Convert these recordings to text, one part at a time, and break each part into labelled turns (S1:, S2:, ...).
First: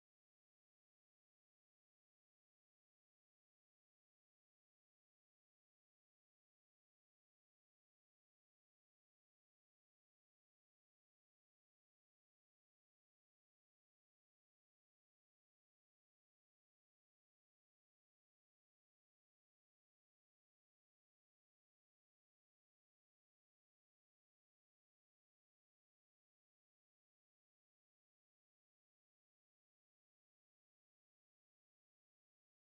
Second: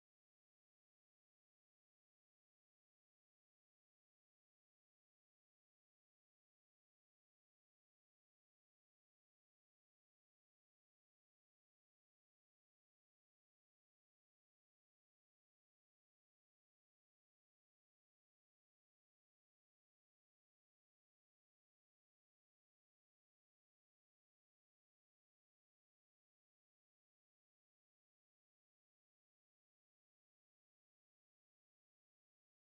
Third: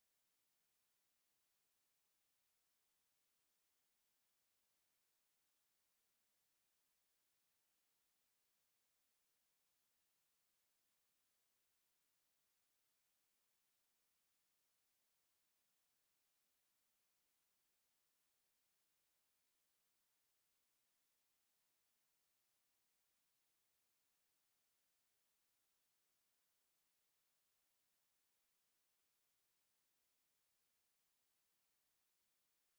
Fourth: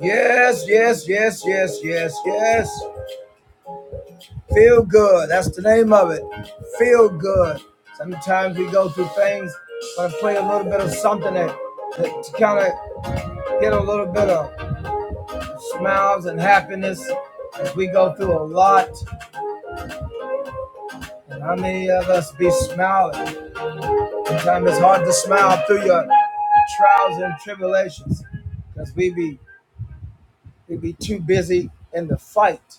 S1: Yes, yes, yes, yes, yes, yes. Feel good. That's the name of it. Feel good. Sometimes we go through things, but I play a little bit of something that, that to kind of get a little bit of smiles and happiness as we go through a lot. And how many of us be smiling? Sometimes it's hard to smile through your trials and tribulations because we be we be too busy in the fight.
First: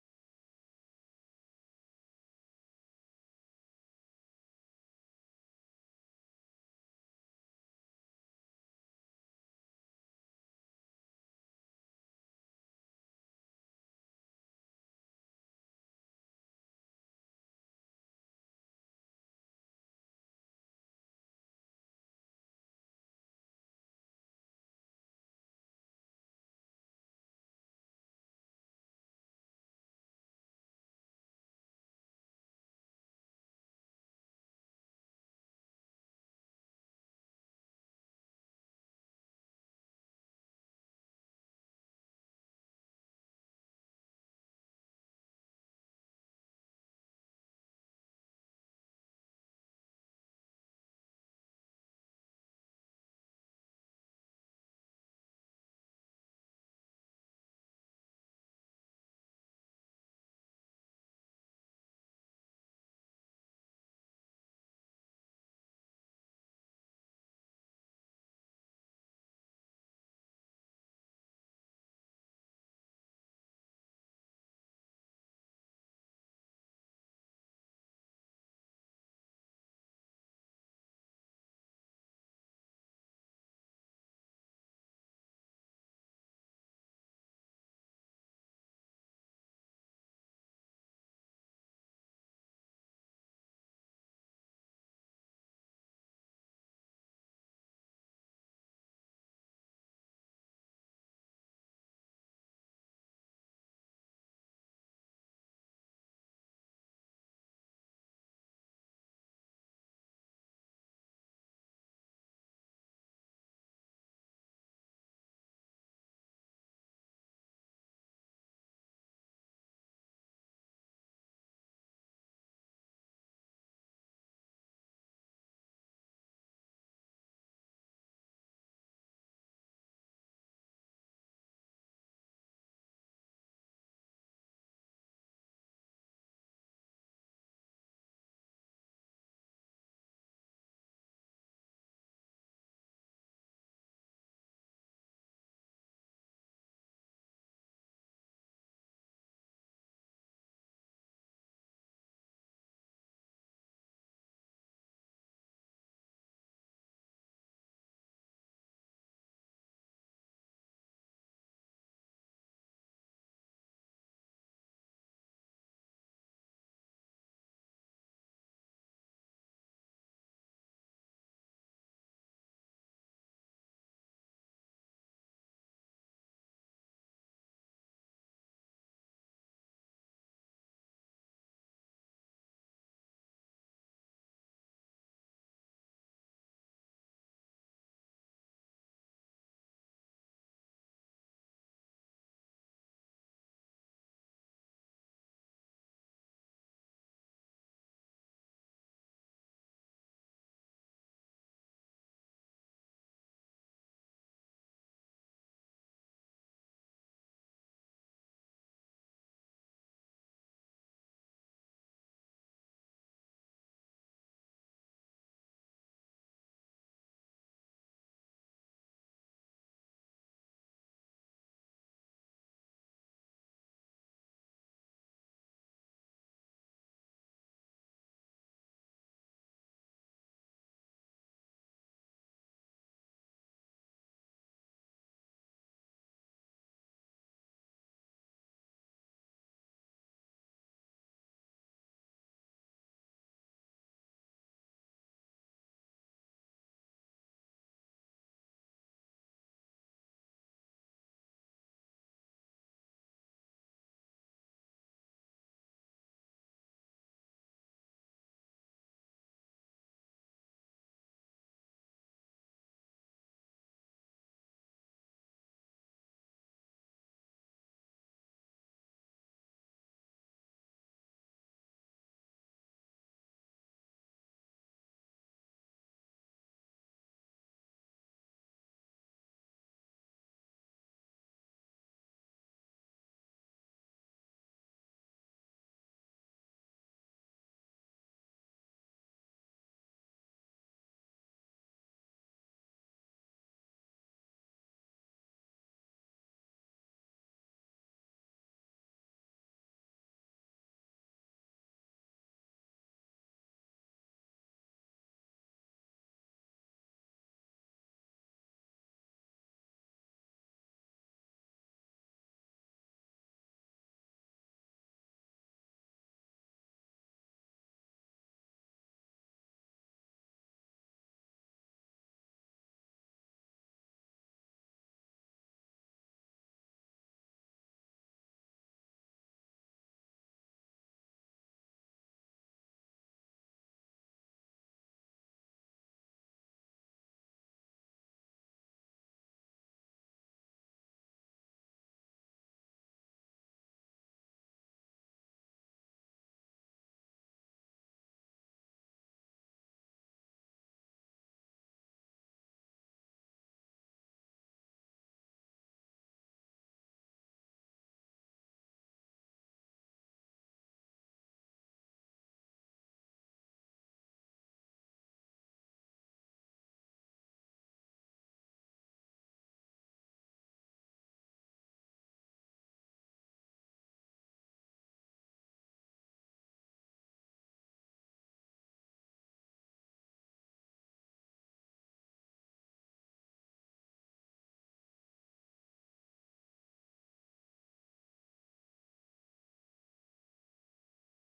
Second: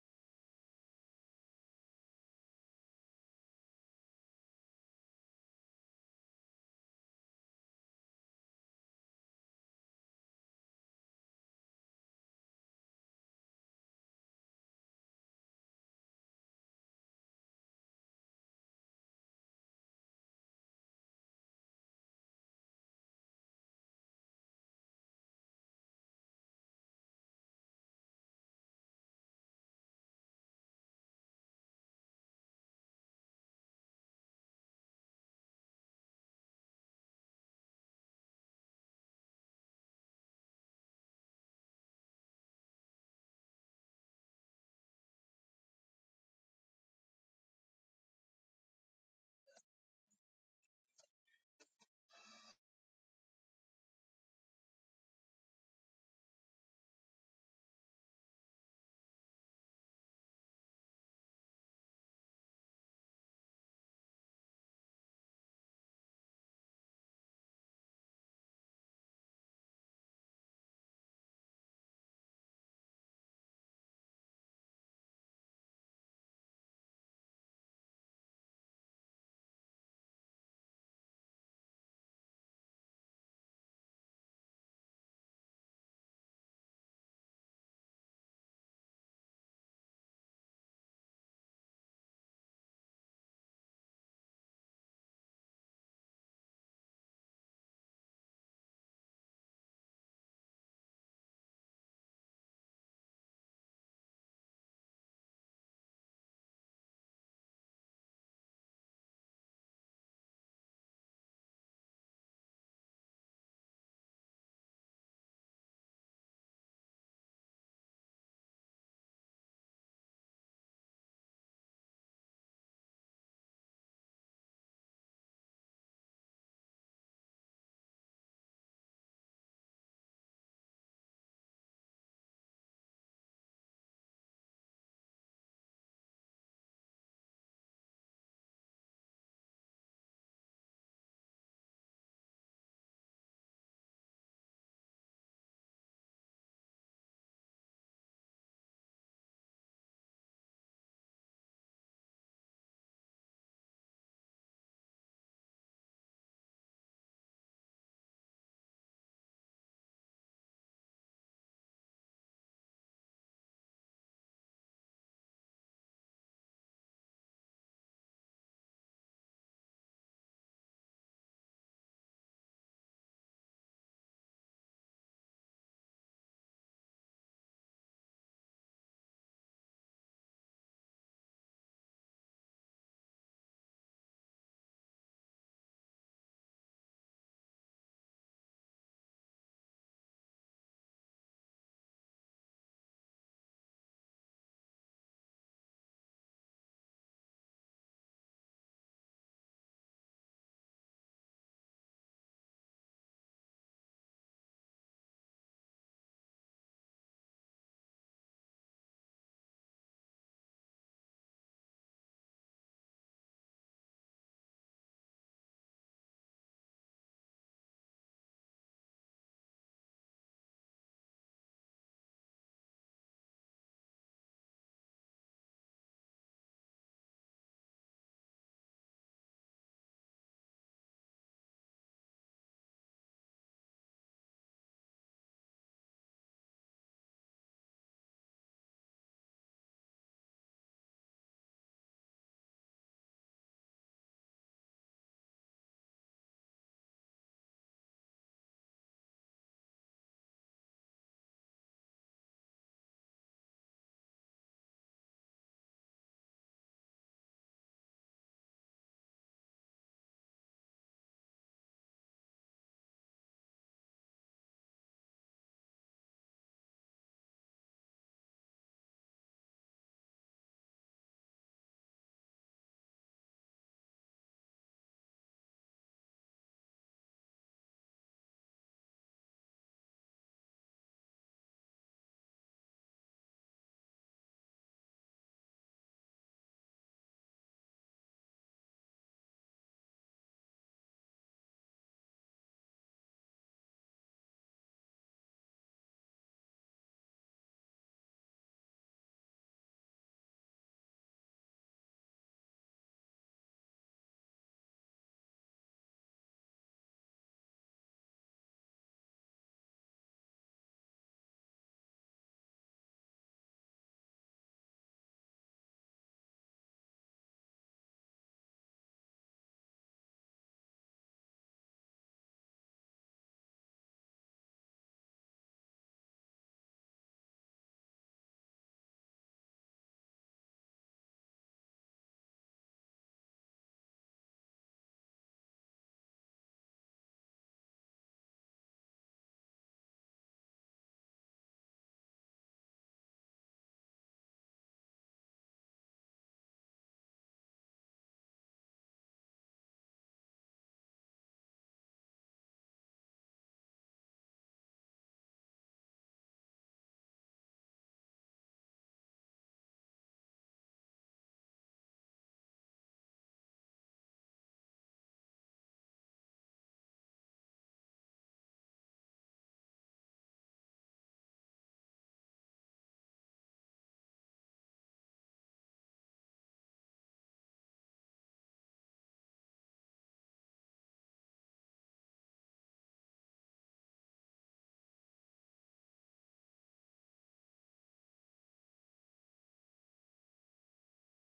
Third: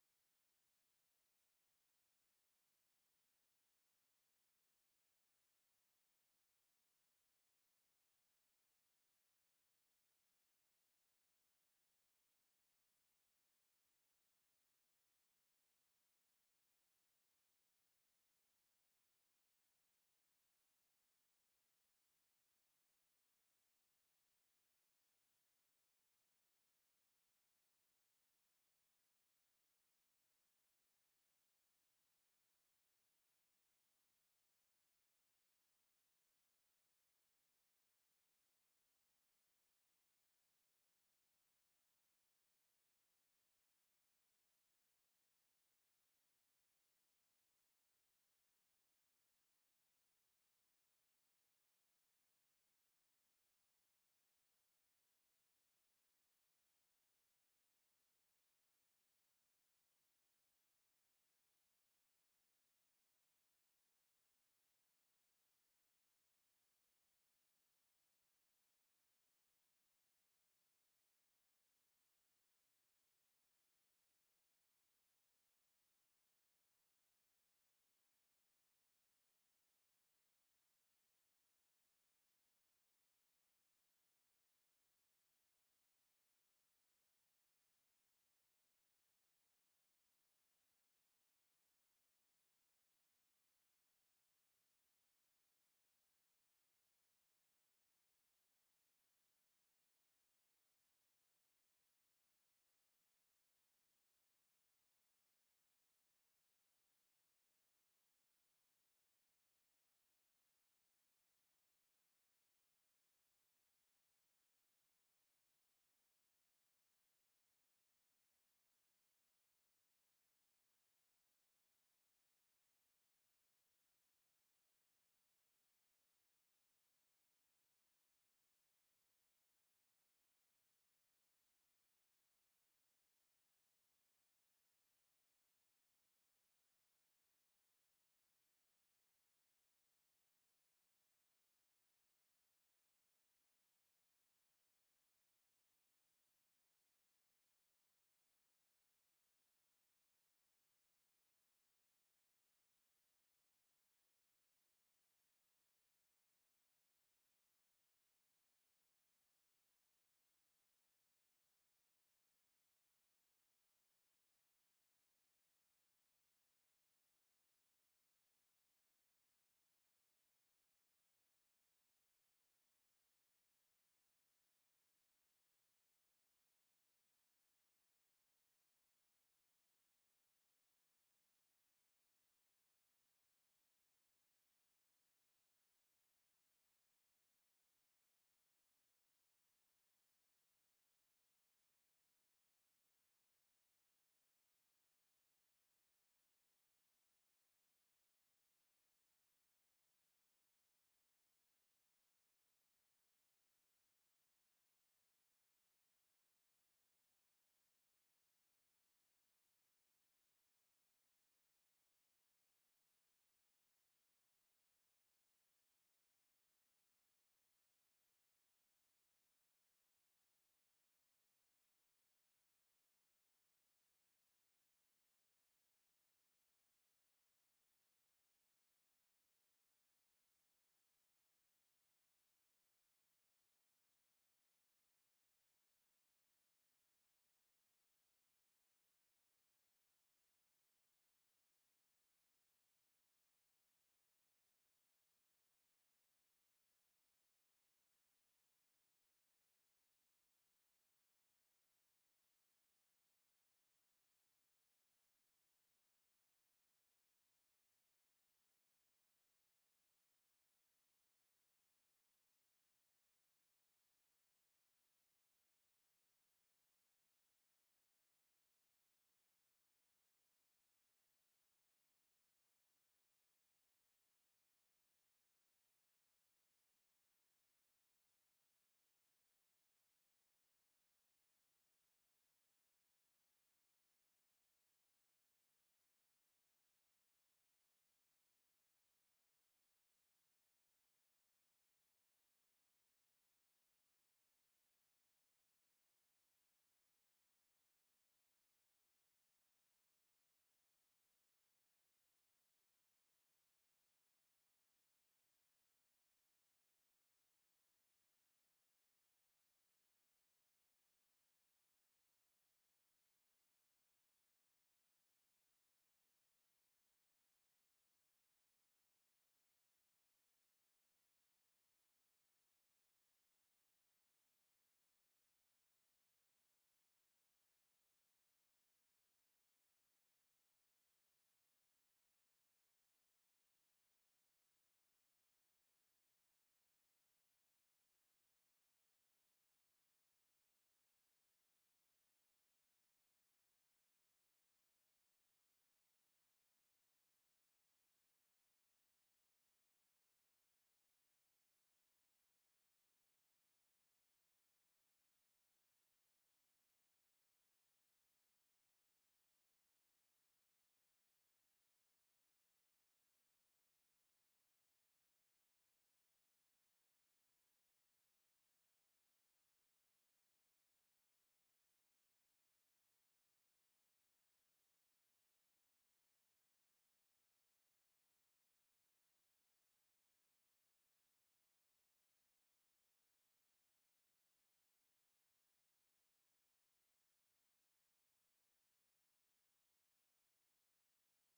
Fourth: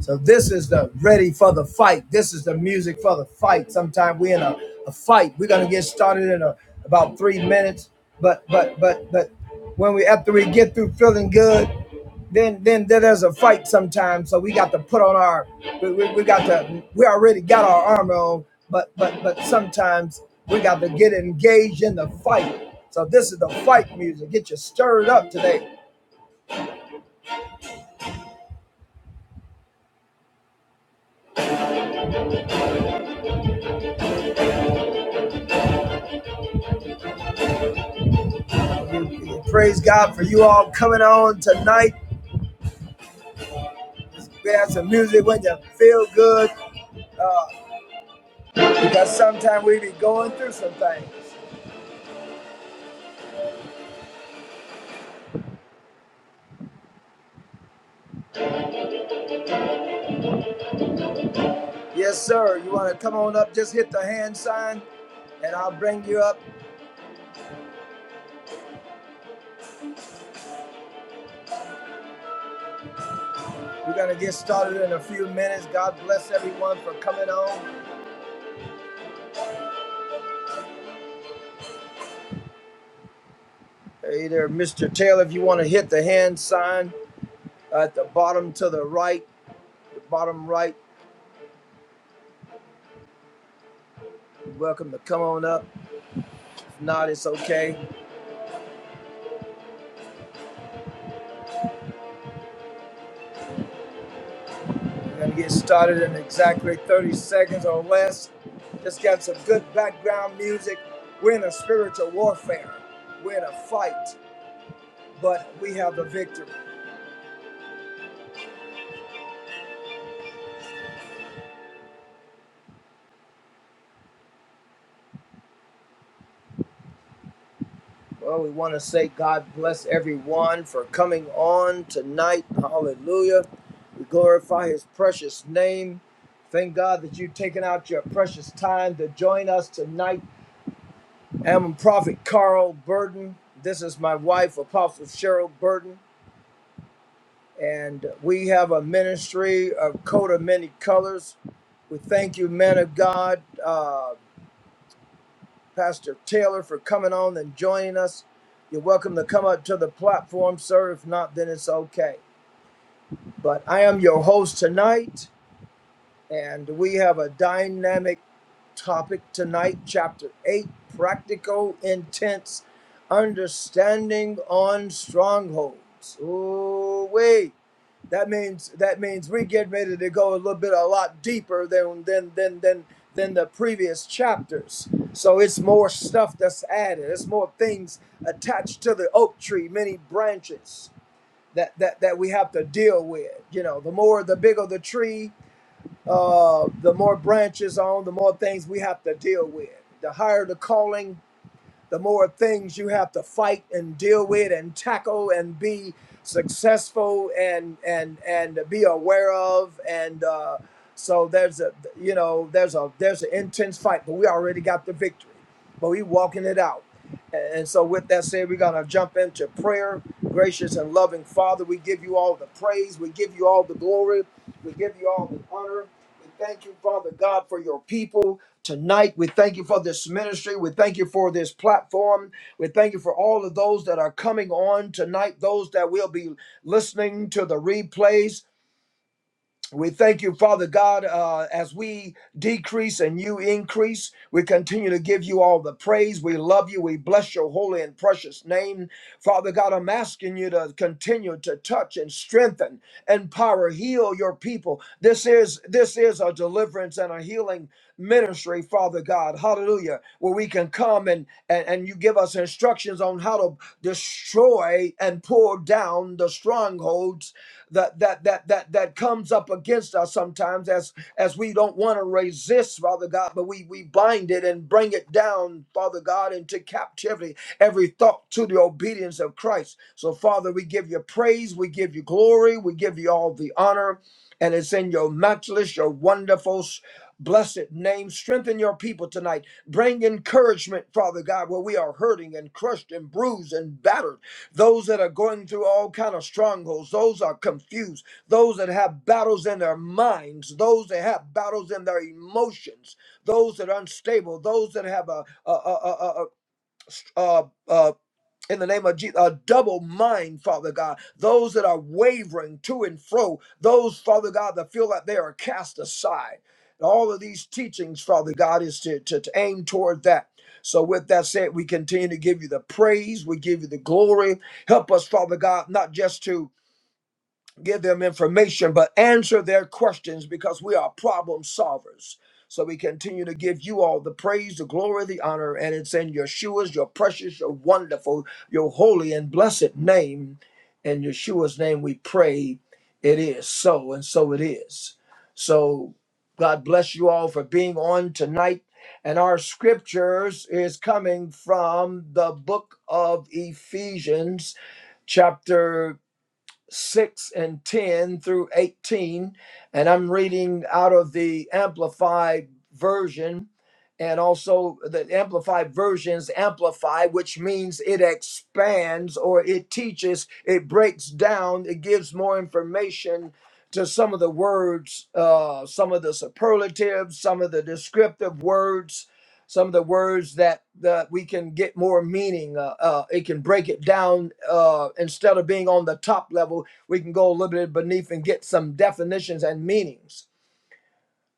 S1: So this is the ready for the fight. This is the music for the fight. Sometime we in a, a fight. We're gonna get started in a, about three minutes. But but but but when we after we get through feeling good, then then then there's a fight sometimes. So we got to put on our we, we, we got to we already got our armor on. But but but sometimes we got to get engaged in the fight. So this is the fight music. Get you stirred up today. Praise God for you all coming on tonight. We have some music when you feel good because sometimes we be going through some things. Yes, sir. You want to come on up? Just hit the hand sign and I'll bring you up. We're going to get started in a few minutes. God bless everyone for coming on. Hey there, Mr. Taylor. If you want to hit the hand sign at the bottom to the right, the bottom right, you're welcome to come on up. If not, it's okay. Gonna get started in exactly 30 seconds or less. Just got some good background music. We're in a spiritual warfare. We're in a fight, but we have the victory. Well, we want to say God bless everyone for coming on tonight. Hallelujah. We glorify his precious name. Thank God that you've taken out your precious time to join us tonight. I'm Prophet Carl Burden. This is my wife, Apostle Cheryl Burden. and we have a ministry of coat of many colors. We thank you, men of God, uh, Pastor Taylor, for coming on and joining us. You're welcome to come up to the platform, sir. If not, then it's okay. But I am your host tonight, and we have a dynamic topic tonight, Chapter 8 Practical, Intense Understanding on Strongholds. Oh wait. That means that means we get ready to go a little bit a lot deeper than than than than than the previous chapters. So it's more stuff that's added. It's more things attached to the oak tree, many branches that that that we have to deal with. You know, the more the bigger the tree, uh, the more branches on, the more things we have to deal with. The higher the calling, the more things you have to fight and deal with and tackle and be successful and and and be aware of. And uh, so there's a you know there's a there's an intense fight, but we already got the victory, but we walking it out. And so, with that said, we're going to jump into prayer. Gracious and loving Father, we give you all the praise. We give you all the glory. We give you all the honor. We thank you, Father God, for your people tonight. We thank you for this ministry. We thank you for this platform. We thank you for all of those that are coming on tonight, those that will be listening to the replays. We thank you, Father God, uh, as we decrease and you increase. We continue to give you all the praise. We love you. We bless your holy and precious name. Father God, I'm asking you to continue to touch and strengthen, empower, heal your people. This is this is a deliverance and a healing ministry, Father God. Hallelujah. Where we can come and, and, and you give us instructions on how to destroy and pull down the strongholds that that that that that comes up against us sometimes as as we don't want to resist, Father God, but we we bind it and bring it down, Father God, into captivity. Every thought to the obedience of Christ. So, Father, we give you praise, we give you glory, we give you all the honor, and it's in your matchless, your wonderful. Blessed name, strengthen your people tonight. Bring encouragement, Father God, where we are hurting and crushed and bruised and battered those that are going through all kind of strongholds those are confused those that have battles in their minds those that have battles in their emotions those that are unstable those that have a, a, a, a, a, in the name of Jesus, a double mind, Father God. Those that are wavering to and fro, those, Father God, that feel like they are cast aside. And all of these teachings, Father God, is to, to, to aim toward that. So, with that said, we continue to give you the praise, we give you the glory. Help us, Father God, not just to give them information, but answer their questions because we are problem solvers. So we continue to give you all the praise, the glory, the honor, and it's in Yeshua's, your precious, your wonderful, your holy and blessed name. In Yeshua's name we pray it is so, and so it is. So God bless you all for being on tonight. And our scriptures is coming from the book of Ephesians, chapter 6 and 10 through 18. And I'm reading out of the Amplified Version and also the Amplified Versions amplify, which means it expands or it teaches, it breaks down, it gives more information to some of the words, uh, some of the superlatives, some of the descriptive words some of the words that that we can get more meaning. Uh, uh, it can break it down uh, instead of being on the top level. We can go a little bit beneath and get some definitions and meanings.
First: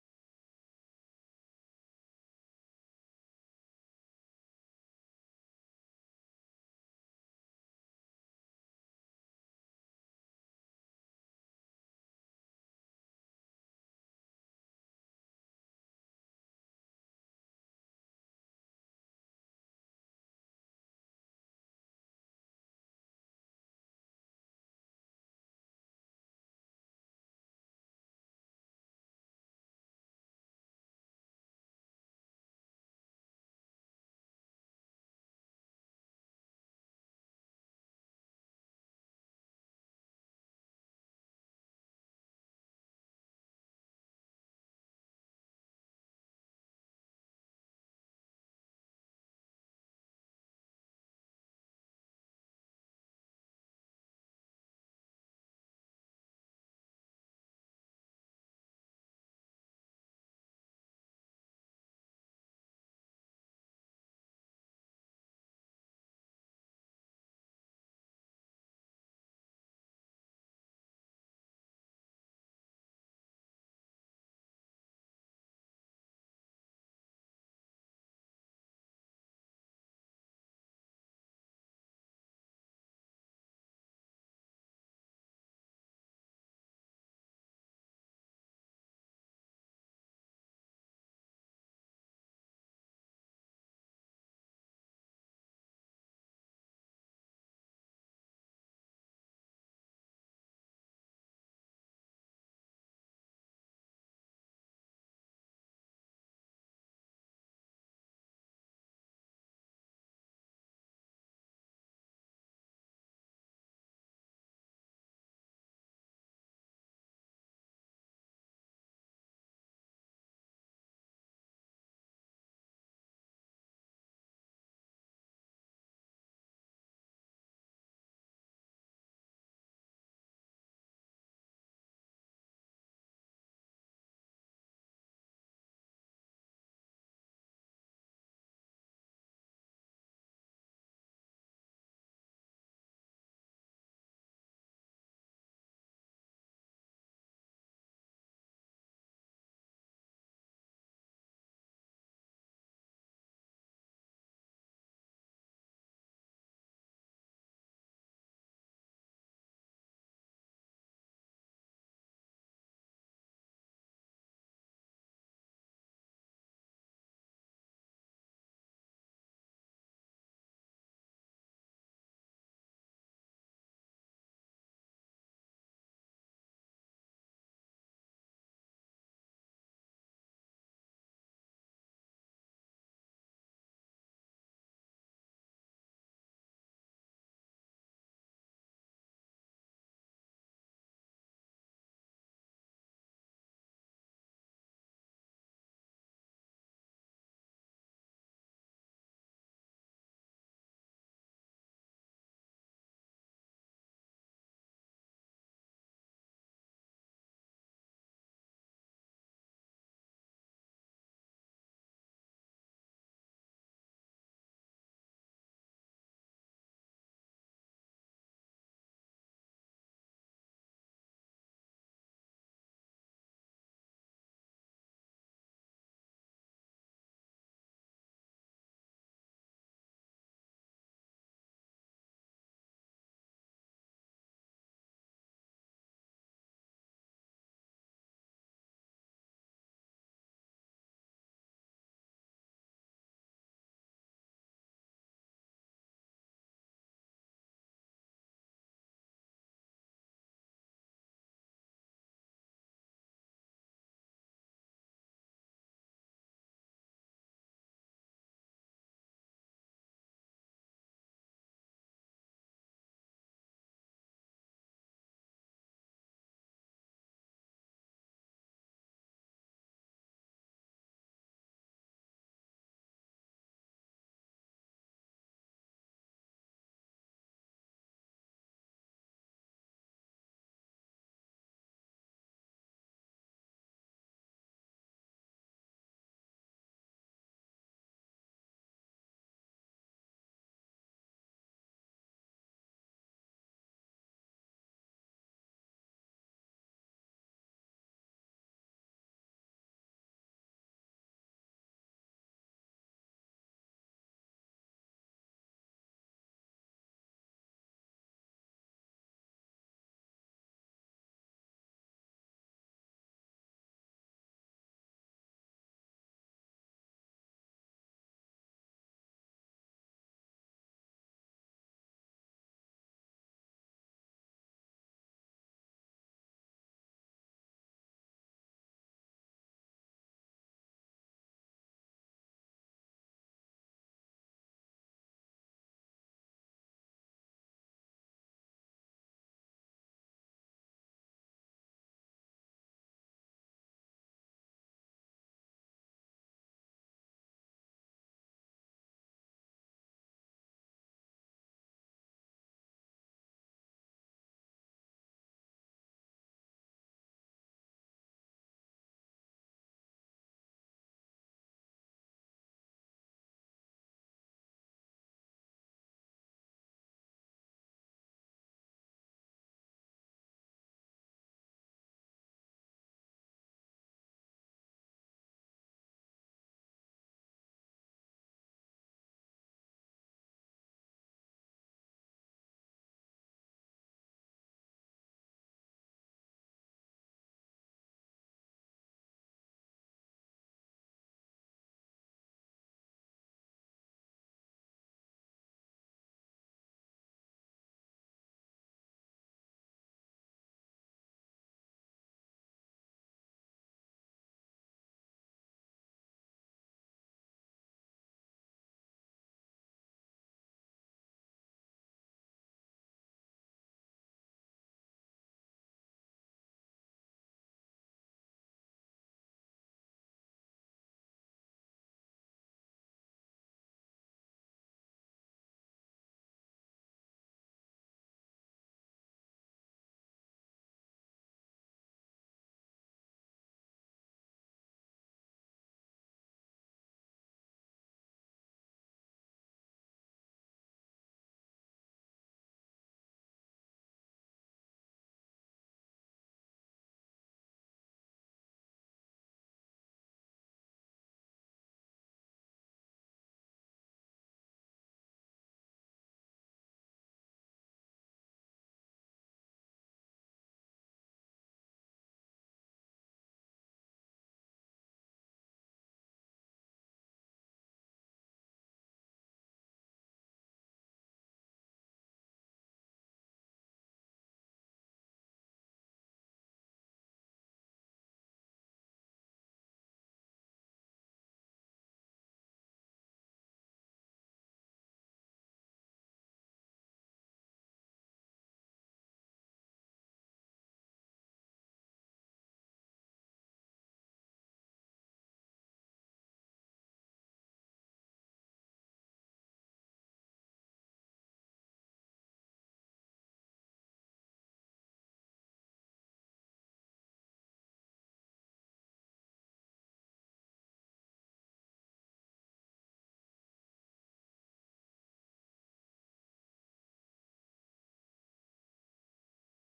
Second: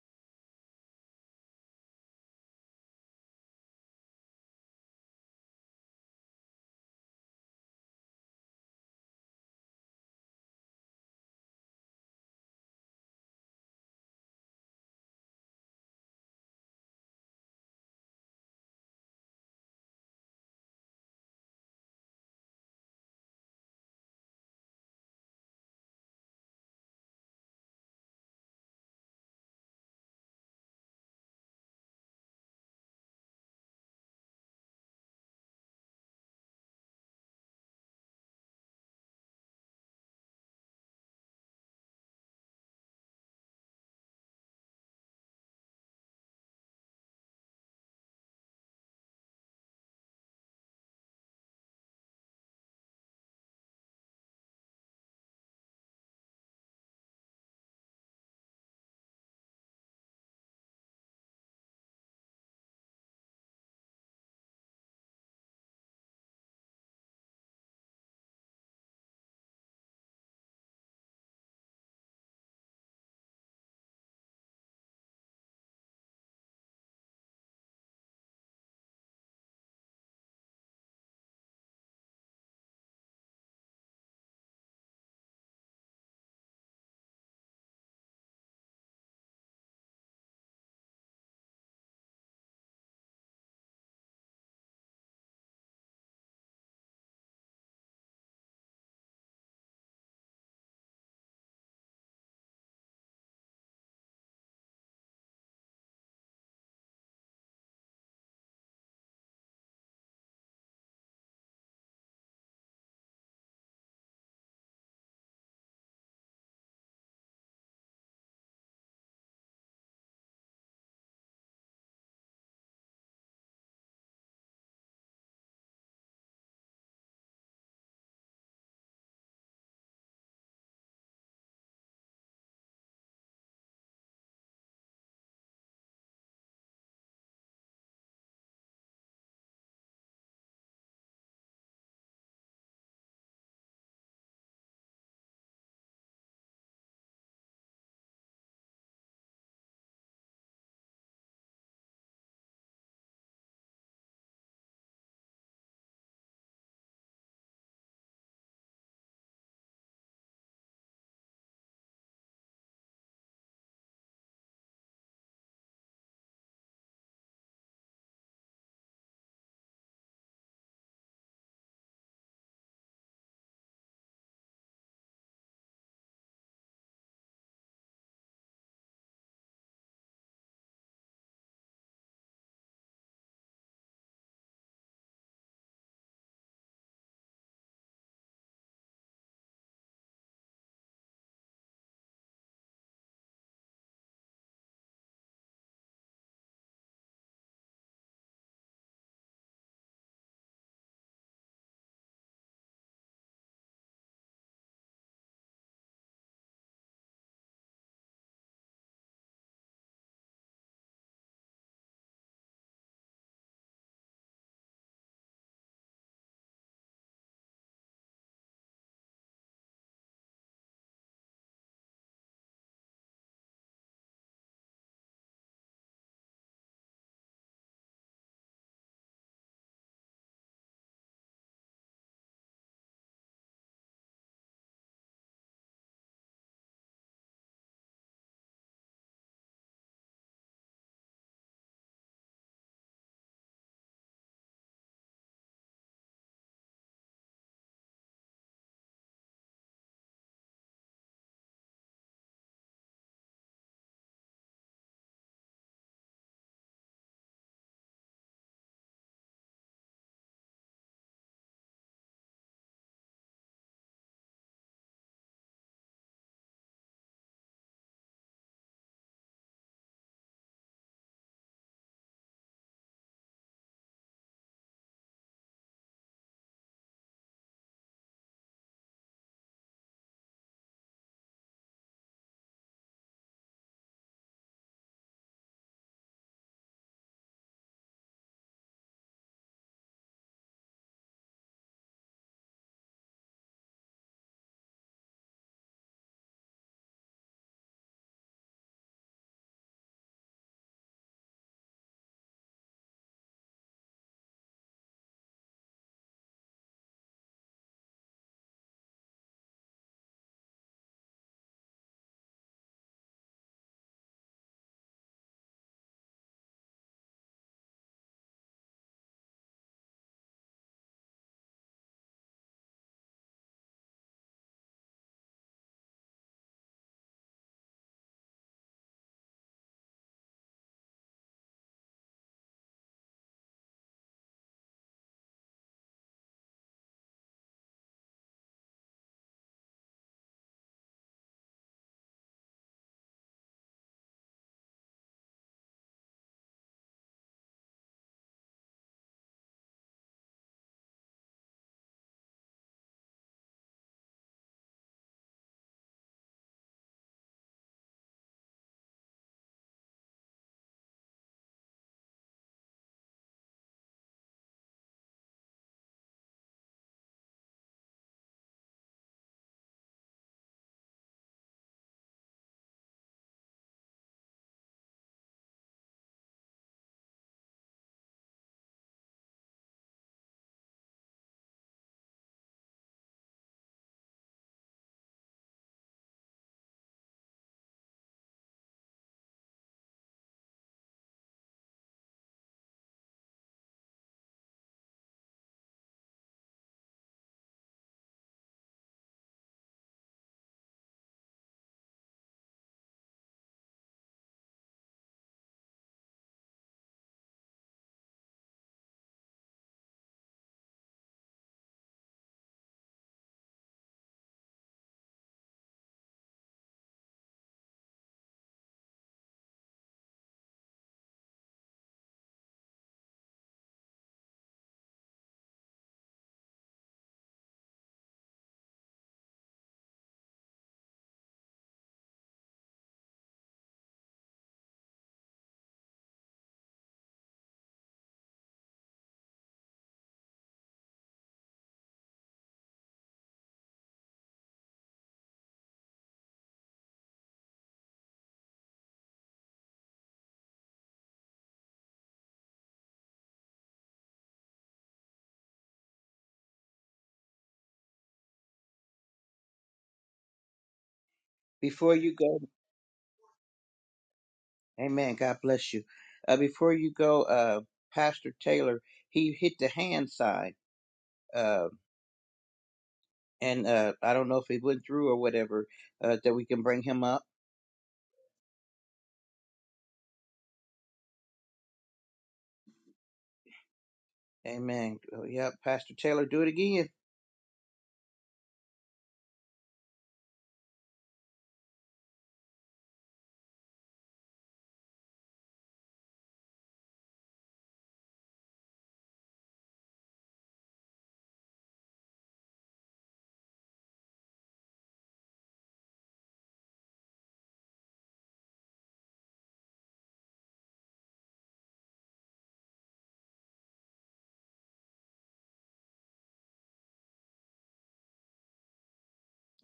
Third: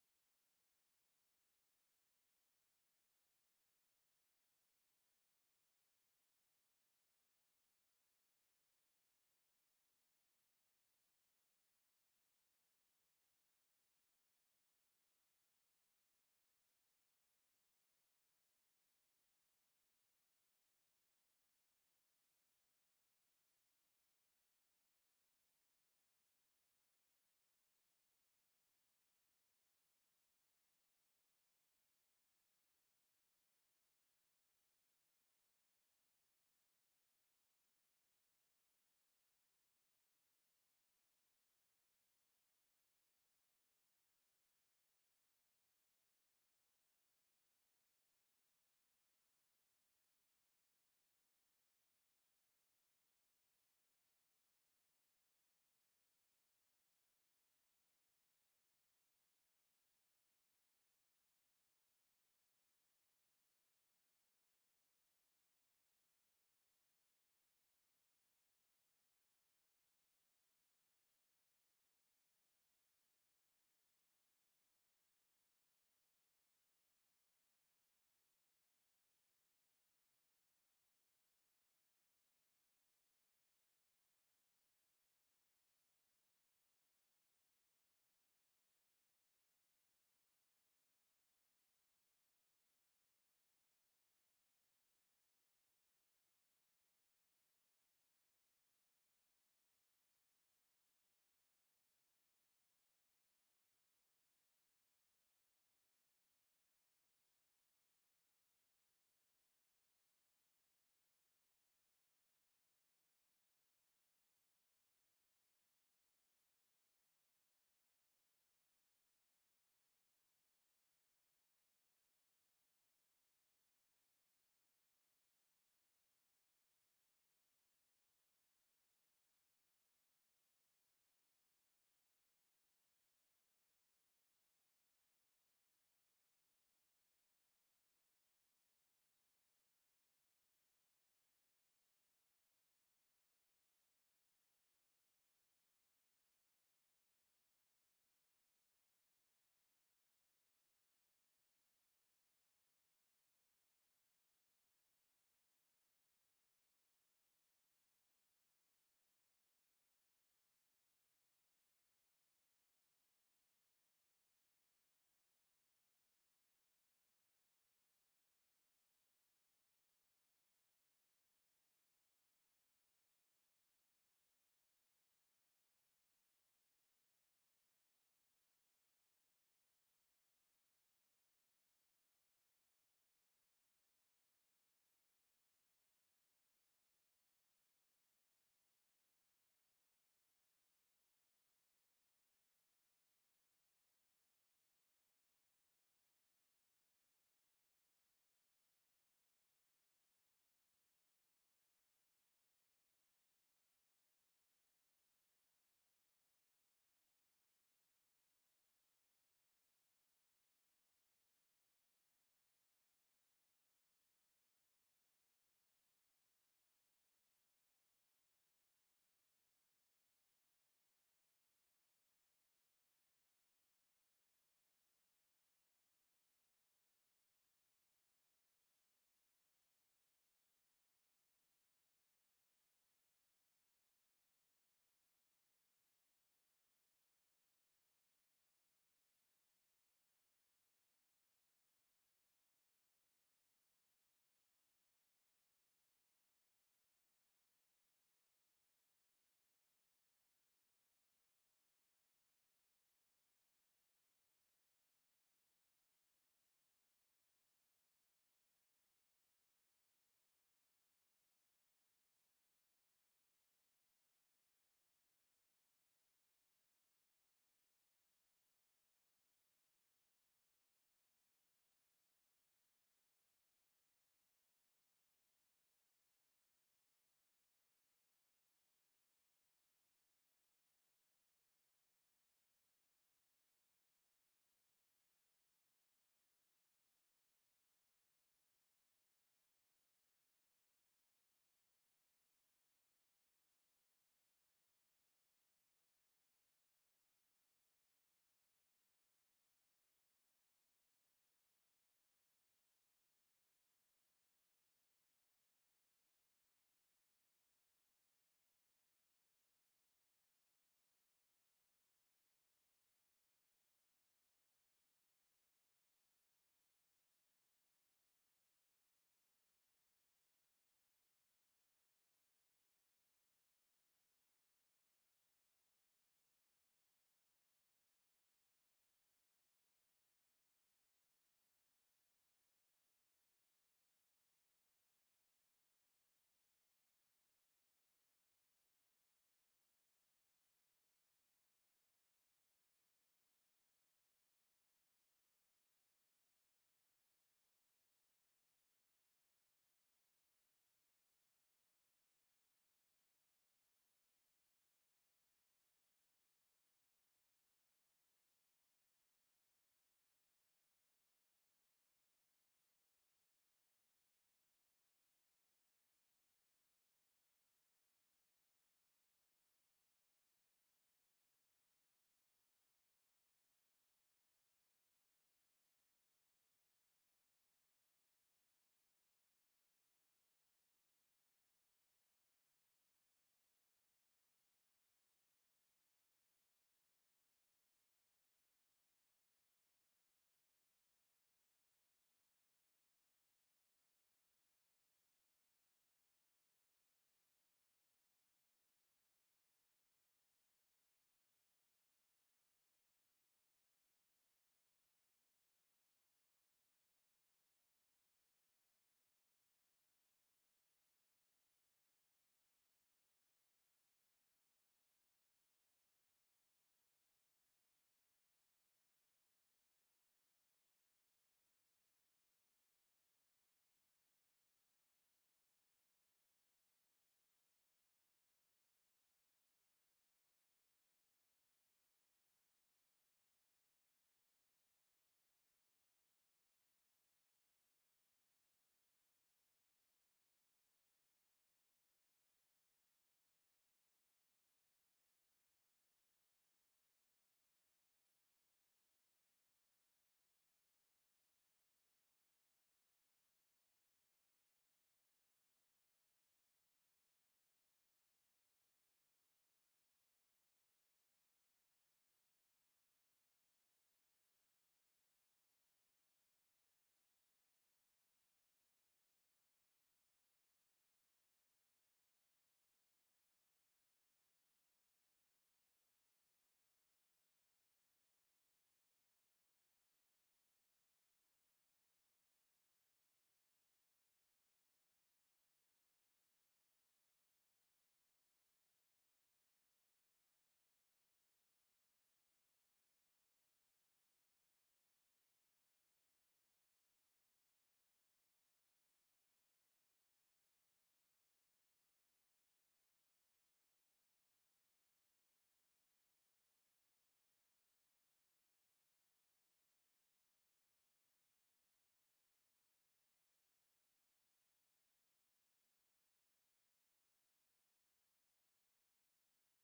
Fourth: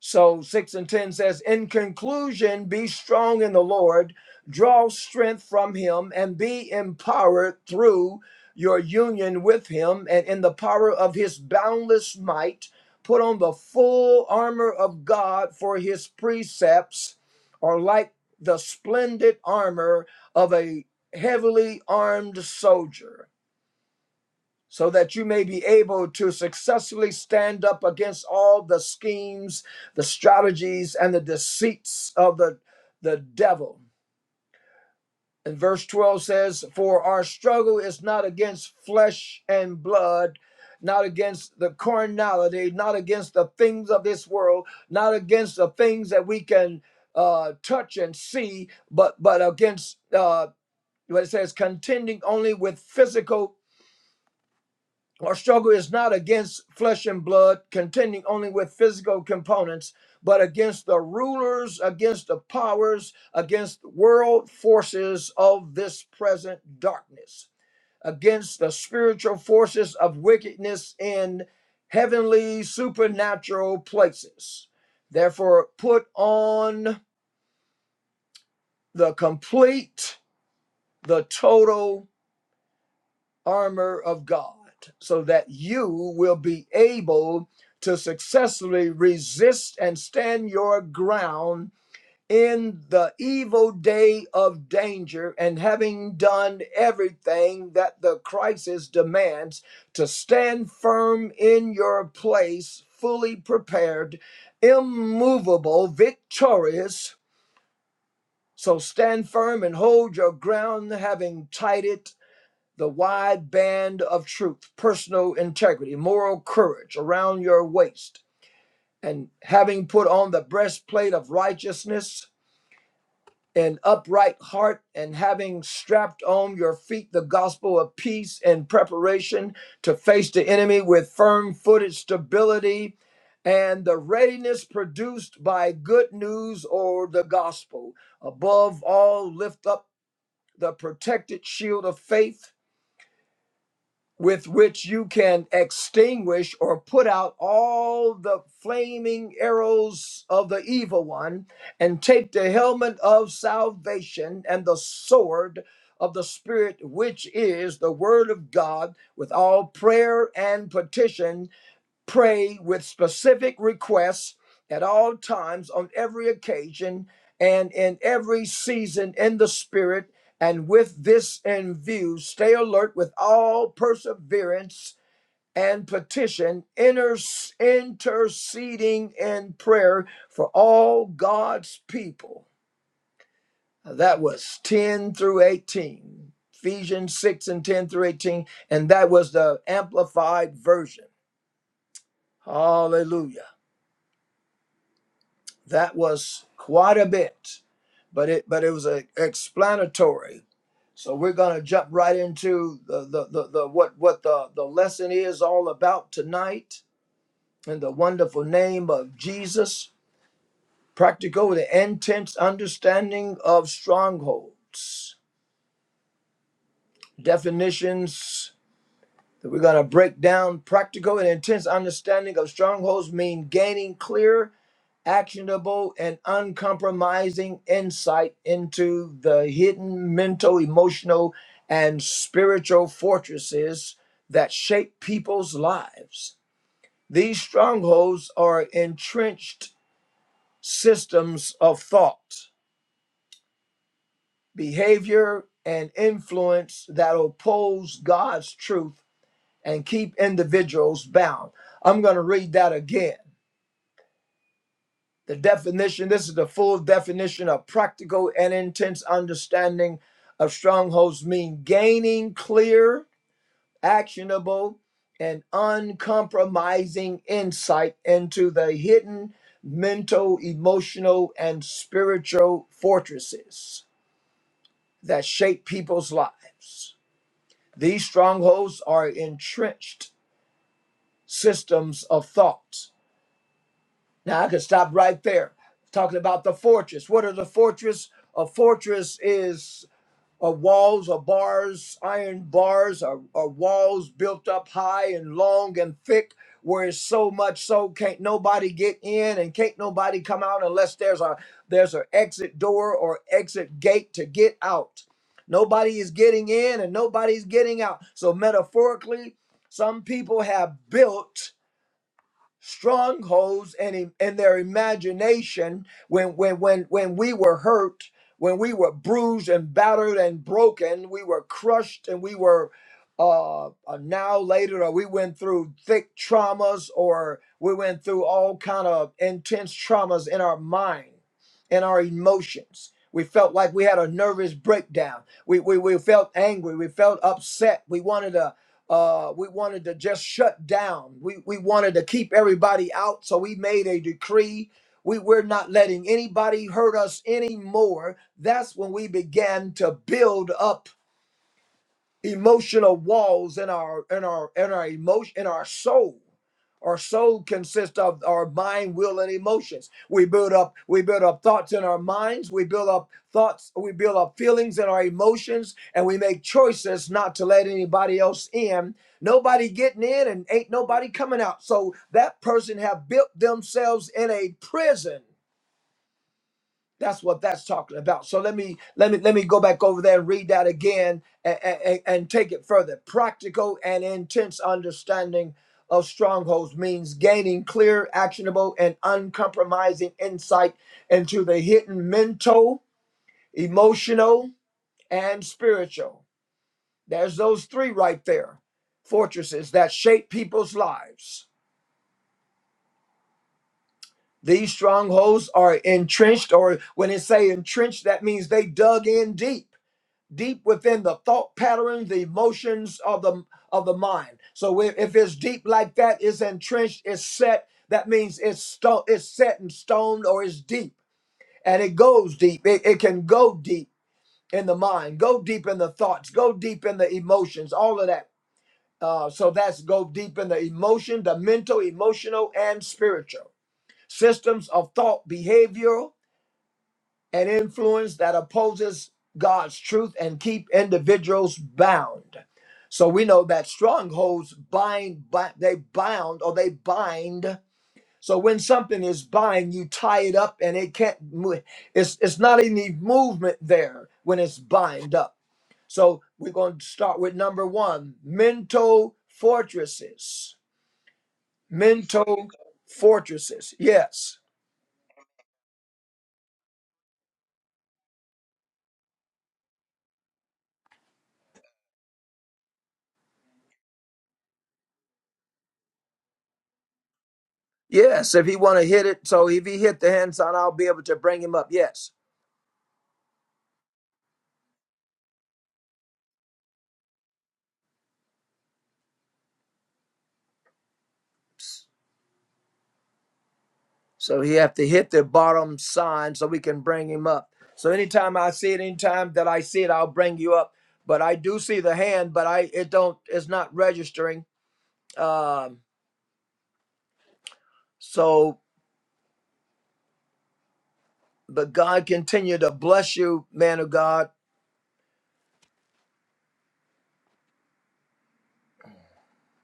S1: So 6 and 10 says, In conclusion, be strong in the Lord, draw strength from him, and be empowered through your union with him and in the power of his boundless might. Put on the full armor of God for his precepts are like the splendid armor of a heavily armed soldier so that you may be able to successfully stand up against all the schemes, the strategies, and the deceits of the, the devil. And verse 12 says, For our struggle is not against flesh and blood, not against the carnality, not against the things of this world, not against the things that we can uh, touch and see, but, but against uh, what it says, contending only with physical Our struggle is not against flesh and blood, contending only with physical components, but against the rulers, against the powers, against world forces of this present darkness, against the spiritual forces of wickedness in heavenly supernatural places. Therefore, put on the complete, the total armor of God so that you will be able to successfully resist and stand your ground in the evil day of danger and having done everything that the crisis demands to stand firm in your place fully prepared immovable victorious so stand firm and hold your ground having tied it the wide band of truth, personal integrity, moral courage around your waist, and having put on the breastplate of righteousness, an upright heart, and having strapped on your feet the gospel of peace and preparation to face the enemy with firm footed stability. And the readiness produced by good news or the gospel. Above all, lift up the protected shield of faith with which you can extinguish or put out all the flaming arrows of the evil one, and take the helmet of salvation and the sword of the Spirit, which is the Word of God, with all prayer and petition pray with specific requests at all times, on every occasion, and in every season in the Spirit. And with this in view, stay alert with all perseverance and petition, inter- interceding in prayer for all God's people. Now, That was 10 through 18, Ephesians 6 and 10 through 18, and that was the amplified version. Hallelujah. That was quite a bit, but it but it was a, explanatory. So we're gonna jump right into the the, the, the what what the, the lesson is all about tonight in the wonderful name of Jesus. Practical the intense understanding of strongholds. Definitions that we're gonna break down. Practical and intense understanding of strongholds mean gaining clear actionable and uncompromising insight into the hidden mental, emotional, and spiritual fortresses that shape people's lives. These strongholds are entrenched systems of thought, behavior, and influence that oppose God's truth and keep individuals bound. I'm going to read that again. The definition this is the full definition of practical and intense understanding of strongholds mean gaining clear, actionable, and uncompromising insight into the hidden mental, emotional, and spiritual fortresses that shape people's lives. These strongholds are entrenched systems of thought Now I could stop right there. Talking about the fortress. What are the fortress? A fortress is uh, walls or bars, iron bars or, or walls built up high and long and thick, where it's so much so can't nobody get in and can't nobody come out unless there's a there's an exit door or exit gate to get out. Nobody is getting in and nobody's getting out. So metaphorically, some people have built strongholds and in, their imagination when when when when we were hurt when we were bruised and battered and broken we were crushed and we were uh, uh now later or we went through thick traumas or we went through all kind of intense traumas in our mind and our emotions we felt like we had a nervous breakdown we, we we felt angry we felt upset we wanted to uh, we wanted to just shut down. We, we wanted to keep everybody out. So we made a decree. We, we're not letting anybody hurt us anymore. That's when we began to build up emotional walls in our in our in our emotion in our soul our soul consists of our mind will and emotions we build up we build up thoughts in our minds we build up thoughts we build up feelings in our emotions and we make choices not to let anybody else in nobody getting in and ain't nobody coming out so that person have built themselves in a prison that's what that's talking about. So let me let me let me go back over there and read that again and, and, and take it further. Practical and intense understanding of strongholds means gaining clear, actionable, and uncompromising insight into the hidden mental, emotional, and spiritual. There's those three right there. Fortresses that shape people's lives. These strongholds are entrenched, or when it say entrenched, that means they dug in deep deep within the thought patterns, the emotions of the of the mind. So if, if it's deep like that, it's entrenched, it's set. That means it's stone, it's set in stone, or it's deep, and it goes deep. It, it can go deep in the mind, go deep in the thoughts, go deep in the emotions, all of that. Uh, so that's go deep in the emotion, the mental, emotional, and spiritual systems of thought, behavior and influence that opposes God's truth and keep individuals bound. So we know that strongholds bind, bi- they bound or they bind. So when something is bind, you tie it up and it can't move. It's, it's not any movement there when it's bind up. So we're going to start with number one, mental fortresses.
S2: Before you go,
S1: Mental fortresses. Yes
S2: amen. God bless you. Uh, before you go, uh, Pastor Taylor, he hit the hand sign. Uh, and uh, I don't know if he went through or whatever, uh, that we can bring him up.
S1: Yes, if he want to hit it, so if he hit the hand sign, I'll be able to bring him up. Yes,
S2: Amen. Oh, yep, Pastor Taylor, do it again.
S1: so he have to hit the bottom sign so we can bring him up. So anytime I see it, anytime that I see it, I'll bring you up. But I do see the hand, but I it don't it's not registering. Um, so but God continue to bless you, man of God.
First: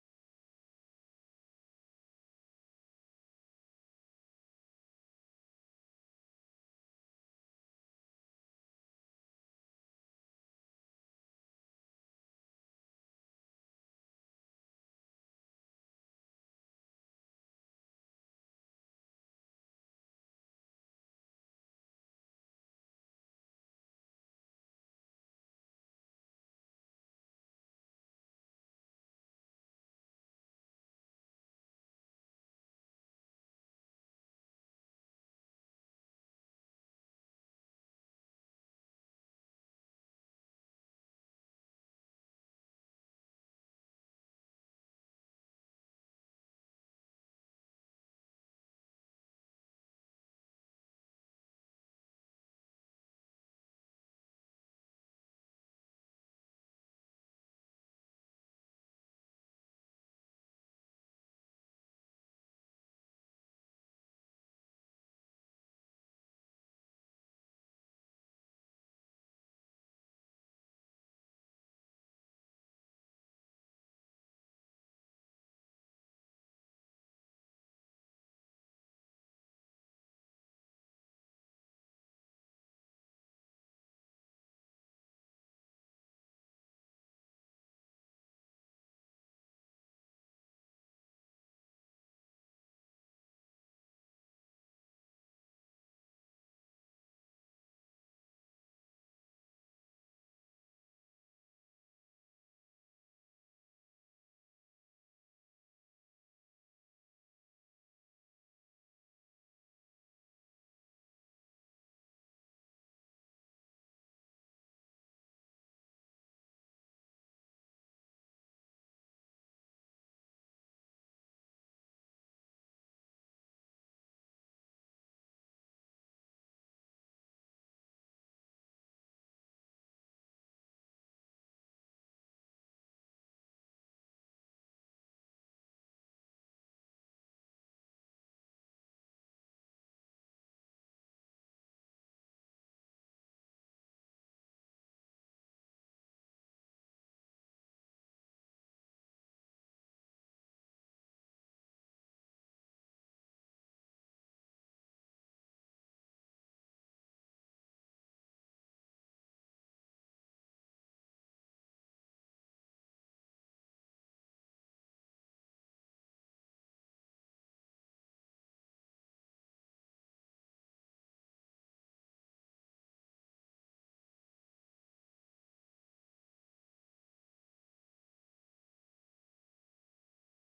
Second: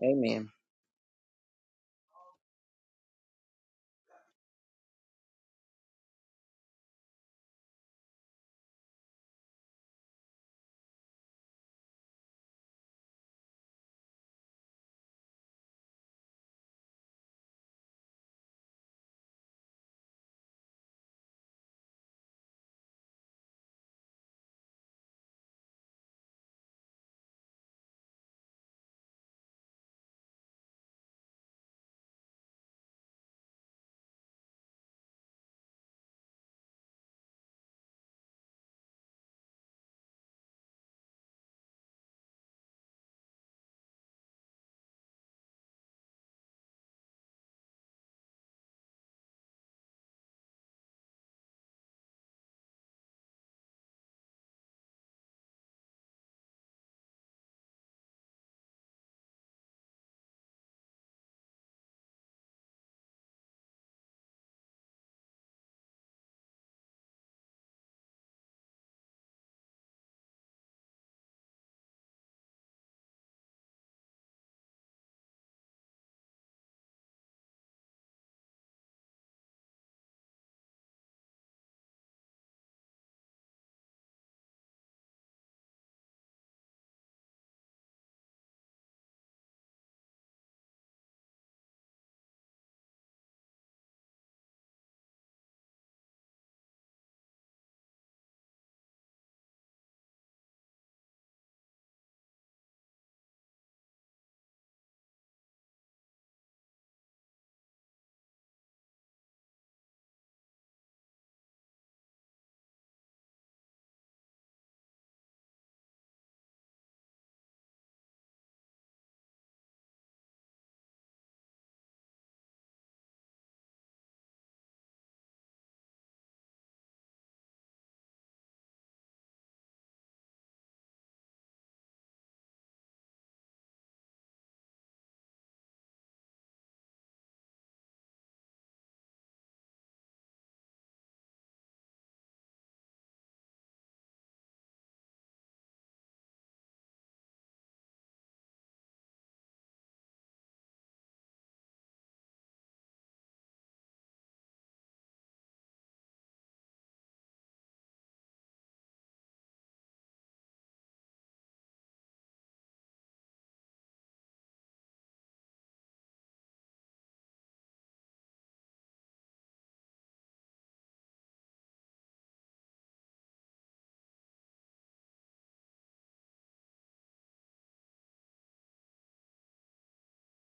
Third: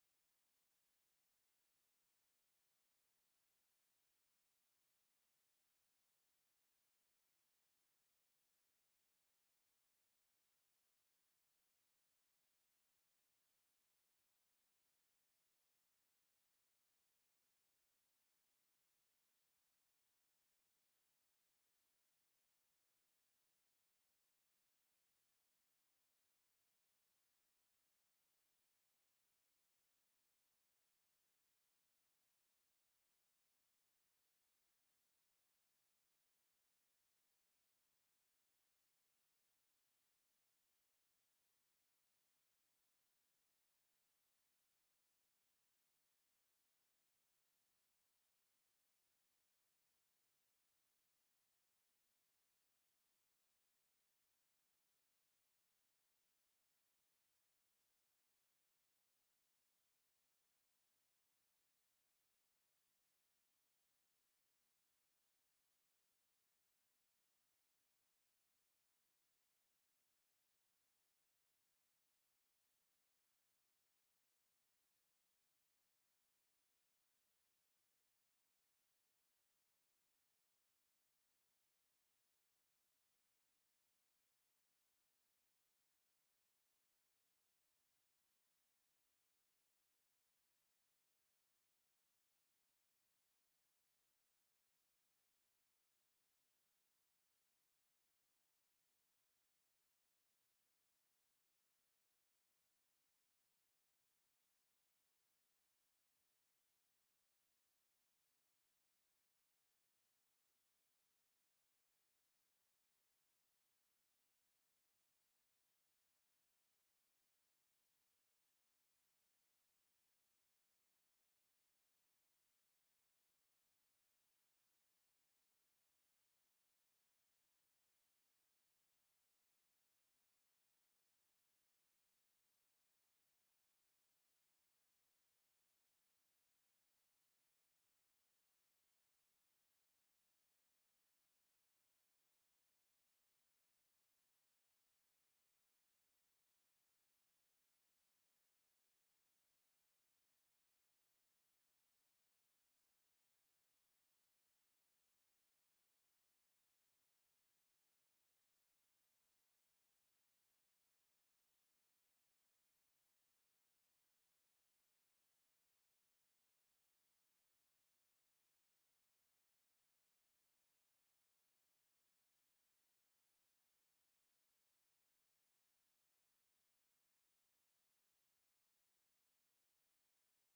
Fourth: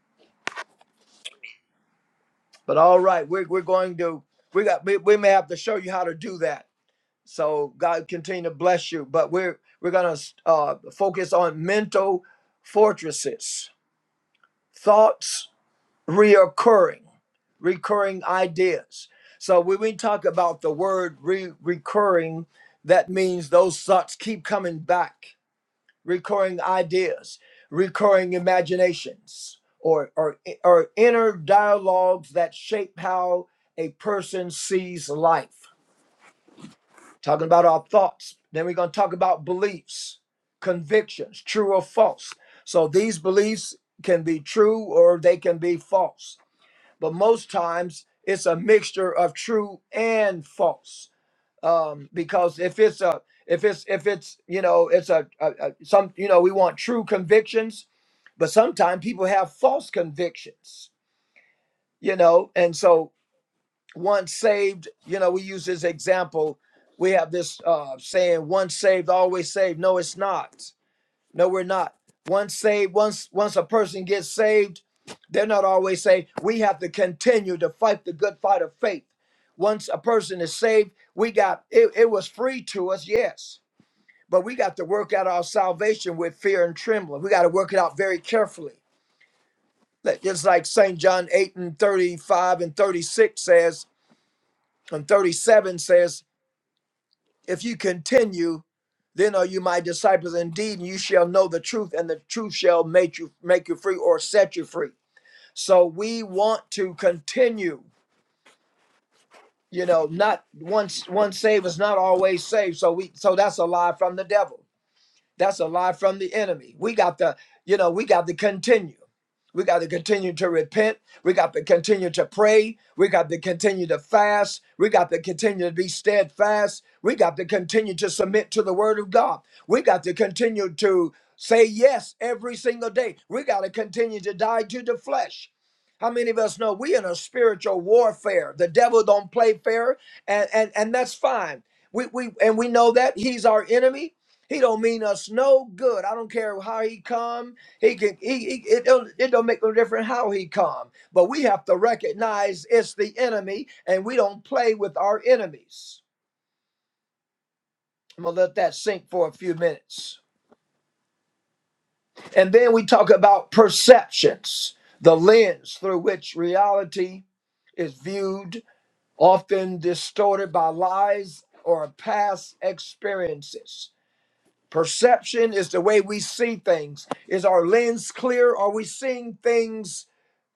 S2: Amen.
S1: But all right, we're we're going to we got we, we may have to show you how to do that So God continue to bless you. But we're we're gonna uh, focus on mental fortresses, thoughts reoccurring, recurring ideas. So when we talk about the word re- recurring, that means those thoughts keep coming back, recurring ideas, recurring imaginations, or or or inner dialogues that shape how a person sees life. talking about our thoughts. Then we're going to talk about beliefs, convictions, true or false. So these beliefs can be true or they can be false. But most times it's a mixture of true and false. Um, because if it's a if it's if it's you know it's a, a, a some you know we want true convictions, but sometimes people have false convictions. You know, and so once saved, you know, we use this example. We have this uh, saying, once saved, always saved. No, it's not. No, we're not. Once saved, once once a person gets saved, they're not always saved. We have to continue to fight the good fight of faith. Once a person is saved, we got it, it was free to us, yes. But we got to work out our salvation with fear and trembling. We got to work it out very carefully. Like- It's like St. John 8 and 35 and 36 says, and 37 says, If you continue, then are you my disciples indeed, and you shall know the truth, and the truth shall make you make you free or set you free. So we want to continue. You know, not once one saved is not always saved. So we so that's a lie from the devil. That's a lie from the enemy. We got to, you know, we got to continue. We got to continue to repent. We got to continue to pray. We got to continue to fast. We got to continue to be steadfast. We got to continue to submit to the word of God. We got to continue to say yes every single day. We got to continue to die to the flesh. How many of us know we in a spiritual warfare? The devil don't play fair, and and, and that's fine. We, we and we know that he's our enemy he don't mean us no good. I don't care how he come. He can. He, he it, don't, it don't make no difference how he come. But we have to recognize it's the enemy, and we don't play with our enemies. I'm gonna let that sink for a few minutes, and then we talk about perceptions, the lens through which reality is viewed, often distorted by lies or past experiences. Perception is the way we see things. Is our lens clear? Are we seeing things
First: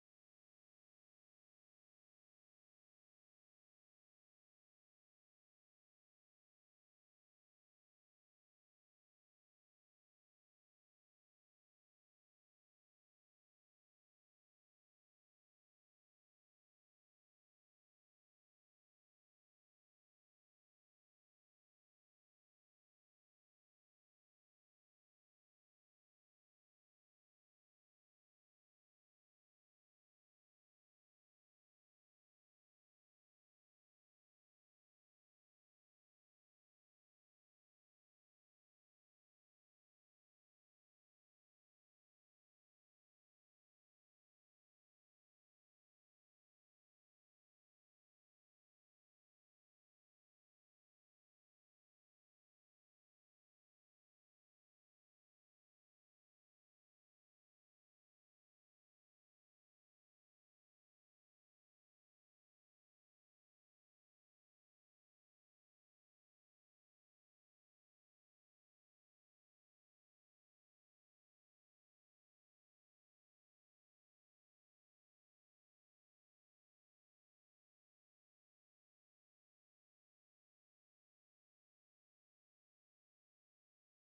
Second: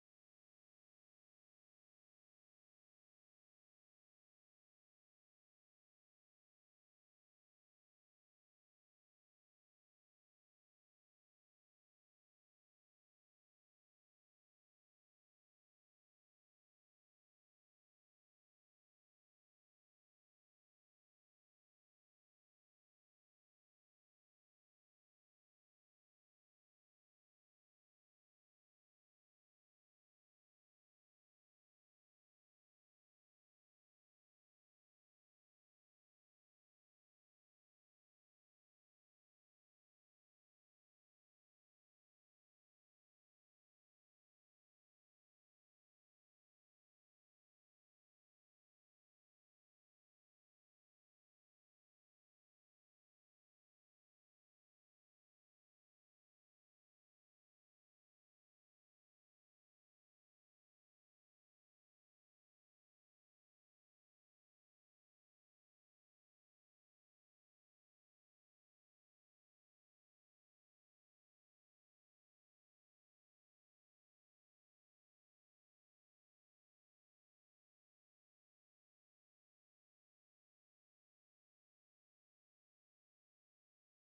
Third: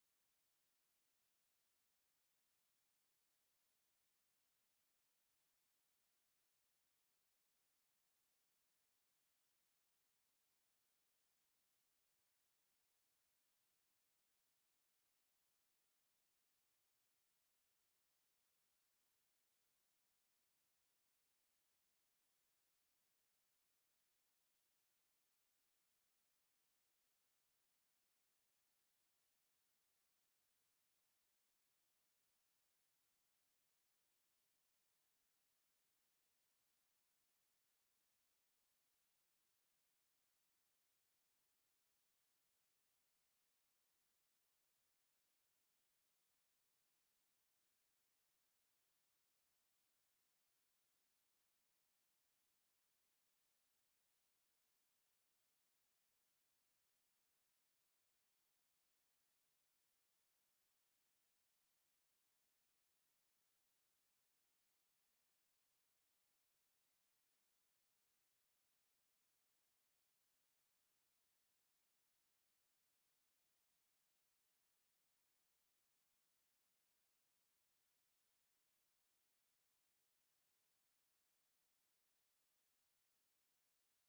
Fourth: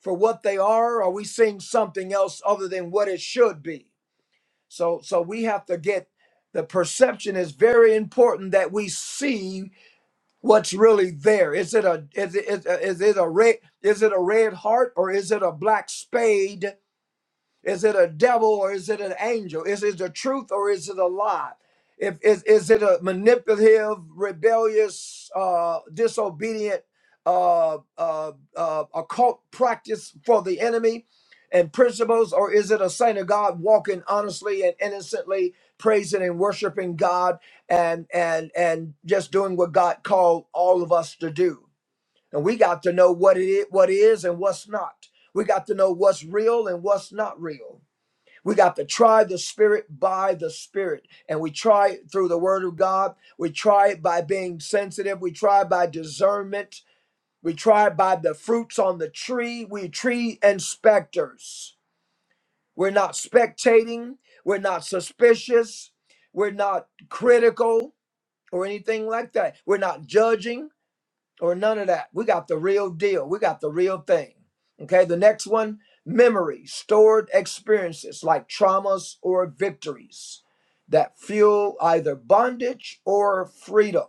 S1: for what they are? Are we seeing something else other than what it should be? So so we have to get the perception is very important that we see what's really there. Is it a is it is, is it a red is it a red heart or is it a black spade is it a devil or is it an angel? Is it the truth or is it a lie? If is, is it a manipulative, rebellious, uh, disobedient, uh, uh, uh, occult practice for the enemy and principles, or is it a saint of God walking honestly and innocently, praising and worshiping God, and and and just doing what God called all of us to do? And we got to know what it is, what is, and what's not. We got to know what's real and what's not real. We got to try the spirit by the spirit. And we try it through the word of God. We try it by being sensitive. We try by discernment. We try by the fruits on the tree. We are tree inspectors. We're not spectating. We're not suspicious. We're not critical or anything like that. We're not judging or none of that. We got the real deal. We got the real thing. Okay. The next one memory, stored experiences like traumas or victories that fuel either bondage or freedom.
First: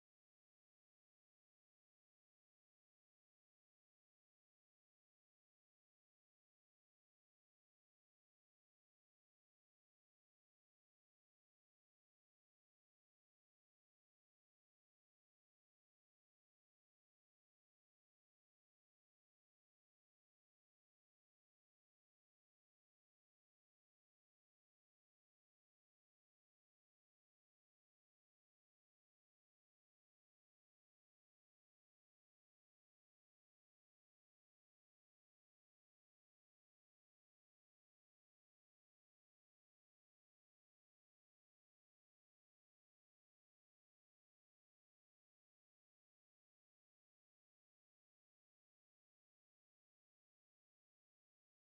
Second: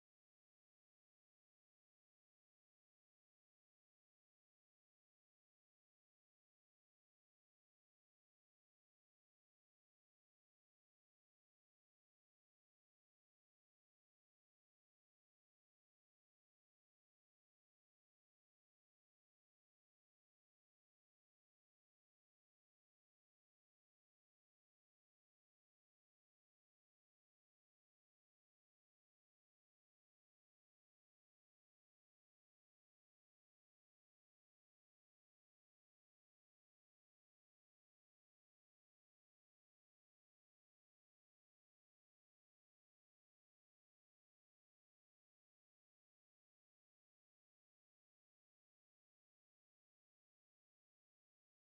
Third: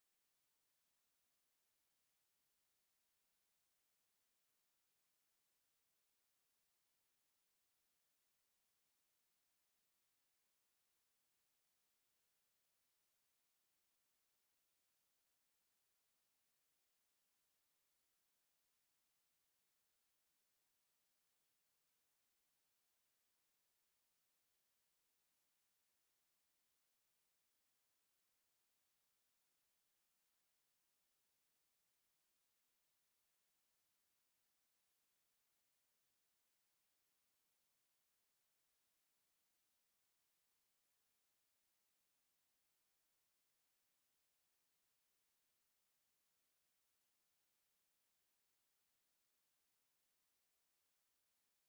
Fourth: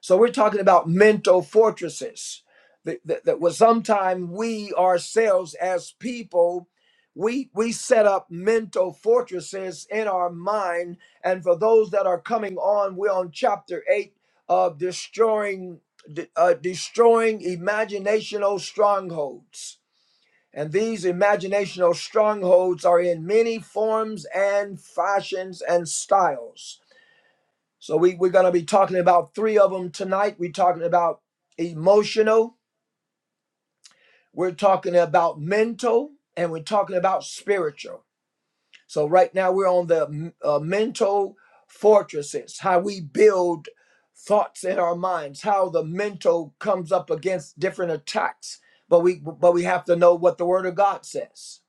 S1: So we're talking about mental fortresses that, that, that was sometime we ourselves as people, we, we set up mental fortresses in our mind. And for those that are coming on, we're on chapter eight of destroying, de- uh, destroying imaginational strongholds. And these imaginational strongholds are in many forms and fashions and styles. So we, we're going to be talking about three of them tonight. We're talking about emotional, we're talking about mental, and we're talking about spiritual. So right now we're on the uh, mental fortresses, how we build thoughts in our minds, how the mental comes up against different attacks. But we but we have to know what the word of God says.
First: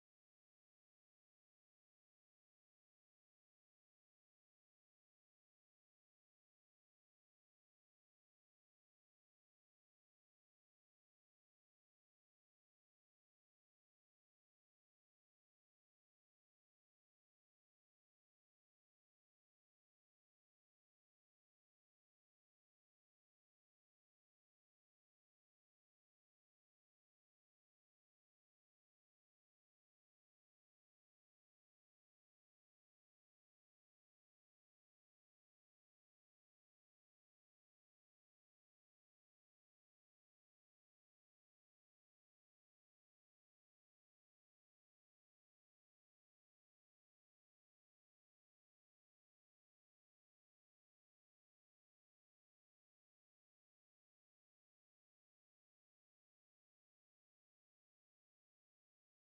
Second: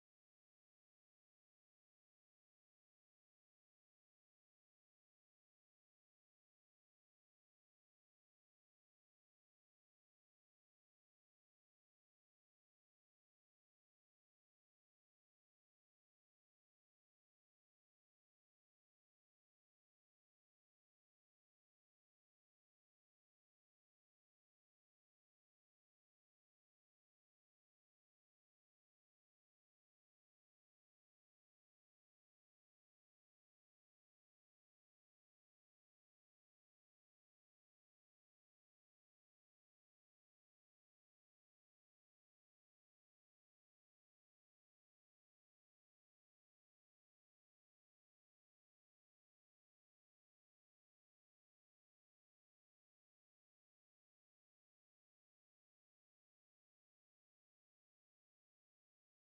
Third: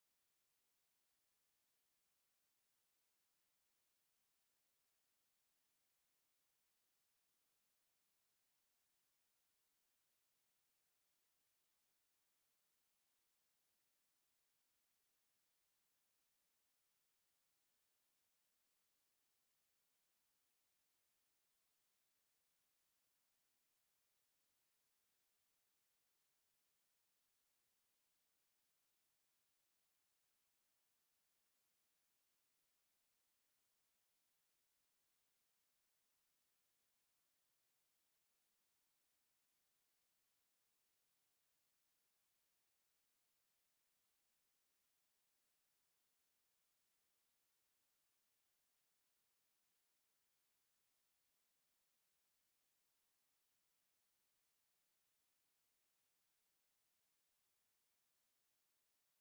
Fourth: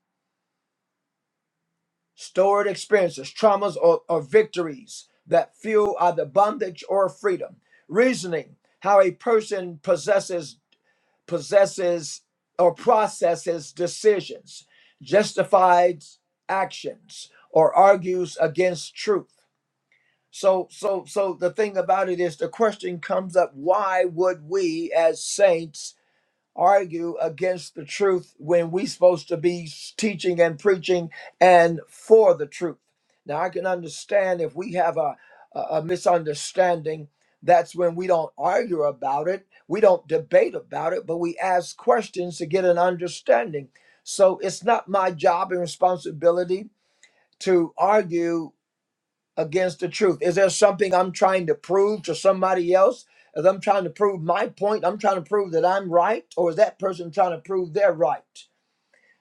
S1: Stored experiences, traumas, or, or victories that fuel either bondage or freedom. Reasoning, how a person possesses, possesses or processes decisions, justifies actions, or argues against truth. So, so, so the thing about it is, the question comes up: Why would we, as saints, argue against the truth when we are supposed to be teaching and preaching and for the truth. Now I can understand if we have a a a misunderstanding, that's when we don't argue about it, we don't debate about it, but we ask questions to get an understanding. So it's not my job and responsibility to argue against the truth? Is there something I'm trying to prove to somebody else? As I'm trying to prove my point, I'm trying to prove that I'm right, or is that person trying to prove they're right?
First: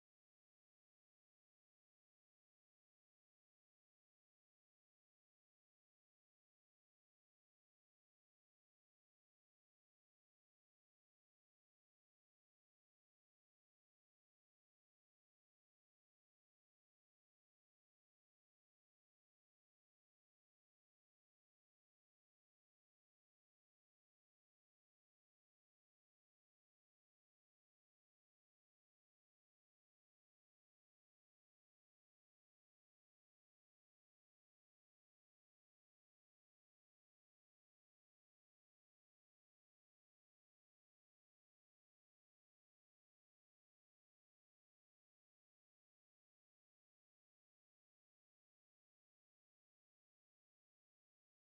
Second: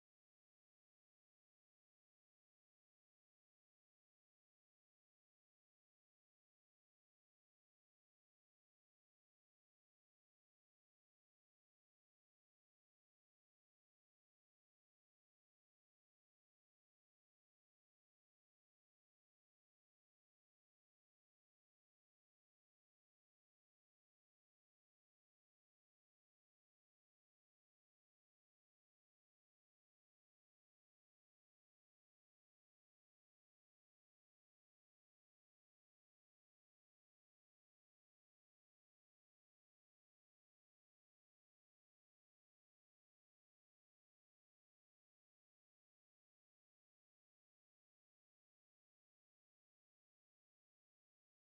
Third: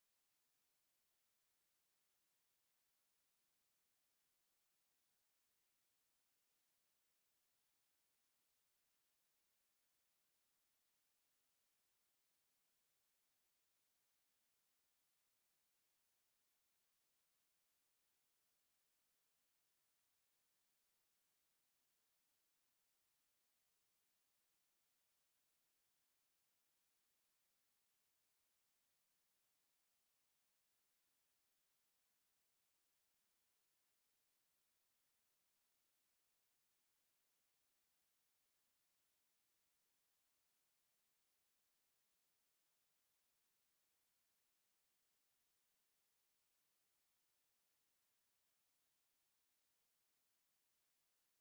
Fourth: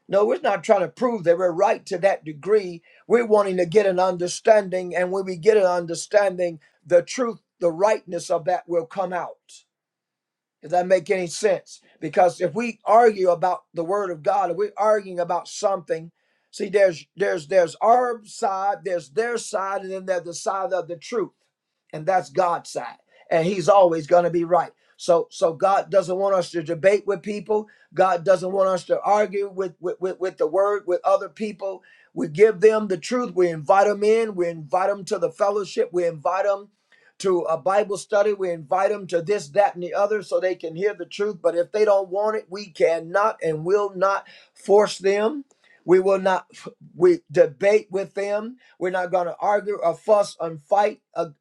S1: No, we're not trying to prove that we're right to that degree. We're wanting to get an understanding, and when we get an understanding, the truth, the rightness of that will come out. Does that make any sense? Because if we argue about the word of God, if we're arguing about something, see, there's there's there's our side, there's their side, and then there's the side of the truth, and that's God's side, and He's always going to be right. So so God doesn't want us to debate with people. God doesn't want us to argue with with with, with the word with other people. We give them the truth. We invite them in. We invite them to the fellowship. We invite them to a Bible study. We invite them to this, that, and the other so they can hear the truth. But if they don't want it, we cannot and will not force them. We will not we debate with them. We're not going to argue or fuss and fight a-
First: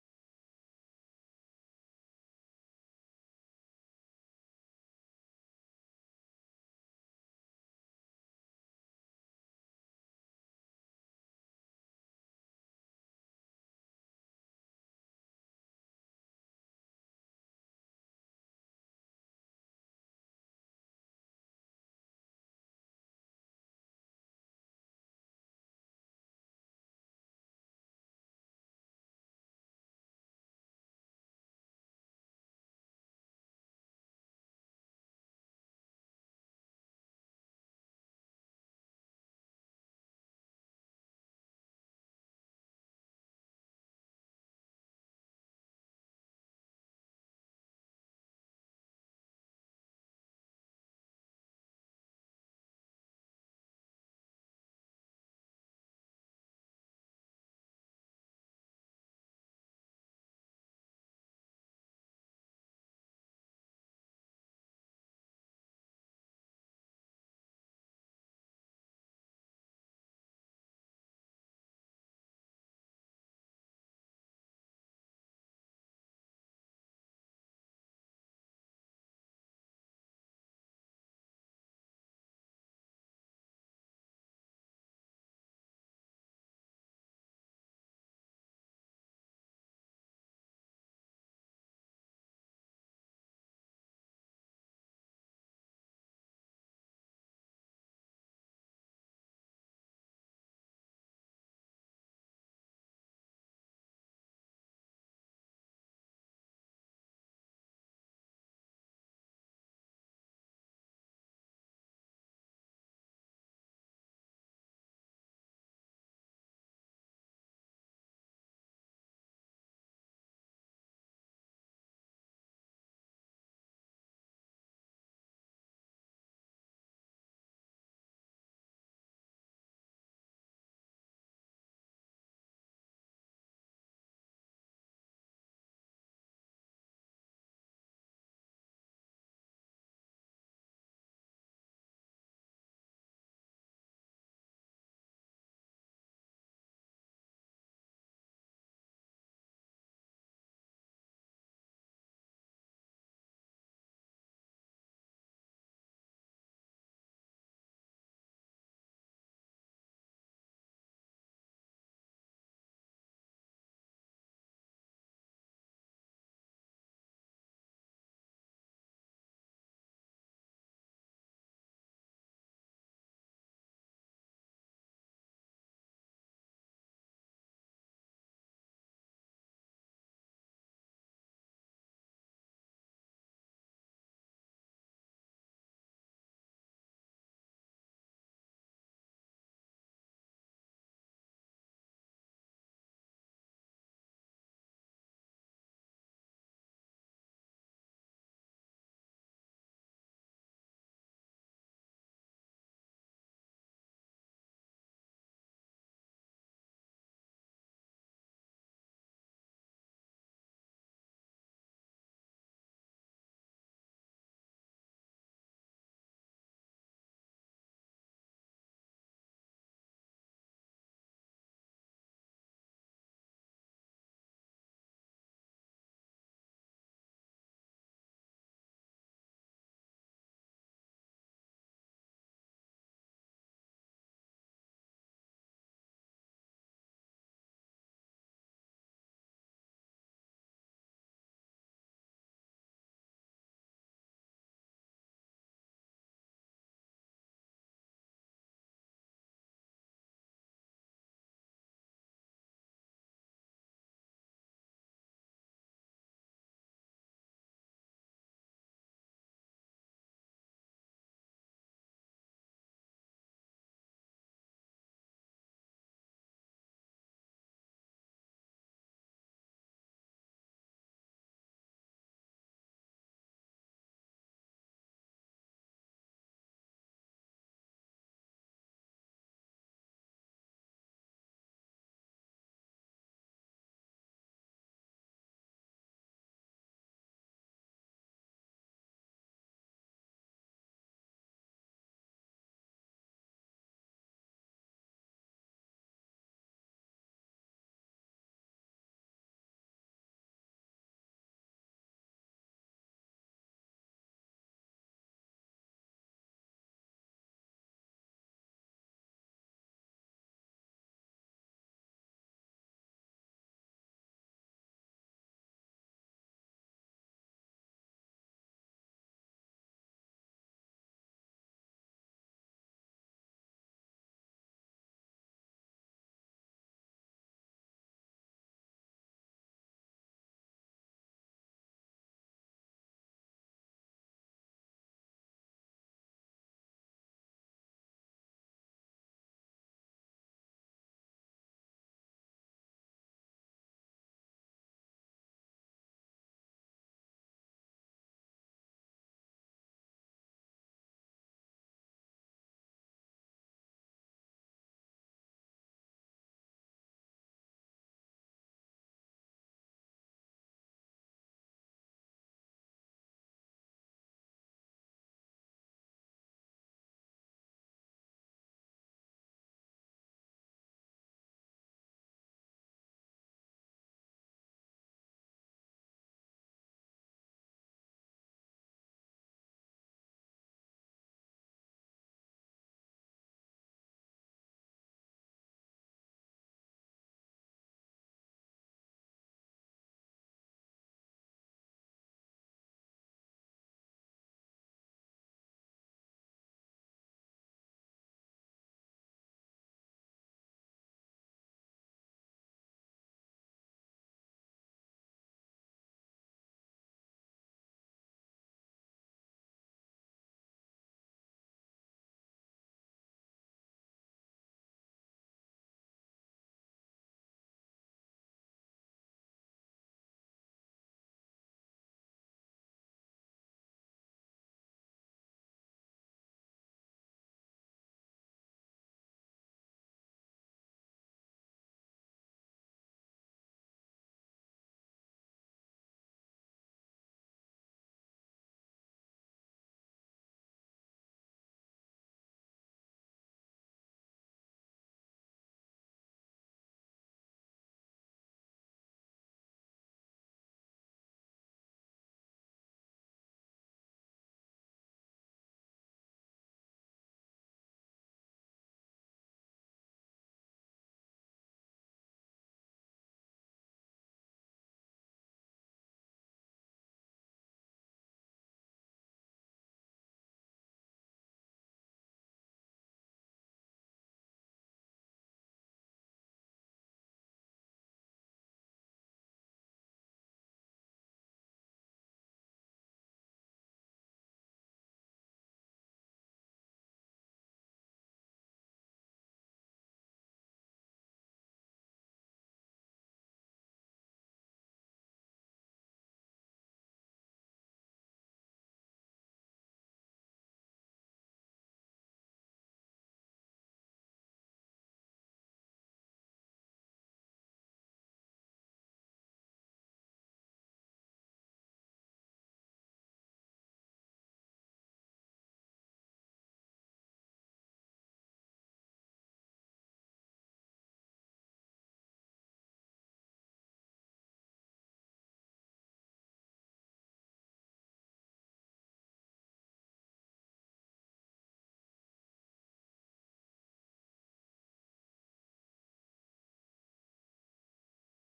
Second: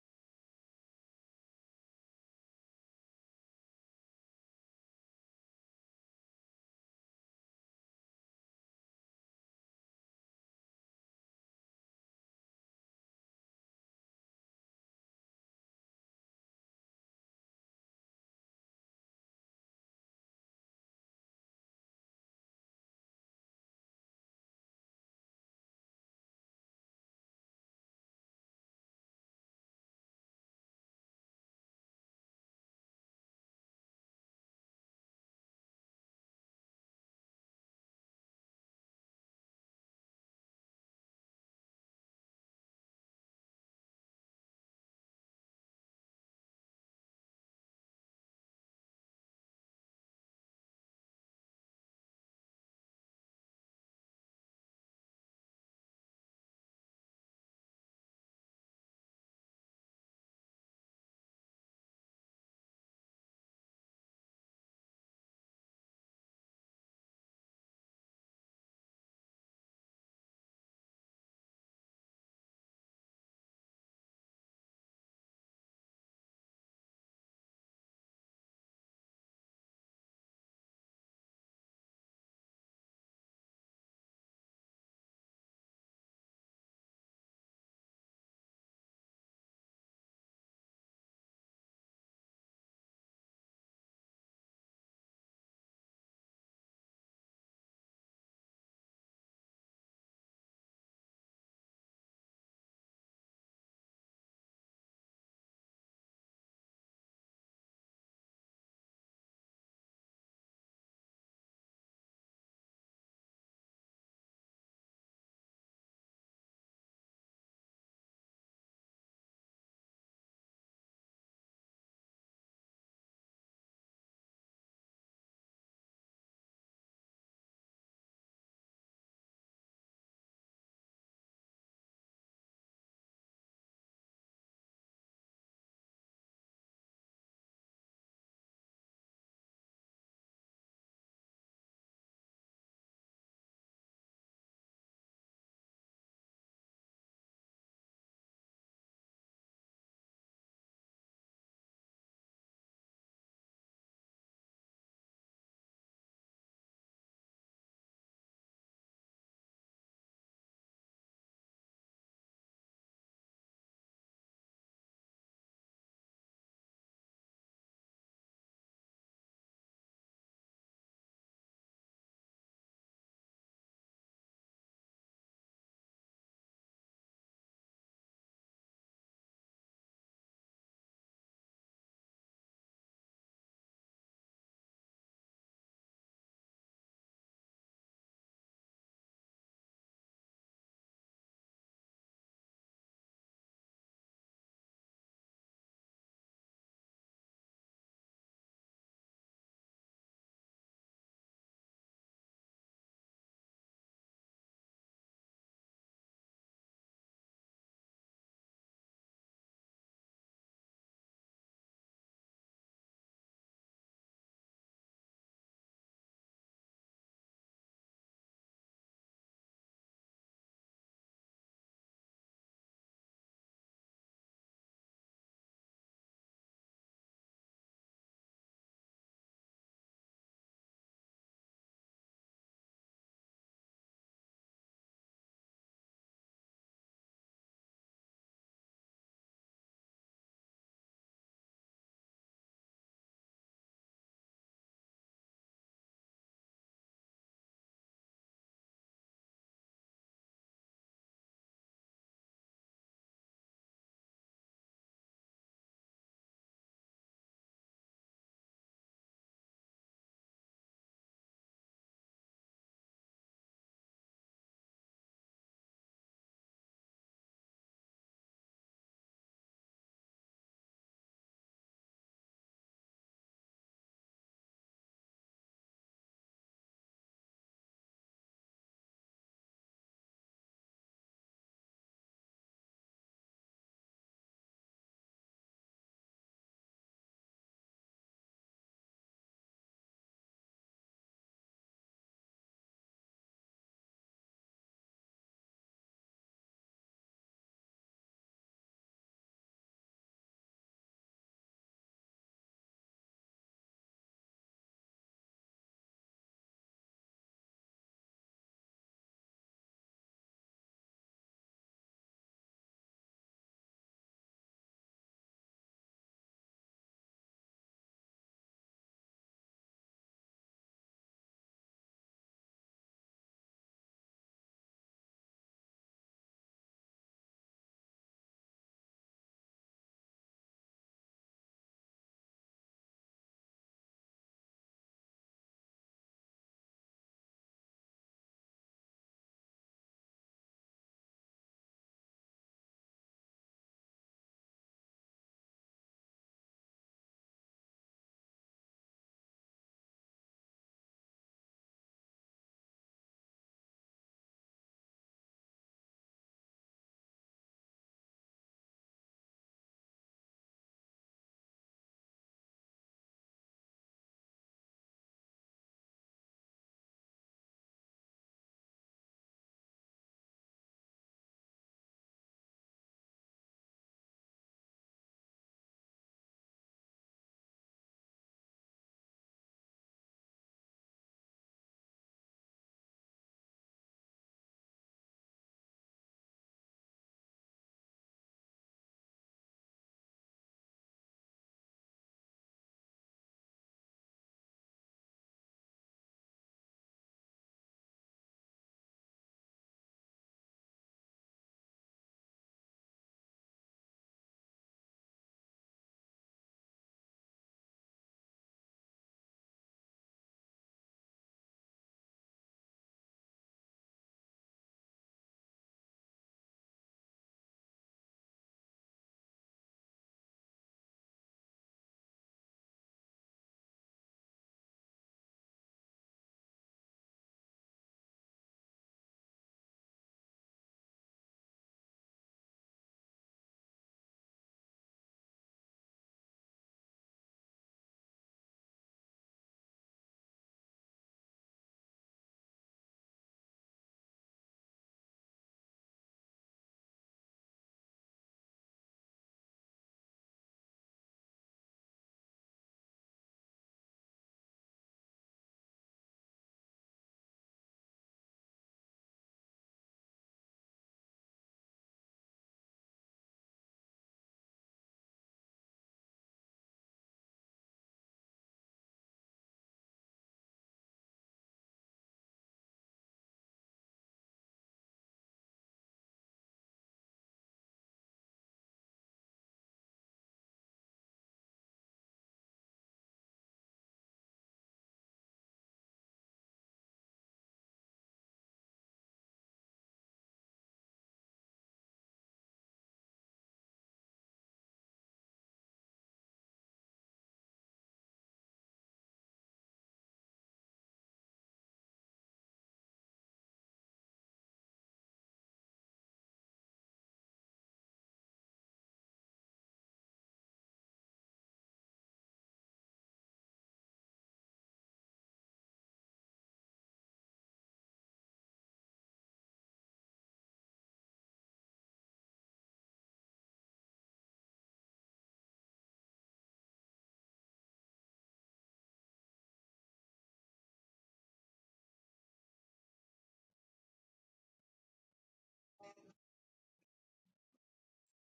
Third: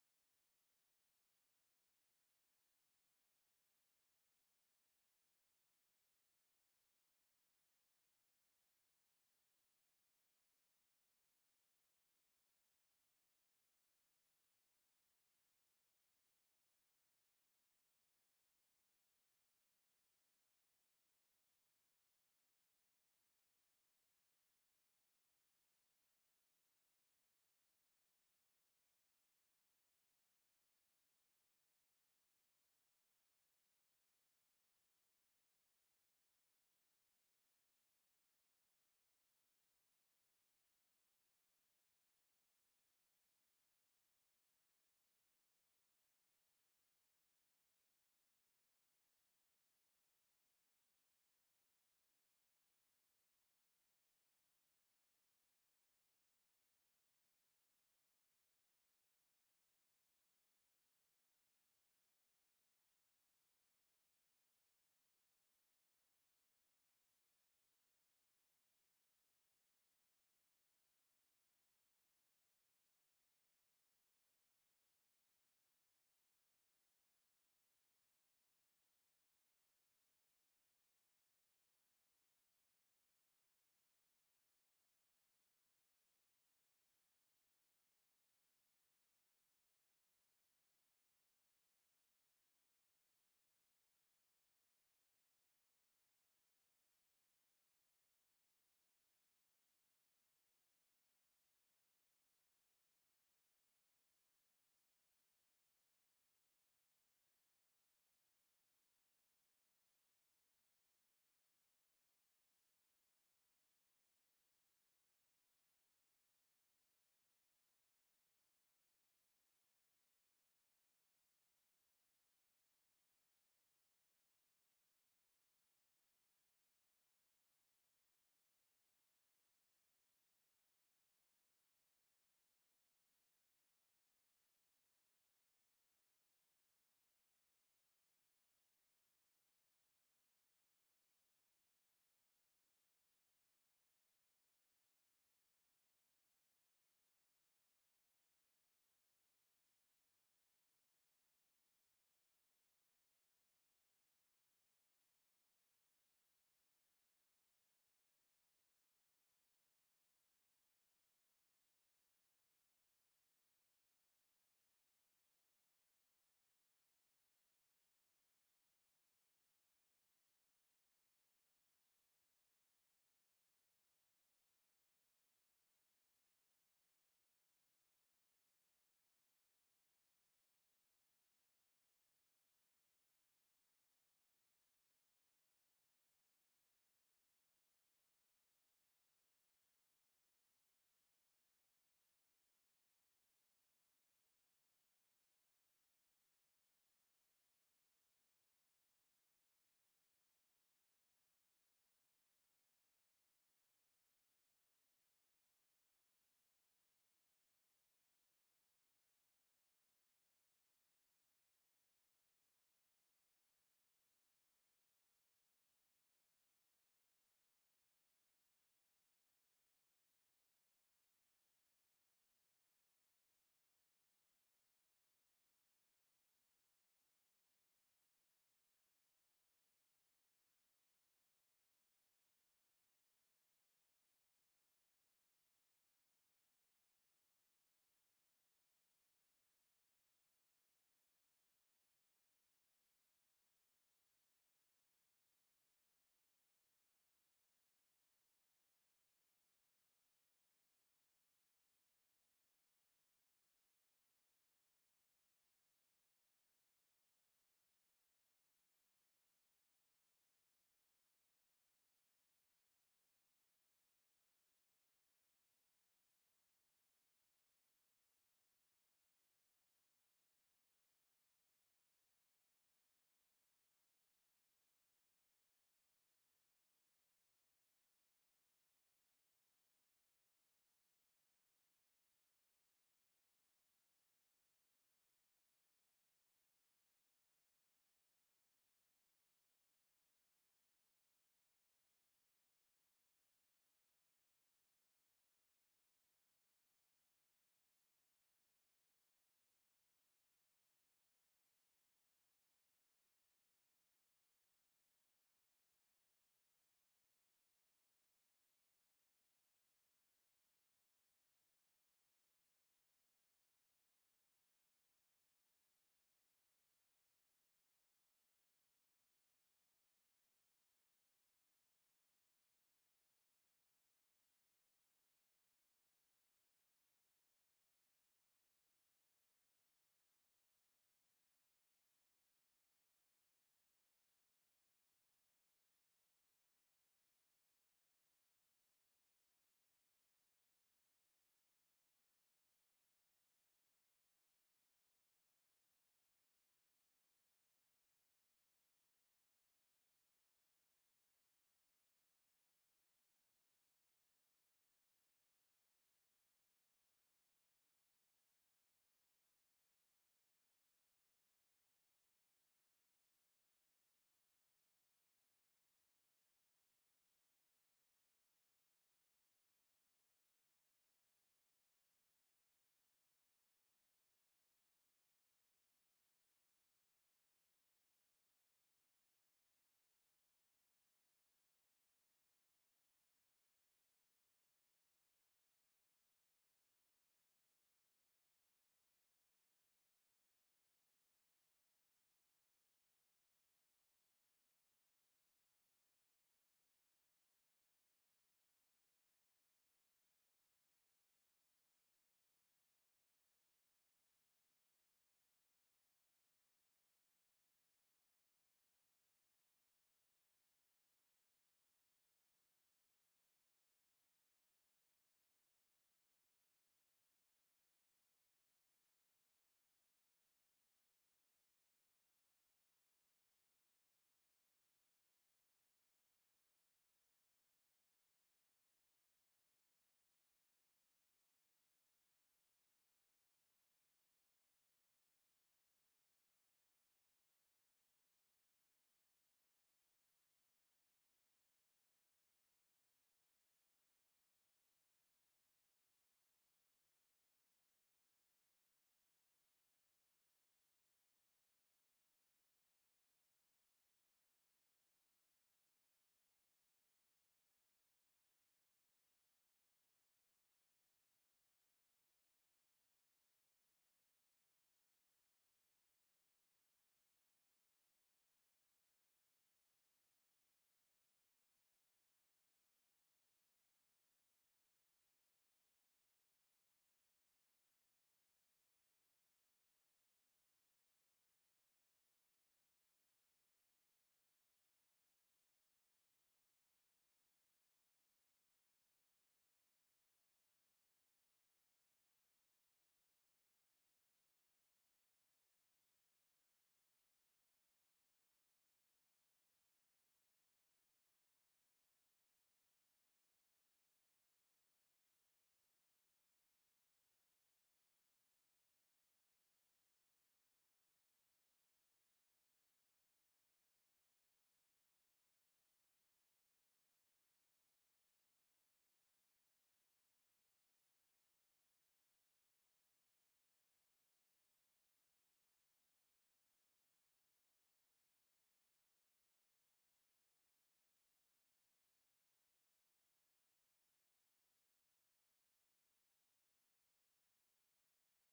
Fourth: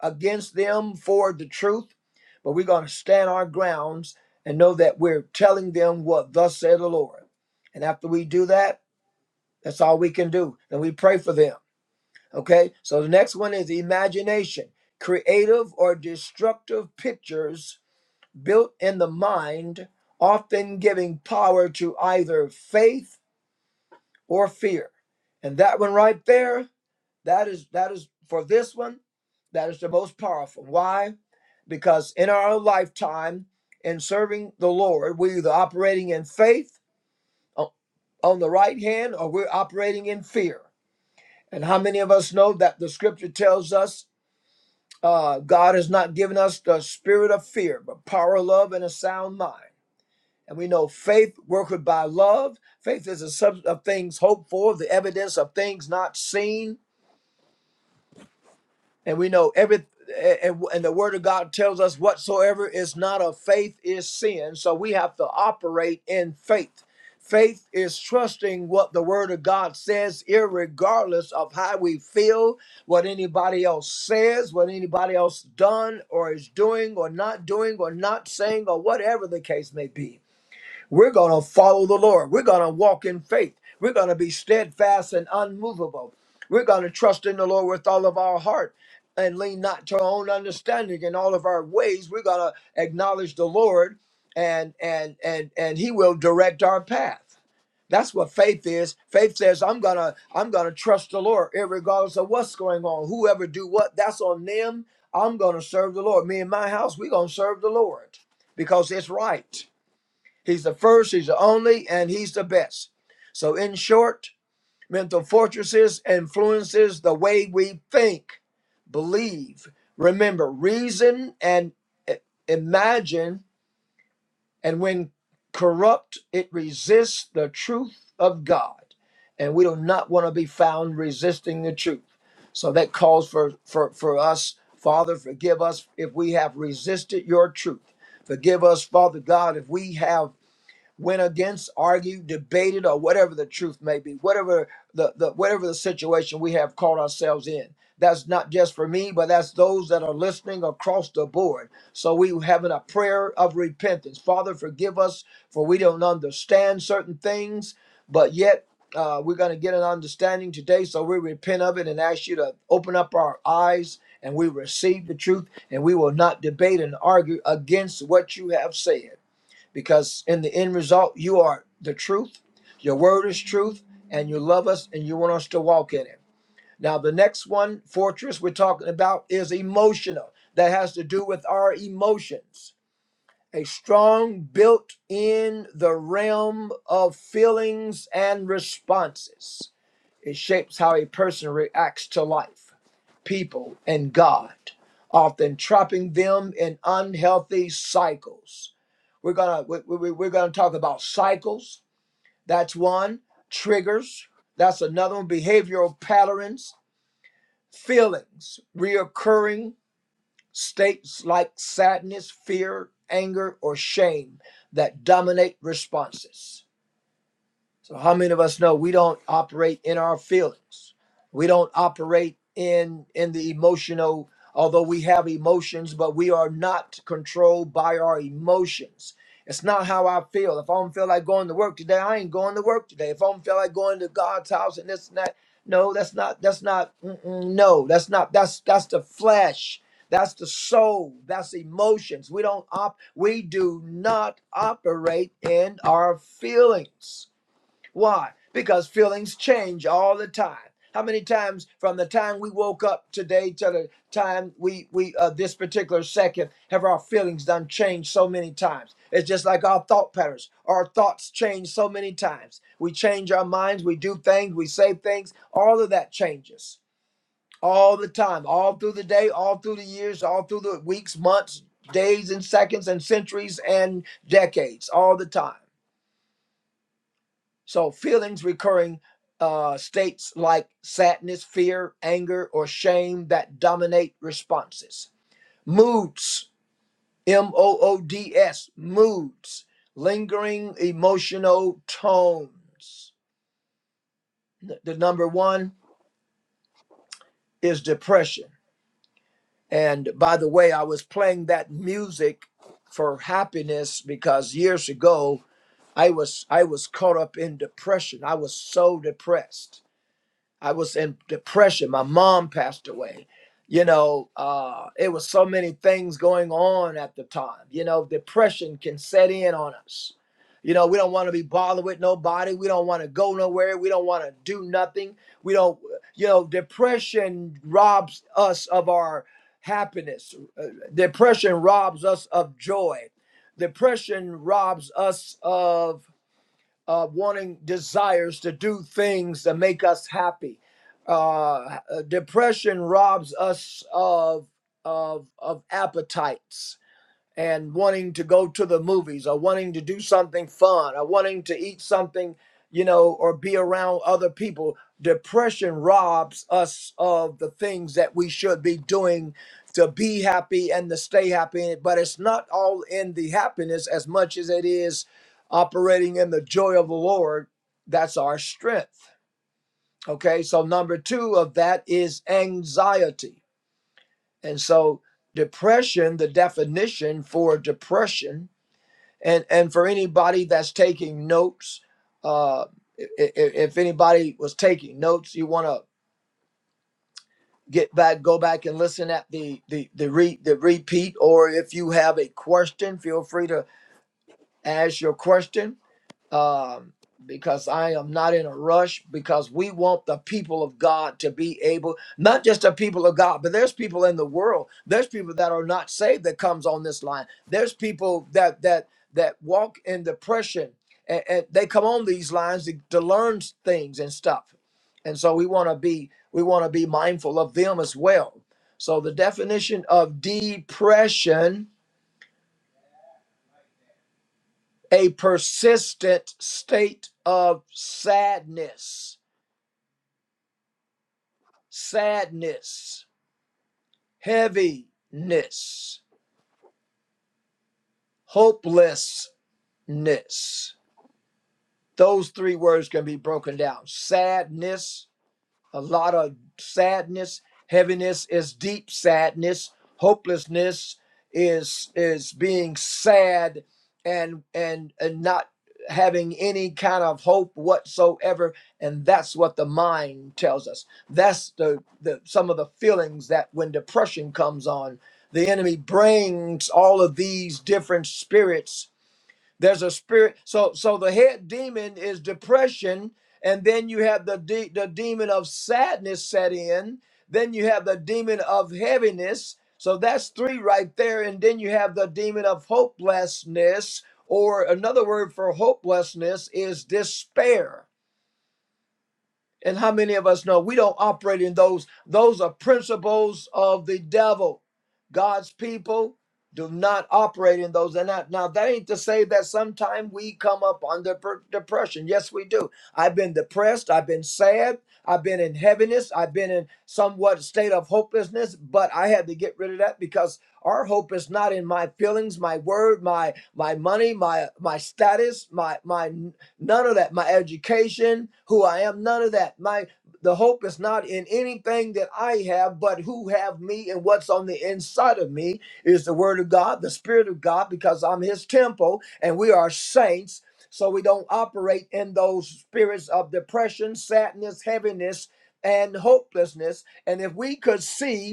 S1: against them for the truth, but we're going to stand our grounds and know that we're telling them what thus said the Lord. And after we do that, that's all we can do. And we pray for them. Okay, so the next one is imagination, creative or destructive pictures built in the mind, often giving power to either faith or fear. And that one right there, that is that is for this one, that is the most powerful. Why? Because in our lifetime, in serving the Lord, we're either operating in faith o- on the right hand or we're operating in fear. And how many of us know that the scripture tells us Uh, God has not given us the spirit of fear, but power, love, and a sound mind. And we know faith worketh by love. Faith is a substance of things hoped for, the evidence of things not seen. And we know every and, and the word of God tells us whatsoever is not of faith is sin. So we have to operate in faith. Faith is trusting what the word of God says, irregardless of how we feel, what anybody else says, what anybody else done or is doing or not doing or not saying or whatever the case may be. We're going to follow the Lord. We're going to walk in faith. We're going to be steadfast and unmovable. We're going to trust in the Lord with all of our heart and lean not to our own understanding in all of our ways. We're going to acknowledge the Lord and and and and he will direct our path. That's what faith is. Faith says I'm going to I'm going to trust the Lord regardless of what's going on. Whoever do what, that's on them. I'm going to serve the Lord. Me and my house, we're going to serve the Lord because it's right. He's the first, he's the only, and he's the best. So, in short, mental fortresses influences the way we think, believe, remember, reason, and i- imagine. And when corrupt, it resists the truth of God. And we do not want to be found resisting the truth. So that calls for, for, for us, Father, forgive us if we have resisted your truth. Forgive us, Father God, if we have went against, argued, debated, or whatever the truth may be, whatever the, the whatever the situation we have caught ourselves in. That's not just for me, but that's those that are listening across the board. So we having a prayer of repentance. Father, forgive us for we don't understand certain things, but yet uh, we're going to get an understanding today. So we repent of it and ask you to open up our eyes and we receive the truth and we will not debate and argue against what you have said because in the end result, you are the truth. Your word is truth, and you love us and you want us to walk in it. Now, the next one, fortress, we're talking about is emotional. That has to do with our emotions. A strong built in the realm of feelings and responses. It shapes how a person reacts to life, people, and God, often trapping them in unhealthy cycles. We're gonna we, we, we're gonna talk about cycles. That's one. Triggers. That's another one. Behavioral patterns. Feelings. Reoccurring states like sadness, fear, anger, or shame that dominate responses. So, how many of us know we don't operate in our feelings? We don't operate in in the emotional. Although we have emotions, but we are not controlled by our emotions. It's not how I feel. If I don't feel like going to work today, I ain't going to work today. If I don't feel like going to God's house and this and that, no, that's not. That's not. Mm-mm, no, that's not. That's that's the flesh. That's the soul. That's emotions. We don't op. We do not operate in our feelings. Why? Because feelings change all the time. How many times from the time we woke up today to the time we we uh, this particular second have our feelings done changed so many times? It's just like our thought patterns. Our thoughts change so many times. We change our minds. We do things. We say things. All of that changes all the time, all through the day, all through the years, all through the weeks, months, days, and seconds, and centuries and decades, all the time. So feelings recurring uh, states like sadness, fear, anger, or shame that dominate responses. Moods, M O O D S, moods, lingering emotional tones. The number one is depression. And by the way, I was playing that music for happiness because years ago I was I was caught up in depression. I was so depressed I was in depression. My mom passed away. You know, uh, it was so many things going on at the time. You know, depression can set in on us. You know, we don't want to be bothered with nobody. We don't want to go nowhere. We don't want to do nothing. We don't, you know, depression robs us of our happiness. Uh, Depression robs us of joy. Depression robs us of uh, wanting desires to do things that make us happy. Uh, depression robs us of of of appetites and wanting to go to the movies or wanting to do something fun or wanting to eat something, you know, or be around other people. Depression robs us of the things that we should be doing to be happy and to stay happy. But it's not all in the happiness as much as it is operating in the joy of the Lord. That's our strength. Okay. So, number two of that is anxiety. And so, depression, the definition for depression and and for anybody that's taking notes uh if, if anybody was taking notes you want to get back go back and listen at the the the, re, the repeat or if you have a question feel free to ask your question um, because I am not in a rush because we want the people of God to be able, not just the people of God, but there's people in the world. There's people that are not saved that comes on this line. There's people that that that walk in depression and, and they come on these lines to, to learn things and stuff. And so we want to be we want to be mindful of them as well. So the definition of depression, a persistent state of sadness sadness, heaviness, hopelessness. Those three words can be broken down sadness, a lot of sadness heaviness is deep sadness hopelessness is is being sad and and and not having any kind of hope whatsoever and that's what the mind tells us that's the, the some of the feelings that when depression comes on the enemy brings all of these different spirits there's a spirit. So so the head demon is depression, and then you have the de- the demon of sadness set in. Then you have the demon of heaviness. So that's three right there, and then you have the demon of hopelessness, or another word for hopelessness is despair. And how many of us know we don't operate in those? Those are principles of the devil. God's people do not operate in those. And that, now that ain't to say that sometimes we come up under per- depression. Yes, we do. I've been depressed. I've been sad. I've been in heaviness. I've been in somewhat state of hopelessness. But I had to get rid of that because our hope is not in my feelings, my word, my my money, my my status, my my none of that. My education, who I am, none of that. My the hope is not in anything that I have, but who have me and what's on the inside of me is the word of God, the spirit of God, because I'm his temple and we are saints. So we don't operate in those spirits of depression, sadness, heaviness, and hopelessness. And if we could see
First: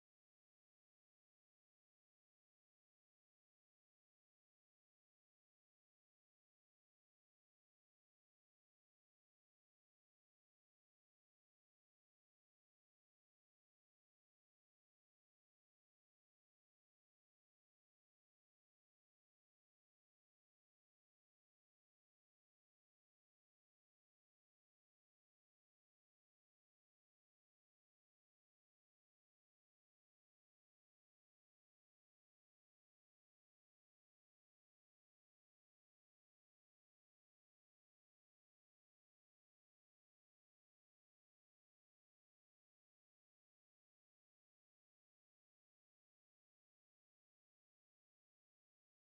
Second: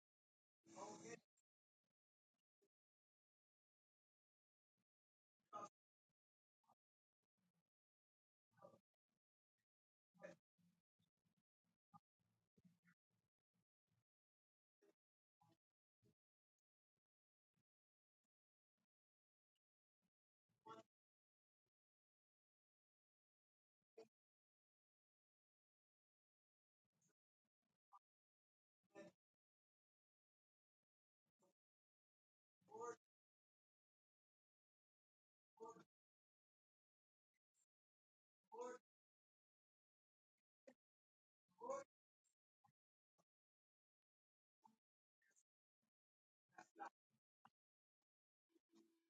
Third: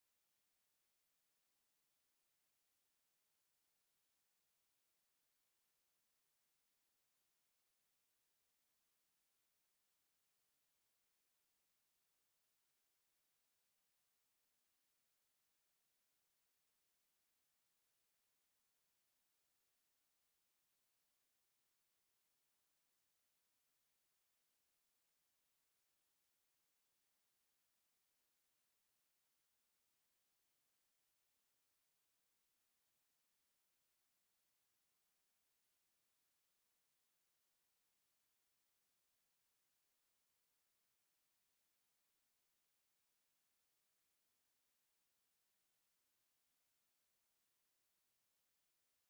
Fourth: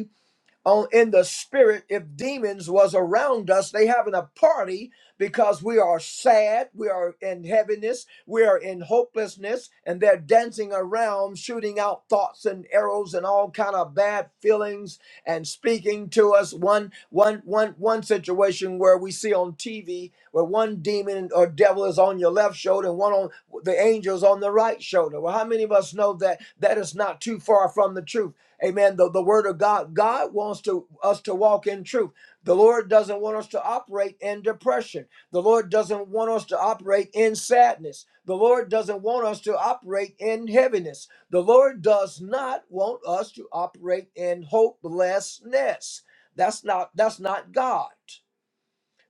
S1: on in the spirit if demons was around us they having a party because we are sad we are in heaviness we are in hopelessness and they're dancing around shooting out thoughts and arrows and all kind of bad feelings and speaking to us one one one one situation where we see on tv where one demon or devil is on your left shoulder and one on the angels on the right shoulder well how many of us know that that is not too far from the truth Amen. The, the word of God. God wants to us to walk in truth. The Lord doesn't want us to operate in depression. The Lord doesn't want us to operate in sadness. The Lord doesn't want us to operate in heaviness. The Lord does not want us to operate in hopelessness. That's not that's not God.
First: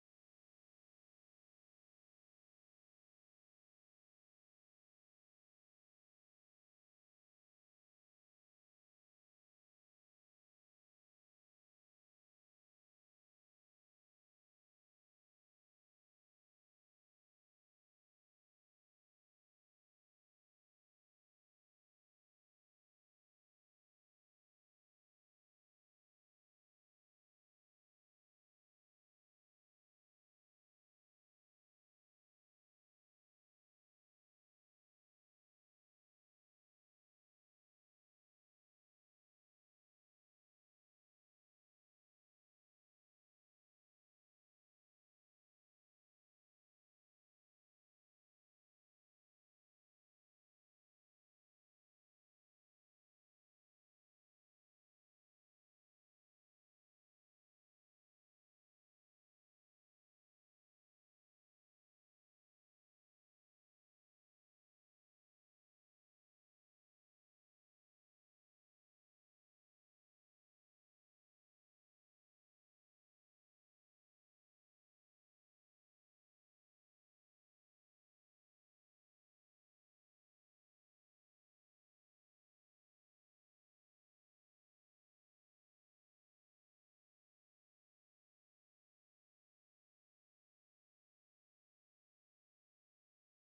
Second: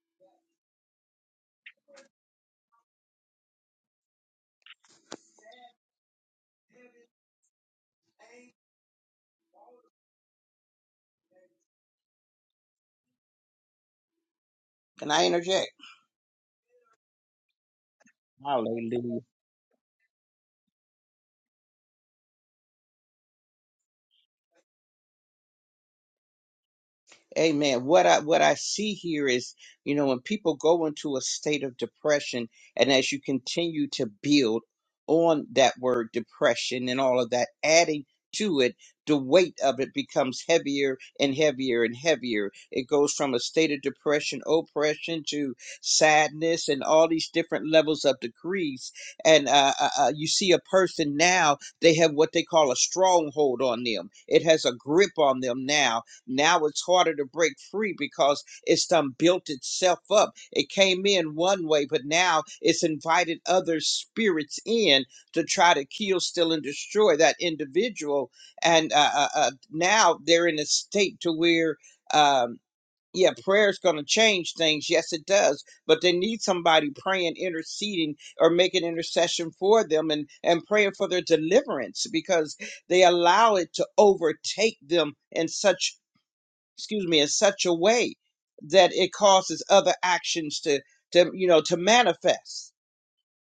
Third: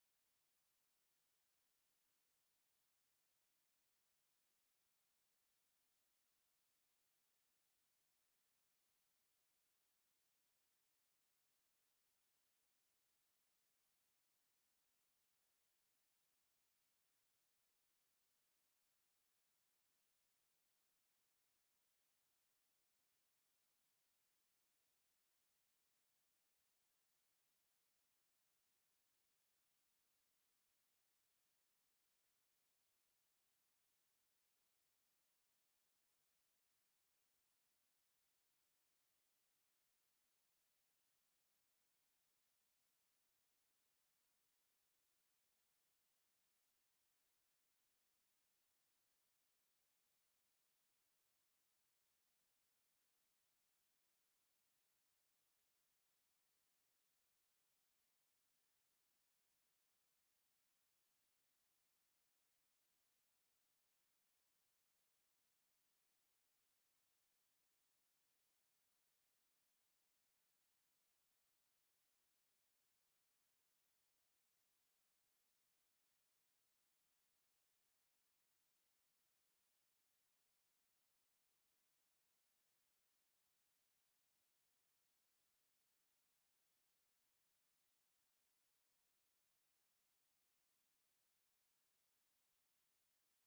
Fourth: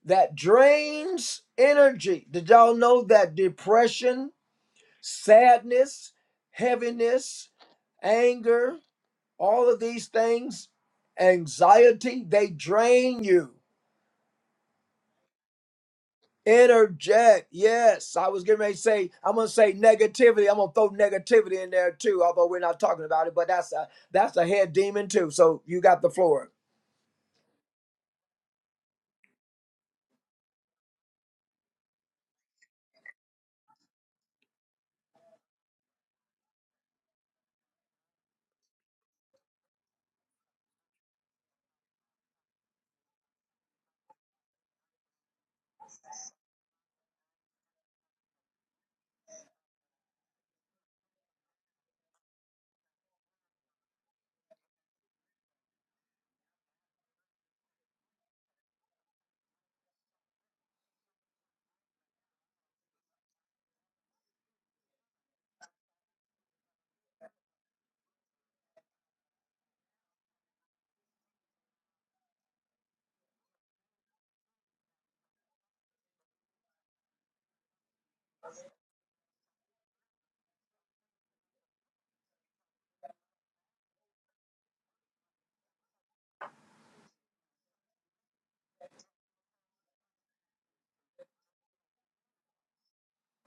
S1: That drains energy. Did y'all know that depression, sadness, heaviness, anger all of these things, anxiety, they drain you.
S2: Can I interject?
S1: Interject. Yes, I was getting ready to say,
S2: Hallelujah.
S1: I'm going to say negativity. I'm going to throw negativity in there too, although we're not talking about it, but that's a, that's a head demon too. So you got the floor.
S2: Amen. What I what I see here is, you know, when people go into a state of depression, and as you continue to build on that word depression and all of that, adding to it, the weight of it becomes heavier and heavier and heavier. It goes from a state of depression, oppression to sadness, and all these different levels of degrees. And uh, uh, uh, you see a person now; they have what they call a stronghold on them. It has a grip on them now now it's harder to break free because it's done built itself up. It came in one way, but now it's invited other spirits in to try to kill, steal, and destroy that individual. And uh, uh, uh, now they're in a state to where, um, yeah, prayer is going to change things. Yes, it does. But they need somebody praying, interceding, or making intercession for them and, and praying for their deliverance because they allow it to overtake them in such excuse me, in such a way that it causes other actions to, to you know, to manifest.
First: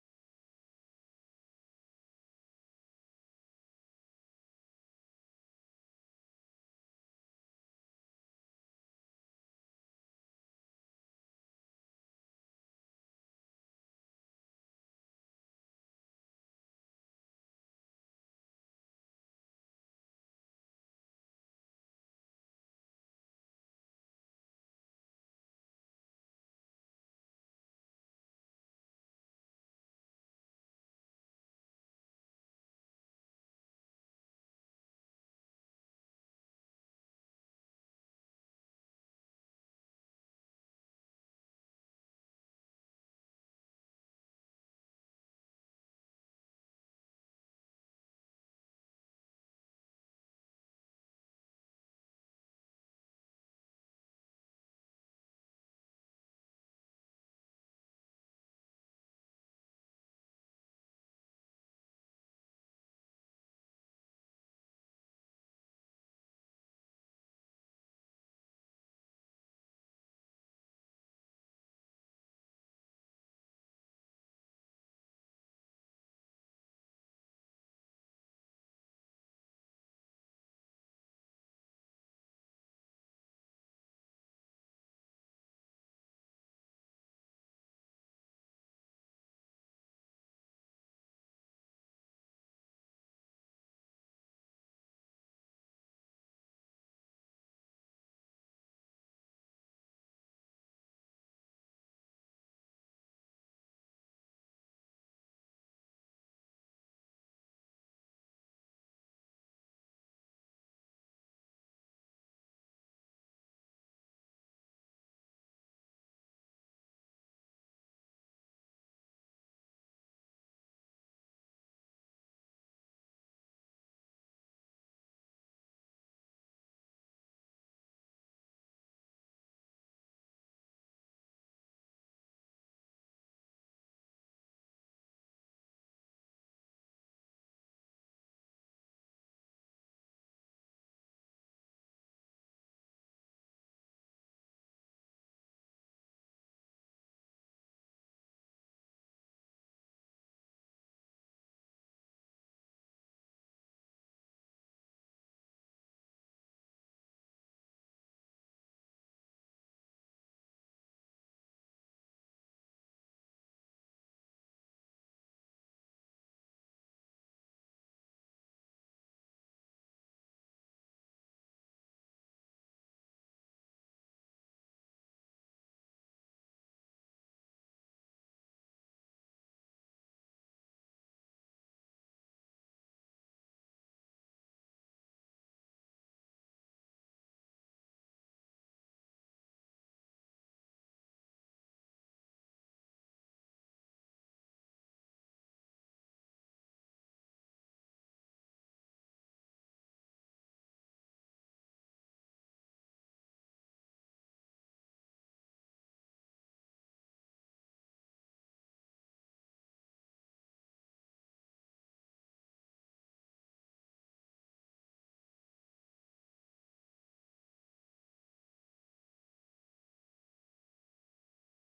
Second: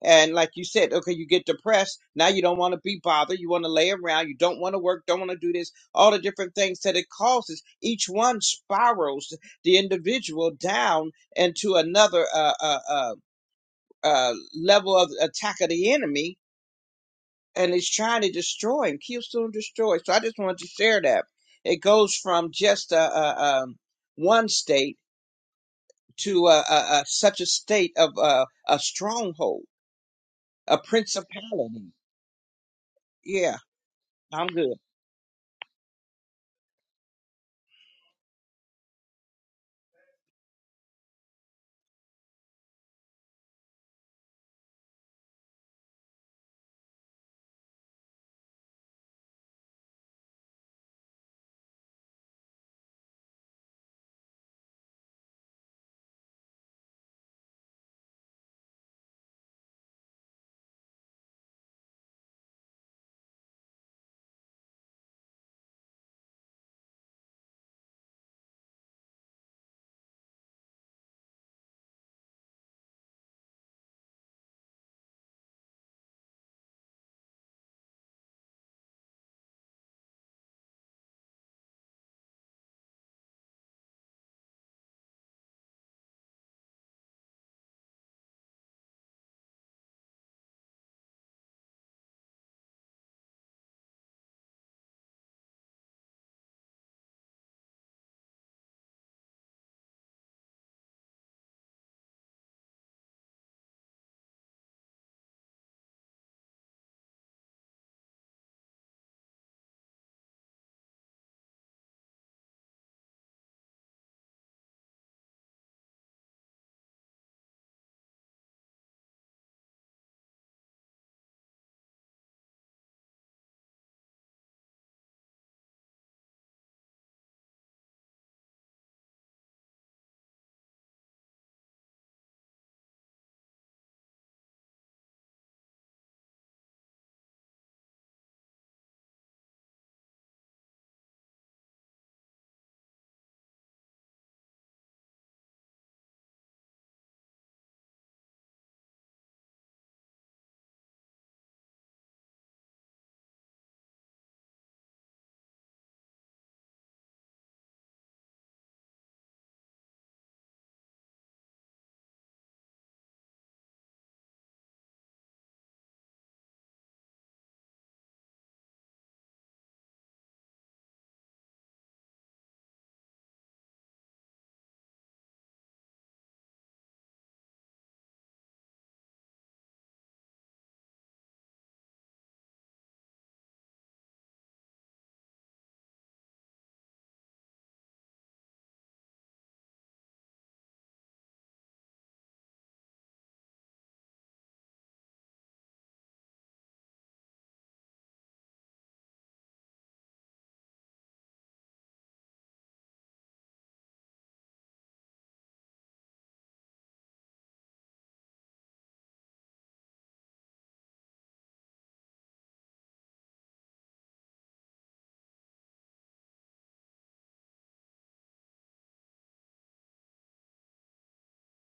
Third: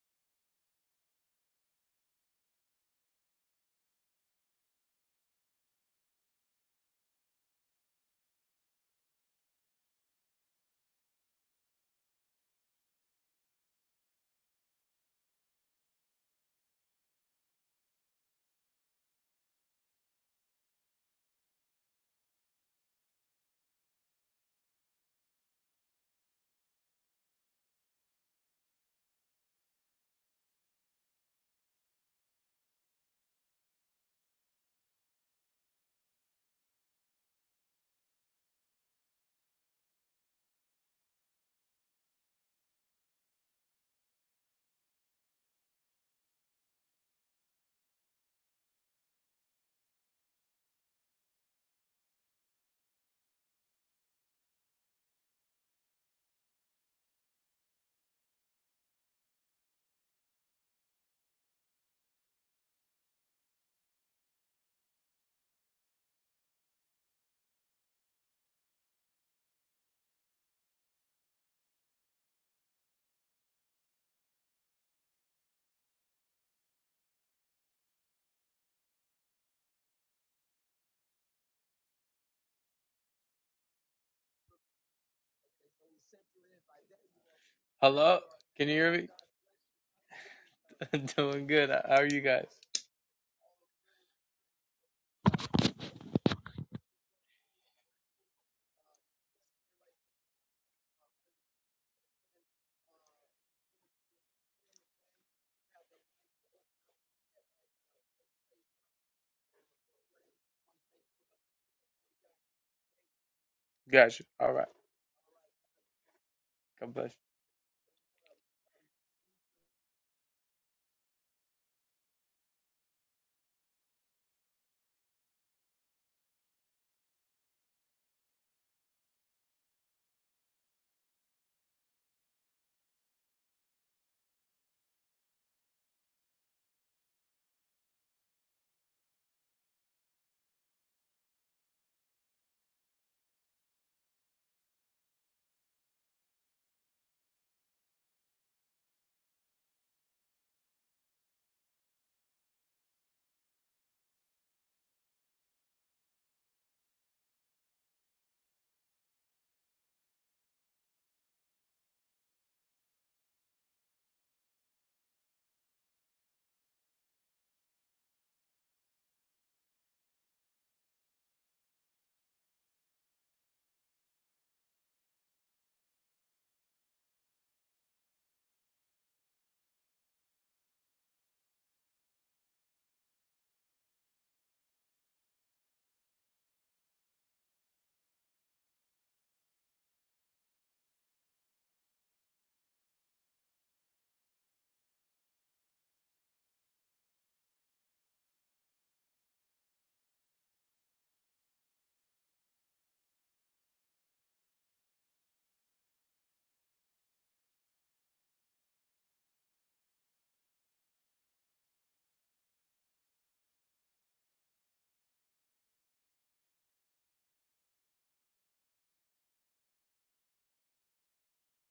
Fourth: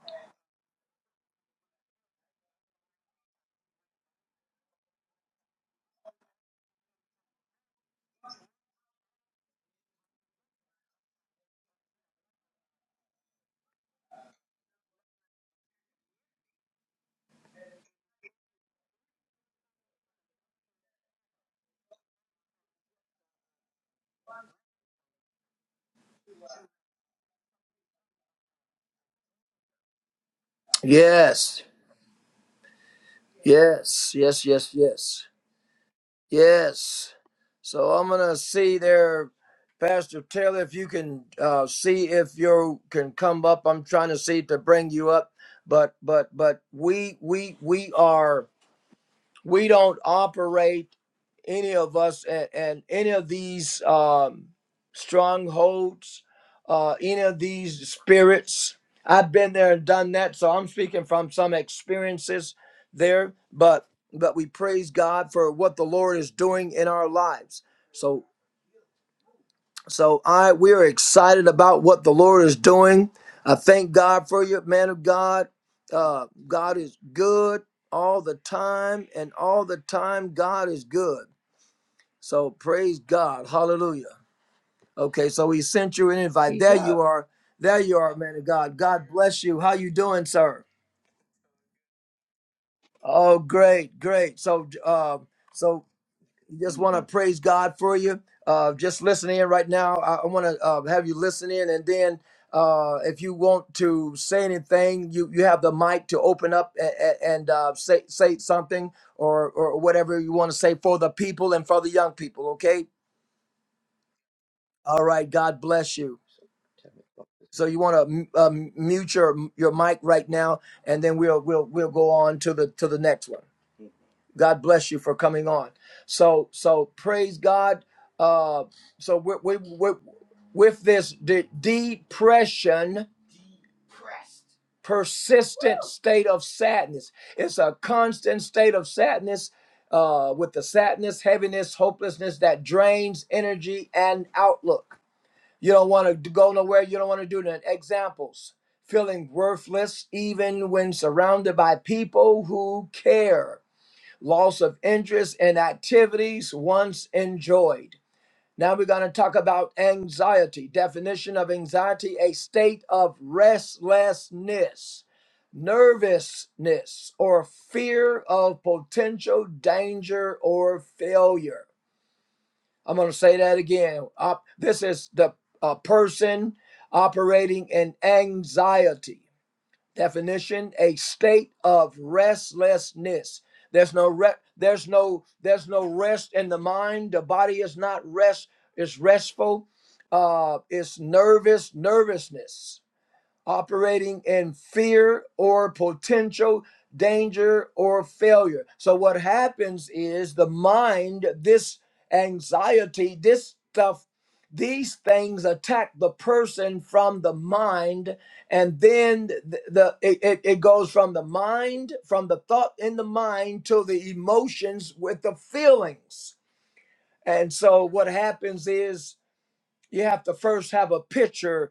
S2: And like you said, okay, you get depressed. Now you don't want to be bothered. You want to lay around. You don't want to work. Don't want to do this. All the different things that it causes. Each one spirals the individual down into another uh, uh, uh, uh, level of attack of the enemy, and it's trying to destroy and kill, steal, and destroy. So I just wanted to share that. It goes from just a, a, um one state to uh, uh, uh, such a state of uh, a stronghold, a
S1: Yes,
S2: principality. Yeah,
S1: yes, yes,
S2: I'm
S1: yes,
S2: good.
S1: yes. Yes. So I'm going to see there, Pastor Taylor, if you can uh, see if you can come up. I'm trying to see to bring you up, but but but we we we are we don't operate any of us and, and any of these um, strongholds, uh, any of these spirits. I've been there and done that, so I'm speaking from some experiences there. But but we praise God for what the Lord is doing in our lives. So so I we are excited about what the Lord is doing. I thank God for you, man of God. Uh, God is good all the time, and all the time God is good. So praise God. Hallelujah. Okay, so he sent you an invite. Praise There God. you are. There you are,
S3: Hello?
S1: man of
S3: Can you
S1: God.
S3: hear
S1: God
S3: me?
S1: bless you. How you doing, sir?
S3: Doing good. How are you guys?
S1: Oh, great, great. So uh, so just want to praise God for you. Uh, just listen in right now. I, I want to uh, have you listen in, and then uh, if you want to say anything, you, you have the mic to open up and, and uh, say say something or or whatever you want to say for the people and for the young people. Okay.
S3: Got you. All right.
S1: All right. God bless you.
S3: God bless
S1: So you want to um, mute your your mic right now, and then we'll we'll we'll go on to the to the next one. God bless you for coming on. So so praise God. Uh, so we we we with this de- depression, persistent state of sadness. It's a constant state of sadness. Uh, with the sadness, heaviness, hopelessness that drains energy and outlook. You don't want to go nowhere. You don't want to do that. Examples feeling worthless even when surrounded by people who care, loss of interest in activities once enjoyed. Now we're going to talk about anxiety. Definition of anxiety a state of restlessness, nervousness, or fear of potential danger or failure. I'm going to say that again. Op- this is the uh, person operating in anxiety. Definition: a state of restlessness. There's no re- there's no there's no rest in the mind. The body is not rest. It's restful. Uh, it's nervous nervousness operating in fear or potential danger or failure. So, what happens is the mind, this anxiety, this stuff, these things attack the person from the mind, and then the, the it, it it goes from the mind, from the thought in the mind to the emotions with the feelings. And so, what happens is you have to first have a picture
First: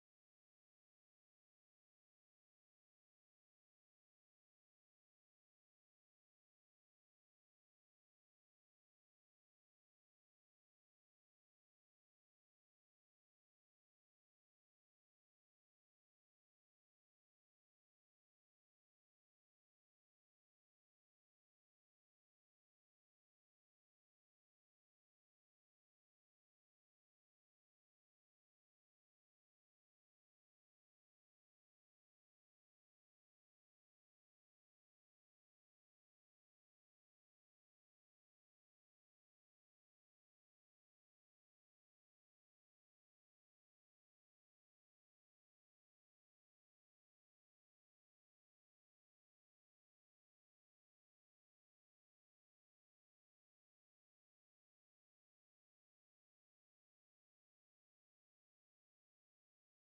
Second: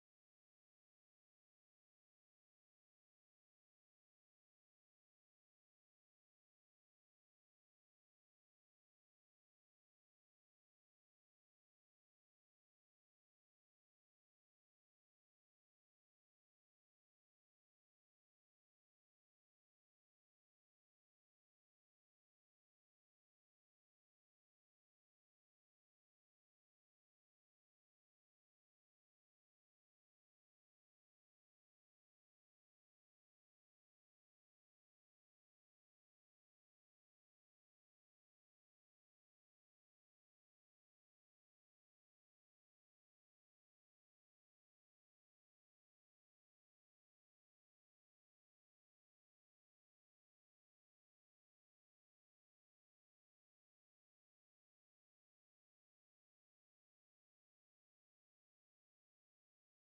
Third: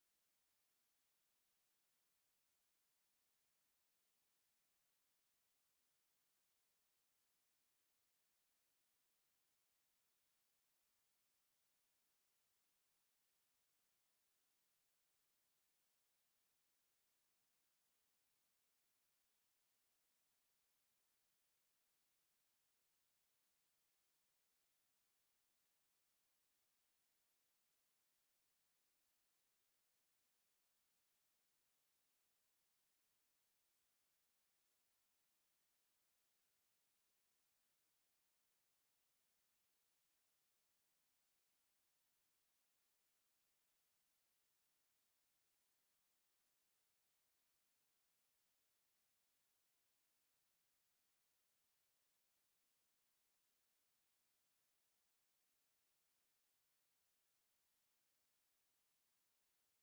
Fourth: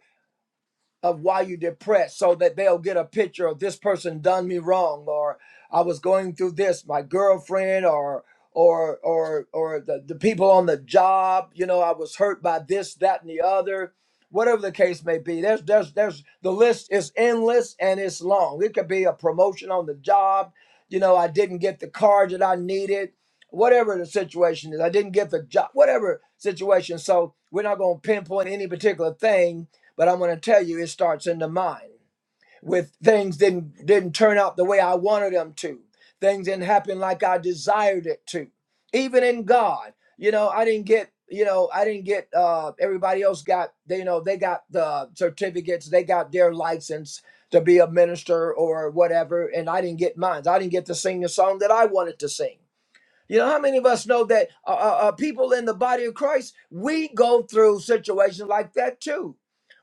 S1: of why you're depressed so that they'll get a picture of this person done me wrong or I was going through this, my girlfriend or or or or the, the people on the job, you know, I was hurt by this, that, and the other. Whatever the case may be. There's there's there's the list is endless and it's long. It could be a promotion on the job, you know, I didn't get the car that I needed, whatever the situation is, I didn't get the job, whatever situation. So we're not gonna pinpoint any particular thing but I'm going to tell you, it starts in the mind. With things didn't didn't turn out the way I wanted them to. Things didn't happen like I desired it to. Even in God, you know, I didn't get, you know, I didn't get. Uh, everybody else got, they, you know, they got the certificates, they got their license to be a minister or whatever, and I didn't get mine. I didn't get to sing the song that I wanted to sing. You know how many of us know that uh, uh, uh, people in the body of Christ we go through situations like that too.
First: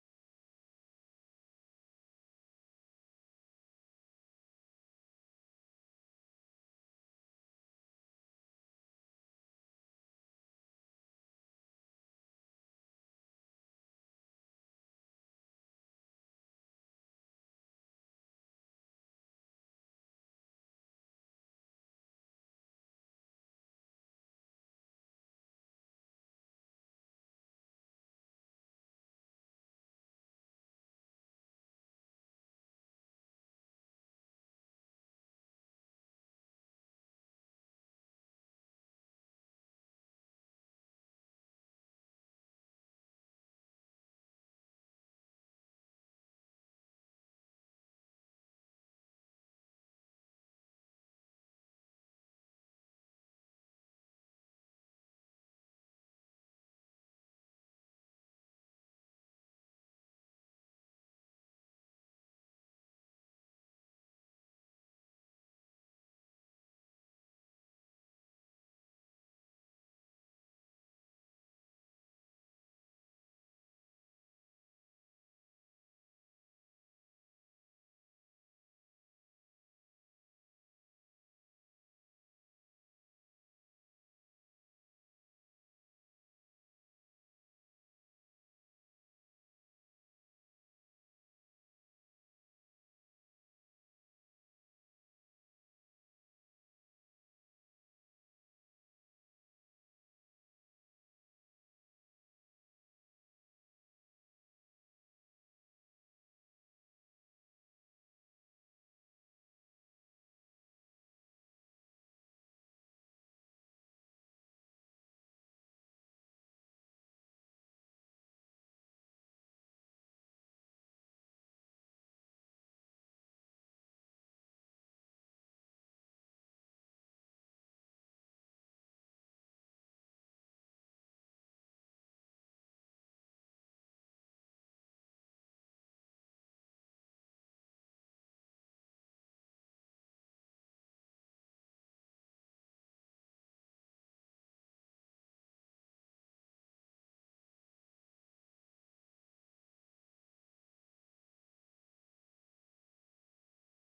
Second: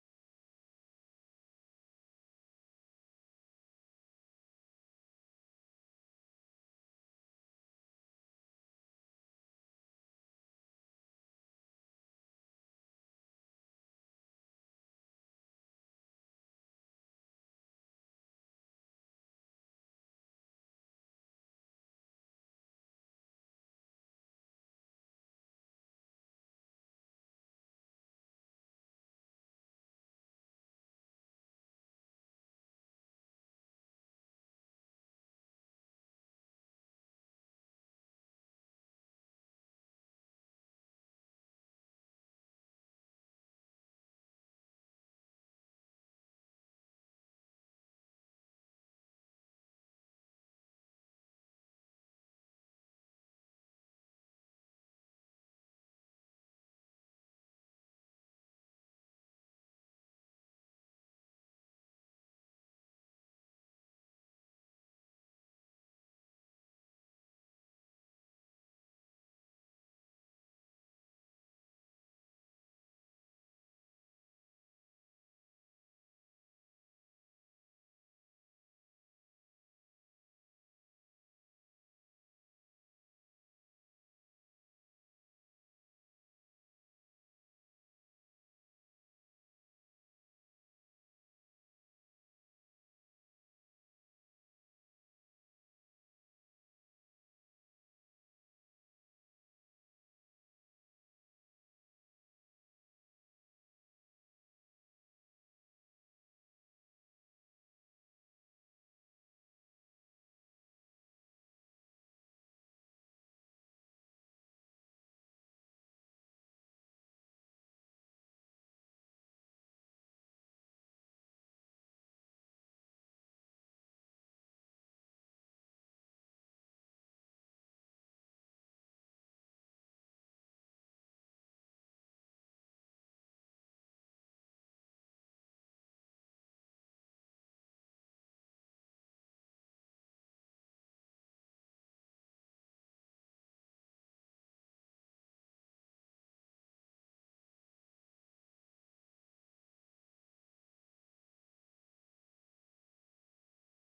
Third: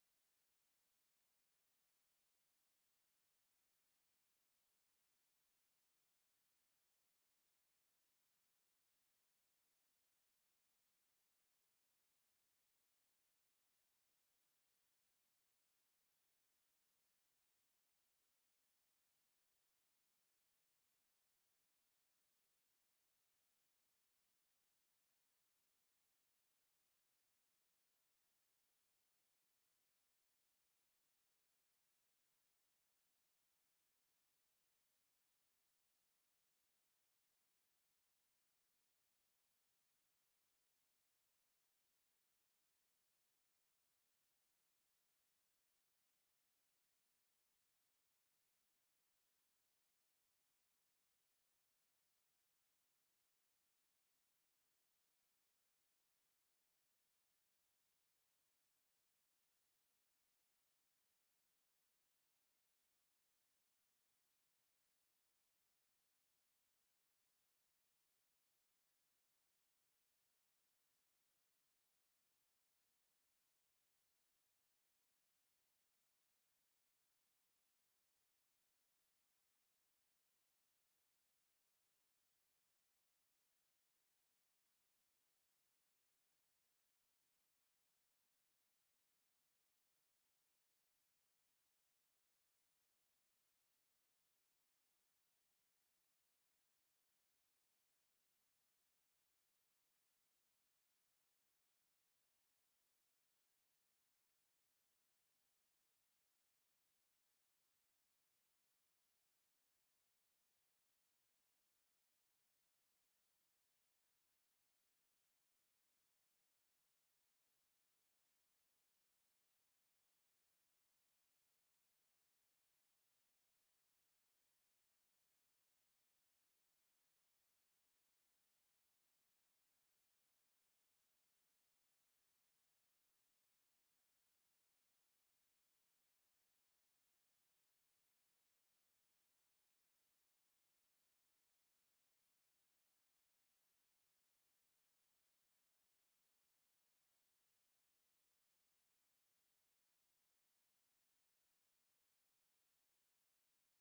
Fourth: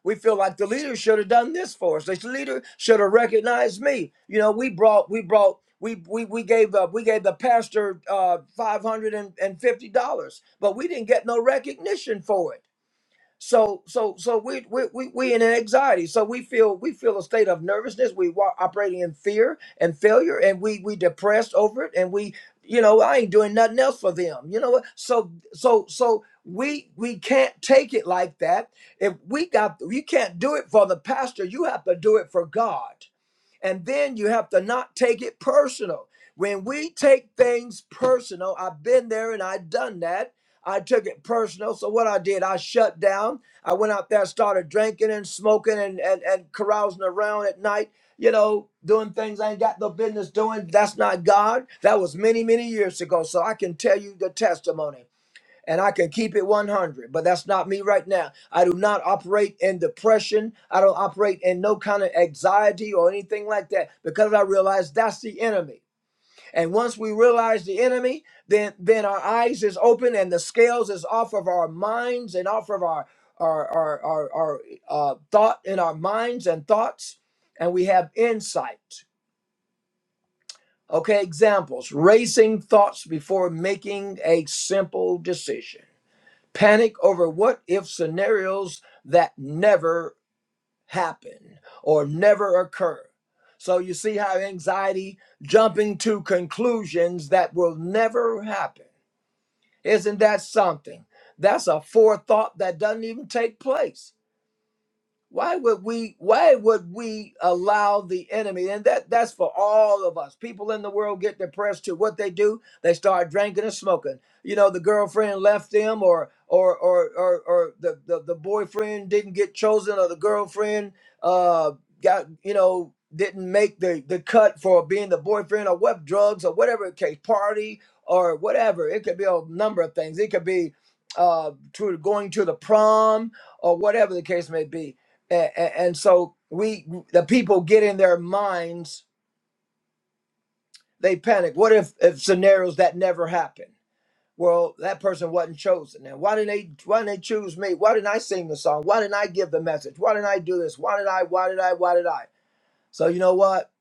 S1: We feel like the leader should have done this for us. This leader should have recognized me. You know, we brought we brought we we we gave up we gave the pastor uh, five hundred and fifty dollars, but we didn't get no recognition for it. So so so we we we we in an anxiety. So we feel we feel a state of nervousness. We wa- operating in fear and failure, and we we depressed over it, and we you know I ain't doing nothing else for them. You know what? So so so we we can't take it like that. If we got you can't do it for the pastor, you have to do it for God. And then you have to not take it personal. When we take things personal, I've been there and I've done that. I took it personal. So what I did, I shut down. I went out there, started drinking and smoking and, and, and carousing around at night, you know, doing things I ain't got no business doing. That's not God. That was many, many years ago. So I can tell you the testimony and I could keep it 100, but that's not me right now. I do not operate in depression. I don't operate in no kind of anxiety or anything like that because I realize that's the enemy. And once we realize the enemy, then then our eyes is open and the scales is off of our minds and off of our our our our, our uh, thought in our minds and thoughts, and we have insight. Okay, examples: racing thoughts before making a simple decision panic over what if scenarios that never happen or never occur. So you see how anxiety jumping to conclusions that will never happen. Isn't that something? That's a forethought that doesn't even take place why would we why would we allow the enemy and that that's for all of us people in the world get depressed to what they do they start drinking and smoking you know the girlfriend left them or or or or, or the, the the boyfriend didn't get chosen or the girlfriend uh got you know didn't make the the cut for being the boyfriend or what drugs or whatever it case party or whatever it could be a number of things it could be uh to going to the prom or whatever the case may be and, and so we the people get in their minds they panic what if if scenarios that never happen well that person wasn't chosen and why didn't they why didn't they choose me why didn't i sing the song why didn't i give the message why didn't i do this why did i why did i why did i so you know what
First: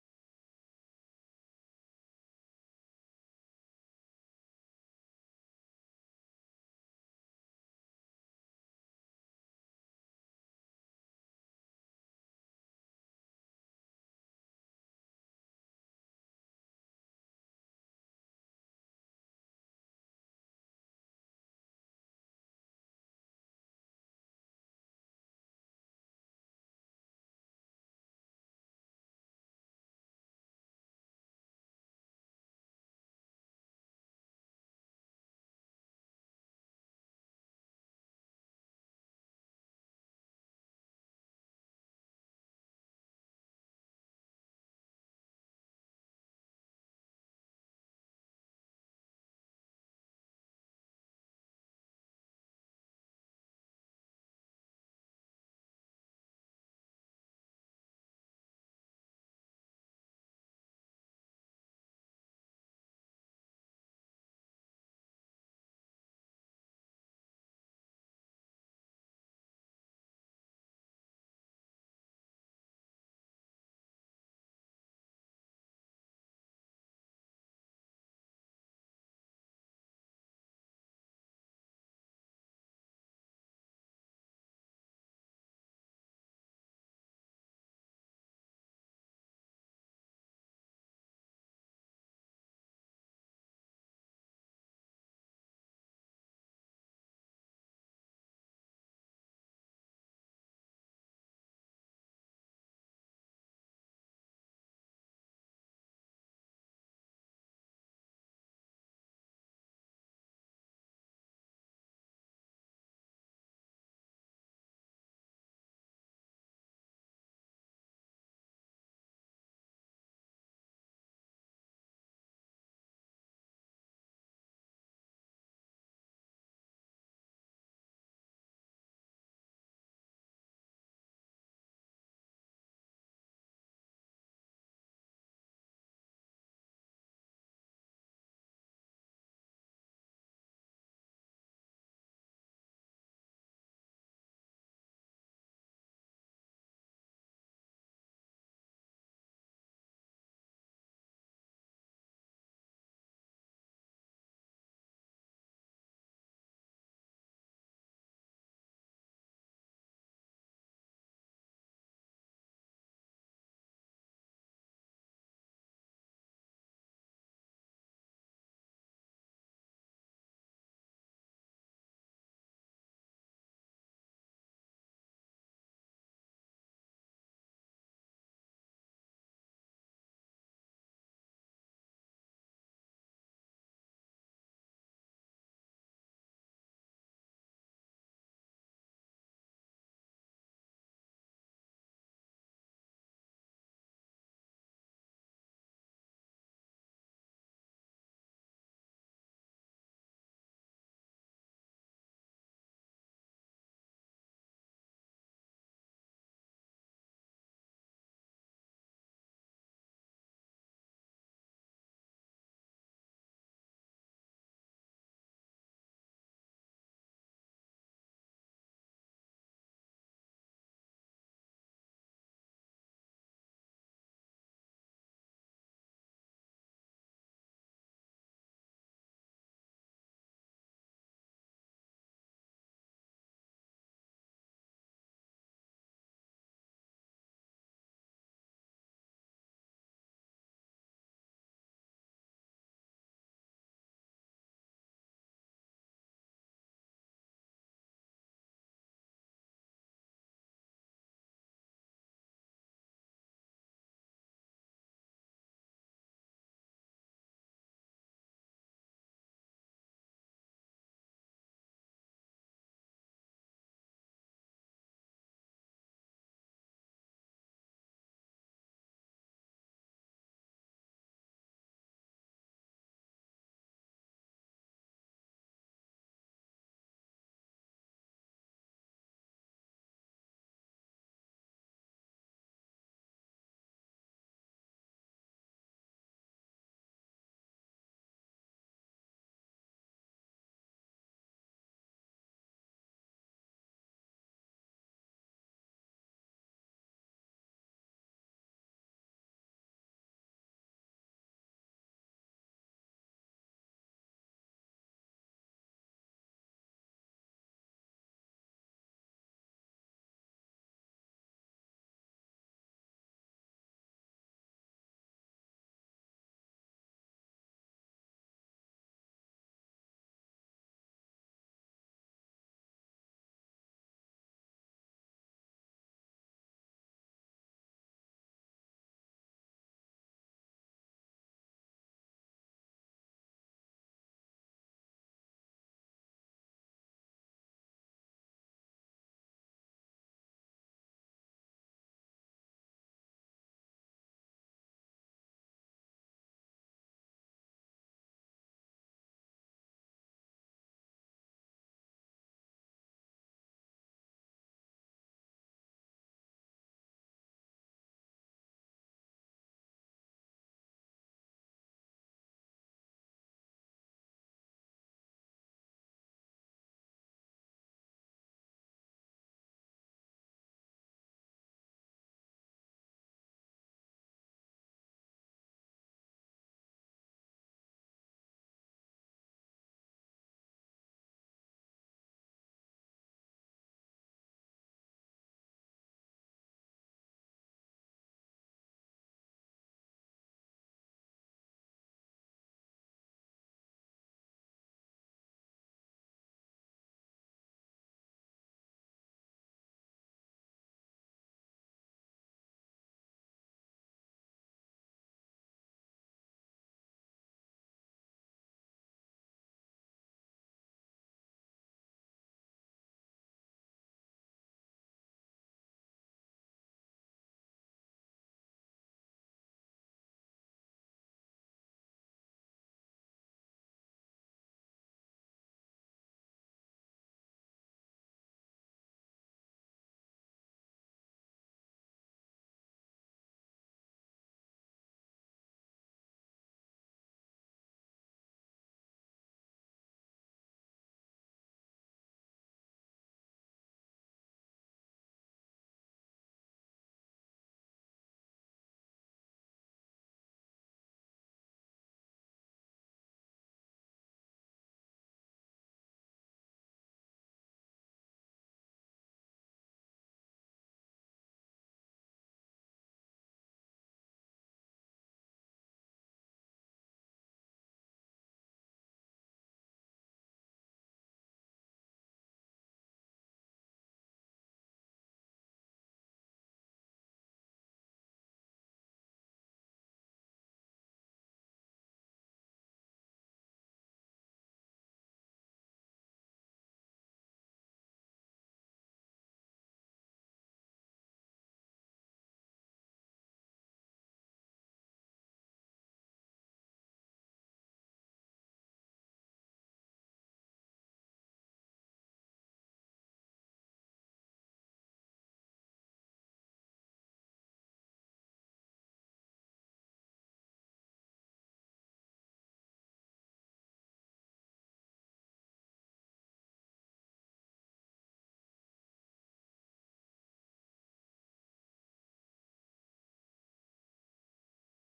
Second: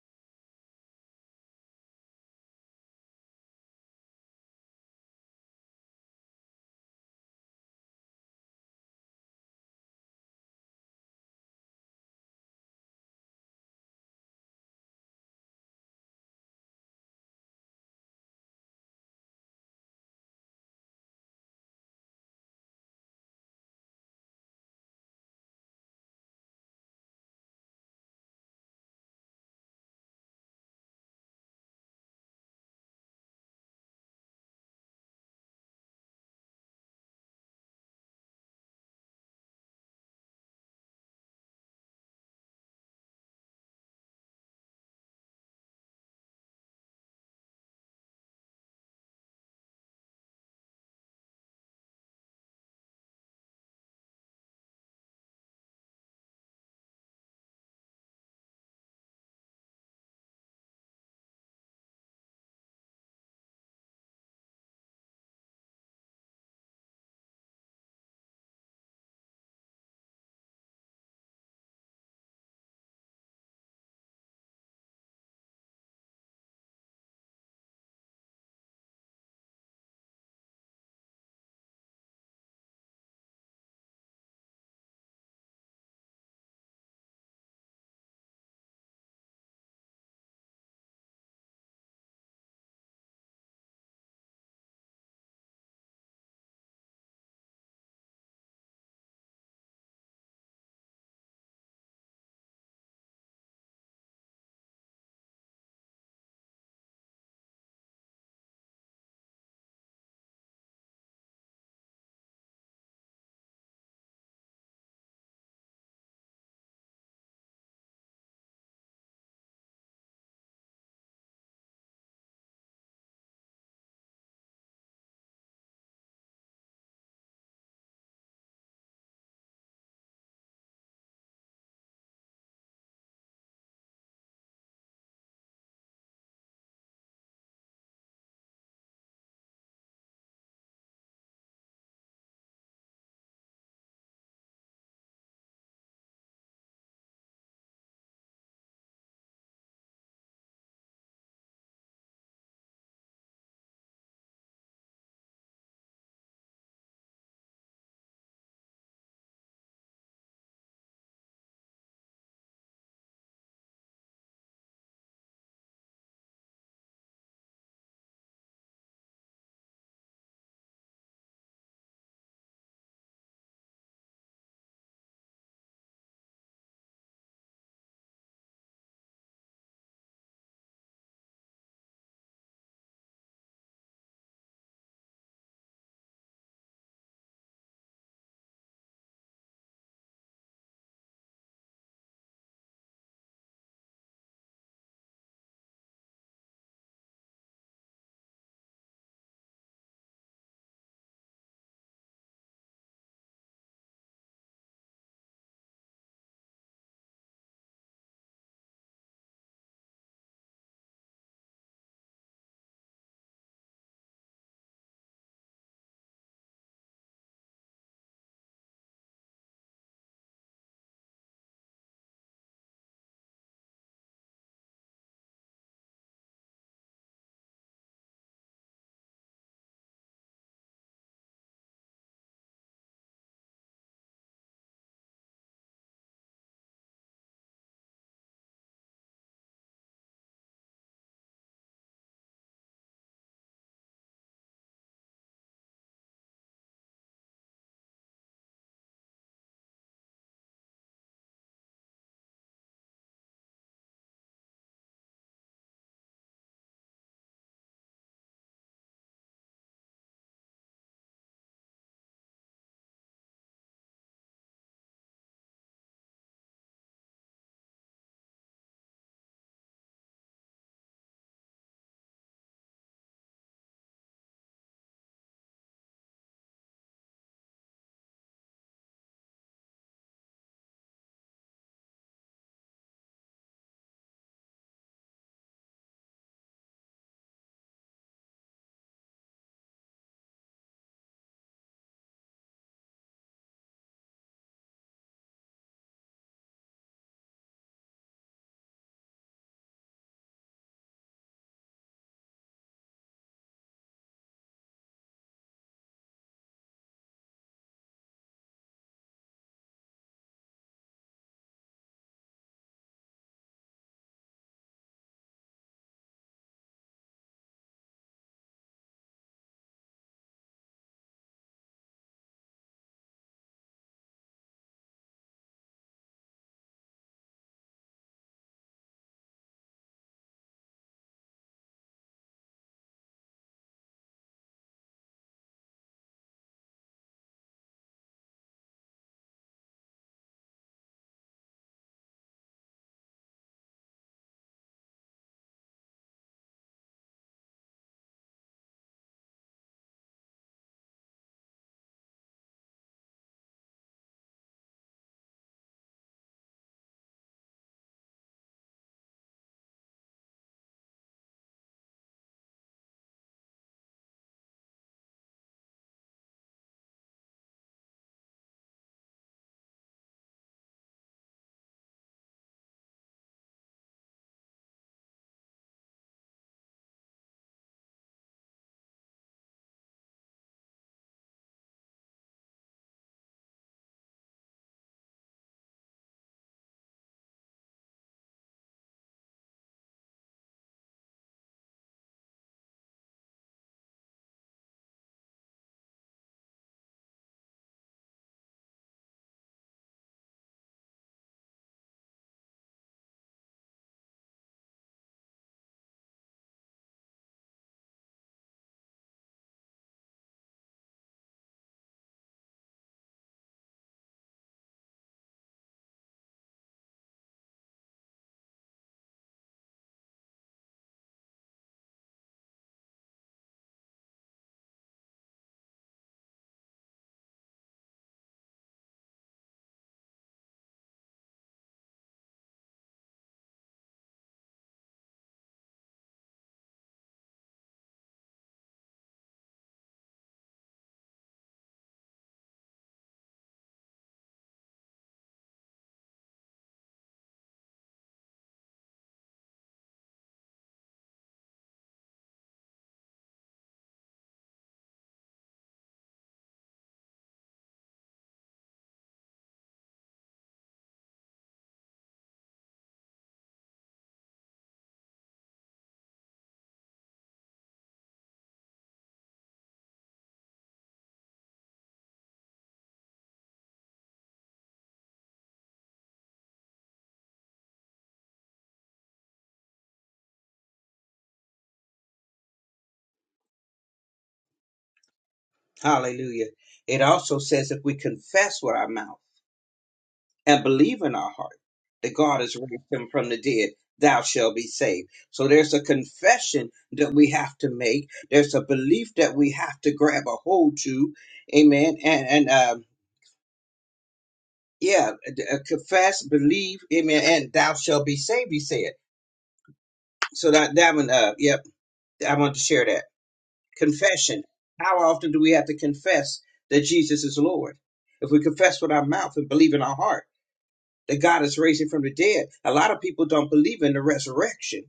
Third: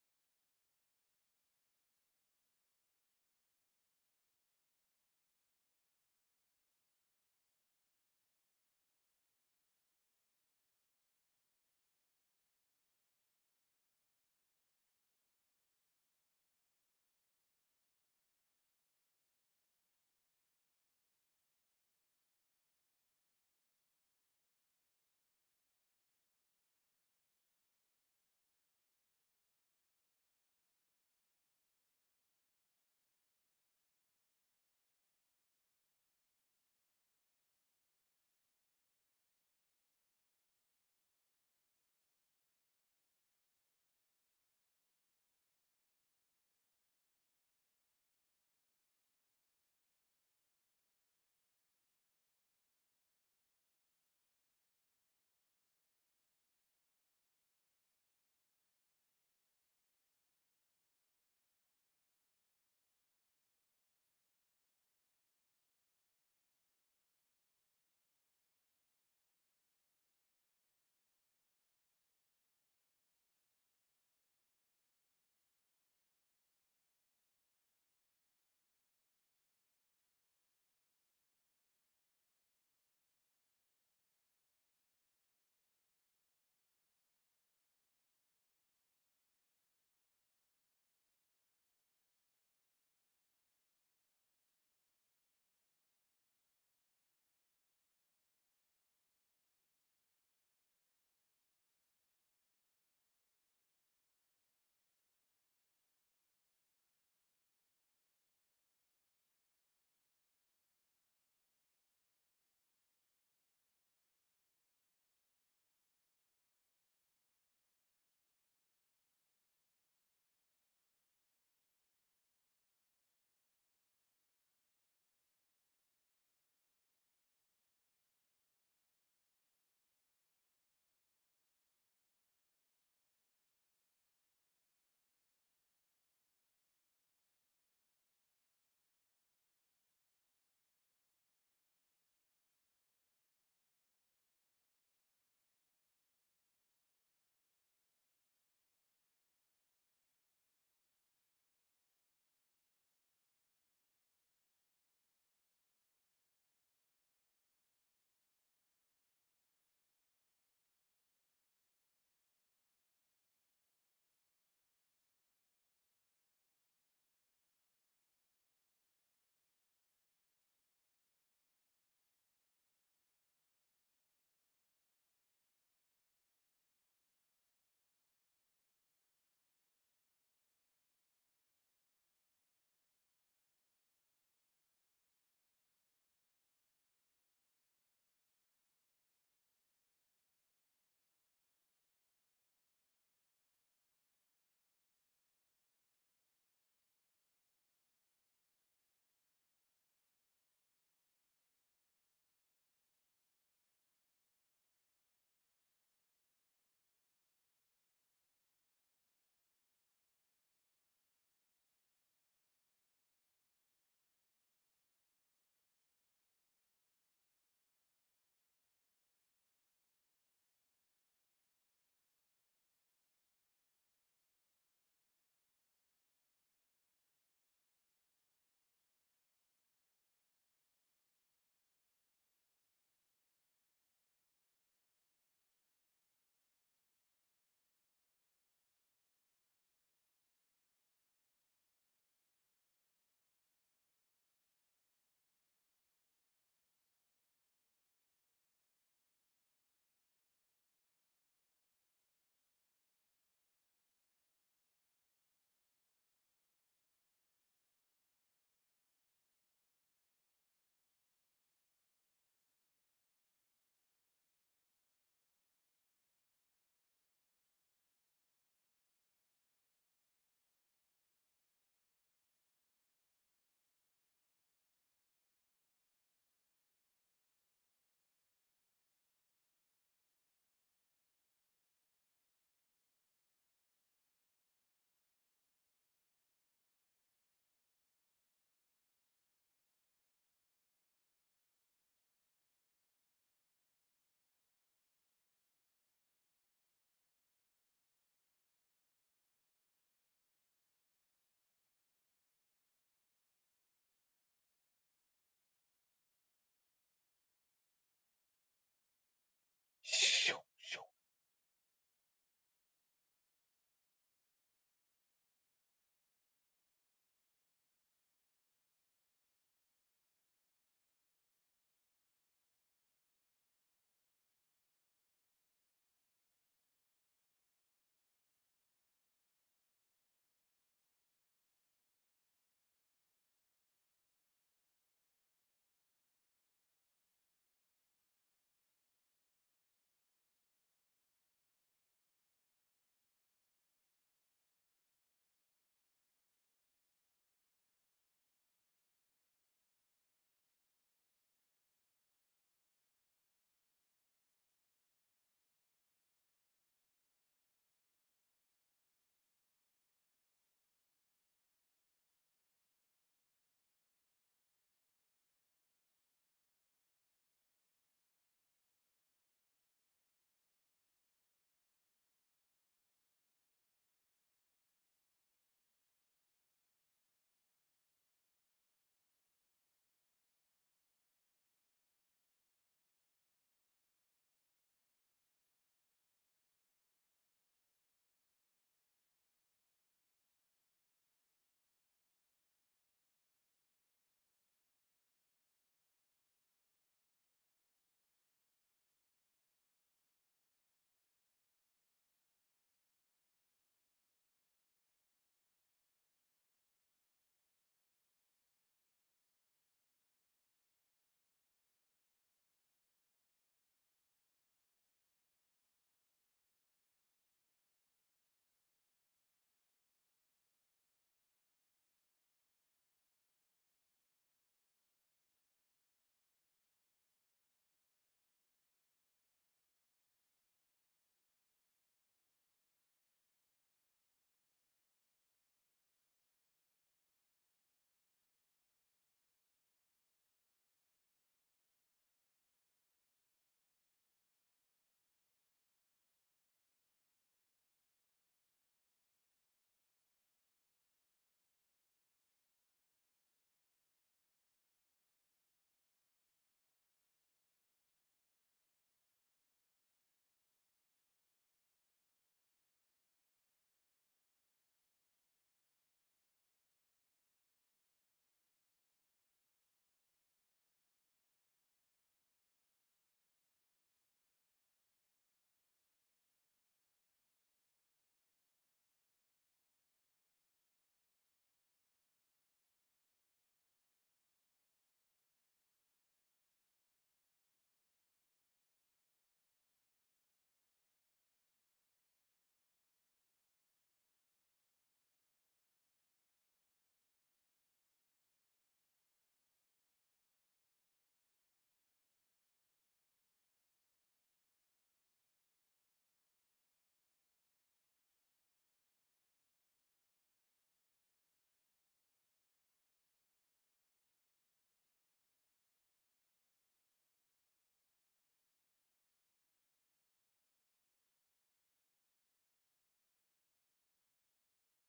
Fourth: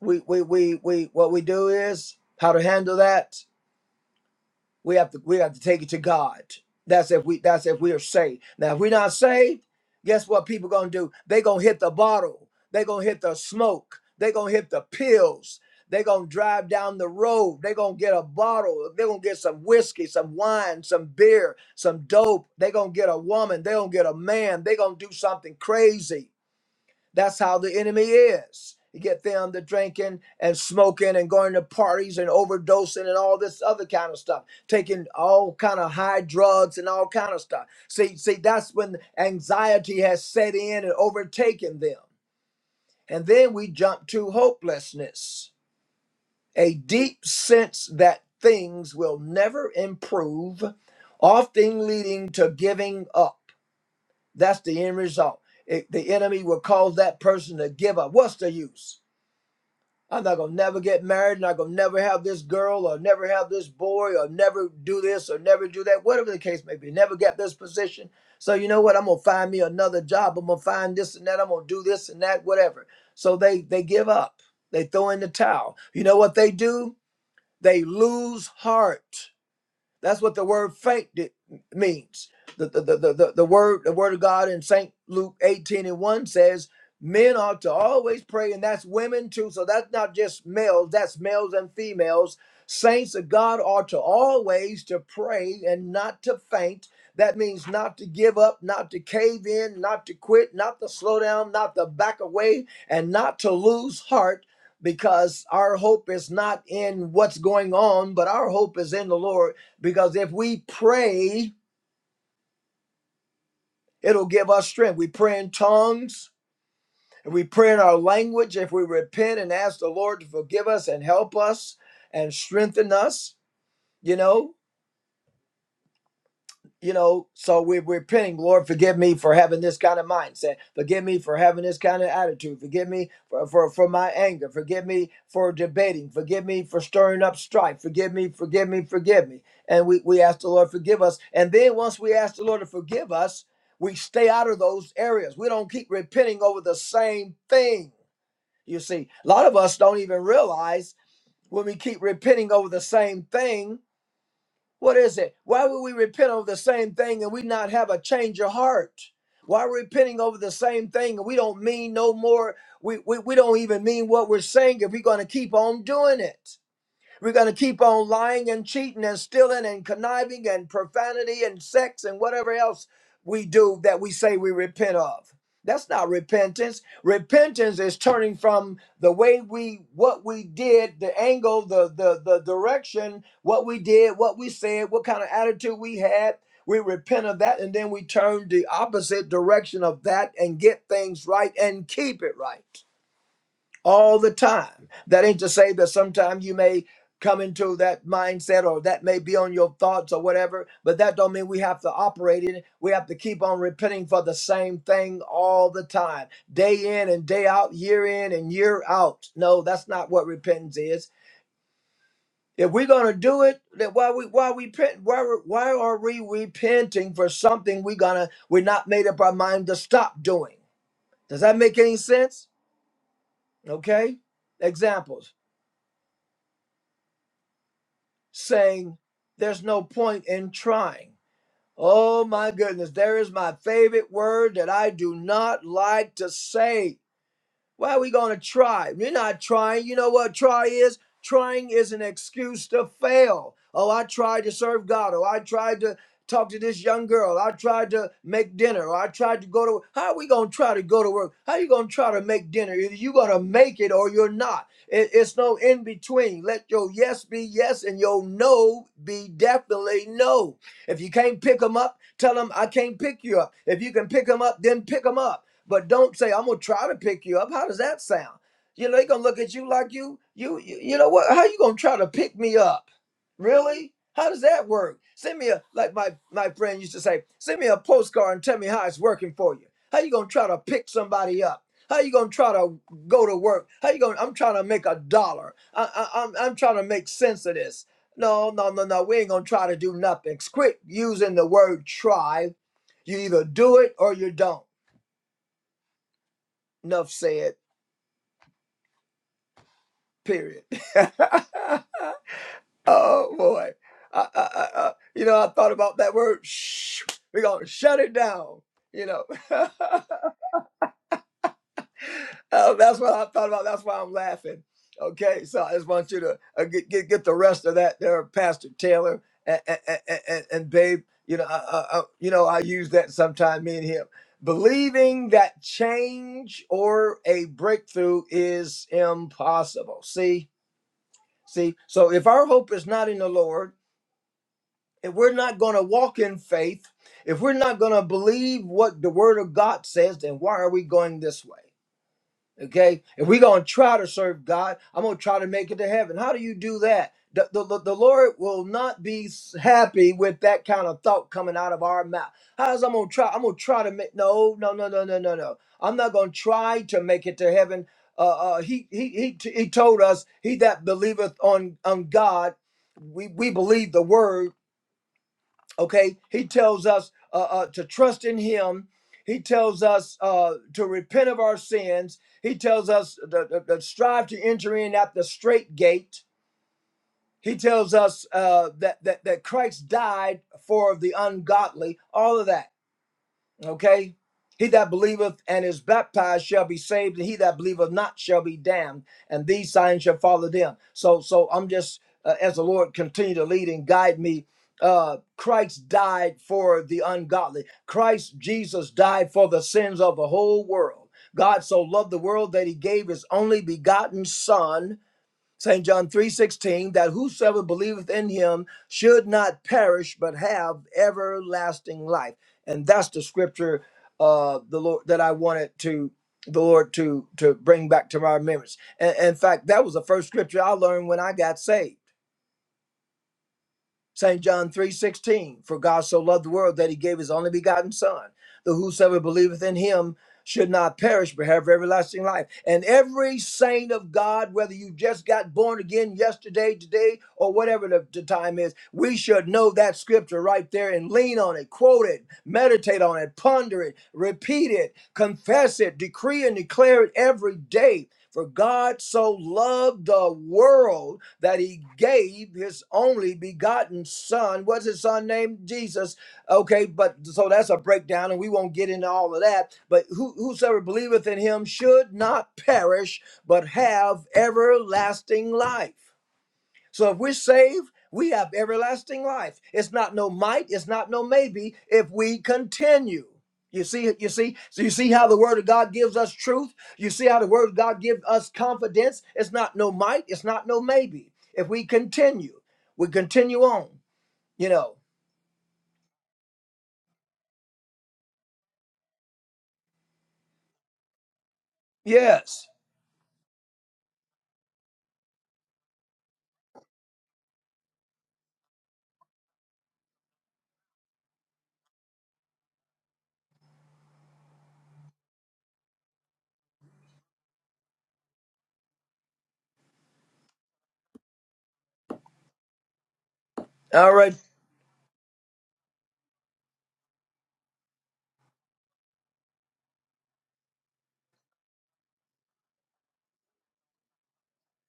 S1: we we we, we what we do is how to handle that We have to we have to take it to God. That's if we that's if we are saved. Now if we're not saved, guess what people gonna do? They gonna hit the bottle. They gonna hit the smoke. They gonna hit the pills. They gonna drive down the road. They gonna get a bottle. They gonna get some whiskey, some wine, some beer, some dope. They gonna get a woman. They gonna get a man. They gonna do something crazy that's how the enemy is. You get them to drinking and smoking and going to parties and overdosing and all this other kind of stuff, taking all kind of high drugs and all kind of stuff. See, see, that's when anxiety has set in and overtaken them. And then we jump to hopelessness, a deep sense that things will never improve, often leading to giving up. That's the end result. It- the enemy will cause that person to give up. What's the use? I'm not gonna never get married, and I'm gonna never have this girl, or never have this boy, or never do this, or never do that, whatever the case may be. Never get this position. So you know what? I'm gonna find me another job. I'm gonna find this and that. I'm gonna do this and that, whatever. So they they give up. They throw in the towel. You know what they do? They lose heart. That's what the word faint means. the, the, the, the the word the word of God in St. Luke 18 and 1 says, men ought to always pray, and that's women too. So that's not just males, that's males and females. Saints of God ought to always to pray and not to faint. That means not to give up, not to cave in, not to quit, not to slow down, not to back away, and not to lose heart because our hope is not in what's going on, but our hope is in the Lord because if we pray, it'll give us strength. We pray in tongues, if we pray in our language, if we repent and ask the Lord to forgive us and help us and strengthen us, you know. you know, so we're repenting, Lord, forgive me for having this kind of mindset. Forgive me for having this kind of attitude. Forgive me for, for, for my anger. Forgive me for debating. Forgive me for stirring up strife. Forgive me, forgive me, forgive me. And we, we ask the Lord, forgive us. And then once we ask the Lord to forgive us, we stay out of those areas. We don't keep repenting over the same thing. You see, a lot of us don't even realize when we keep repenting over the same thing what is it? Why would we repent over the same thing and we not have a change of heart? Why are we repenting over the same thing and we don't mean no more? We, we, we don't even mean what we're saying if we're going to keep on doing it. We're going to keep on lying and cheating and stealing and conniving and profanity and sex and whatever else we do that we say we repent of. That's not repentance. Repentance is turning from the way we what we did, the angle, the the the direction, what we did, what we said, what kind of attitude we had. We repent of that and then we turn the opposite direction of that and get things right and keep it right all the time. That ain't to say that sometimes you may come into that mindset or that may be on your thoughts or whatever, but that don't mean we have to operate in it. We have to keep on repenting for the same thing all the time, day in and day out, year in and year out. No, that's not what repentance is. If we're gonna do it, then why we why we repent? Why we- why are we repenting for something we gonna we're not made up our mind to stop doing? Does that make any sense? Okay, examples. saying there's no point in trying. Oh my goodness, there is my favorite word that I do not like to say. Why are we going to try? You're not trying. You know what try is? Trying is an excuse to fail. Oh, I tried to serve God. Oh, I tried to talk to this young girl. I tried to make dinner. Or I tried to go to work. How are we going to try to go to work? How are you going to try to make dinner? Either you going to make it or you're not. It- it's no in between. Let your yes be yes and your no be definitely no. If you can't pick them up, tell them I can't pick you up. If you can pick them up, then pick them up but don't say I'm gonna try to pick you up. How does that sound? You know, they gonna look at you like you, you, you, you know what? How you gonna try to pick me up? Really? How does that work? Send me a like my my friend used to say, send me a postcard and tell me how it's working for you. How you gonna try to pick somebody up? How you gonna try to go to work? How you gonna? I'm trying to make a dollar. I, I, I'm I'm trying to make sense of this. No, no, no, no. We ain't gonna try to do nothing. Quit using the word try. You either do it or you don't. Enough said. Period. oh boy. I, I, I, I- you know, I thought about that word. Shh. We're gonna shut it down. You know,
S3: you.
S1: Uh, that's what I thought about. That's why I'm laughing. Okay, so I just want you to uh, get, get get the rest of that there, Pastor Taylor and and, and, and Babe. You know, I, I, I, you know, I use that sometimes. Me and him believing that change or a breakthrough is impossible. See, See, so if our hope is not in the Lord, if we're not going to walk in faith, if we're not going to believe what the Word of God says, then why are we going this way? Okay, if we're gonna try to serve God, I'm gonna try to make it to heaven. How do you do that? The, the, the Lord will not be happy with that kind of thought coming out of our mouth. How's I'm gonna try? I'm gonna try to make no, no, no, no, no, no, no. I'm not gonna try to make it to heaven. Uh, uh, he, he he t- he told us, "He that believeth on on God, we we believe the word." okay he tells us uh, uh, to trust in him he tells us uh, to repent of our sins he tells us to, to- to strive to enter in at the straight gate he tells us uh, that, that that christ died for the ungodly all of that Okay. He that believeth and is baptized shall be saved, and he that believeth not shall be damned. And these signs shall follow them. So, so I'm just uh, as the Lord continue to lead and guide me. Uh, Christ died for the ungodly. Christ Jesus died for the sins of the whole world. God so loved the world that He gave His only begotten Son St. John 3:16 that whosoever believeth in him should not perish but have everlasting life. And that's the scripture uh the Lord that I wanted to the Lord to to bring back to my remembrance. And in fact, that was the first scripture I learned when I got saved. St. John 3:16, for God so loved the world that he gave his only begotten son, that whosoever believeth in him should not perish but have everlasting life. And every saint of God, whether you just got born again yesterday, today, or whatever the, the time is, we should know that scripture right there and lean on it, quote it, meditate on it, ponder it, repeat it, confess it, decree and declare it every day. For God so loved the world that he gave his only begotten son. What's his son named? Jesus. Okay, but so that's a breakdown, and we won't get into all of that. But who, whosoever believeth in him should not perish, but have everlasting life. So if we're saved, we have everlasting life. It's not no might, it's not no maybe if we continue. You see, you see, so you see how the word of God gives us truth. You see how the word of God gives us confidence. It's not no might, it's not no maybe. If we continue, we continue on, you know.
S2: Hallelujah. It also says if we confess with our mouth and believe in our heart that God has
S1: Yes.
S2: raised him from the dead, thou shalt be saved. So there's a confession that we have to make. There's a belief that we have to grab a hold to. Amen. And, and, um, yeah, d- uh, confess, believe, amen, and thou shalt be saved, he said. So that, that one, uh, yep, I want to share that.
S1: All right.
S2: Confession. How often do we have to confess that Jesus is Lord? If we confess with our mouth and believe in our heart that God is raising from the dead, a lot of people don't believe in the resurrection.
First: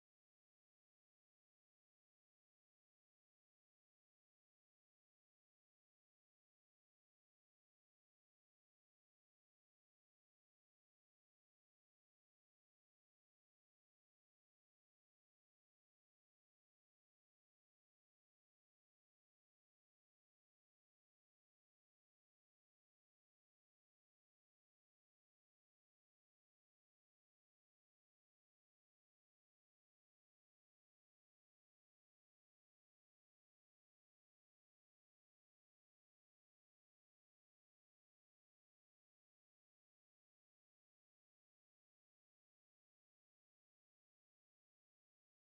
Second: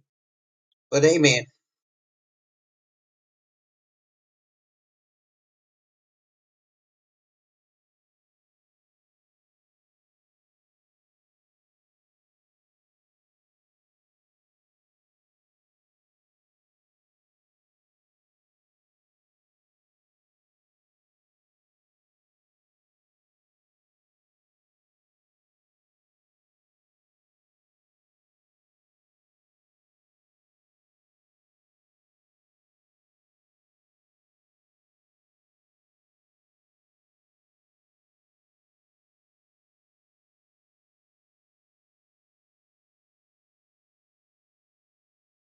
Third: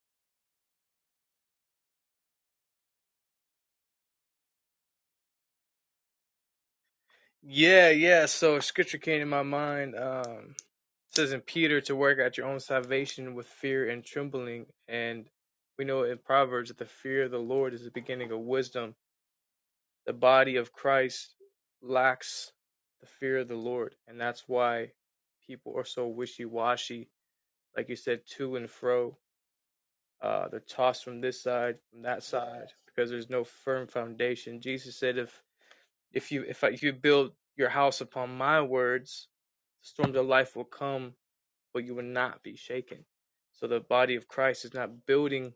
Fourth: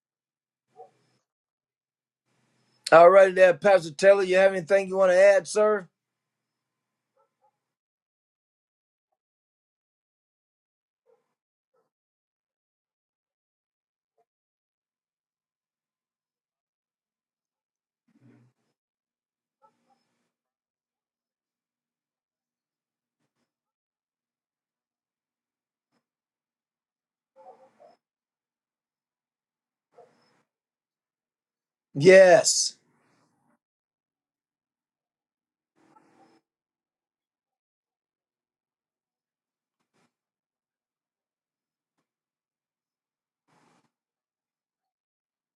S2: But amen.
S1: All right there, Pastor Taylor. You have anything you want to add, sir?
S3: Yeah, yeah. So scripture came to my mind. Um it says in Peter to work at your own salvation with fear and trembling. And we know in Proverbs that the fear of the Lord is the beginning of wisdom. The body of Christ lacks the fear of the Lord. And that's why people are so wishy washy, like you said, to and fro uh, they're tossed from this side, from that side,
S1: Yes.
S3: because there's no firm foundation. Jesus said, "If if you if, I, if you build your house upon my words, the storms of life will come, but you will not be shaken." So the body of Christ is not building;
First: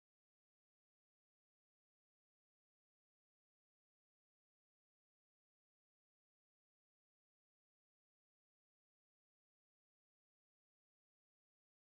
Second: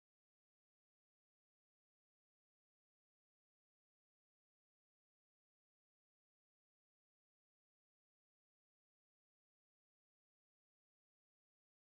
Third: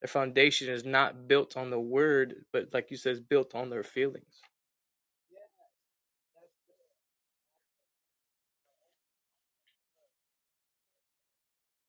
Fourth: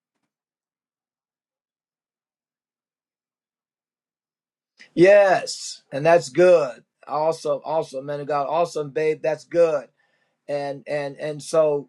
S3: their foundation is not built on the word, but like you said, is built on their feelings.
S1: Yes. And that's good. Awesome. Awesome, man of God. Awesome, babe. That's good. and and and so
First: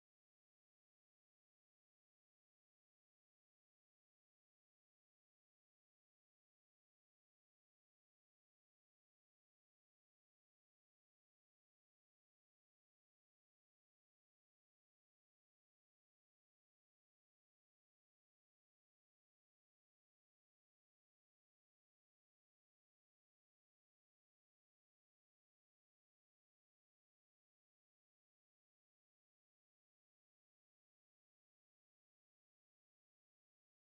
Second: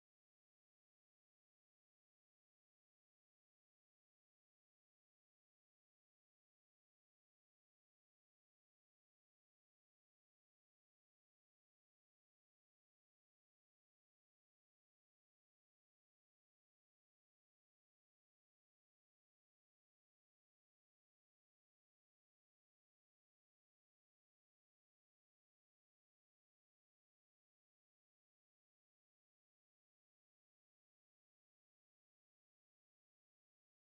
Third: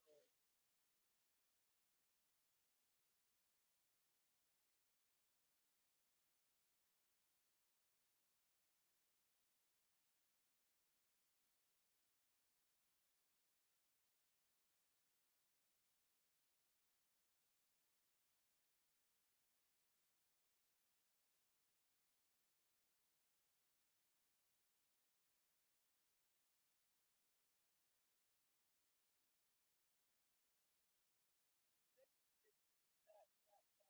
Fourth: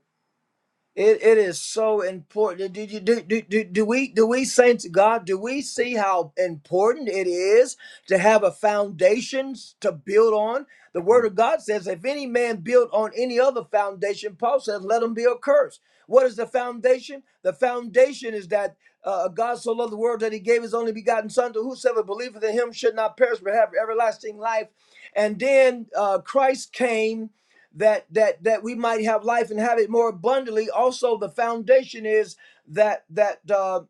S1: it, it is so important. Did you do, do do do we do we saints of God? Do we see how important it is to have a foundation to build on? The Word of God says, "If any man build on any other foundation," Paul says, "Let him be accursed." What is the foundation? The foundation is that uh, God so loved the world that He gave His only begotten Son, to whosoever believeth in Him should not perish but have everlasting life. And then uh, Christ came that that that we might have life and have it more abundantly also the foundation is that that uh,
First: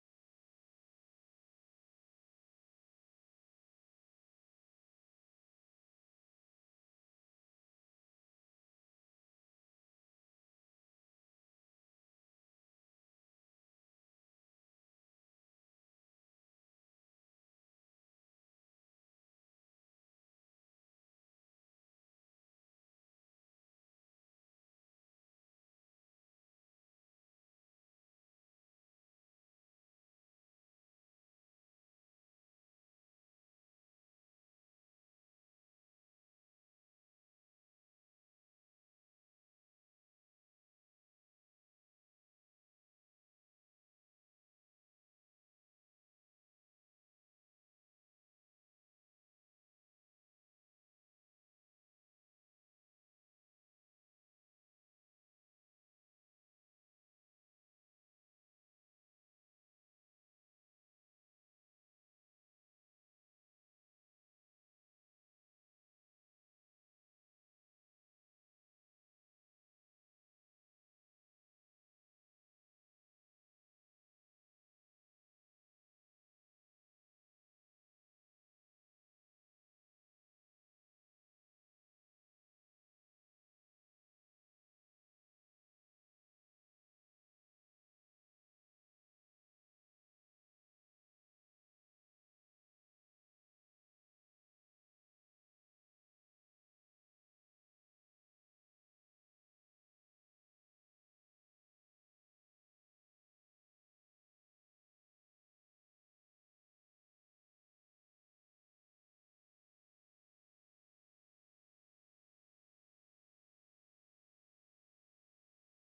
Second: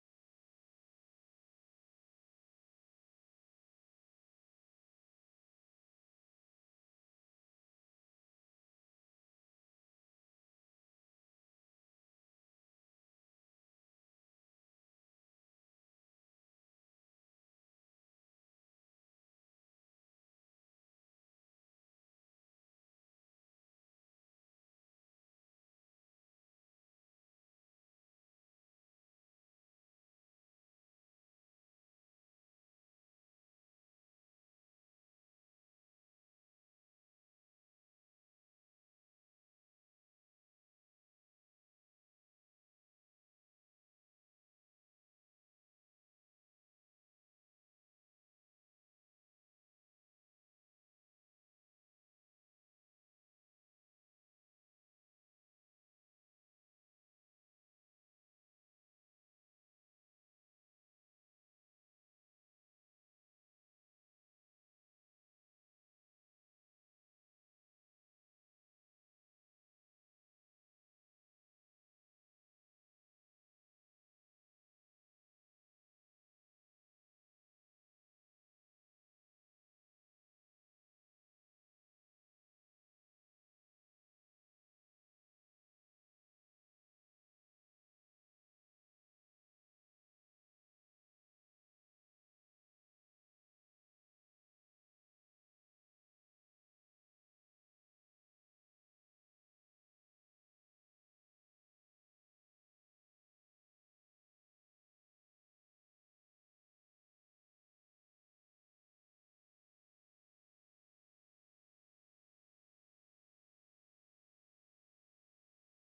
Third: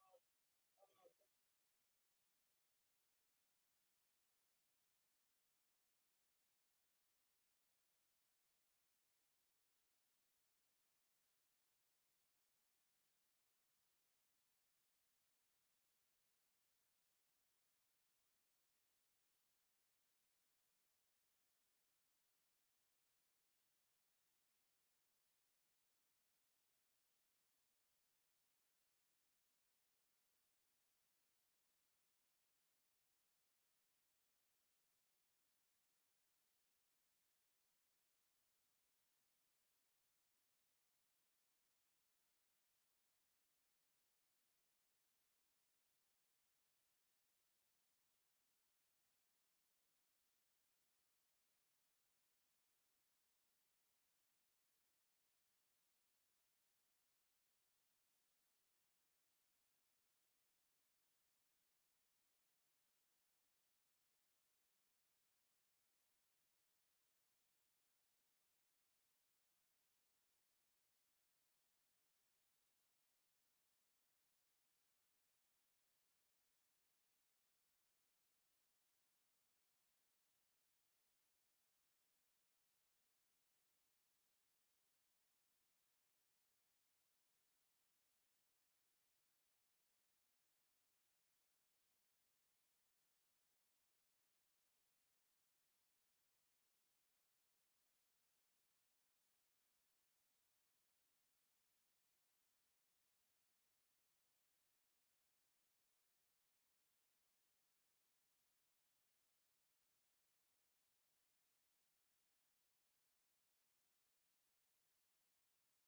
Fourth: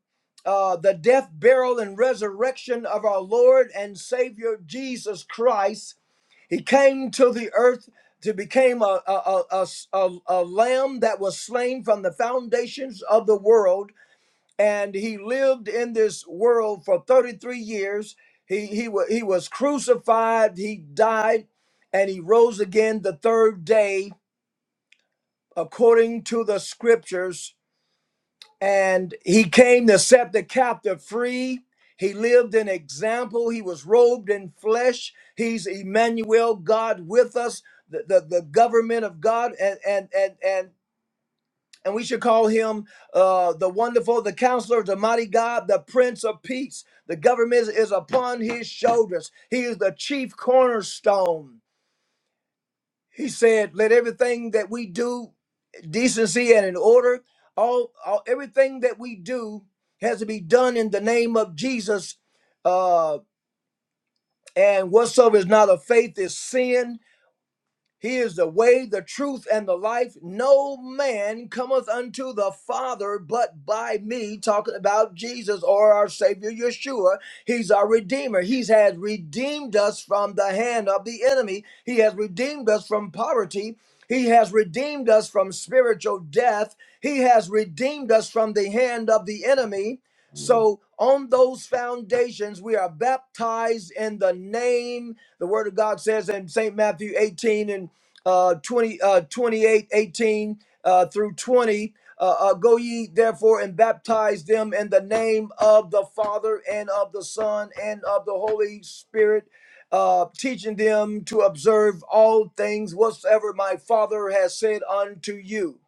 S1: uh, the death burial and resurrection of our lord and savior jesus christ he came to the earth to become a, a, a, a, a a lamb that was slain from the foundations of the world and he lived in this world for 33 years he, he, wa- he was crucified he died and he rose again the third day according to the scriptures, and he came to set the captive free. He lived an example. He was robed in flesh. He's Emmanuel, God with us, the, the, the government of God, and and and and and we should call him uh, the wonderful, the counselor, the mighty God, the Prince of Peace. The government is upon his shoulders. He is the chief cornerstone. He said, Let everything that we do decency and in order. All, all everything that we do has to be done in the name of Jesus. Uh, and whatsoever is not of faith is sin he is the way, the truth, and the life. No man cometh unto the Father but by me. Talking about Jesus or our Savior Yeshua. He's our Redeemer. He has redeemed us from the hand of the enemy. He has redeemed us from poverty. He has redeemed us from spiritual death. He has redeemed us from the hand of the enemy. So, on those foundations, we are baptized in the name the word of God says in St. Matthew 18 and uh, 20, uh, 28, eighteen uh, through 20. Uh, uh, go ye therefore and baptize them in the name of the Father and of the Son and of the Holy Spirit, uh, teaching them to observe all things whatsoever my Father has said unto you.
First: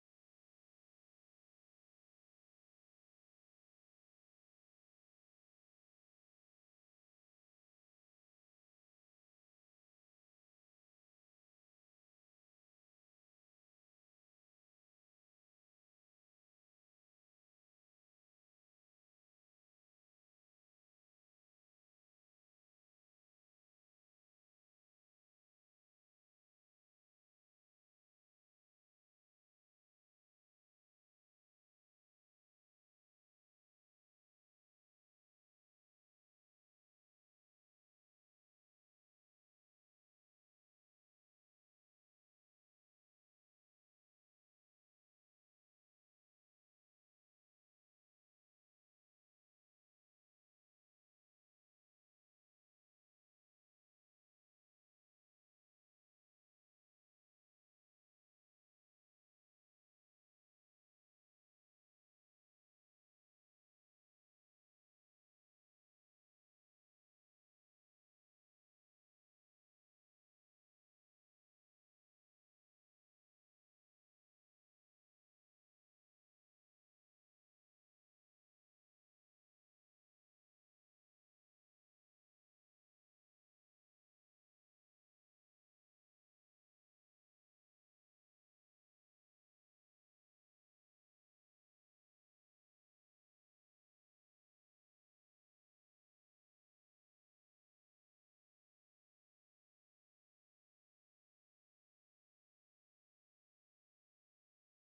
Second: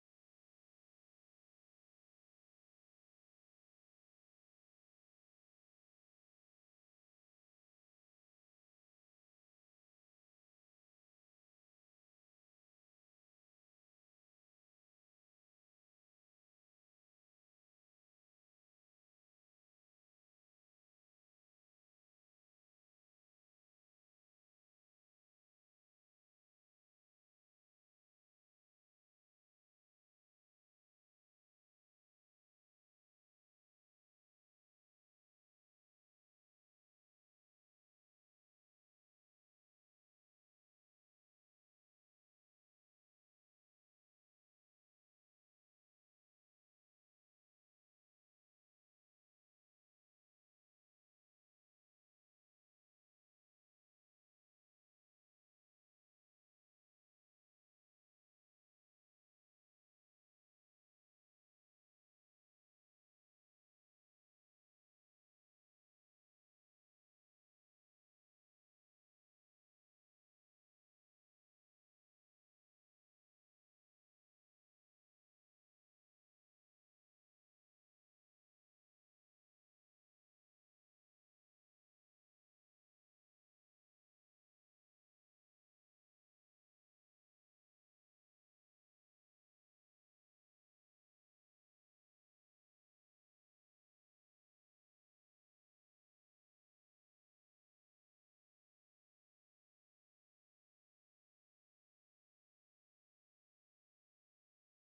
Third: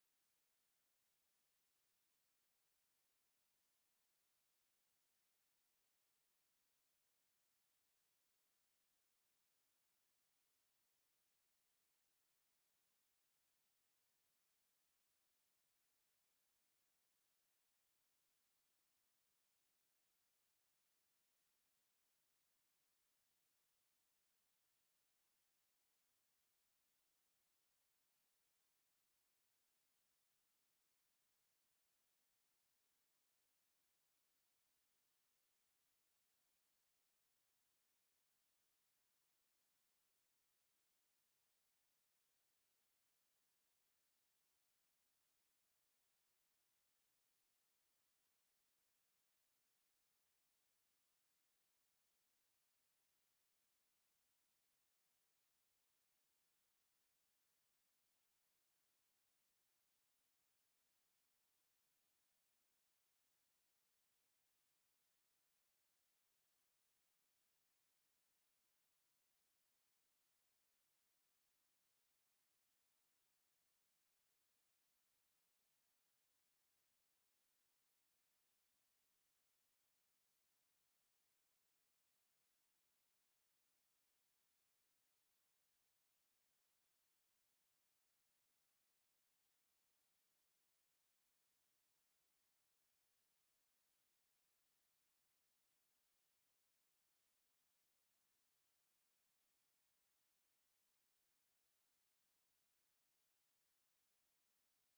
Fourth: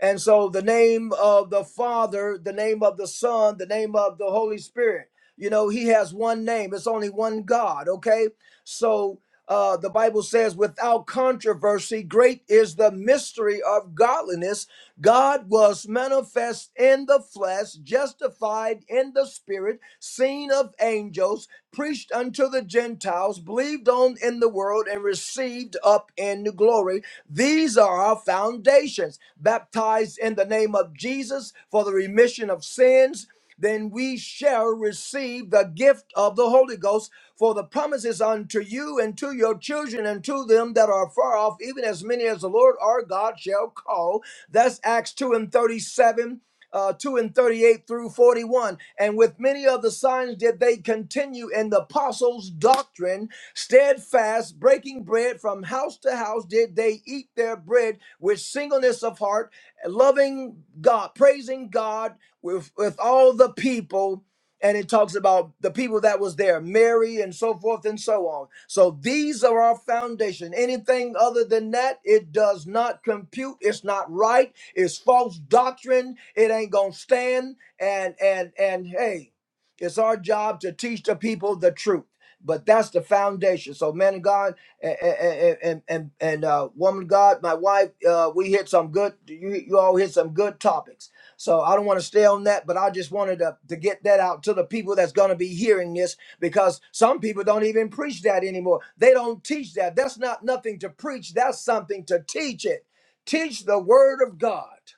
S1: And so the name of the Father, the name of the Son, the name of the Holy Spirit, you know, he has one name. It's only one God, okay? So uh, the Bible says, without controversy, great is the mystery of godliness God was manifest in the flesh, justified in the spirit, seen of angels, preached unto the Gentiles, believed on in the world, and received up in the glory. These are our foundations. Baptized in the name of Jesus for the remission of sins then we shall receive the gift of the Holy Ghost. For the promises unto you and to your children and to them that are far off, even as many as the Lord our God shall call. That's Acts 2 and 37. Uh, 2 and 38 through 41. And with many other signs did they continue in the apostles' doctrine, steadfast, breaking bread from house to house, did they eat their bread with singleness of heart, loving God, praising God with with all the people and it talks about the people that was there mary and so forth and so on so these are our foundation anything other than that it does not compute it's not right it's false doctrine it ain't gonna stand and and and hey it's our job to teach the people the truth but that's the foundation so man of god and and and, and and, uh woman of god my wife uh we hit some good you you all hit some good topics so I don't want to stay on that, but I just wanted to, to get that out to the people that's going to be hearing this because some people don't even preach that anymore. They don't teach that. That's not nothing to preach, that's something to teach it. Teach the word of God.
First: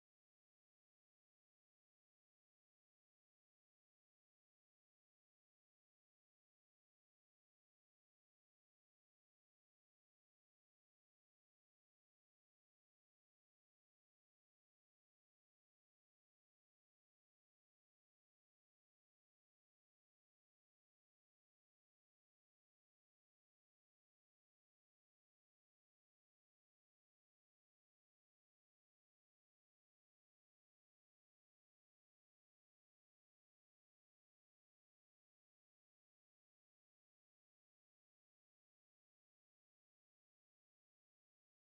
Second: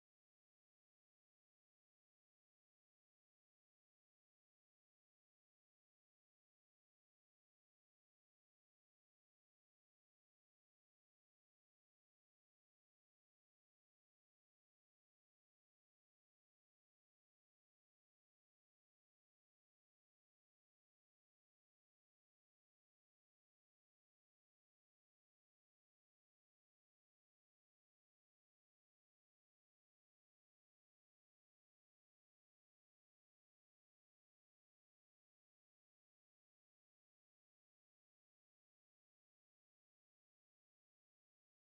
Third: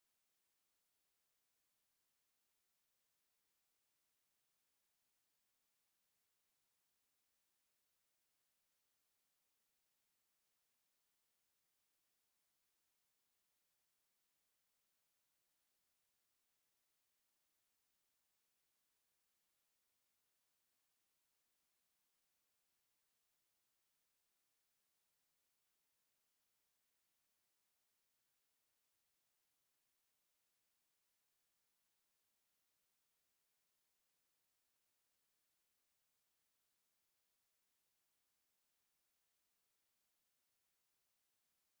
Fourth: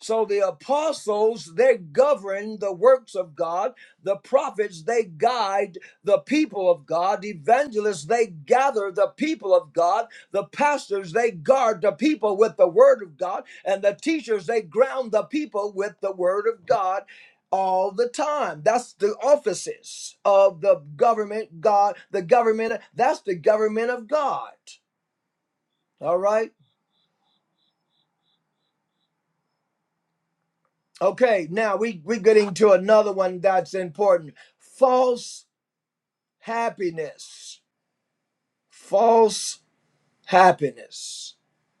S1: So the apostles, they govern the works of God. The prophets, they guide the people of God. Evangelists, they gather the people of God. The pastors, they guard the people with the word of God. And the teachers, they ground the people with the word of God all the time. That's the offices of the government, God, the government, that's the government of God. All right. Okay, now we, we're getting to another one that's important. False happiness. False happiness.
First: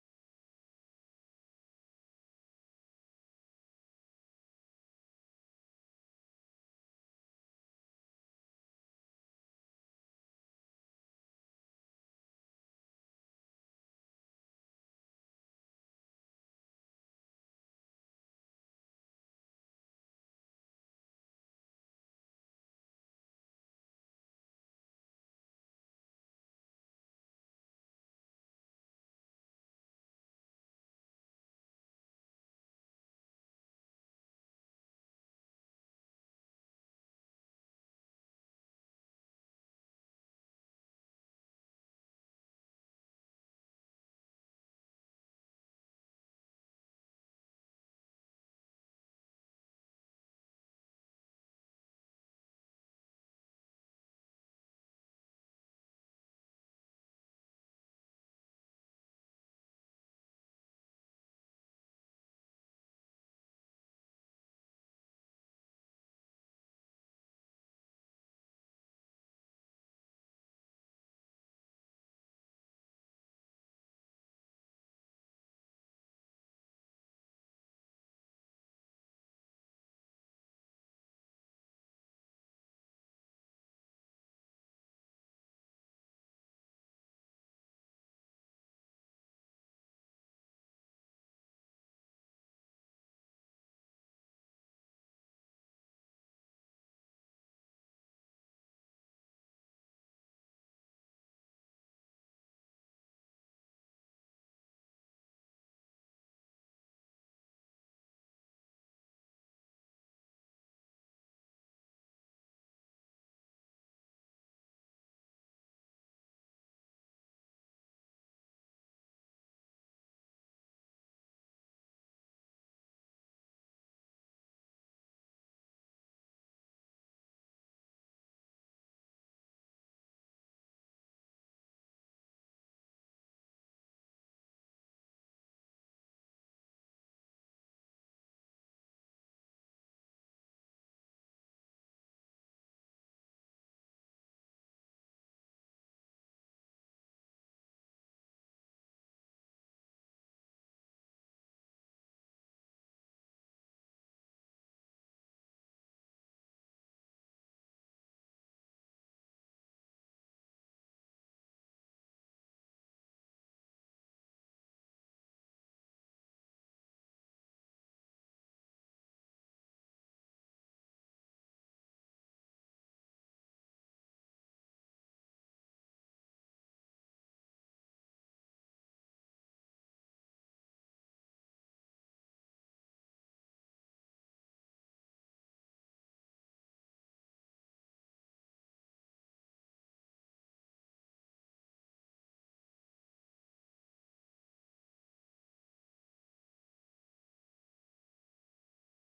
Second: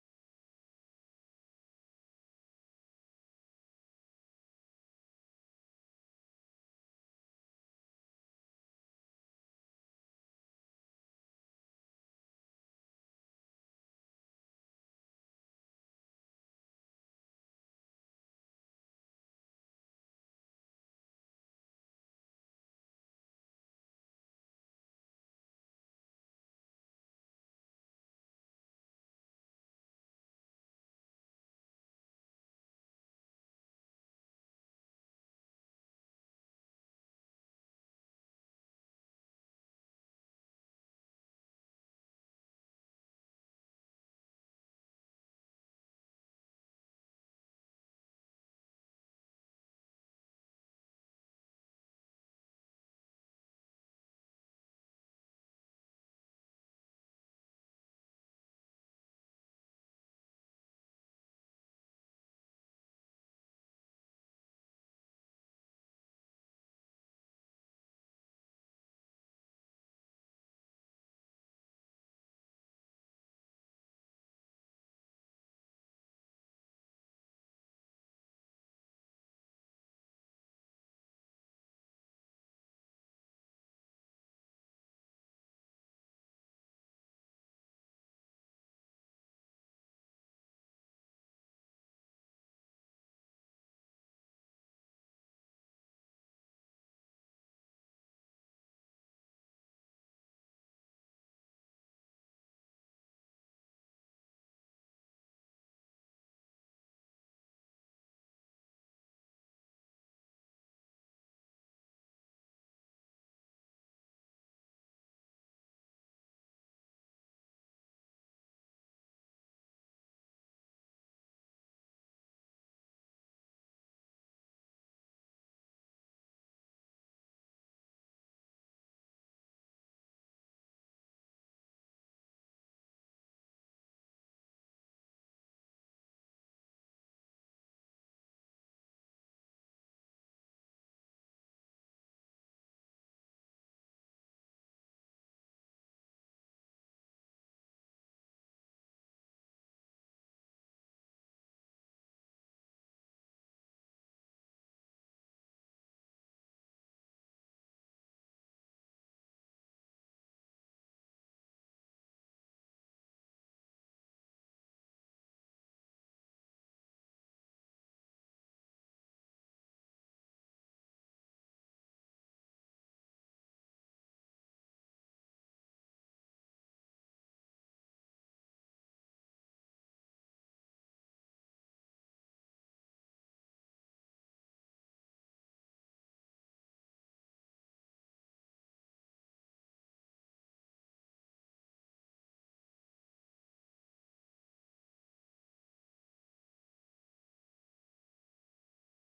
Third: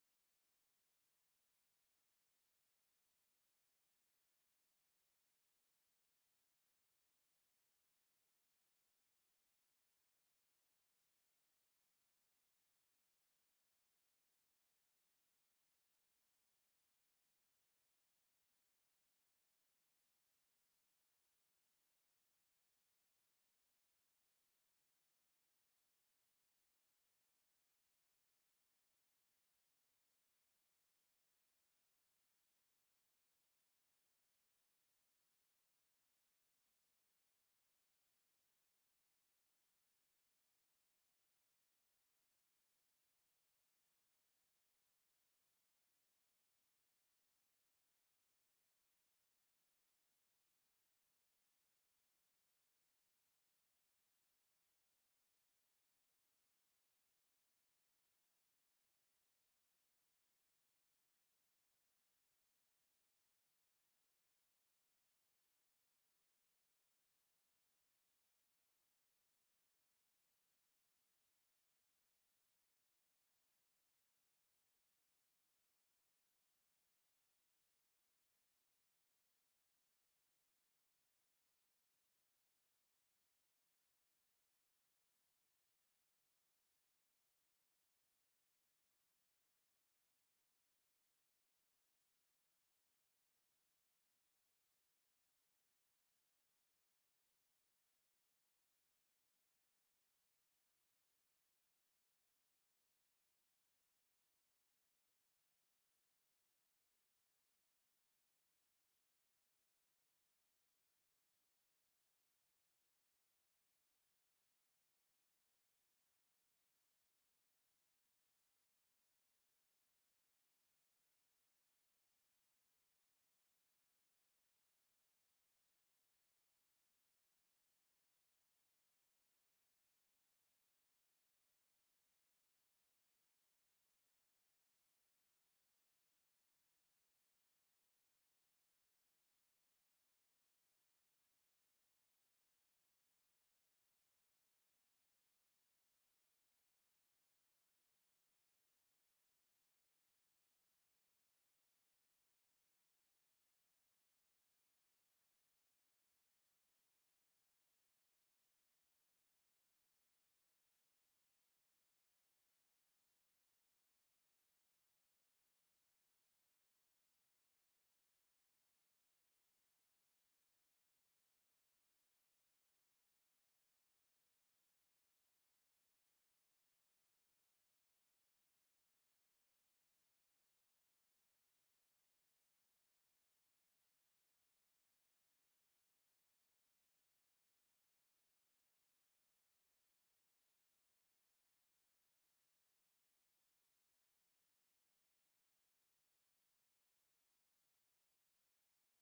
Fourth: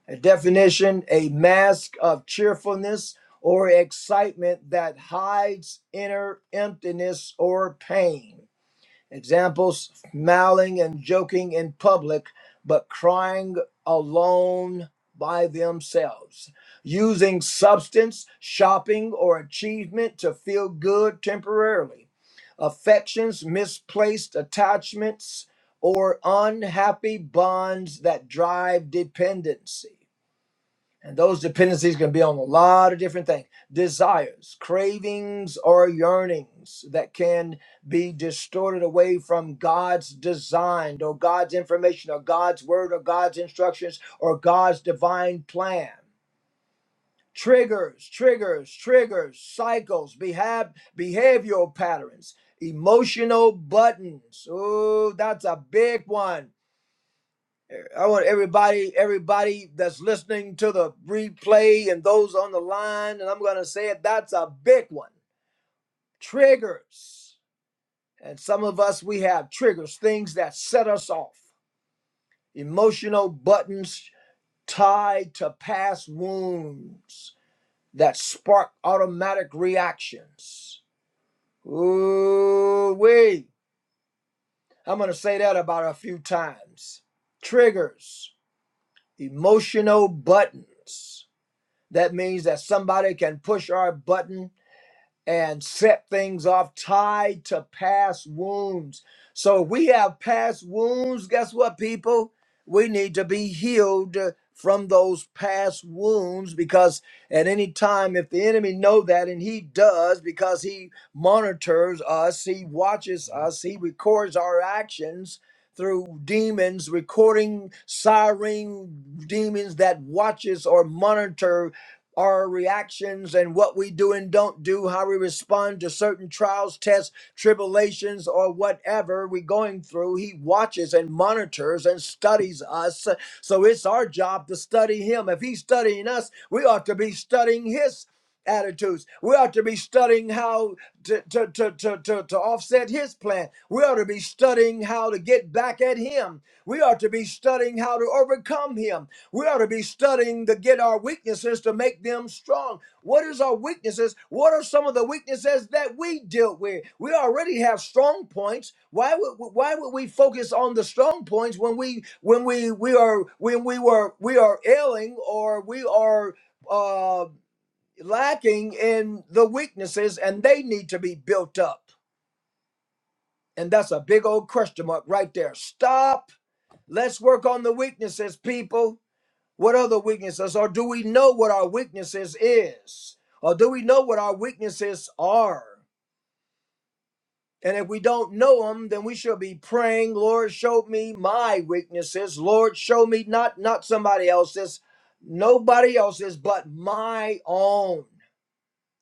S1: A definition a mask of cheerfulness or excitement that hides inner emptiness or pain. Examples smiling and joking in public, but crying alone by themselves. Using substance, shopping, or achievement to feel good temporarily. Affections, misplaced attachments, or unhappy bonds that drive dependency. And those dependencies can be on a lot of different things desires, cravings, or yearnings that can be distorted away from God's design or God's information or God's word or God's instructions or God's divine plan. Triggers, triggers, triggers, cycles, behab- behavioral patterns, emotional buttons. Oh, that's a big one I want everybody, everybody that's listening to the replay and those on the line, and I'm going to say it, that's a big one. Triggers. And some of us, we have triggers, things that set us off, emotional buttons tied to past wounds that spark automatic reactions. Ooh, wait. I'm going to say that about a few times. Triggers, emotional buttons That means that somebody can push our button and set things off tied to past wounds. So if we have past wounds. Guess what, people? We need to be healed from those past wounds because at any time if the enemy know that and he does because he monitors us he watches us he records our actions through demons recording siren demons that watches or monitor our reactions and what we do and don't do, how we respond to certain trials, tests, tribulations, or whatever we're going through. He watches and monitors and studies us. So it's our job to study Him. If He's studying us, we ought to be studying His attitudes. We ought to be studying how to, to, to, to, to, to offset His plan. We ought to be studying how to get back at Him. We ought to be studying how to overcome Him. We ought to be studying to get our weaknesses to make them strong. What is our weaknesses? What are some of the weaknesses that we dealt with? We already have strong points. Why would why would we focus on the strong points when we when we we are when we were we are ailing or we are uh, lacking in the weaknesses and they need to be built up. And that's a big old question mark right there. Stop. Let's work on the weaknesses, people. What other weaknesses? Or do we know what our weaknesses is? Or do we know what our weaknesses are? And if we don't know them, then we should be praying, Lord, show me my weaknesses. Lord, show me not not somebody else's, nobody else's, but my own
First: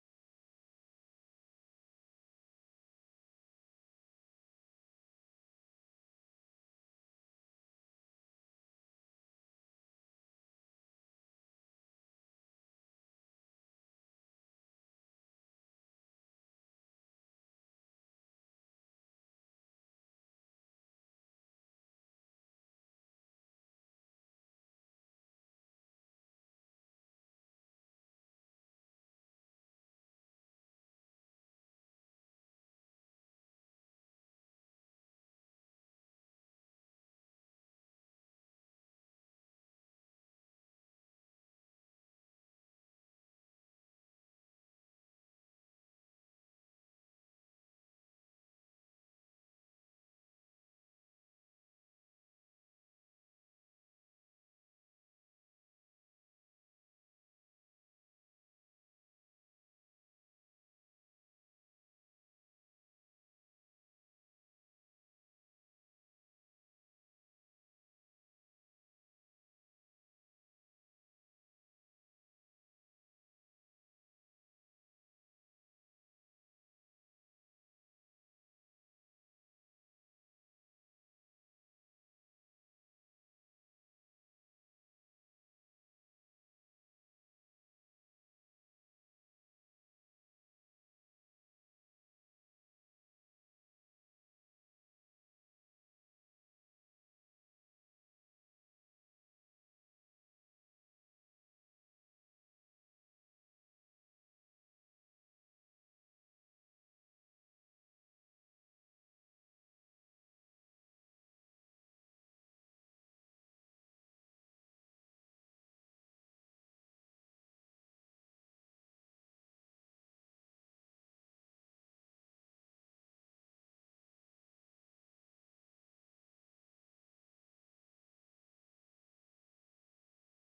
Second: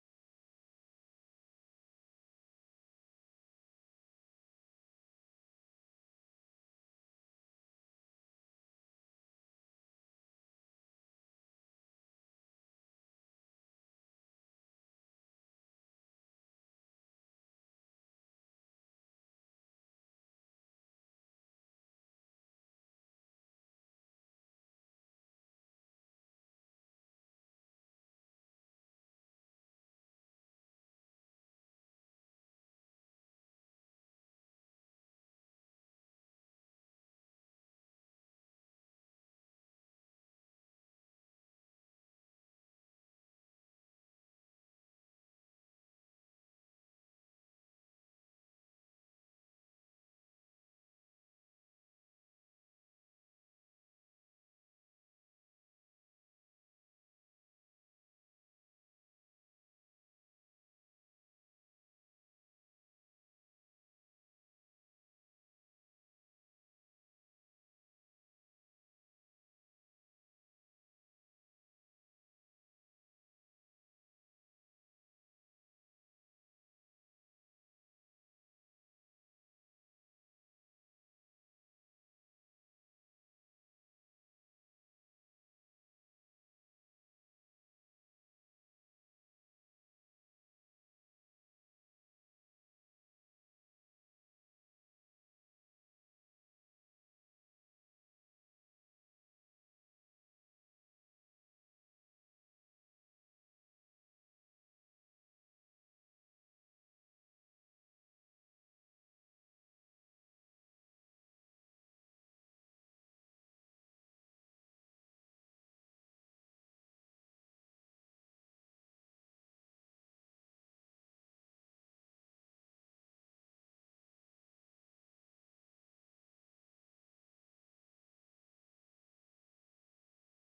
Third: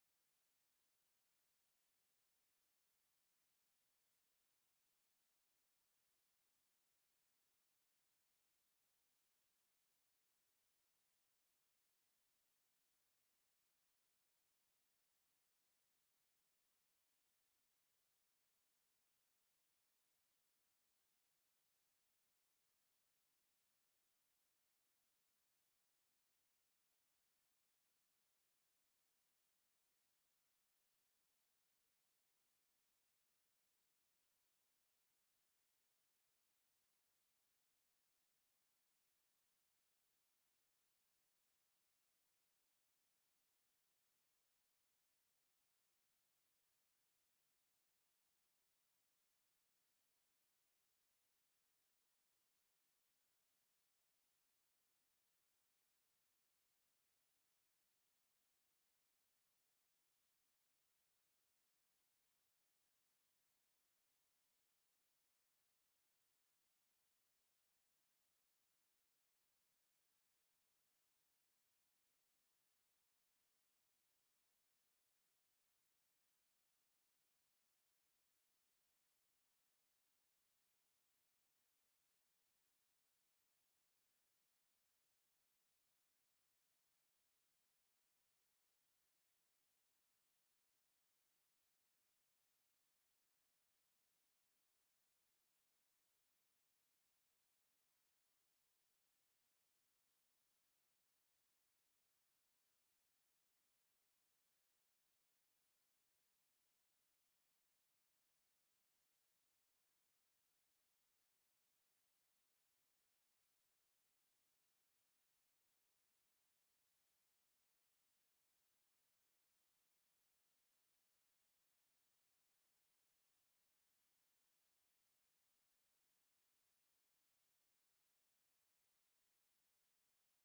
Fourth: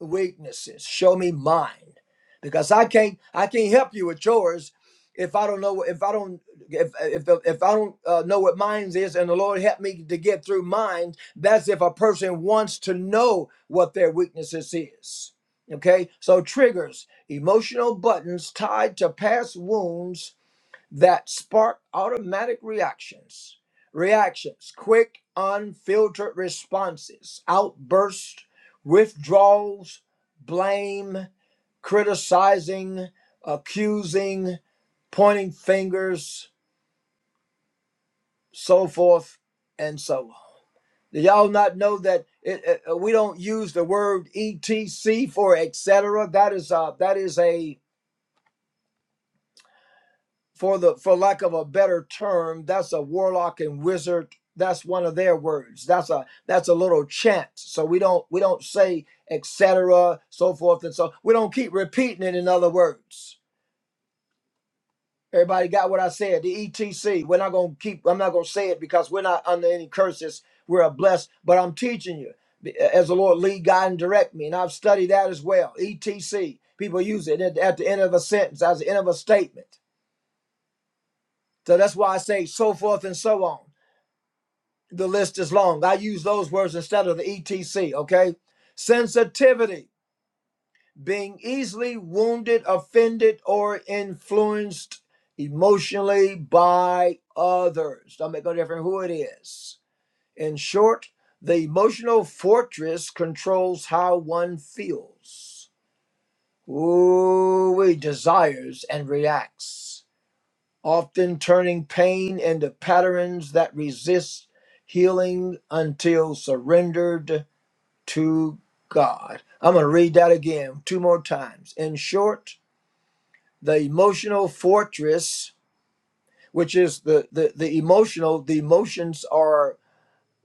S1: weaknesses. Show me mine, because I can't I can't help you with yours if I don't know if I don't if if if I don't uh, know what mine is, and the Lord help me to get through mine. That's if a person wants to know what their weaknesses is. Okay, so triggers, emotional buttons tied to past wounds that spark automatic reactions. Reactions, quick, unfiltered responses, outbursts, withdrawals, blame, criticizing, accusing, pointing fingers, so forth and so on. Do y'all not know that it, it- we don't use the word etc for etc? That is a that is a for the for lack of a better term that's a warlock and wizard that's one of their words that's a that's a little chant so we don't we don't say etc so forth and so we don't keep repeating it in other words everybody got what i said the etc we're not going to keep i'm not going to say it because we're not under any curses we're a blessed but i'm teaching you as the lord lead guide and direct me and i've studied that as well etc people use it at, at the end of a sentence as the end of a statement so that's why i say so forth and so on the list is long. I use those words instead of the ETC, okay? Sensitivity, being easily wounded, offended, or influenced emotionally by others. Don't make no difference who it is. In short, the emotional fortress controls how one feels, ooh, desires, and reacts often turning pain into patterns that resist healing until surrendered to God. I'm going to read that again two more times. In short, the emotional fortress, which is the the, the emotional, the emotions are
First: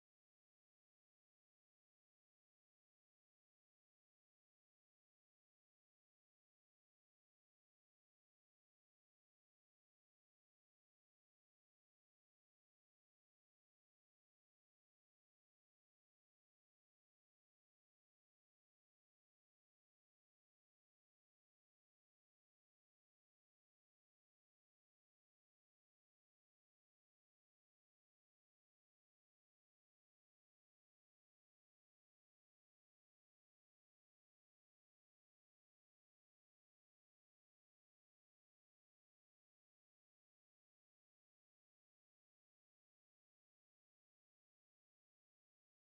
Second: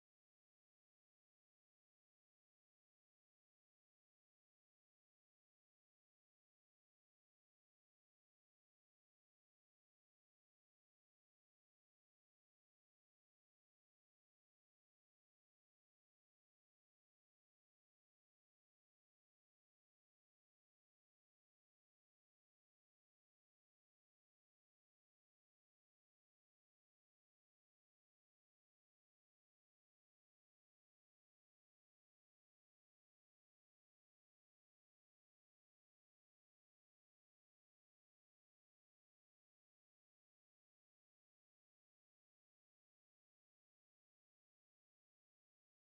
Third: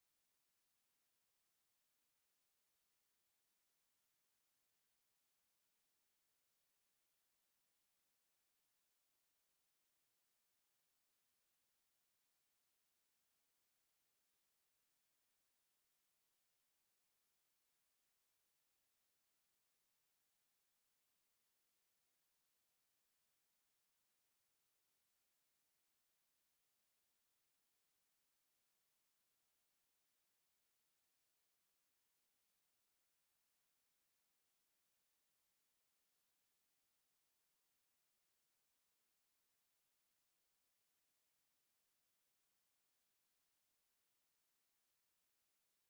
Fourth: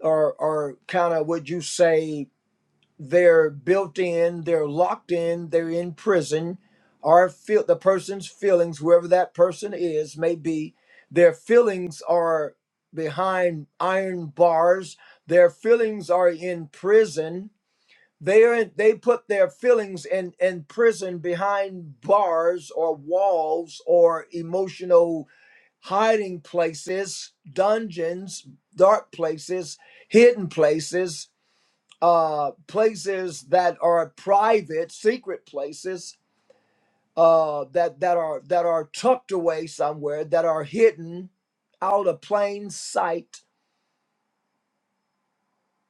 S1: are are kind of would you say they're built in, they're locked in, they're in prison, or feel the person's feelings, whoever that person is, may be, their feelings are behind iron bars, their feelings are in prison. They are they put their feelings in, in prison behind bars or walls or emotional hiding places, dungeons, dark places, hidden places uh, places that are private, secret places uh, that that are that are tucked away somewhere, that are hidden out of plain sight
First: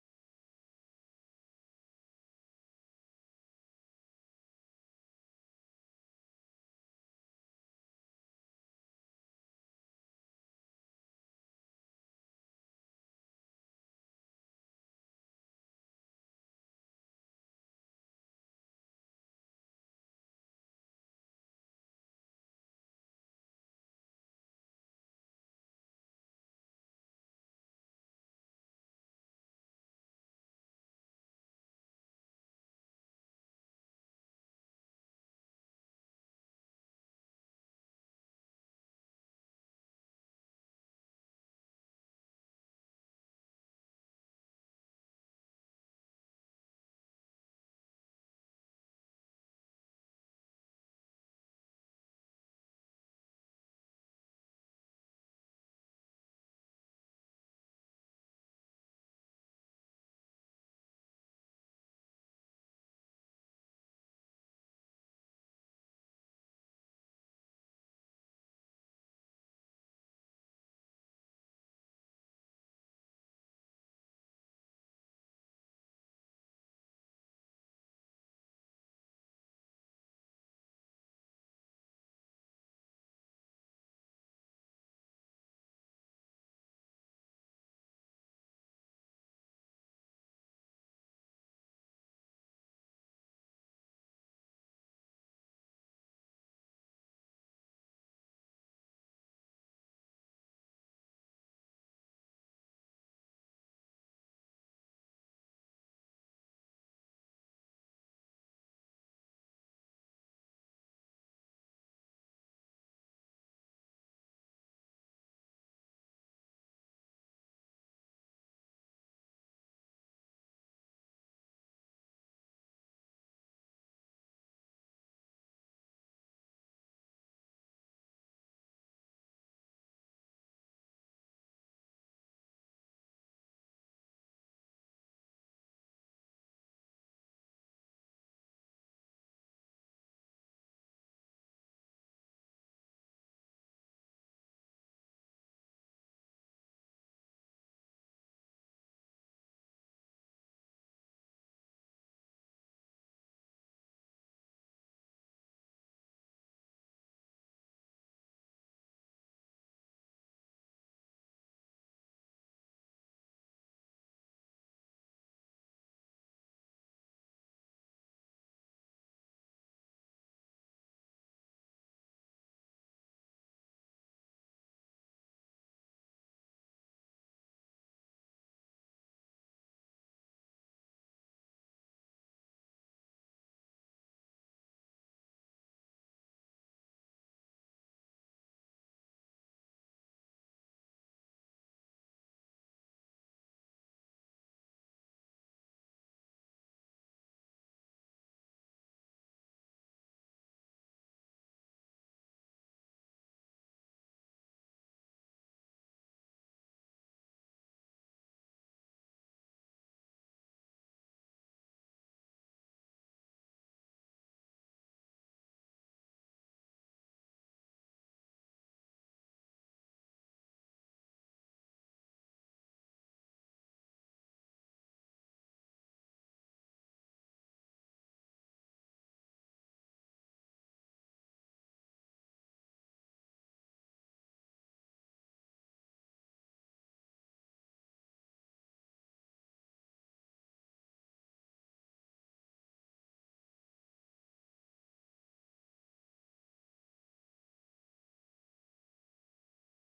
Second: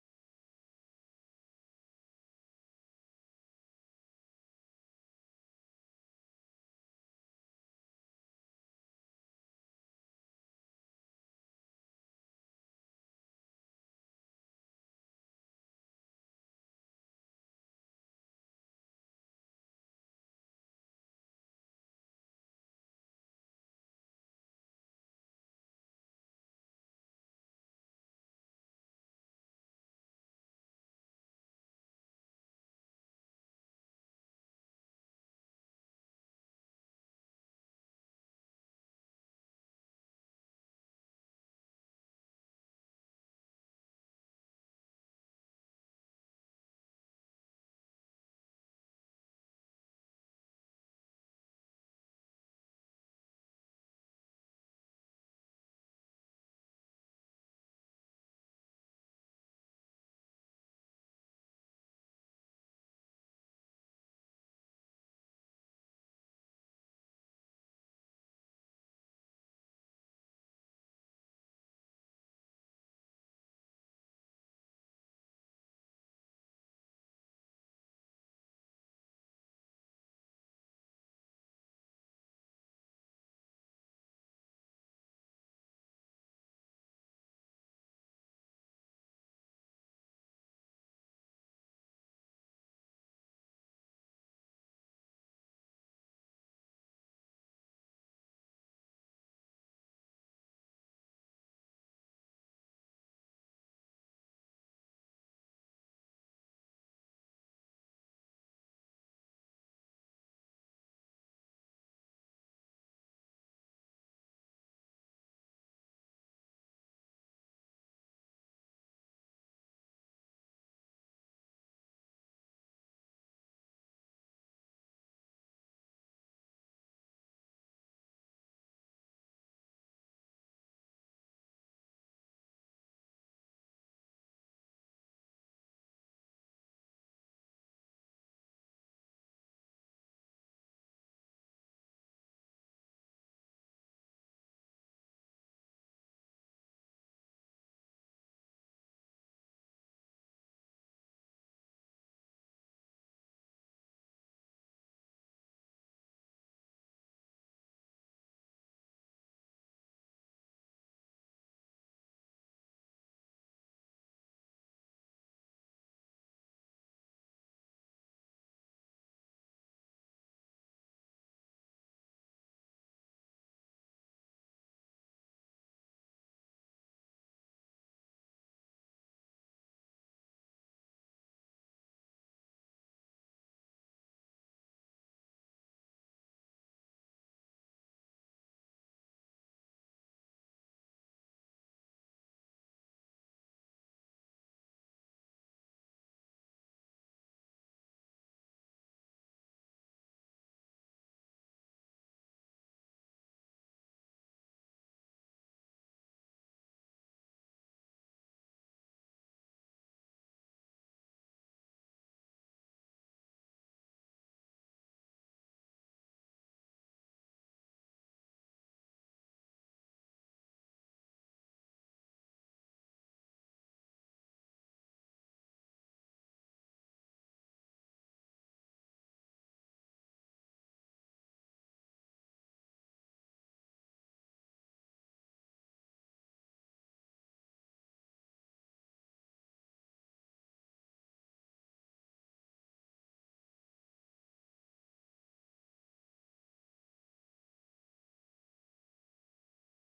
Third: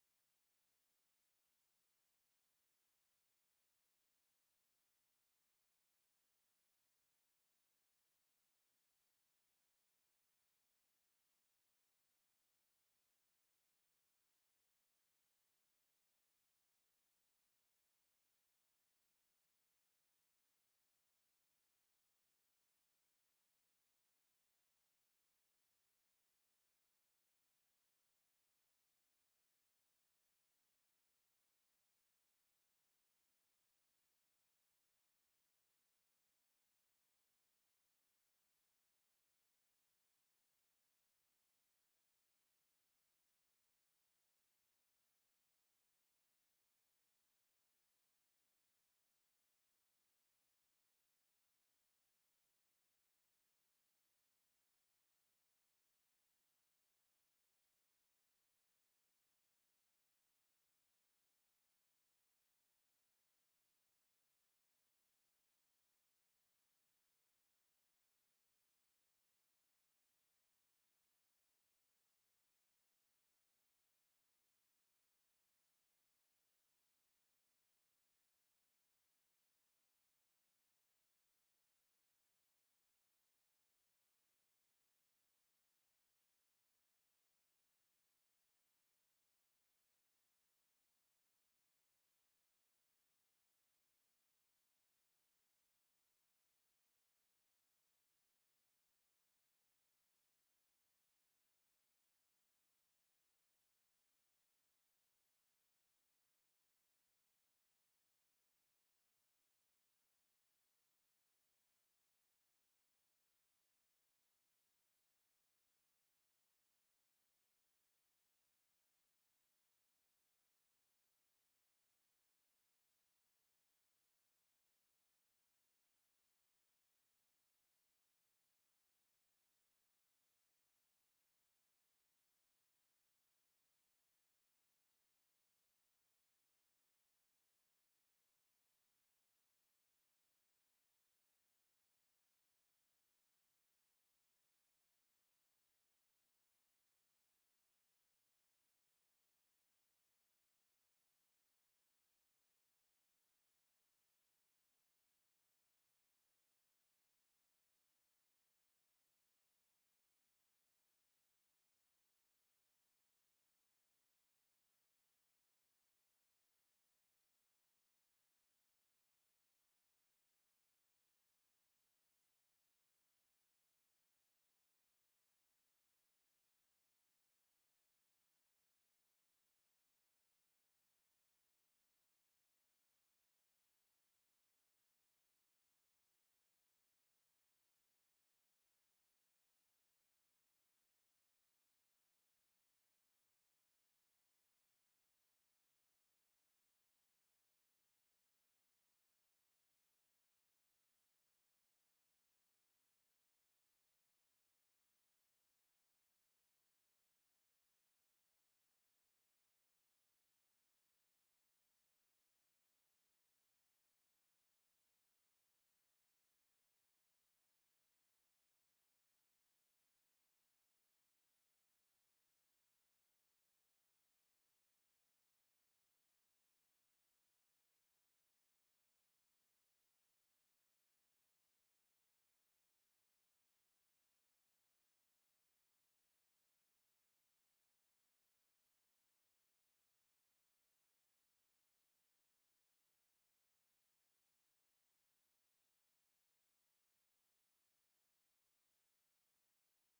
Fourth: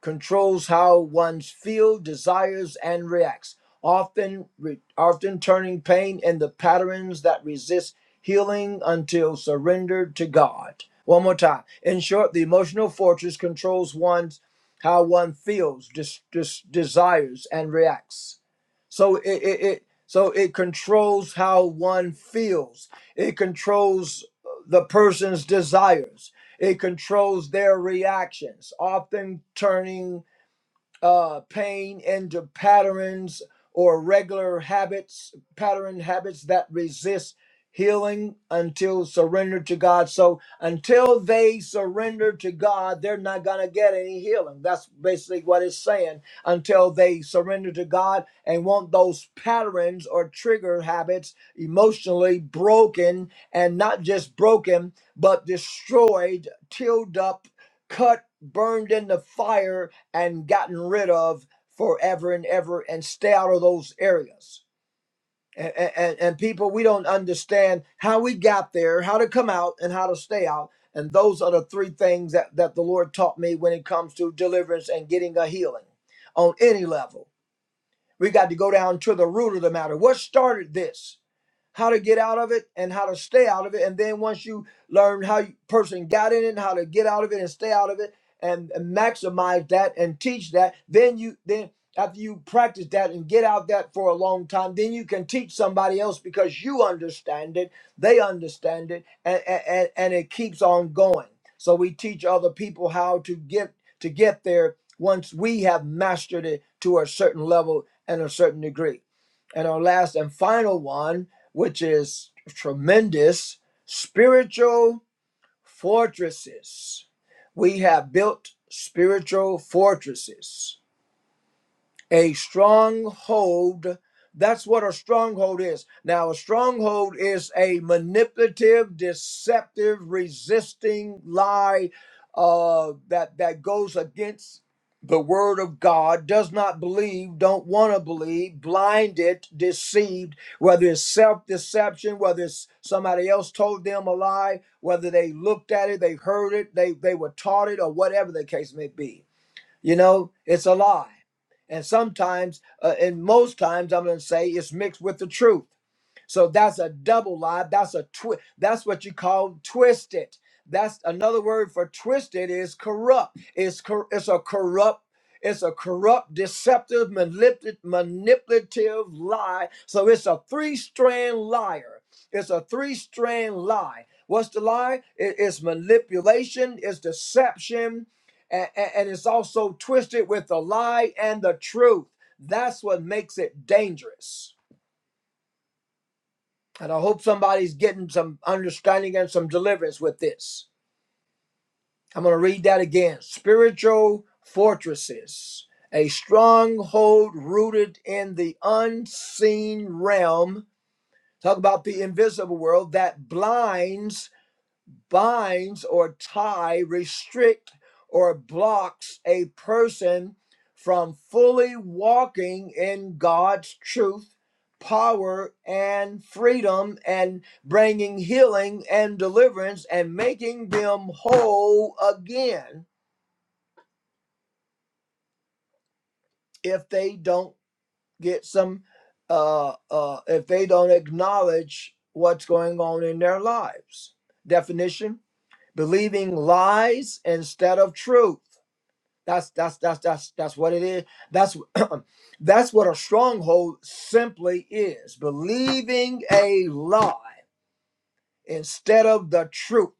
S1: controls how one feels, desires, and reacts, often re- often turning pain into patterns that resist healing until surrendered to God. One more time. In short, the emotional fortress controls one's how one feels, des- des- desires, and reacts. So it, it, it so it controls how one feels. It controls the person's desires it controls their reactions, often turning uh, pain into patterns or regular habits, pattern habits that resist healing until surrendered to God. So until they surrender to God, they're not going to get any healing. That's basically what it's saying. Until they surrender to God and want those patterns or trigger habits emotionally broken and not just broken, but destroyed, tilled up, cut, burned in the fire and gotten rid of forever and ever and stay out of those areas. And, and, and people, we don't understand how we got there, how to come out, and how to stay out. And those are the three things that, that the Lord taught me when it comes to deliverance and getting a healing on any level. We got to go down to the root of the matter. What started this? how to get out of it and how to stay out of it. And then once you learn how you person got in it, how to get out of it and stay out of it and, and maximize that and teach that, then you then after you practice that and get out that for a long time, then you can teach somebody else because you understand it, they understand it, and, and, and it keeps on going. So we teach other people how to get to get there once we have mastered it to a certain level and a certain degree. And our last and final one which is tremendous spiritual fortresses. We have built spiritual fortresses a stronghold. That's what a stronghold is. Now, a stronghold is a manipulative, deceptive, resisting lie uh, that that goes against the word of God. Does not believe, don't want to believe, blinded, deceived. Whether it's self-deception, whether it's somebody else told them a lie, whether they looked at it, they heard it, they they were taught it, or whatever the case may be you know, it's a lie. And sometimes, uh, and most times, I'm going to say it's mixed with the truth. So that's a double lie. That's a twist. That's what you call twisted. That's another word for twisted is corrupt. It's cor- it's a corrupt. It's a corrupt, deceptive, manipulative, manipulative lie. So it's a three-strand liar. It's a three-strand lie. What's the lie? It- it's manipulation. It's deception, a- a- and it's also twisted with the lie and the truth. That's what makes it dangerous. And I hope somebody's getting some understanding and some deliverance with this. I'm going to read that again. Spiritual fortresses, a stronghold rooted in the unseen realm. Talk about the invisible world that blinds binds or tie, restrict or blocks a person from fully walking in God's truth, power, and freedom, and bringing healing and deliverance and making them whole again if they don't get some, uh, uh, if they don't acknowledge what's going on in their lives. Definition believing lies instead of truth That's that's that's that's that's what it is. That's that's what a stronghold simply is. Believing a lie instead of the truth.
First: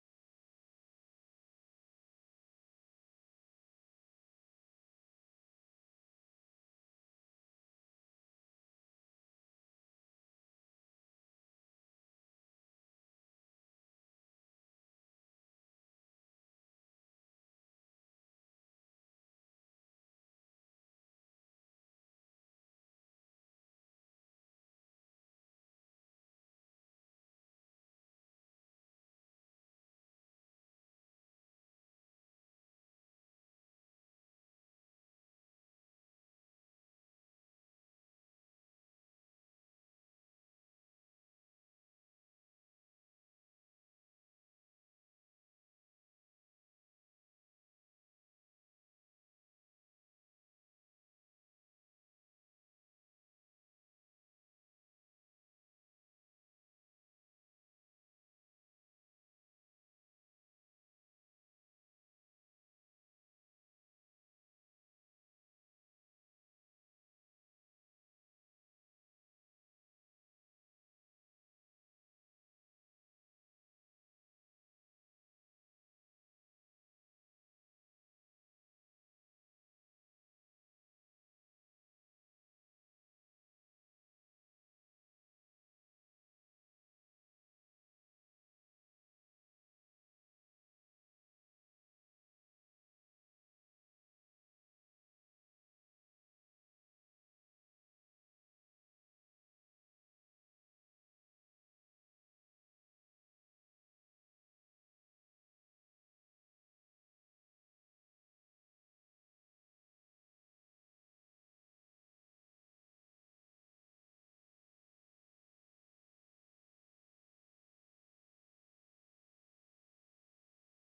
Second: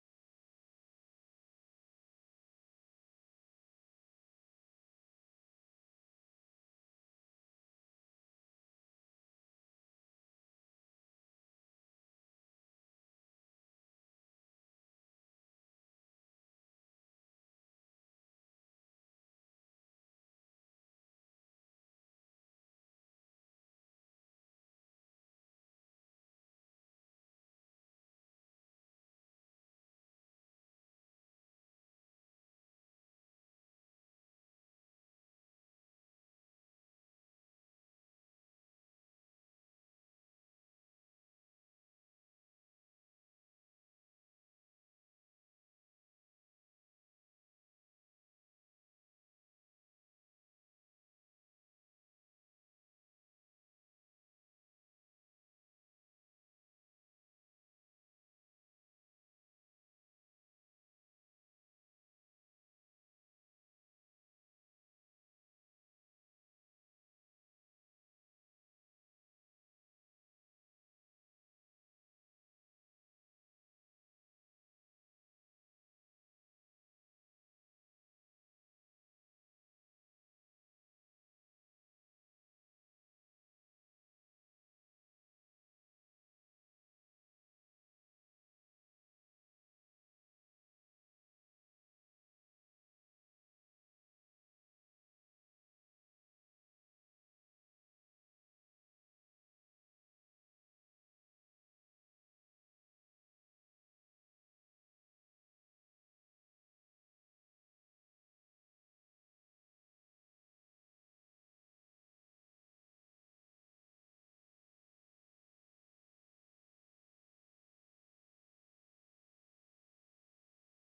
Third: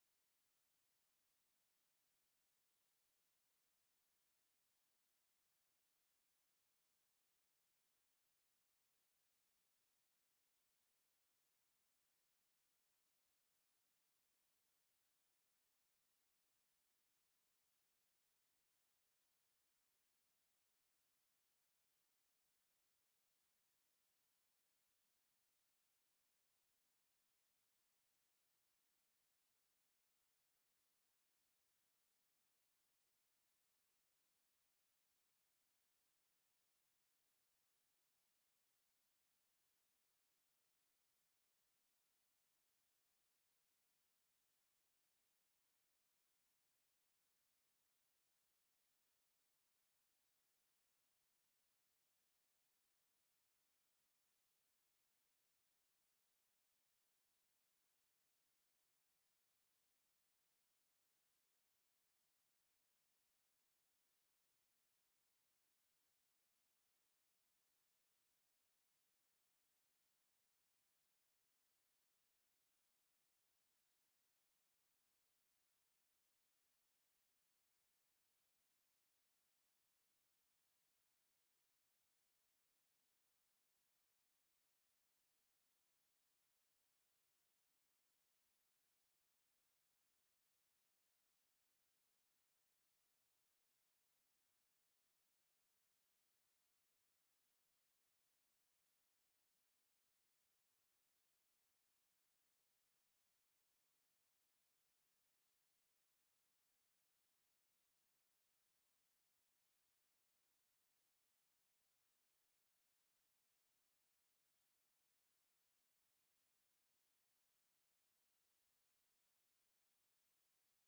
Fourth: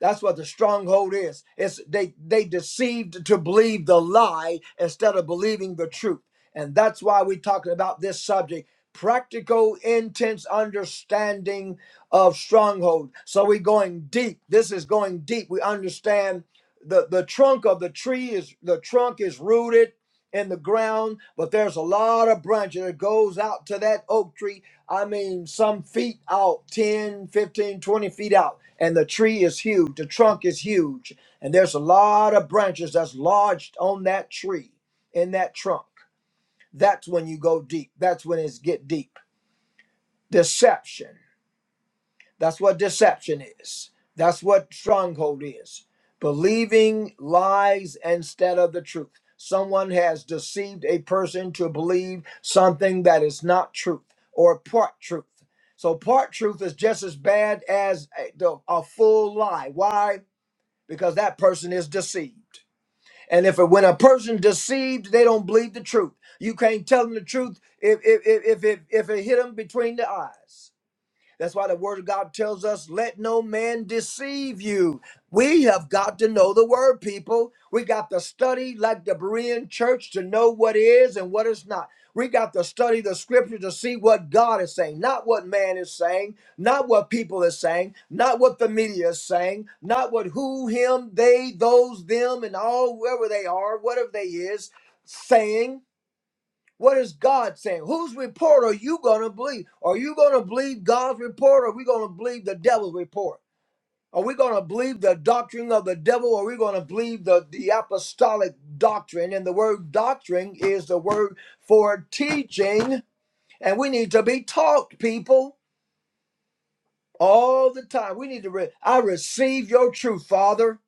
S1: That's what the stronghold is. It's they they deceived to believe the lie instead of believing the truth. And that's why we're talking about this subject. Practical, intense understanding of stronghold. So we're going deep. This is going deep. We understand the, the trunk of the tree is the trunk is rooted in the ground, but there's a lot of branches that goes out to that oak tree I mean, some feet out, 10, 15, 20 feet out. And the tree is huge. The trunk is huge. And there's a lot of branches that's lodged on that tree, in that trunk. That's when you go deep. That's when it's get deep. Deception. That's what deception is. That's what stronghold is. Believing lies instead of the truth. Someone has deceived a person to believe something that is not truth or part truth. So, part truth is just as bad as a, the- a full lie. Why? Because that person is deceived. And if when a person deceived, they don't believe the truth. You can't tell them the truth if if if if it, if it hit them between the eyes. That's why the word of God tells us, let no man deceive you. We have got to know the word, people. We got to study like the Berean church to know what is and what is not. We got to study the scripture to see what God is saying, not what man is saying, not what people is saying, not what the media is saying, not what who, him, they, those, them, and all, whoever they are, whatever they is saying what is God saying? Whose report are you going to believe? Are you going to believe God's report or are we going to believe the devil's report? Are we going to believe the doctrine of the devil or are we going to believe the, the apostolic doctrine? And the word doctrine is the word for teaching. And we need to be taught, people, all the time. We need to, re- I receive your truth, Father.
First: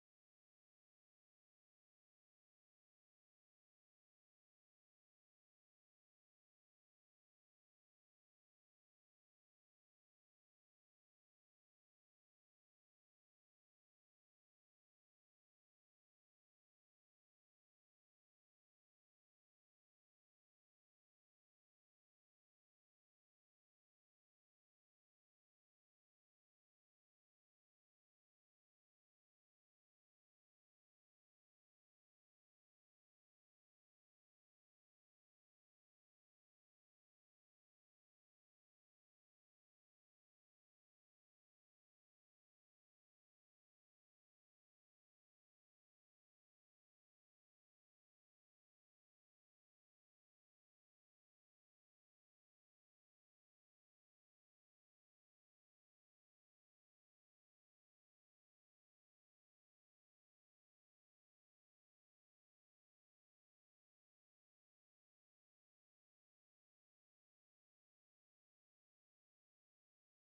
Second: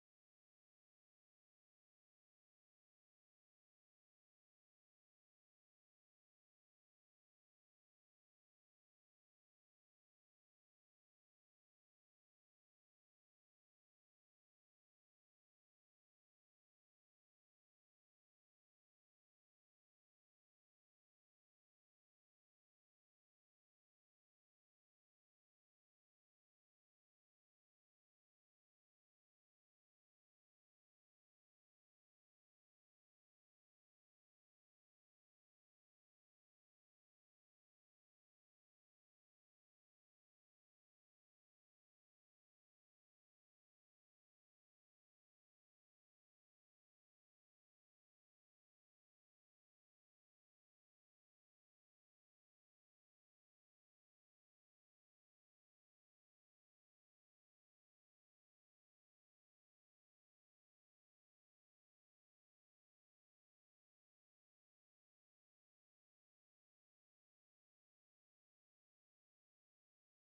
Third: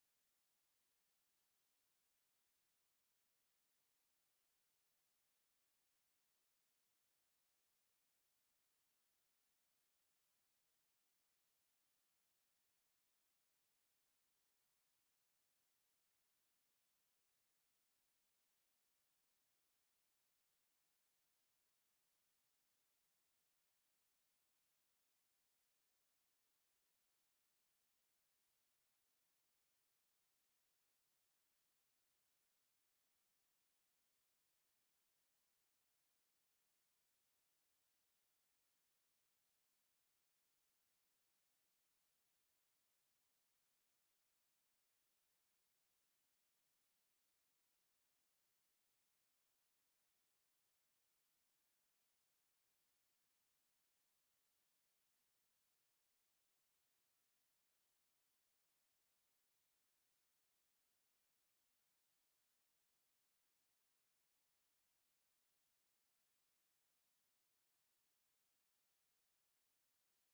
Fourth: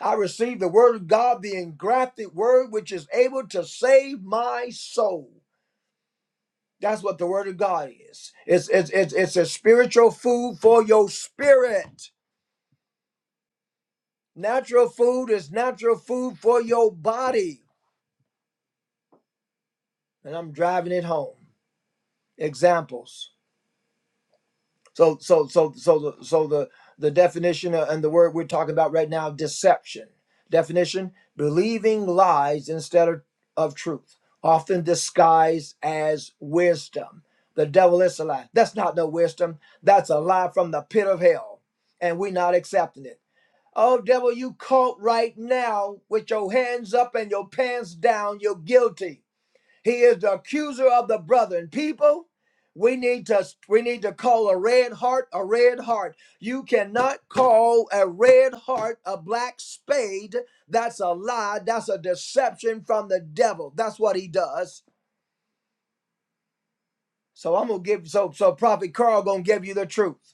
S1: I receive the word of God, the engrafted word, which is able to save my soul. That's what the word of God is. It's, it's, it's, it's a spiritual food for your spirit. Natural food is natural food for your body. And I'm driving it home. Examples. So so so so the so the the definition uh, and the word we're talking about right now deception. Definition believing lies instead of, of truth, often disguised as wisdom. The devil is a lie. That's not no wisdom. That's a lie from the pit of hell. And we're not accepting it. Oh devil, you caught right now with your hands up and your pants down, you're guilty. He is the accuser of the brethren. People, we need to we need to call a red heart a red heart. You cannot call a red heart a black spade. That's a lie. That's a deception from the devil. That's what he does. So I'm gonna give so so Prophet Carl gonna give you the truth.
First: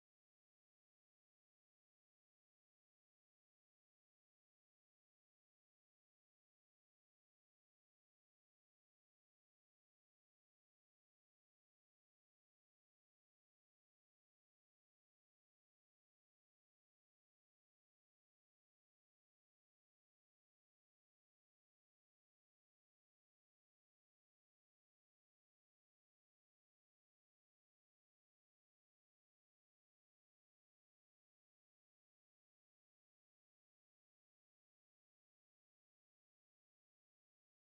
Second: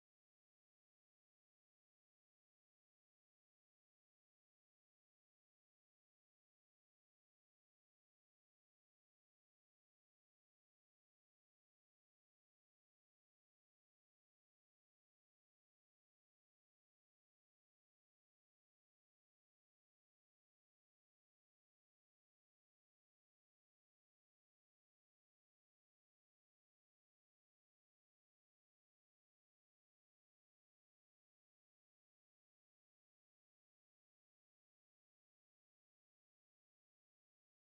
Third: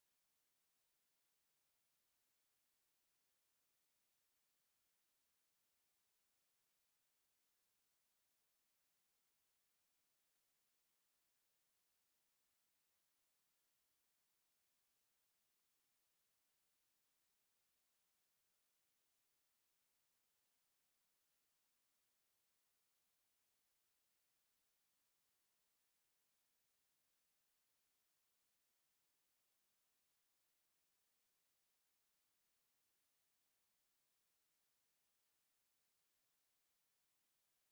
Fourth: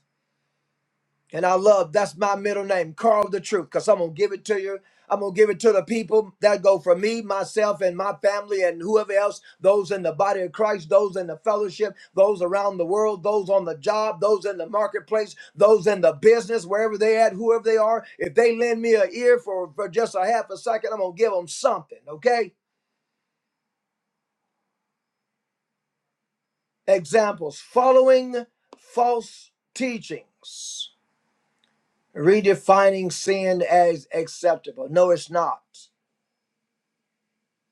S1: And I love that's my middle name, Carl the Truth, because I'm gonna give it to you. I'm gonna give it to the people that go for me, myself, and my family, and whoever else, those in the body of Christ, those in the fellowship, those around the world, those on the job, those in the marketplace, those in the business, wherever they at, whoever they are. If they lend me an ear for, for just a half a second, I'm gonna give them something, okay? Examples following false teachings, redefining sin as acceptable. No, it's not.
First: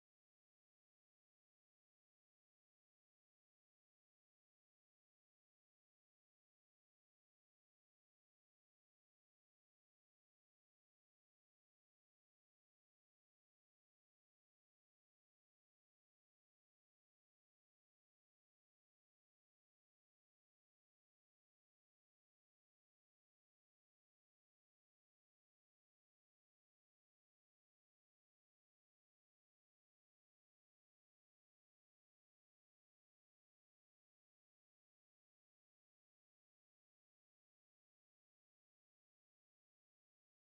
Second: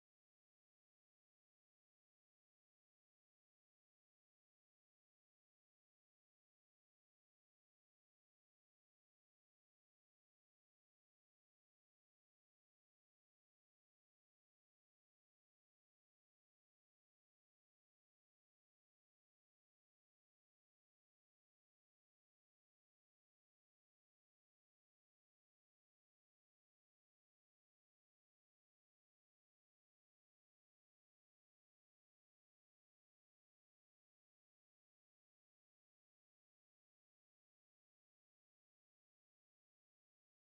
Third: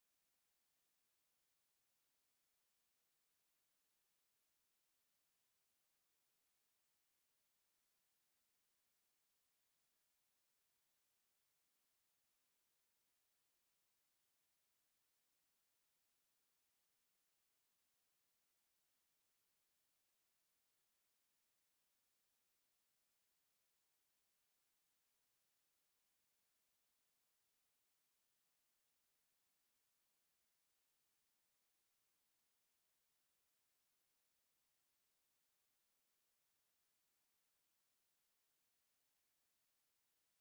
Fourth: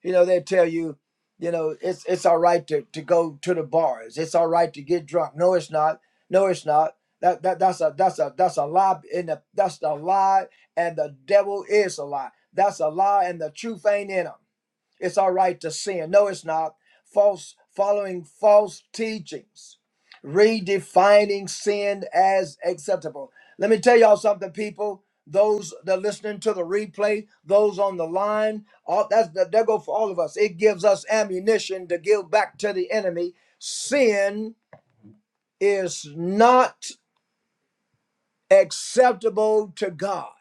S1: You know, they tell you, you know, it's it's all right to, to go to the bars. It's all right to get drunk. No, it's not. No, it's not. That, that that's a that's a that's a lie in the that's a lie and the devil is a lie. That's a lie and the truth ain't in them. It's all right to sin. No, it's not. False following false teachings, redefining sin as acceptable. Let me tell y'all something, people. Those that are listening to the replay, those on the line, all that's that, that for all of us. It gives us ammunition to give back to the enemy. Sin is not acceptable to God.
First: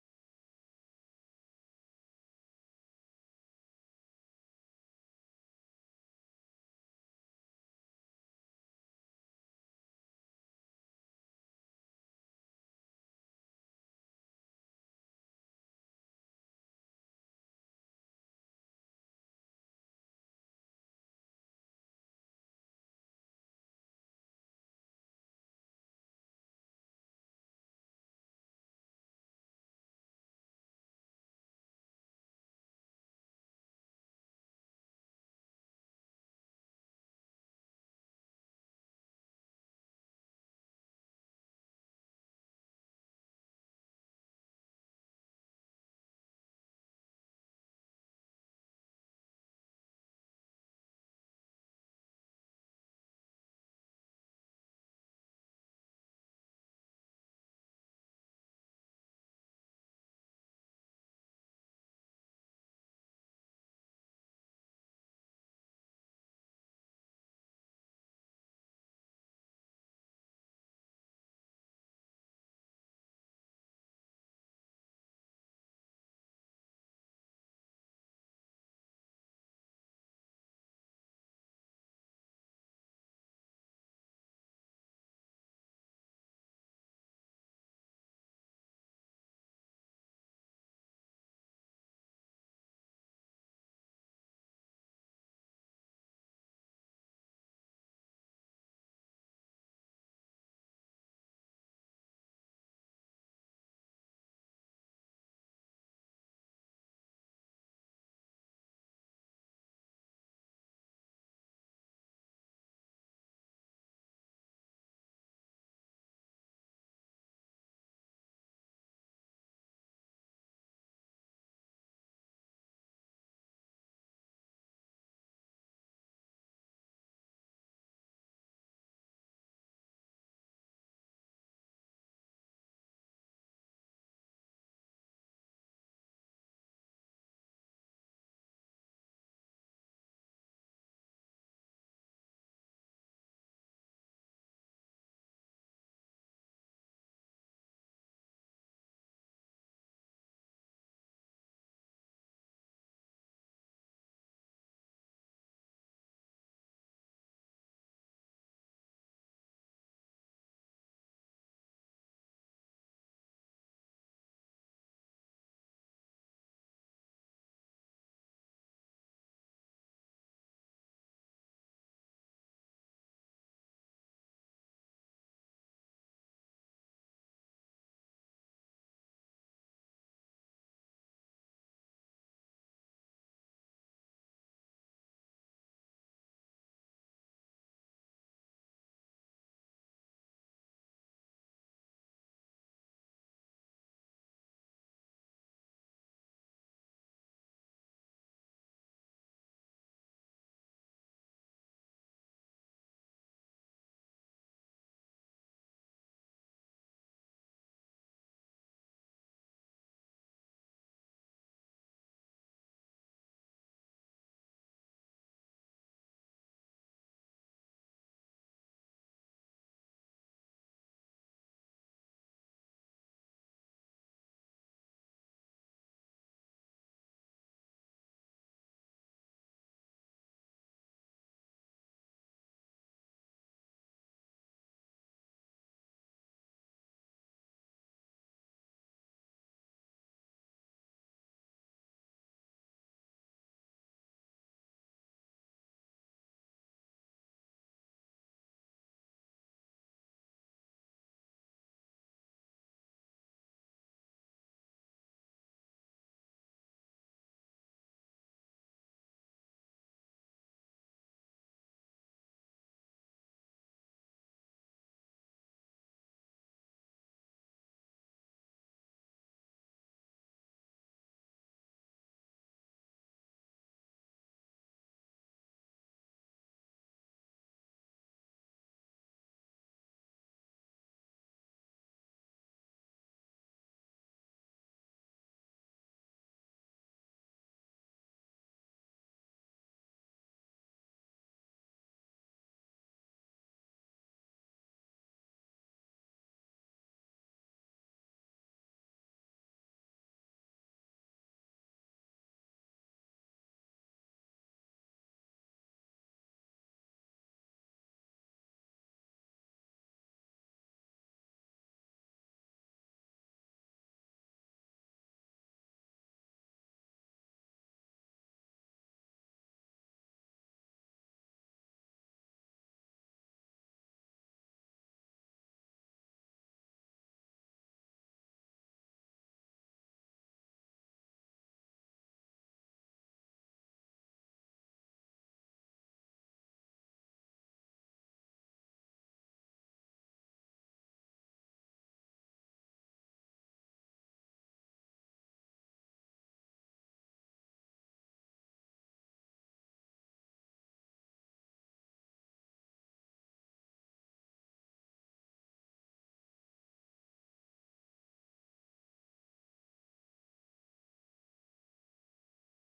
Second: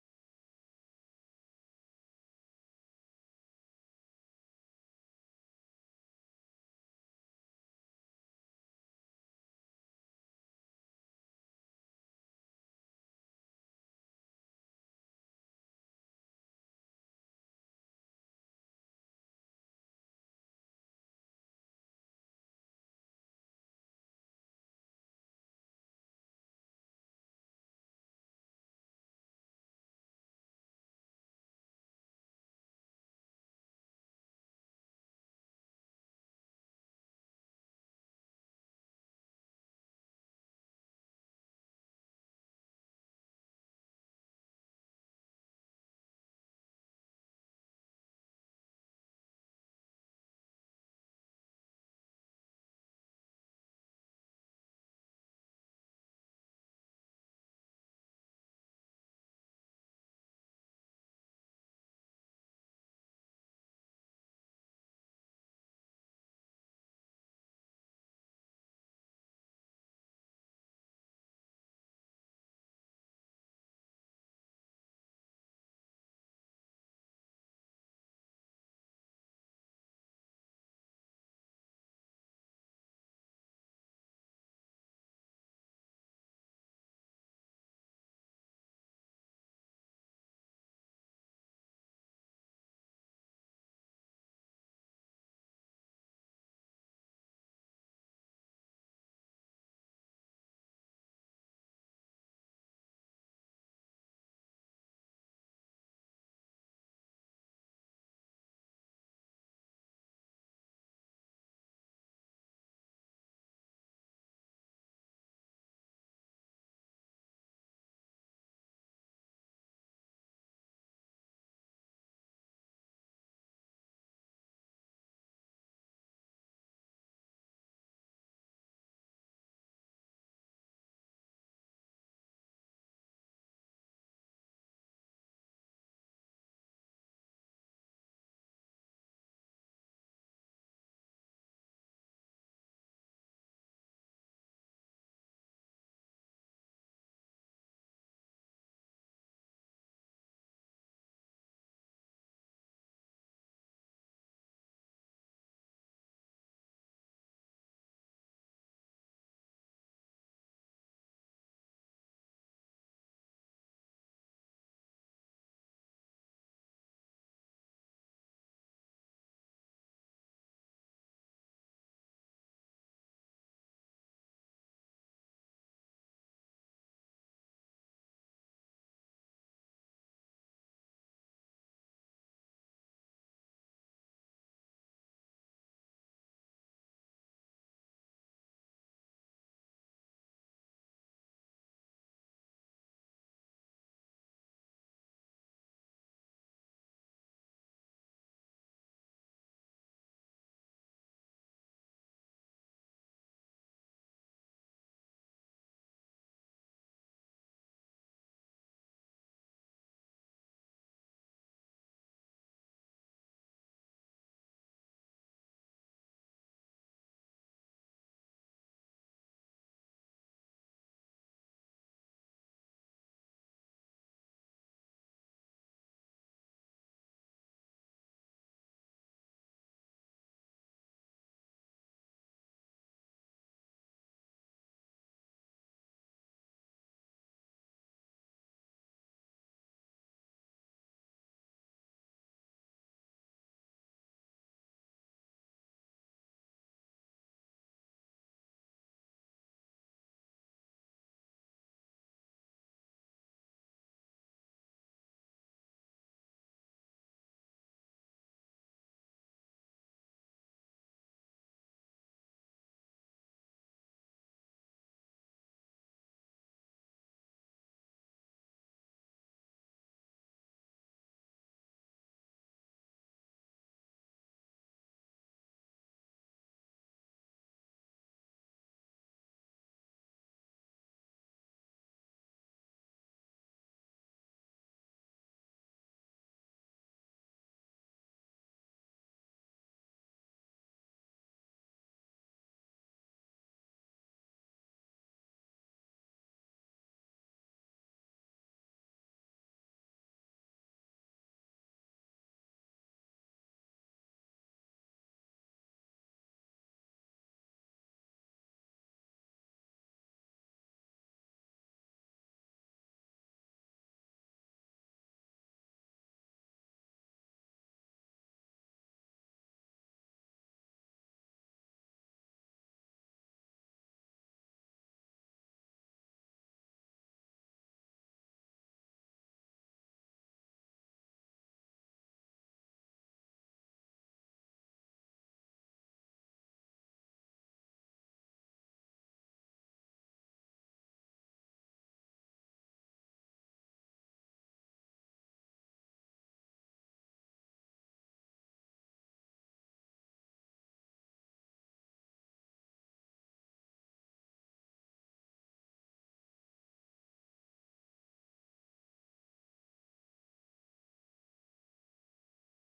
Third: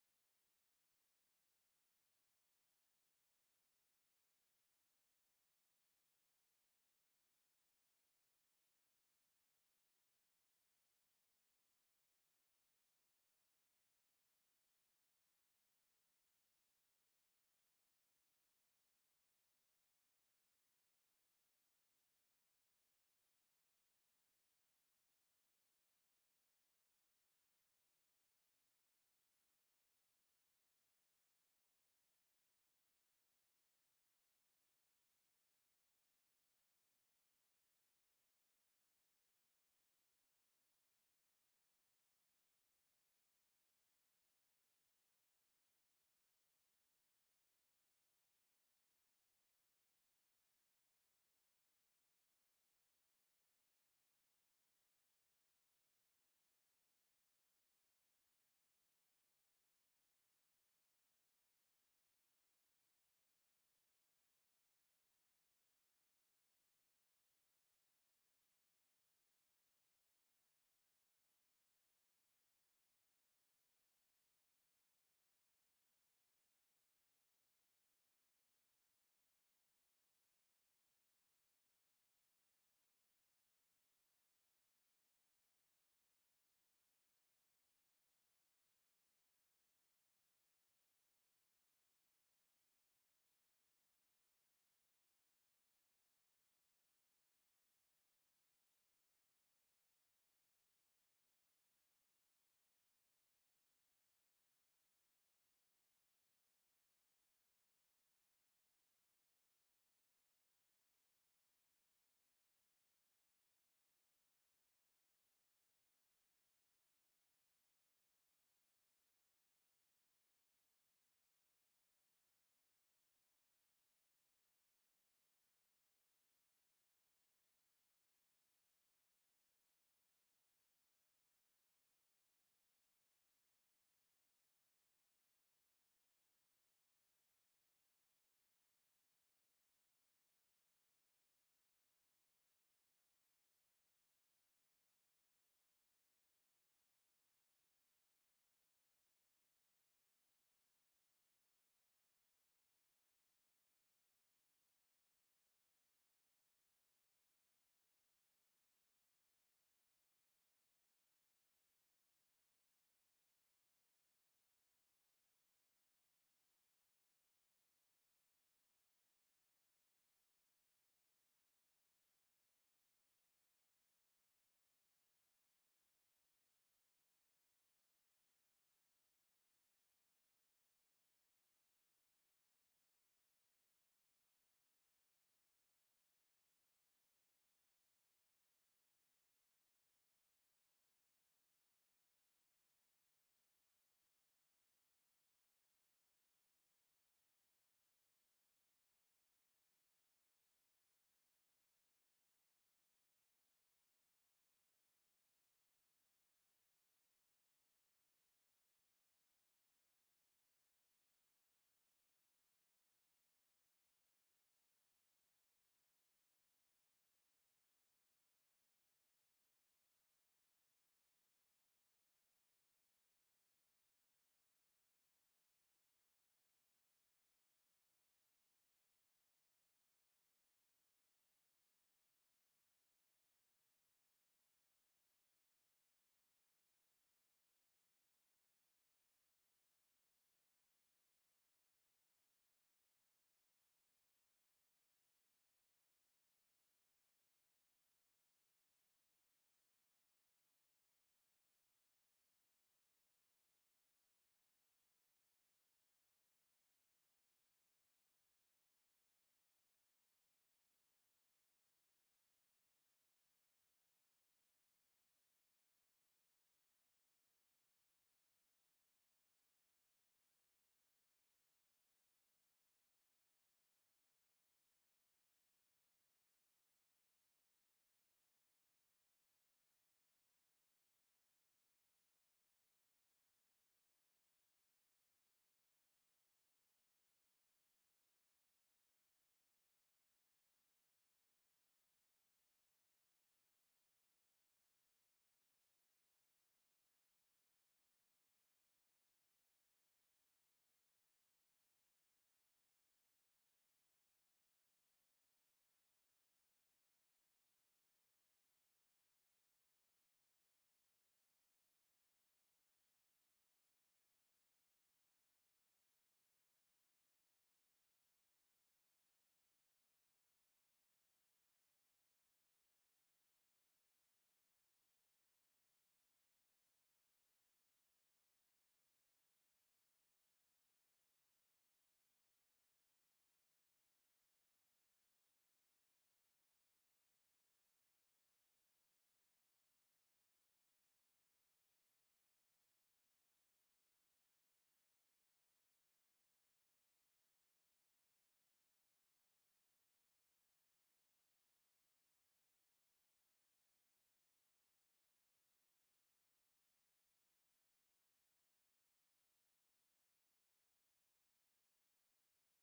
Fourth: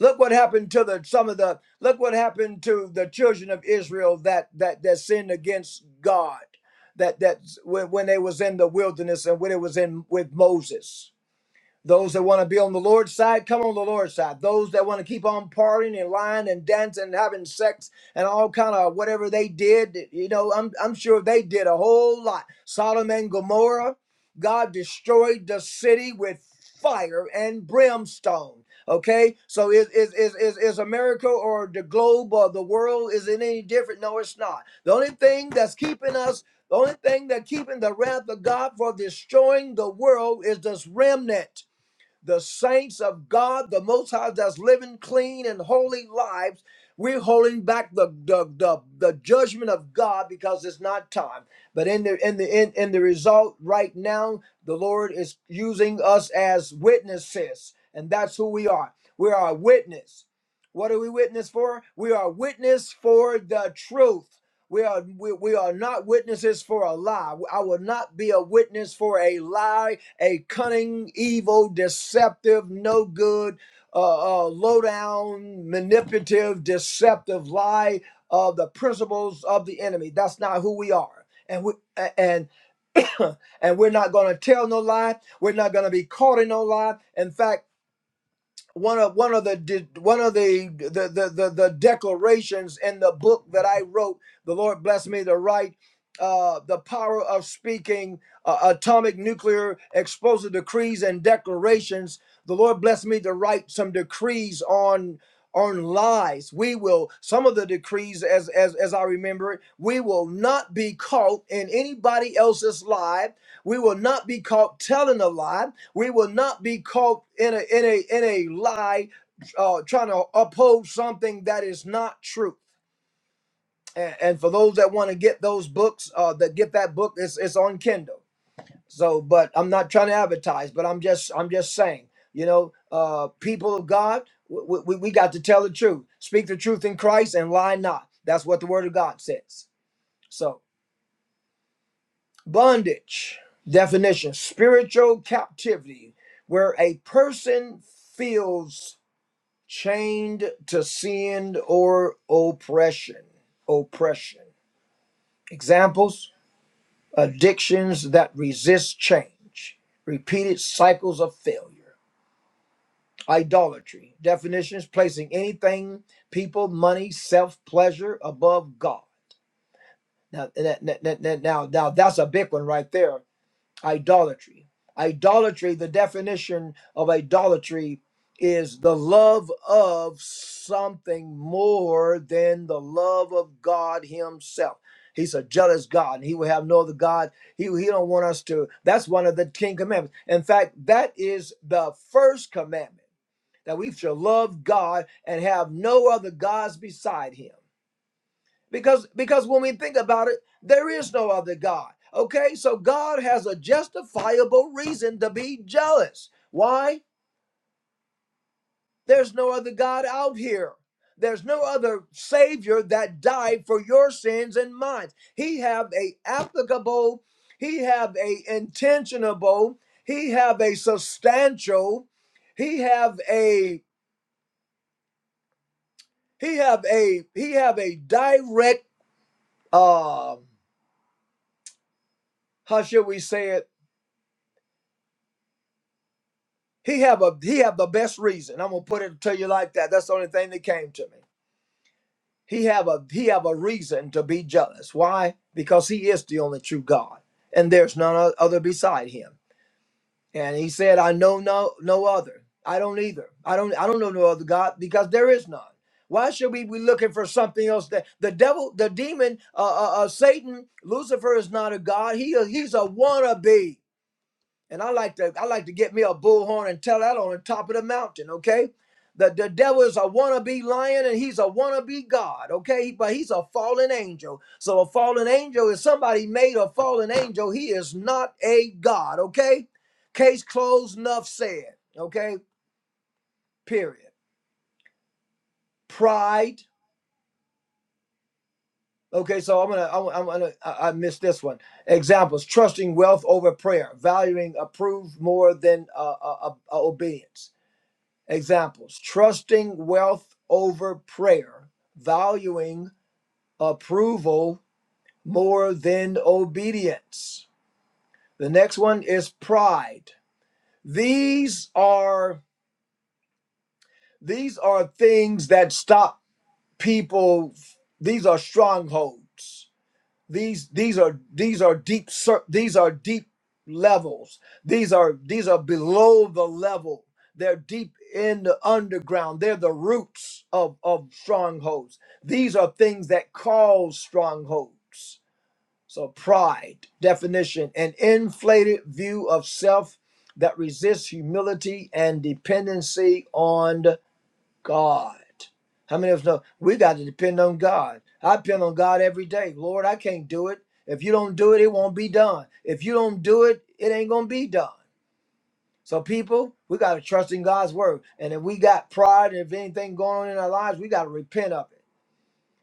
S1: Look what happened to the some of the look what happened to the children of Israel that that that sinned against God. That that when, when they was in the wilderness and when it was in with Moses. Those that want to be on the Lord's side, come on the Lord's side. Those that want to keep on partying and lying and dancing and having sex and all kind of whatever they did, you know, I'm, I'm sure they did a whole lot. Sodom and Gomorrah, God destroyed the city with fire and brimstone. Okay, so is is is is, is America or the globe or the world is it any different? No, it's not. The only thing that's keeping us the only thing that keeping the wrath of God for destroying the world is this remnant the saints of God, the Most High, that's living clean and holy lives. We're holding back the the, the the judgment of God because it's not time. But in the in the in, in the result right now, the Lord is using us as witnesses, and that's who we are. We are a witness. What are we witness for? We are witness for the truth. We are we, we are not witnesses for a lie. I will not be a witness for a lie a cunning, evil, deceptive, no good, uh, uh, low down, manipulative, deceptive lie of the principles of the enemy. That's not who we are. And we, a- and and we're not going to tell no lie. We're not going to be caught in no lie. In fact, one of one of the de- one of the the, the the the declarations in the book that I wrote. The Lord blessed me to write. Uh, the power of speaking uh, atomic nuclear explosive decrees and declarations the lord blessed me to write some decrees on on lies we will some of the decrees as as, as i remember it we will not be caught in anybody else's lie we will not be caught telling a lie we will not be caught in a in a in a lie, uh, trying to oppose something that is not true. And, and for those that want to get those books, uh, that get that book, it's it's on Kindle. So, but I'm not trying to advertise, but I'm just I'm just saying, you know, uh, people of God, we, we, we got to tell the truth, speak the truth in Christ, and lie not. That's what the Word of God says. So, bondage definition: spiritual captivity, where a person feels chained to sin or oppression. Oppression. Examples addictions that resist change, repeated cycles of failure, idolatry. Definitions placing anything, people, money, self pleasure above God. Now, now, now, now, now, that's a big one right there idolatry. Idolatry, the definition of idolatry is the love of something more than the love of God Himself. He's a jealous God, and He will have no other God. He, he don't want us to. That's one of the Ten Commandments. In fact, that is the first commandment that we shall love God and have no other gods beside Him because because when we think about it there is no other god okay so god has a justifiable reason to be jealous why there's no other god out here there's no other savior that died for your sins and mine he have a applicable he have a intentionable he have a substantial he have a he have a he have a direct um how should we say it He have a he have the best reason. I'm gonna put it to you like that. That's the only thing that came to me. He have a he have a reason to be jealous. Why? Because he is the only true God, and there's none other beside him. And he said, "I know no no other. I don't either. I don't I don't know no other God because there is none. Why should we be looking for something else? That the devil, the demon, uh, uh, uh Satan, Lucifer is not a God. He he's a wannabe. And I like to I like to get me a bullhorn and tell that on the top of the mountain, okay? The, the devil is a wannabe lion and he's a wannabe God, okay? But he's a fallen angel. So a fallen angel is somebody made a fallen angel. He is not a God, okay? Case closed, enough said, okay? Period. Pride. Okay, so I'm gonna I'm, gonna I, I missed this one. Examples: trusting wealth over prayer, valuing approved more than uh, uh, uh, obedience Examples trusting wealth over prayer, valuing approval more than obedience. The next one is pride. These are these are things that stop people these are strongholds these these are these are deep cer- these are deep levels these are these are below the level they're deep in the underground they're the roots of of strongholds these are things that cause strongholds so pride definition an inflated view of self that resists humility and dependency on God. How many of us know we got to depend on God? I depend on God every day. Lord, I can't do it. If you don't do it, it won't be done. If you don't do it, it ain't gonna be done. So, people, we got to trust in God's word. And if we got pride, if anything going on in our lives, we got to repent of it.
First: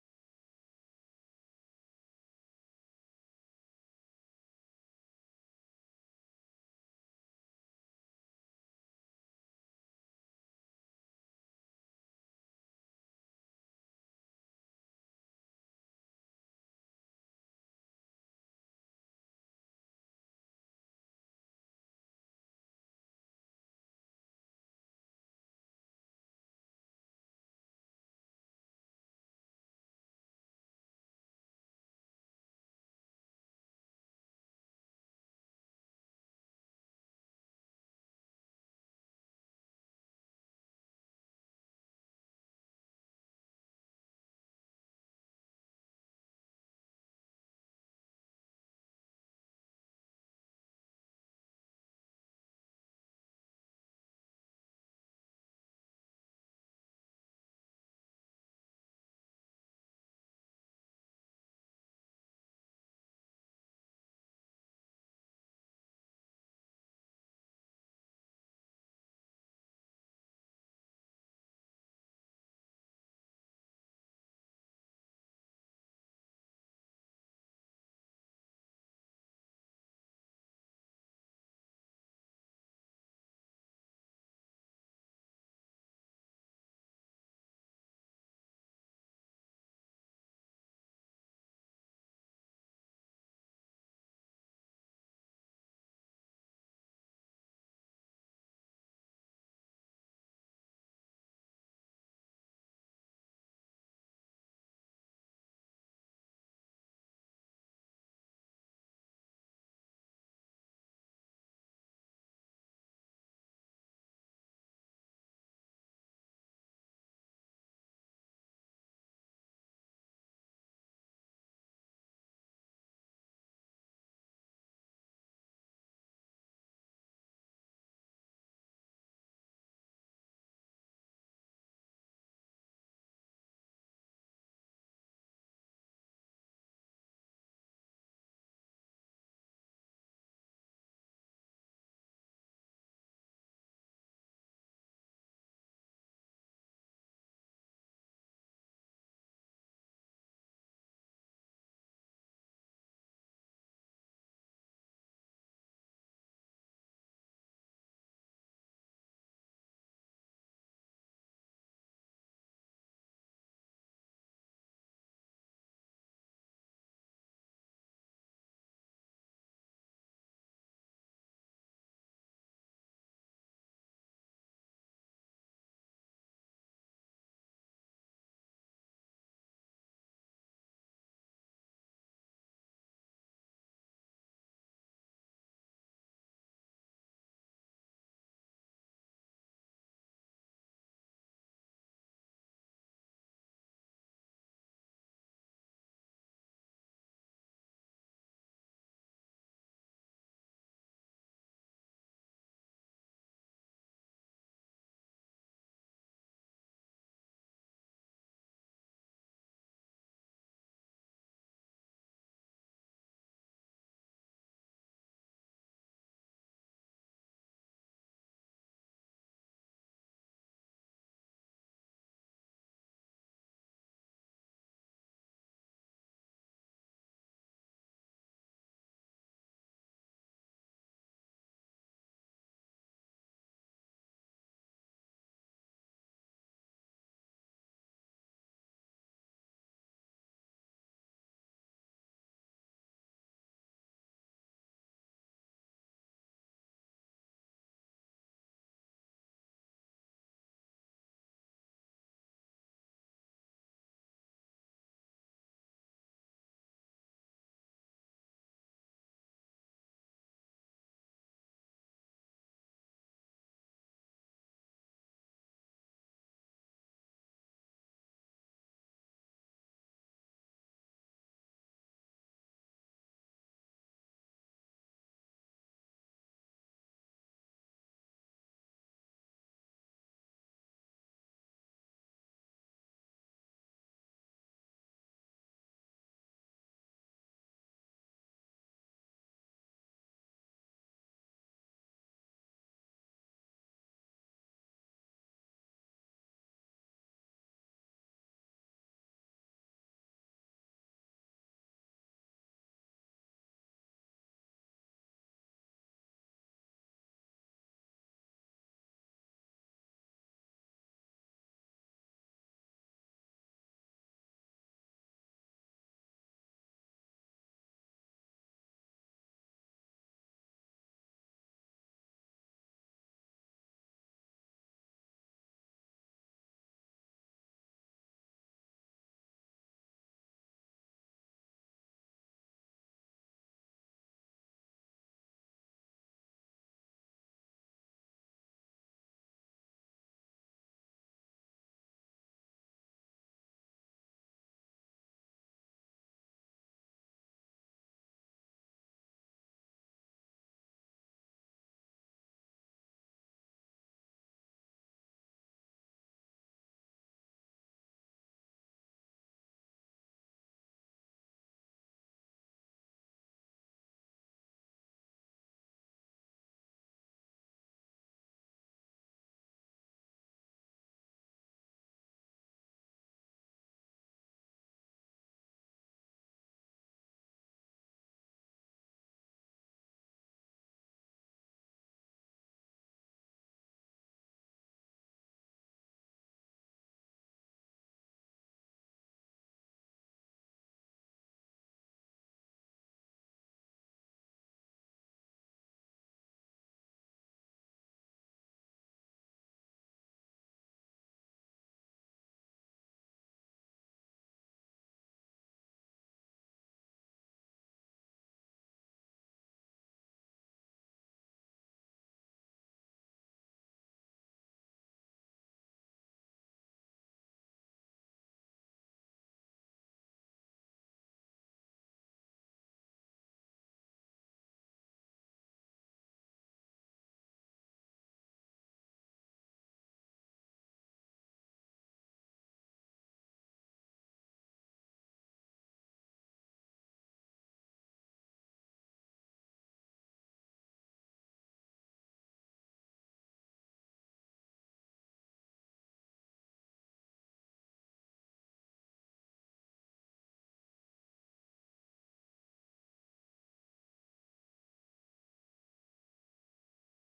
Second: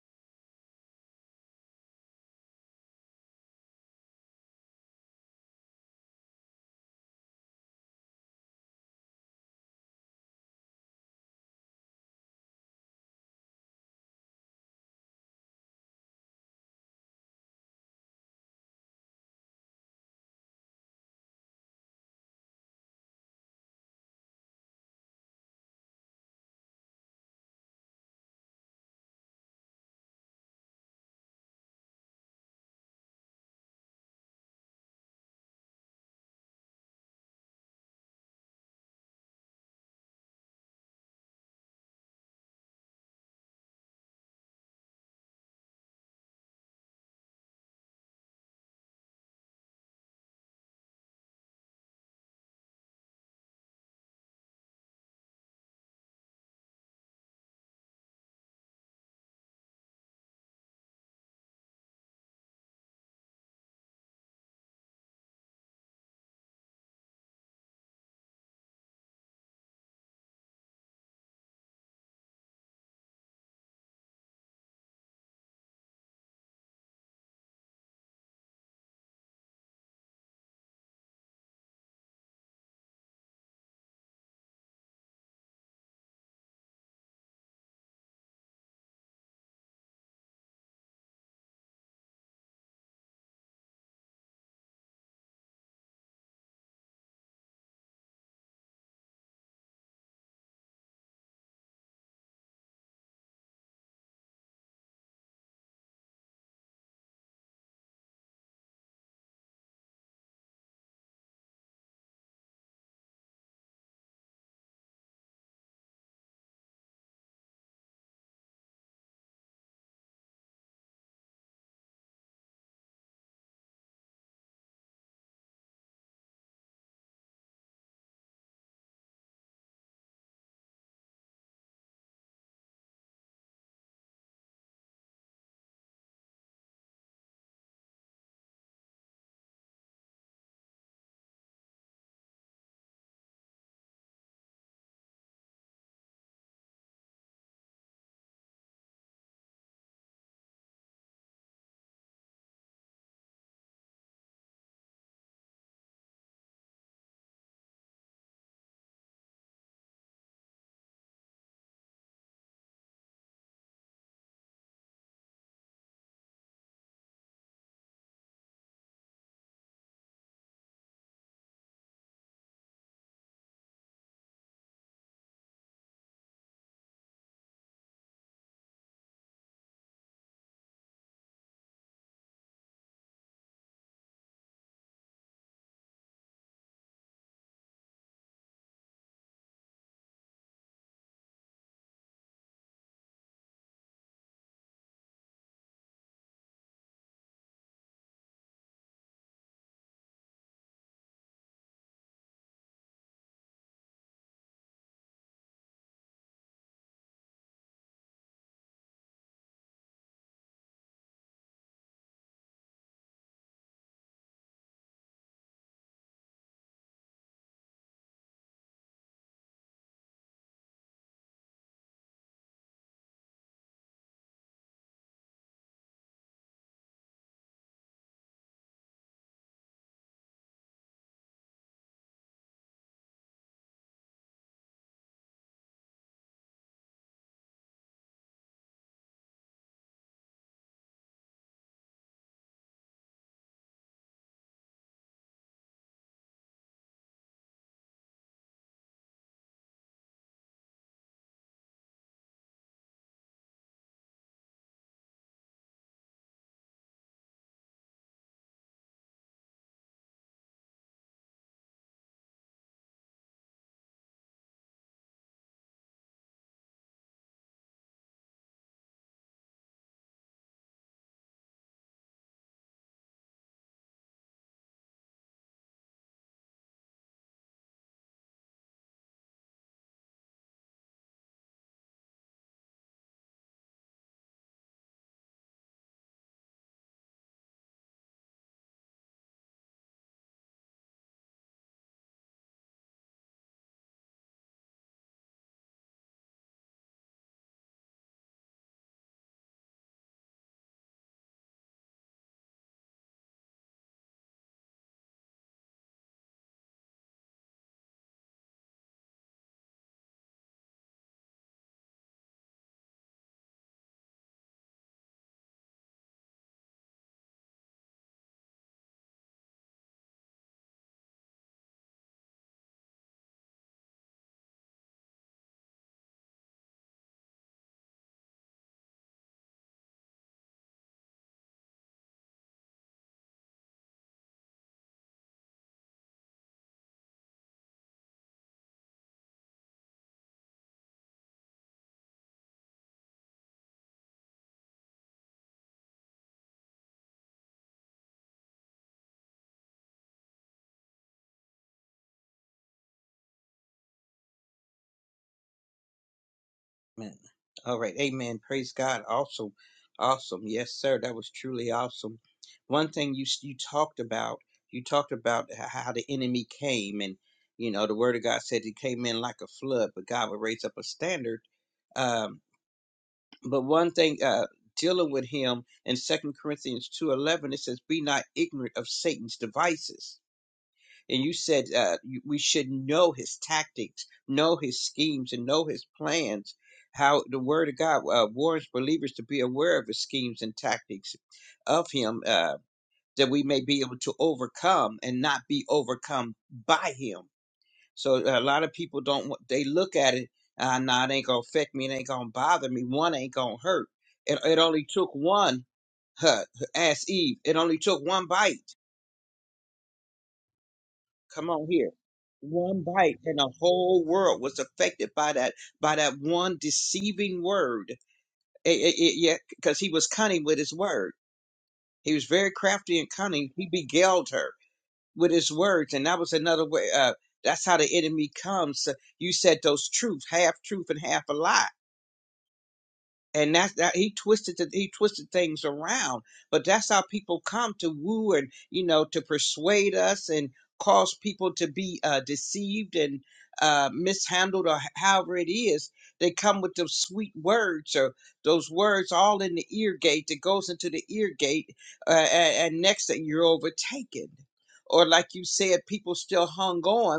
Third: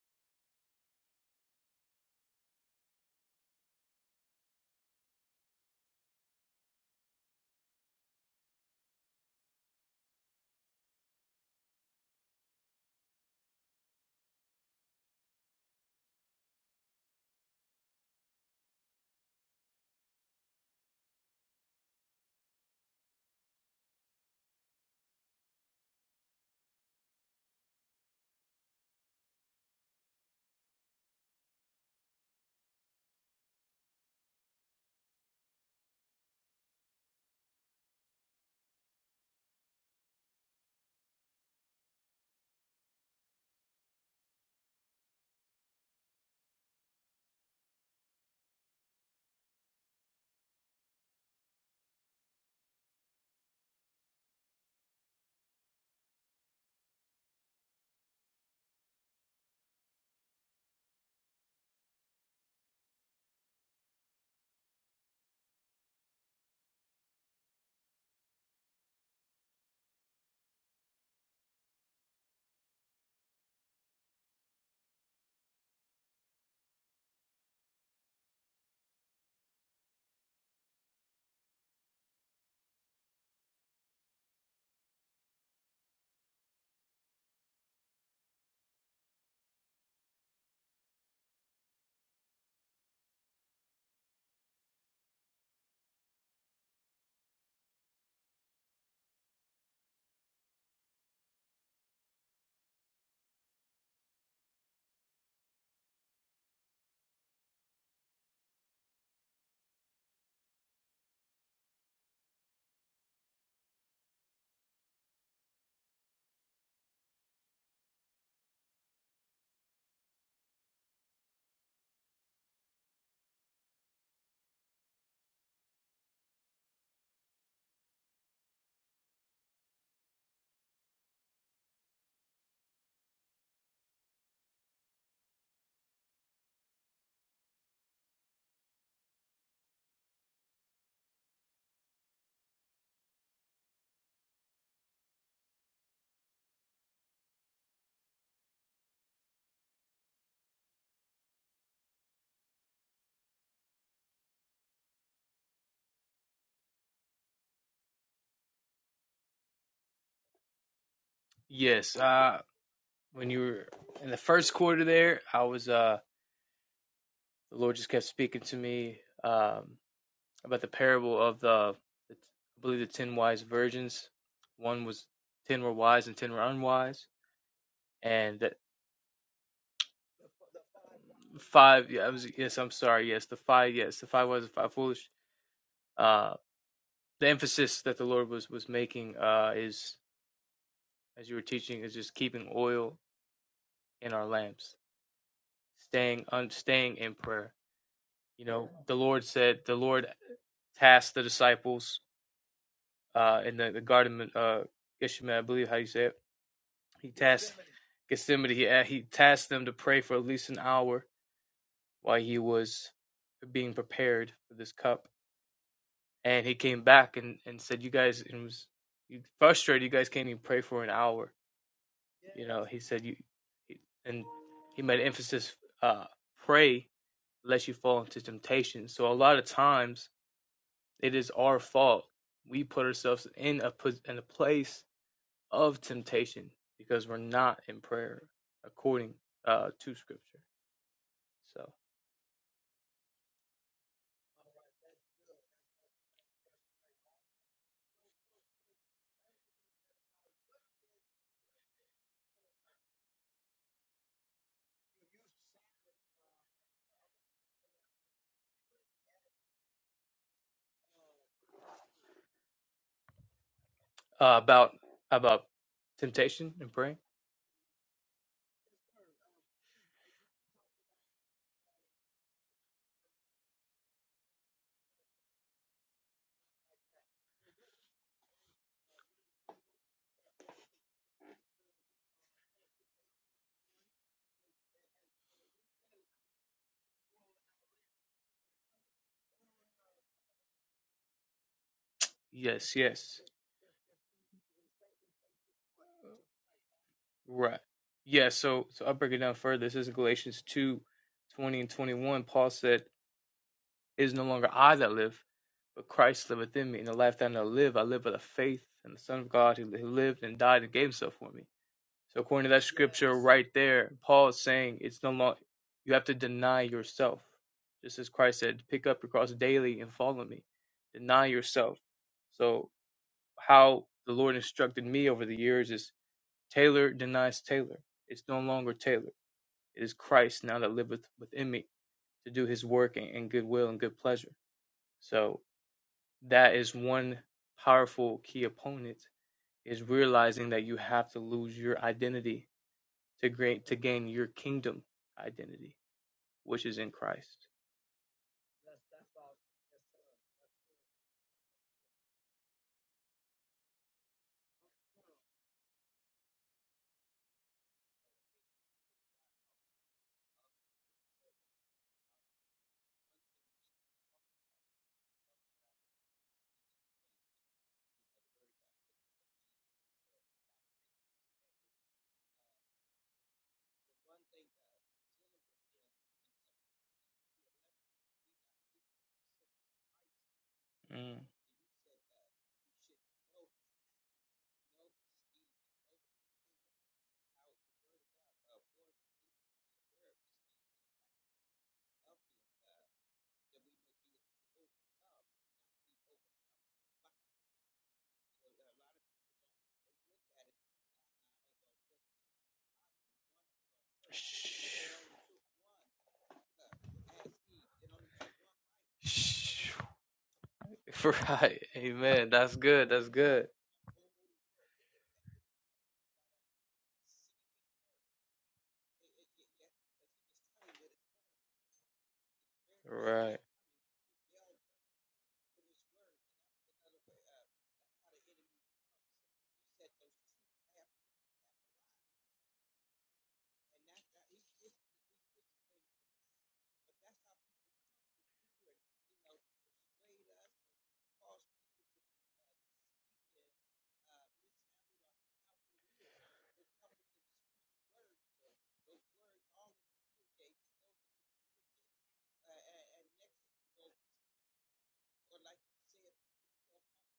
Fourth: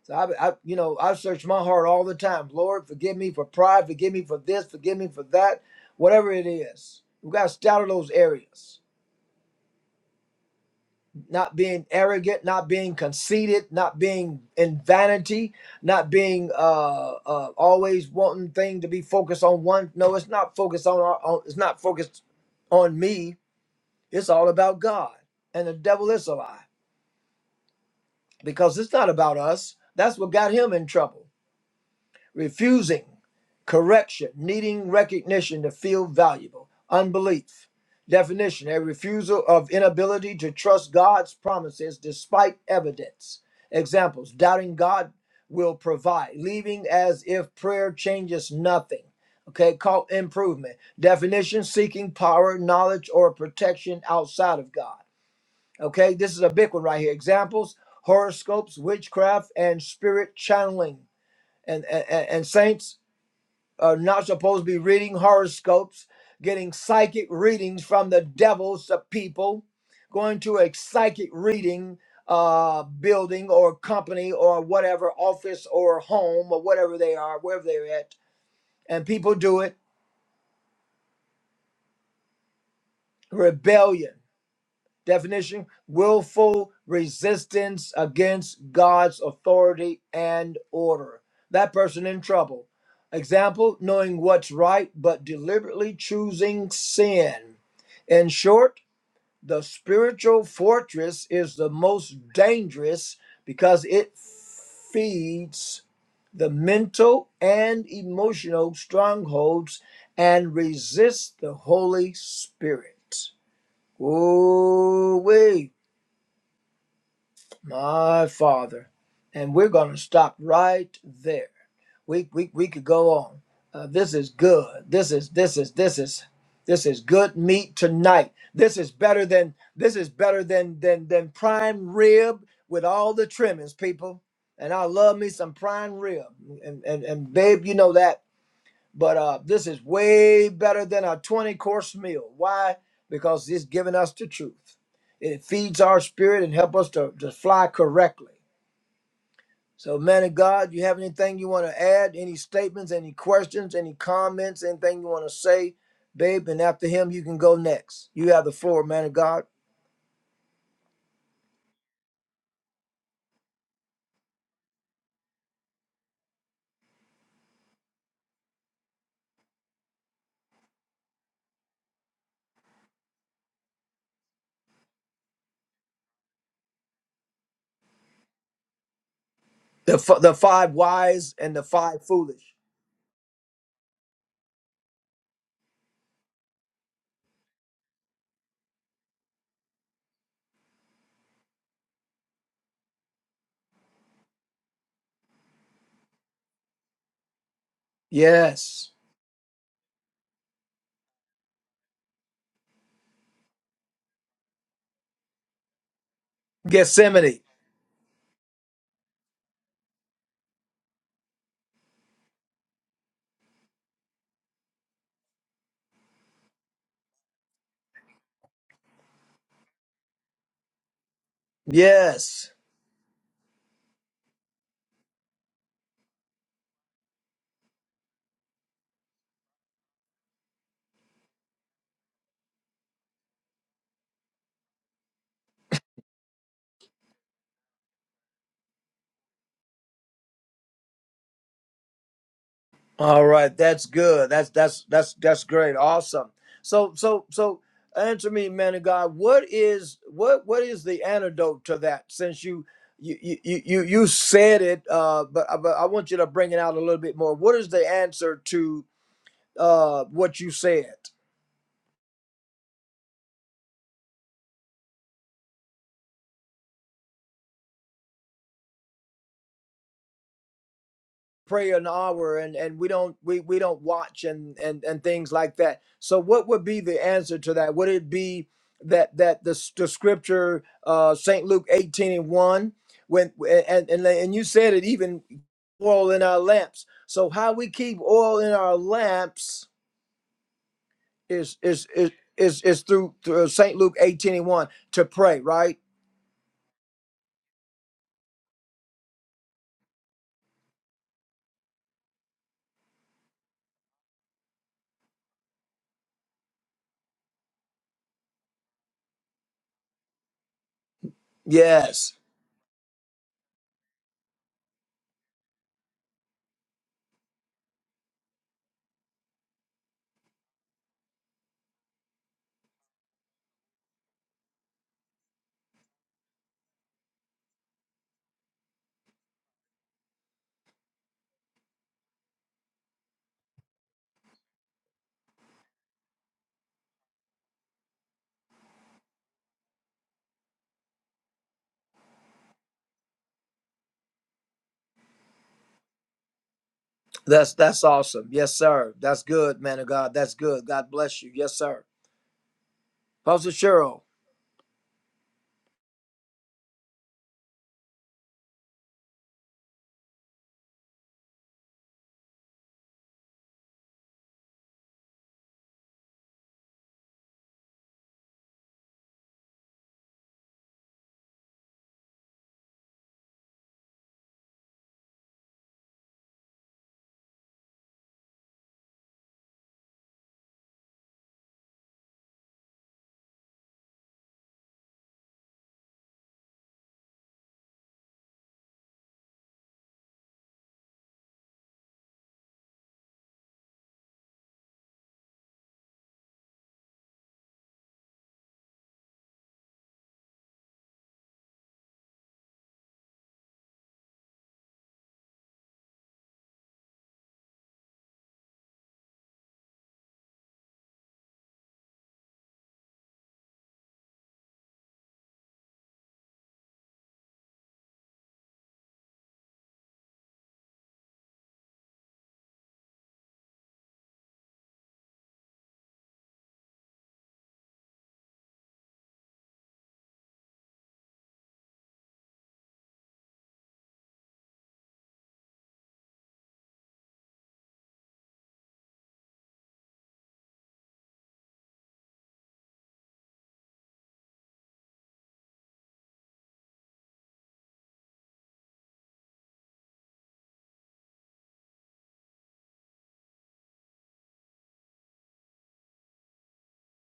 S1: So, I, I, you know, I search my heart all the time. Lord, forgive me for pride. Forgive me for this. Forgive me for that. Whatever it is, we got to stay out of those areas. not being arrogant, not being conceited, not being in vanity, not being uh, uh, always wanting thing to be focused on one. No, it's not focused on, our, on. It's not focused on me. It's all about God, and the devil is a lie because it's not about us. That's what got him in trouble refusing correction, needing recognition to feel valuable, unbelief. Definition a refusal of inability to trust God's promises despite evidence. Examples doubting God will provide, leaving as if prayer changes nothing. Okay, call improvement. Definition seeking power, knowledge, or protection outside of God. Okay, this is a big one right here. Examples horoscopes, witchcraft, and spirit channeling and, and, and saints are not supposed to be reading horoscopes, getting psychic readings from the devils of people, going to a psychic reading uh, building or company or whatever, office or home or whatever they are, wherever they're at. And people do it. Rebellion. Definition willful resistance against God's authority and order. That person in trouble. Example knowing what's right but deliberately choosing sin. In short, the spiritual fortress is the most dangerous because it feeds the mental and emotional strongholds and resists the Holy Spirit. Ooh, my Father. And we're going to stop right there. We, we, we could go on. Uh, this is good. This is, this is, this is, this is good meat tonight. This is better than, this is better than, than, than prime rib with all the trimmings, people. And I love me some prime rib. And, and, and babe, you know that. But uh, this is way better than a 20 course meal. Why? Because it's giving us the truth. It feeds our spirit and help us to, to fly correctly. So, man of God, you have anything you want to add? Any statements, any questions, any comments, anything you want to say, babe? And after him, you can go next. You have the floor, man of God.
S3: Yes, uh, when you were in the first quarter there, I was. Uh, the Lord just kept speaking to me. Um, about the parable of the, I believe the ten wise virgins. One was ten were wise and ten were unwise, and that
S1: The, f- the five wise and the
S3: five. Yeah,
S1: five
S3: I was,
S1: foolish.
S3: yes, I'm sorry. Yes, the five. Yes, the five wise and five foolish. Uh, the emphasis that the Lord was was making uh, is, as you were teaching, is just keeping oil in our lamps, staying un, staying in prayer. You know,
S1: Yes.
S3: the Lord said the Lord tasked the disciples uh, in the, the garden of uh, Gethsemane, I believe how you say it He
S1: Gethsemane.
S3: tasked Gethsemane, he, uh, he tasked them to pray for at least an hour while he was being prepared for this cup. And he came back and, and said, You guys, and was he frustrated, you guys can't even pray for an hour.
S1: Yes.
S3: You know, he said, You, and he made emphasis, uh, pray lest you fall into temptation. So a lot of times it is our fault. We put ourselves in a in a place of temptation because we're not in prayer according uh, to Scripture. So
S1: All right, that's good. That's that's that's that's great. Awesome. So so so answer me, man of God. What is what what is the antidote to that? Since you you you you you you said it, uh, but uh, but I want you to bring it out a little bit more. What is the answer to uh what you said?
S3: uh, about about temptation and praying.
S1: pray an hour and and we don't we we don't watch and and and things like that so what would be the answer to that would it be that that the, s- the scripture uh saint luke 18 and 1 when and and, and you said it even oil in our lamps so how we keep oil in our lamps is is is is,
S3: Yes,
S1: is through,
S3: yes,
S1: through saint luke 18 and 1 to pray right
S3: right. Yeah. So so I'll break it down further. This is Galatians two, twenty and twenty one. Paul said, "It is no longer I that live, but Christ liveth in me. And the life that I now live, I live by the faith in the Son of God who who lived and died and gave Himself for me."
S1: yes
S3: So according to that scripture right there, Paul is saying it's no longer you have to deny yourself, just as Christ said, "Pick up your cross daily and follow me." Deny yourself. So how the Lord instructed me over the years is Taylor denies Taylor. It's no longer Taylor. It is Christ now that liveth within me to do his work and, and good will and good pleasure. So that is one powerful key opponent is realizing that you have to lose your identity to great to gain your kingdom identity, which is in Christ.
S1: that's that's awesome yes sir that's good man of god that's good god bless you yes sir Pastor Cheryl.
S2: Amen. All right. Amen. Praise God. Awesome. Awesome. Yes, sir. That was truly awesome. One thing you s- you talked about, you talked about h- how the enemy came and you know, the word of God said he came in like a flood, but God would raise up a standard. Um, but one thing uh dealing with him in Second Corinthians 2:11 it says be not ignorant of Satan's devices
S3: Mm.
S2: and you said uh, you- we should know his tactics, know his schemes, and know his plans. How the Word of God uh, warns believers to be aware of his schemes and tactics of him, uh, that we may be able to overcome and not be overcome by him. So uh, a lot of people don't. want- They look at it. Uh, nah, it ain't gonna affect me. It ain't gonna bother me. One ain't gonna hurt. It, it only took one. Huh, ask Eve. It only took one bite Come
S3: Right.
S2: on here.
S3: Amen. That's
S2: One
S3: good. That's
S2: bite and
S3: good.
S2: the whole world was affected by that by that one deceiving word. It, it, it, yeah, because he was cunning with his word. He was very crafty and
S3: Right.
S2: cunning. He beguiled her with his words, and that was another way. Uh, that's how the enemy comes. You said those truths, half truth and half a lie and that's that he twisted the, he twisted things around but that's how people come to woo and you know to persuade us and cause people to be uh, deceived and uh, mishandled or h- however it is they come with those sweet words or those words all in the ear gate that goes into the ear gate uh, and, and next thing you're overtaken or like you said people still hung on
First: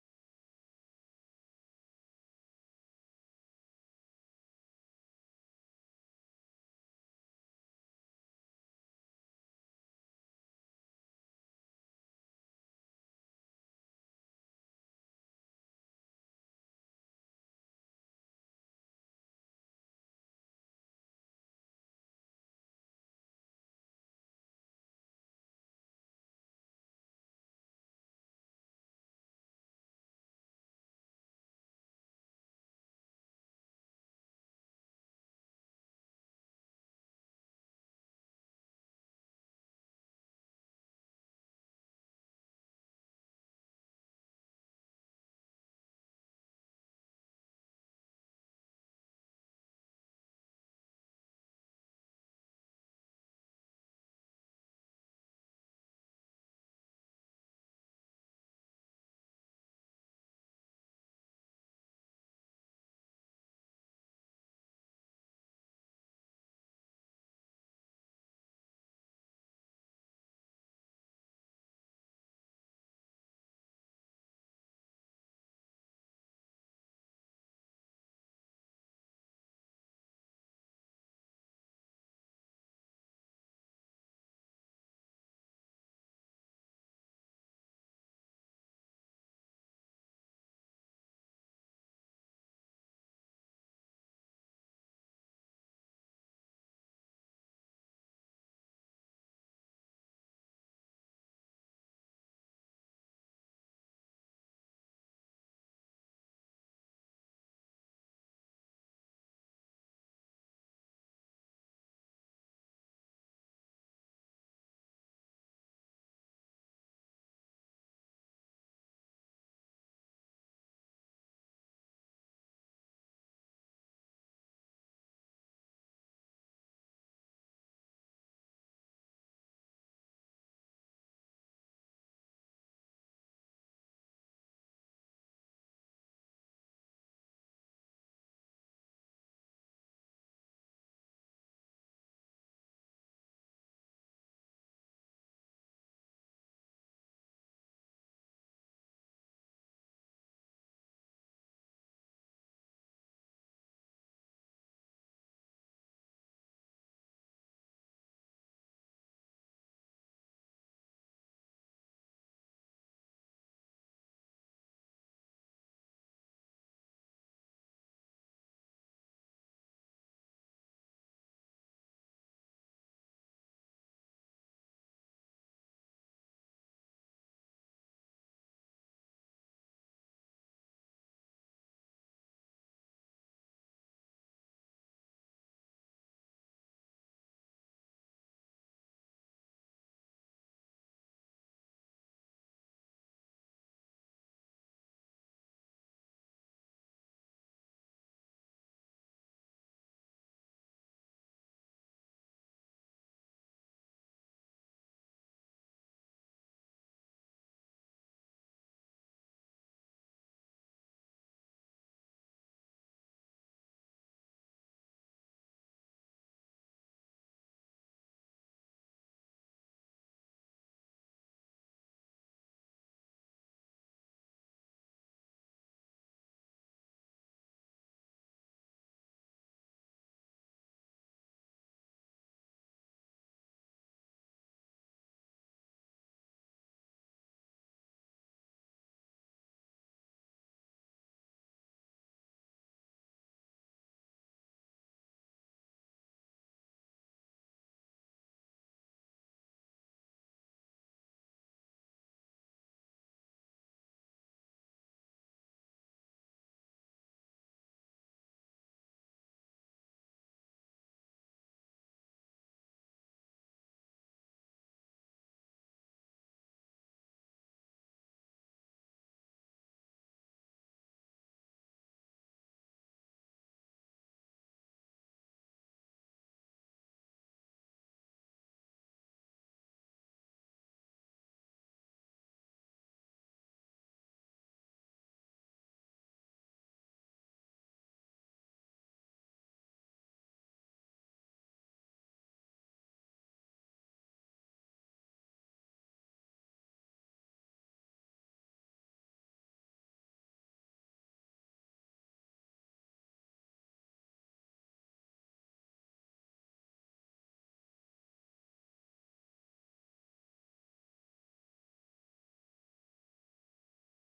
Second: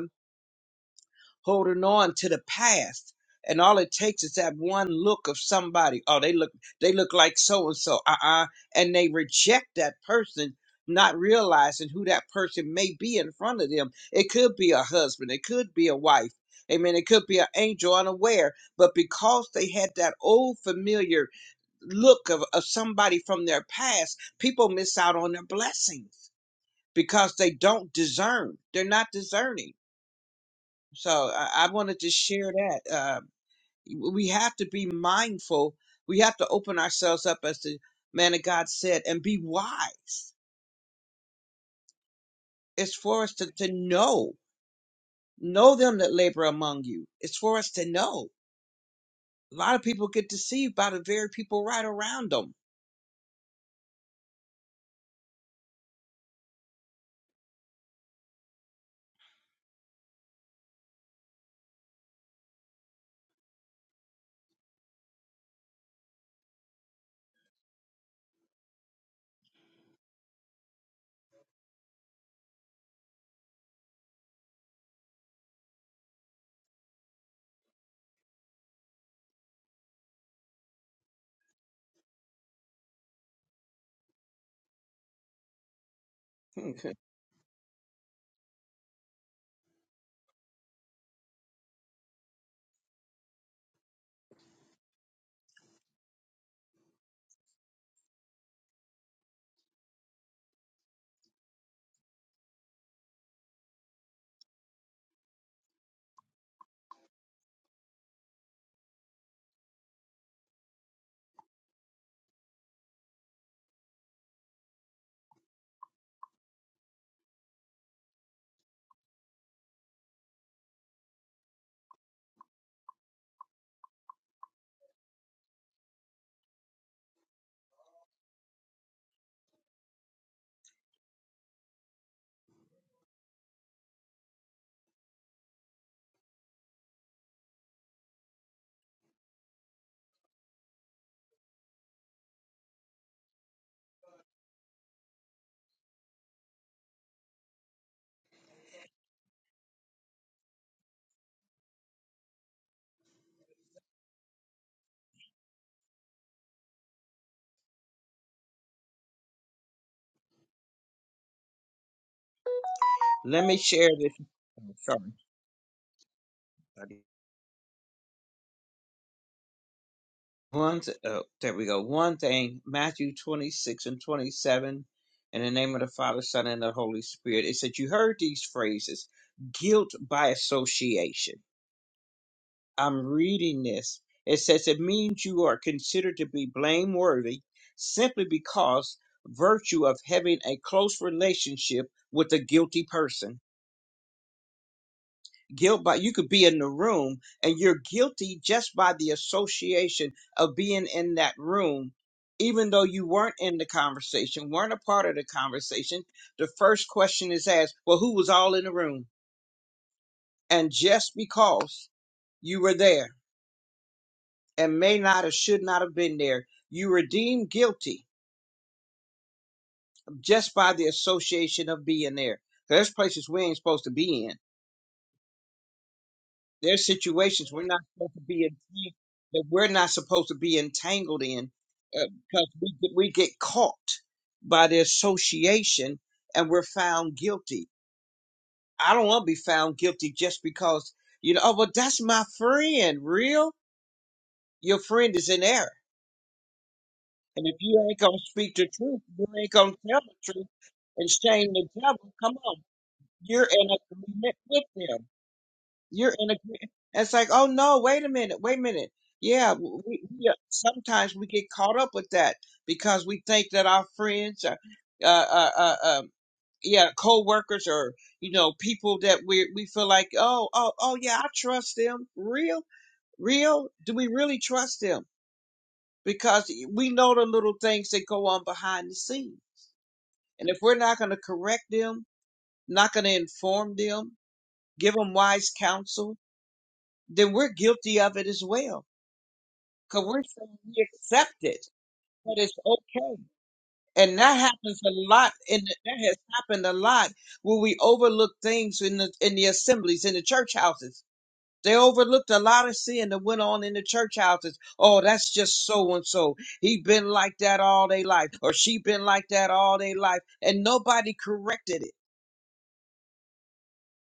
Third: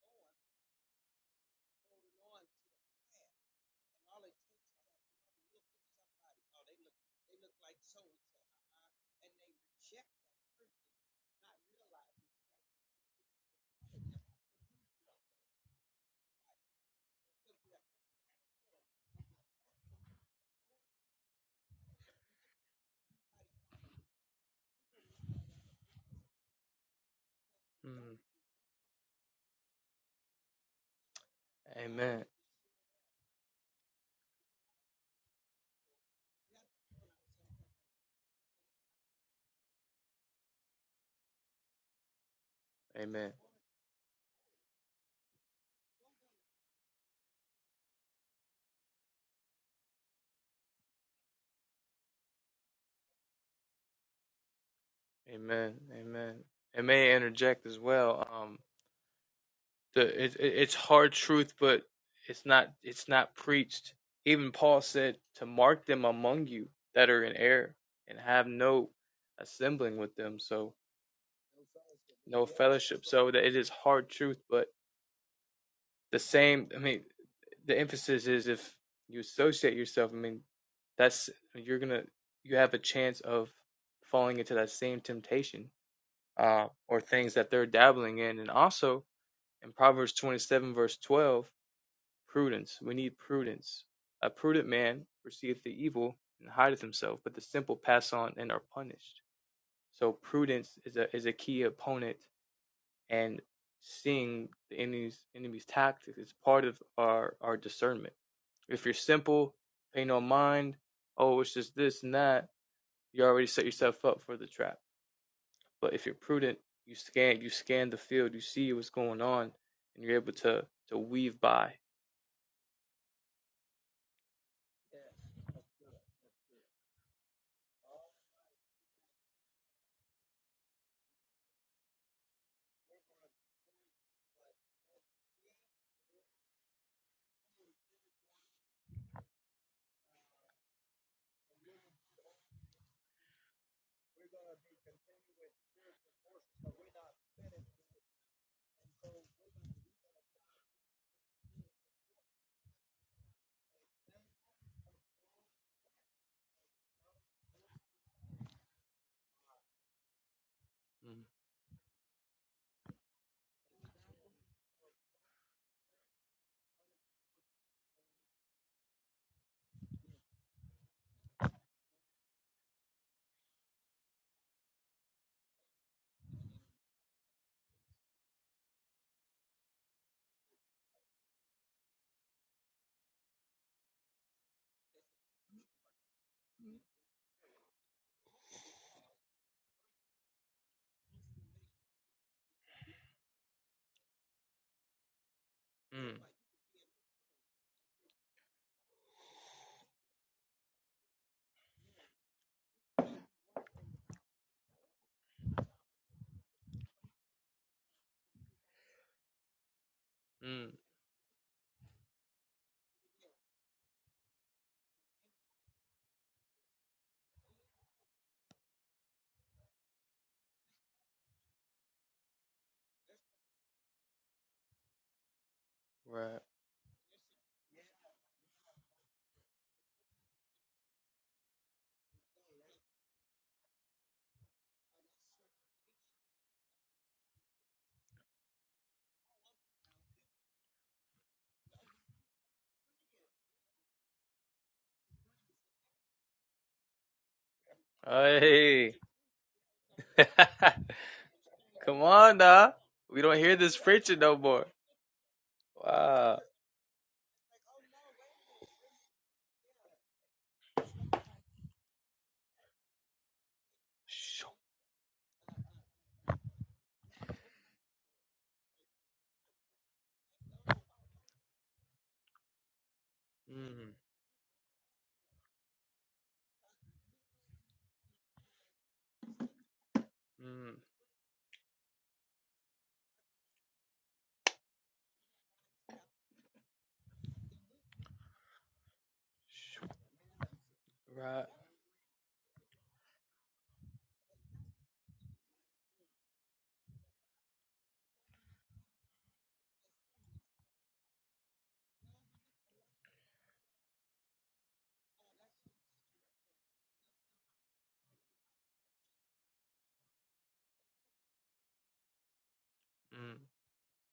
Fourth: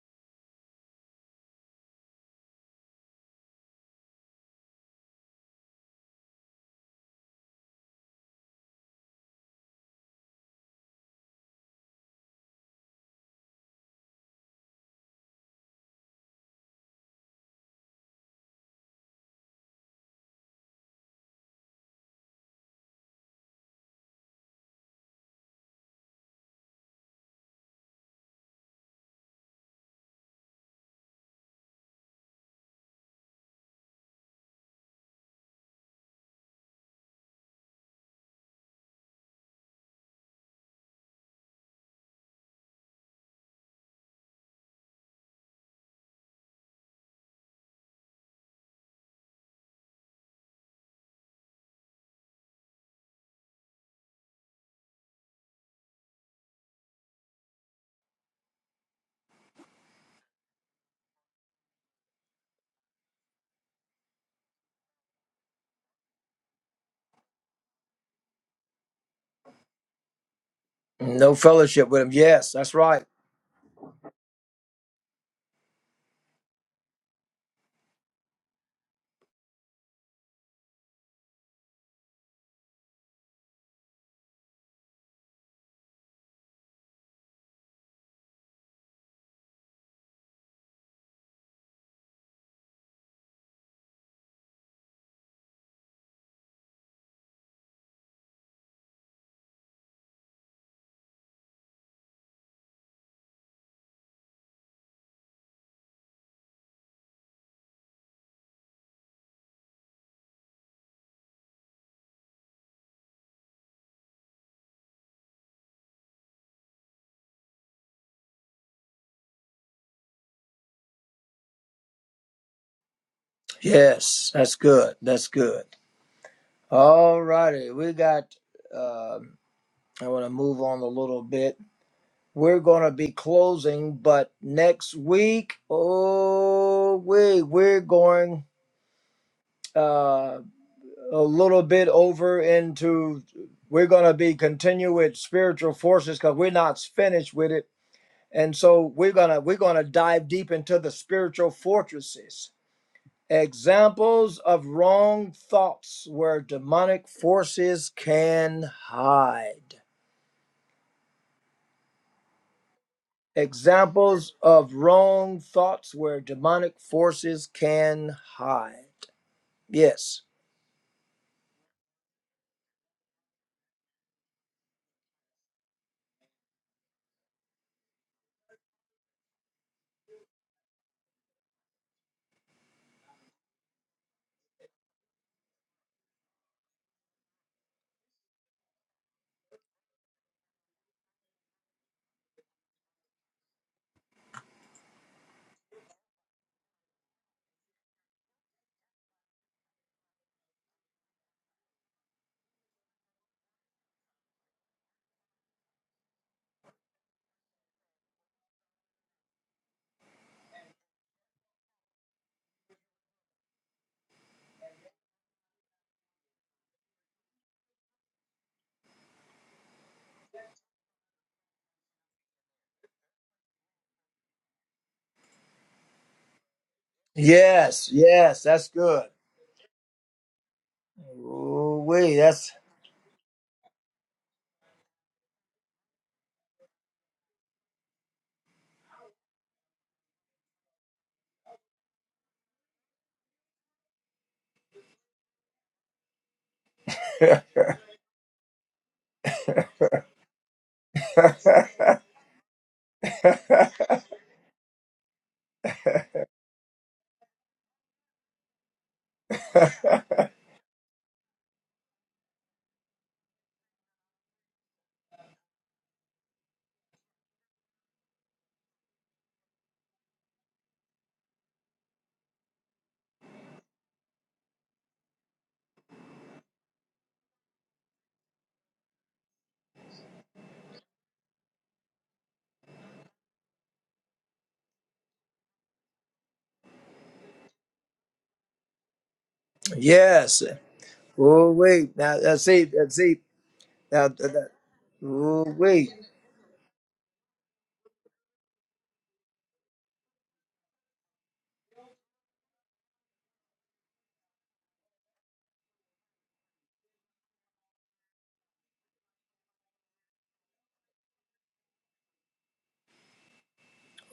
S2: holding on to the past. And all it takes is that one look of somebody. Oh, they look they look like so and so. Uh-uh. And they reject that person, not realizing who that person may be in front of them. It could be a husband, it could be a wife. Amen. It could be an angel unaware, but because they had that old familiar look of, of somebody from their past, people miss out on their blessings because they don't
S3: Mm.
S2: discern. They're not discerning so I, I wanted to
S3: Amen.
S2: share that. Uh, we have to be mindful. We have to open ourselves up, as the man of God said, and be wise. It's for
S3: Amen.
S2: us to, to know, know them that labor among you. It's for us to know. A lot of people get deceived by the very people right around them.
S3: Amen. Amen. And may I interject as well. Um, the it, it, it's hard truth, but it's not it's not preached. Even Paul said to mark them among you that are in error and have no assembling with them, so
S1: No fellowship with him.
S3: no
S1: Yes, that's right.
S3: fellowship. So that it is hard truth, but the same. I mean, the emphasis is if you associate yourself. I mean, that's you're gonna you have a chance of falling into that same temptation uh, or things that they're dabbling in. And also in Proverbs 27, verse 12, prudence. We need prudence. A prudent man perceiveth the evil and hideth himself, but the simple pass on and are punished. So prudence is a is a key opponent, and seeing the enemy's enemy's tactics is part of our our discernment. If you're simple, pay no mind. Oh, it's just this and that. You already set yourself up for the trap but if you're prudent, you scan you scan the field, you see what's going on, and you're able to to weave by.
S1: Yes, that's good. That's good. All righty. We got, uh, I want to move on a little bit. We're going to be closing, but next week, oh, we, we're going uh, a little bit over into, we're going to be continue with spiritual forces because we're not finished with it. And so we're gonna we're gonna dive deep into the spiritual fortresses Examples of wrong thoughts where demonic forces can hide.
S2: Let me share this.
S1: Examples of
S2: oh,
S1: wrong thoughts where demonic
S2: Sorry.
S1: forces can hide. Yes.
S2: One, th- oh, there we go. One thing, Matthew 26 and 27, in the name of the Father, Son, and the Holy Spirit. It said, You heard these phrases guilt by association. I'm reading this. It says, It means you are considered to be blameworthy simply because virtue of having a close relationship with a guilty person. guilt by you
S3: Mm,
S2: could be in the room and you're guilty just by the association of being in that room even though you weren't in the conversation weren't a part of the conversation the first question is asked well who was all in the room
S3: mm, mm.
S2: and just because you were there and may not or should not have been there you were deemed guilty just by the association of being there there's places we ain't supposed to be in
S3: Right.
S2: There's situations we're not
S1: Yes.
S2: supposed to
S1: Yes.
S2: be
S1: That's
S2: entang-
S1: good.
S2: that we're not supposed to be entangled in
S1: Ooh,
S2: uh,
S1: wait.
S2: because
S1: That's.
S2: we get, we get caught by the association and we're found guilty. I don't want to be found guilty just because you know. Oh, but that's my friend. Real, your friend is in error, and if you ain't gonna speak the
S3: Hey,
S2: truth, you ain't gonna tell the truth and shame the
S3: come
S2: devil. Come
S3: on,
S2: on,
S3: nah. We don't
S2: you're in
S3: hear this preaching
S2: agreement
S3: no
S2: with
S3: more.
S2: them. you're in a
S3: Wow.
S2: it's like oh no wait a minute wait a minute yeah we, we uh, sometimes we get caught up with that because we think that our friends are uh uh, uh um yeah co-workers or you know people that we we feel like oh oh oh yeah i trust them real real
S3: Mm,
S2: do we really trust them because we know the little things that go on behind the scene and if
S3: mm.
S2: we're not going to correct them not going to inform them give them wise counsel then we're guilty of it as well Because we're
S1: yes.
S2: saying we accept
S3: Right.
S1: Oh,
S2: it,
S1: wait. Now,
S2: but
S1: that's
S2: it's
S1: it. That's it.
S2: okay.
S1: Now,
S2: And
S1: that,
S2: that
S1: that,
S2: happens a lot,
S1: ooh,
S2: and
S1: wait.
S2: that has happened a lot where we overlook things in the in the assemblies, in the church houses. They overlooked a lot of sin that went on in the church houses. Oh, that's just so and so. He been like that all day life, or she been like that all day life, and nobody corrected it.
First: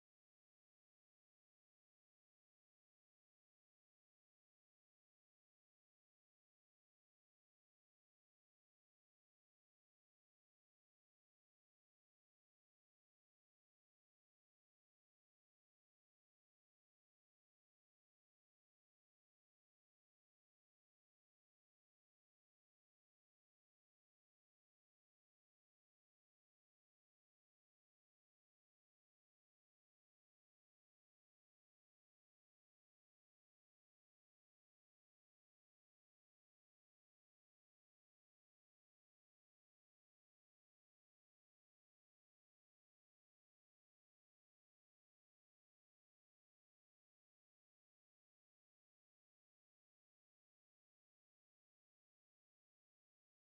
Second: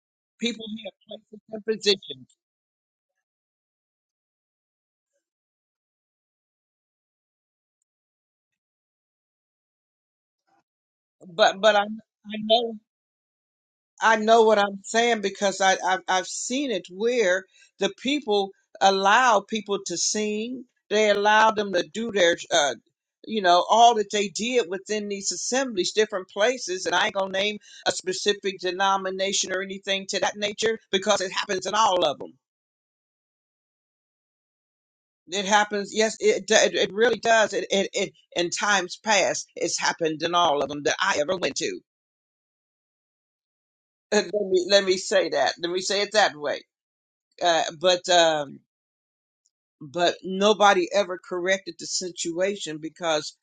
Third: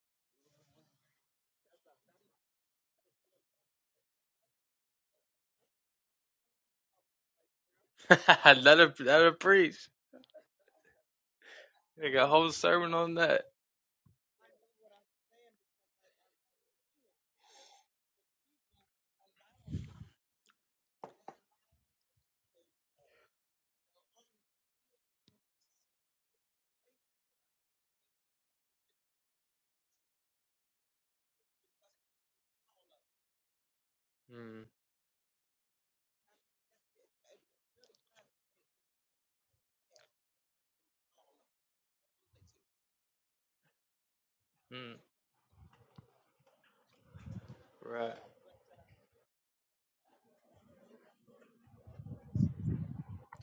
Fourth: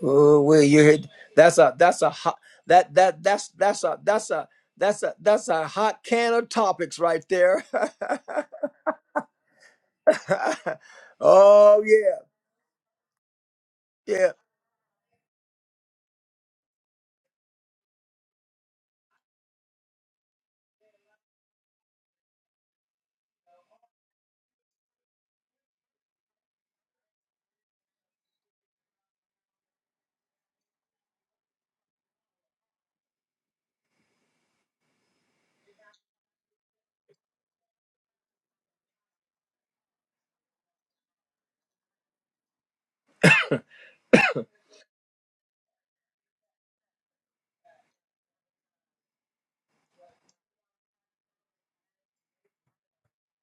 S1: Oh
S2: People
S1: wait, you hit
S2: have places
S1: that's
S2: and
S1: a that's a
S2: positions,
S1: hot that that that's that's a that's a that's a that's a hot can of topics right there.
S3: Mm. let her let her preach.
S2: but but I
S1: oh
S3: They
S1: yeah,
S3: got a
S2: I
S3: whole
S2: know
S3: sermon on that.
S2: I
S1: yeah,
S2: know what I'm saying because I, I've, I've seen it where the people allow people to sing. They allow them to do their, uh, you know, all that they did within these assemblies, different places. And I ain't going to name a specific denomination or anything to that nature because it happens in all of them.
S3: Mm,
S2: It happens. Yes, it do- it, it really does. It, it it in times past, it's happened in all of them that I ever went to. Let me let
S3: mm.
S2: me say that. Let me say it that way. Uh, but
S3: Right.
S2: um, but nobody ever corrected the situation because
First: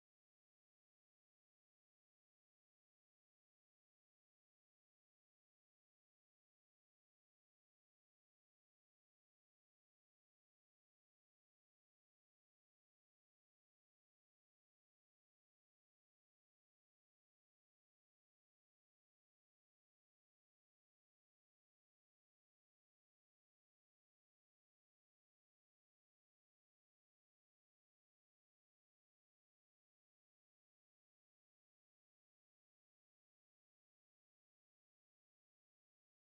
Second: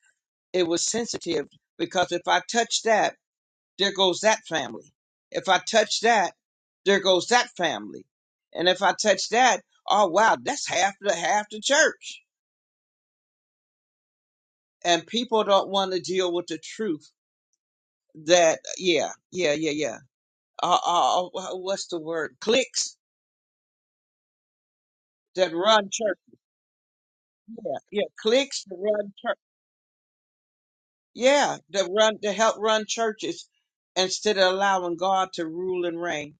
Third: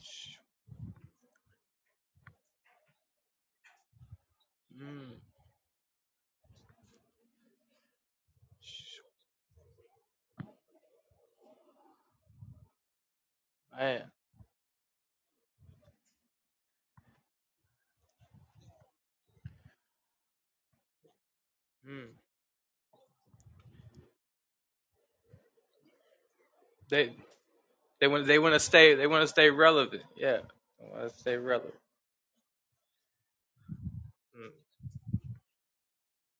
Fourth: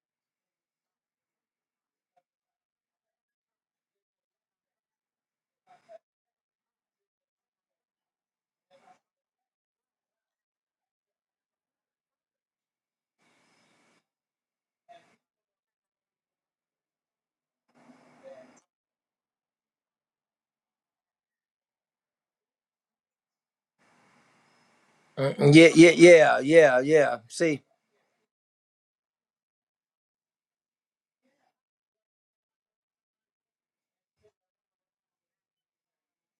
S2: it was sensitive. Because if I touch that, there goes that family.
S3: Mm.
S2: If I touch that, there goes that family. And if I touch that, oh wow, that's half the half the church.
S3: Man.
S2: And people don't want to deal with the truth that yeah, yeah, yeah, yeah. Uh, uh, uh, what's the
S3: Mm.
S2: word? Clicks that
S1: Mm, yeah,
S2: run
S1: yeah,
S2: church.
S1: yeah, yeah,
S3: They
S1: yeah. See,
S2: Yeah,
S3: They
S2: yeah,
S3: want they want to
S2: clicks that
S3: stay they
S2: run
S3: want to
S2: church.
S3: stay relevant. Yeah, they want to stay
S2: Yeah,
S3: relevant.
S2: to run to help run churches instead
S3: Mm.
S2: of allowing God to rule and reign.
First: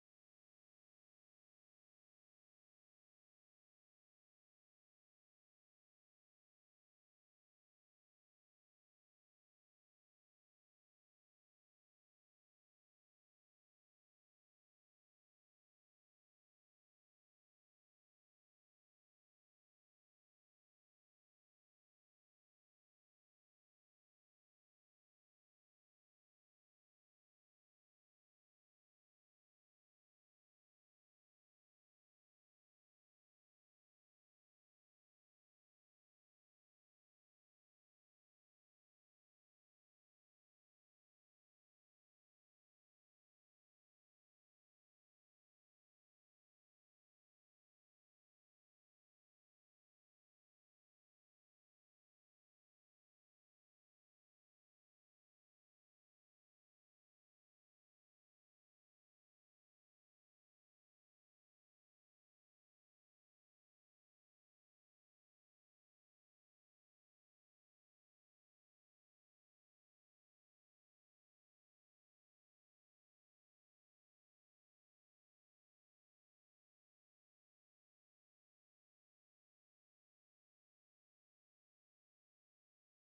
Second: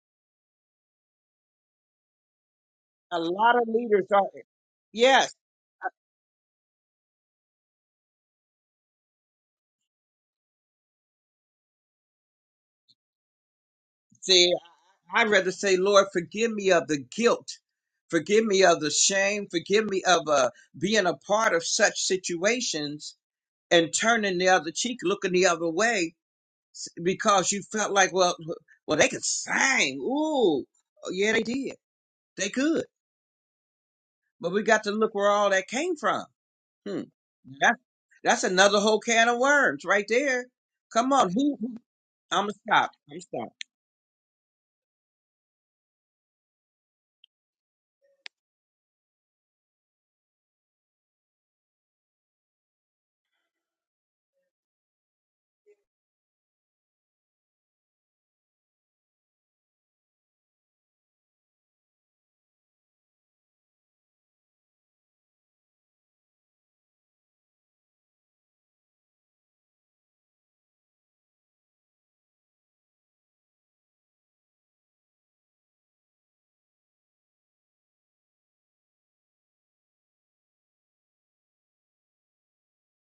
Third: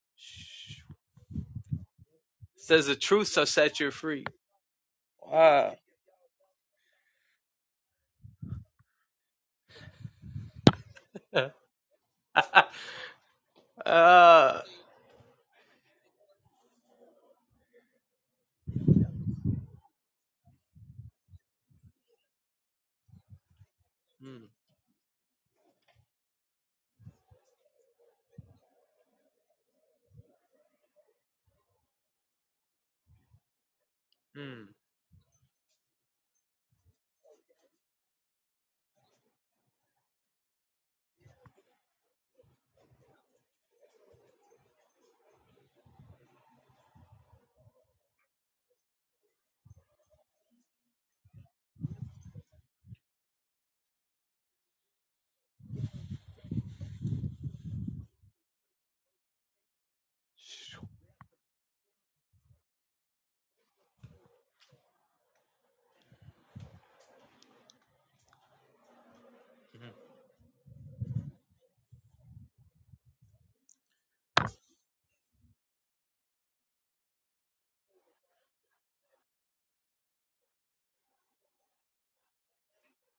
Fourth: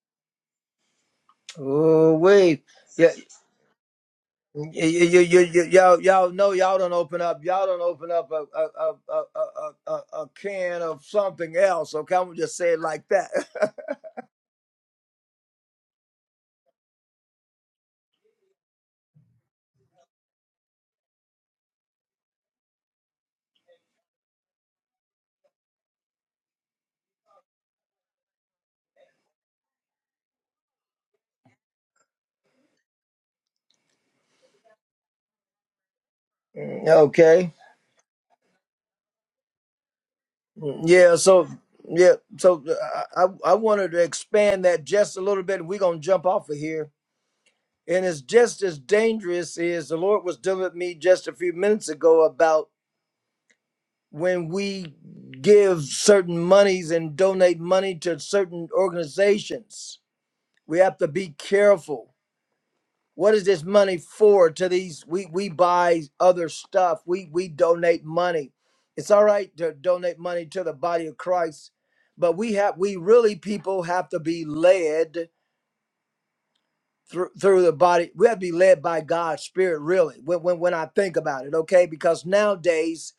S1: oh
S3: It
S1: wait,
S3: Says the
S1: yeah,
S2: A
S3: truth shall
S2: lot of
S3: set you
S2: leaders are
S3: free.
S1: you you
S2: yes.
S1: you y-
S3: Wow.
S1: y'all y'all know y'all don't open up y'all don't open up a a a a a, a, a a can of
S3: uh,
S1: something else. Okay, I'm gonna just say it like that.
S2: See, I'd rather say, Lord, forgive me of the guilt, forgive me of the shame, forgive me of uh, being a part of such situations and turning
S3: mm,
S2: the other cheek, looking the other way, s- because you felt like, well, well, they could sing. Ooh, yeah, they did. They could, but we
S3: mm.
S2: got to look where all that came from
S1: Mm,
S2: Hmm.
S1: okay.
S2: That, that's another whole can of worms right there. Come
S1: Yeah,
S2: on.
S1: so
S2: Who? who-
S1: yeah,
S2: I'm going to
S1: so
S2: stop.
S1: uh,
S2: I'm going to
S1: I I
S2: stop.
S1: wanted to expand that just a little bit. We're gonna jump off of here, and it's just as dangerous as the Lord was dealing with me just a few minutes ago about when we give certain monies and donate money to certain organizations. We have to be careful what is this money for to these we we buy other stuff we we donate money it's all right to donate money to the body of christ but we have we really people have to be led through through the body we have to be led by god's spirit really when when, when i think about it okay because nowadays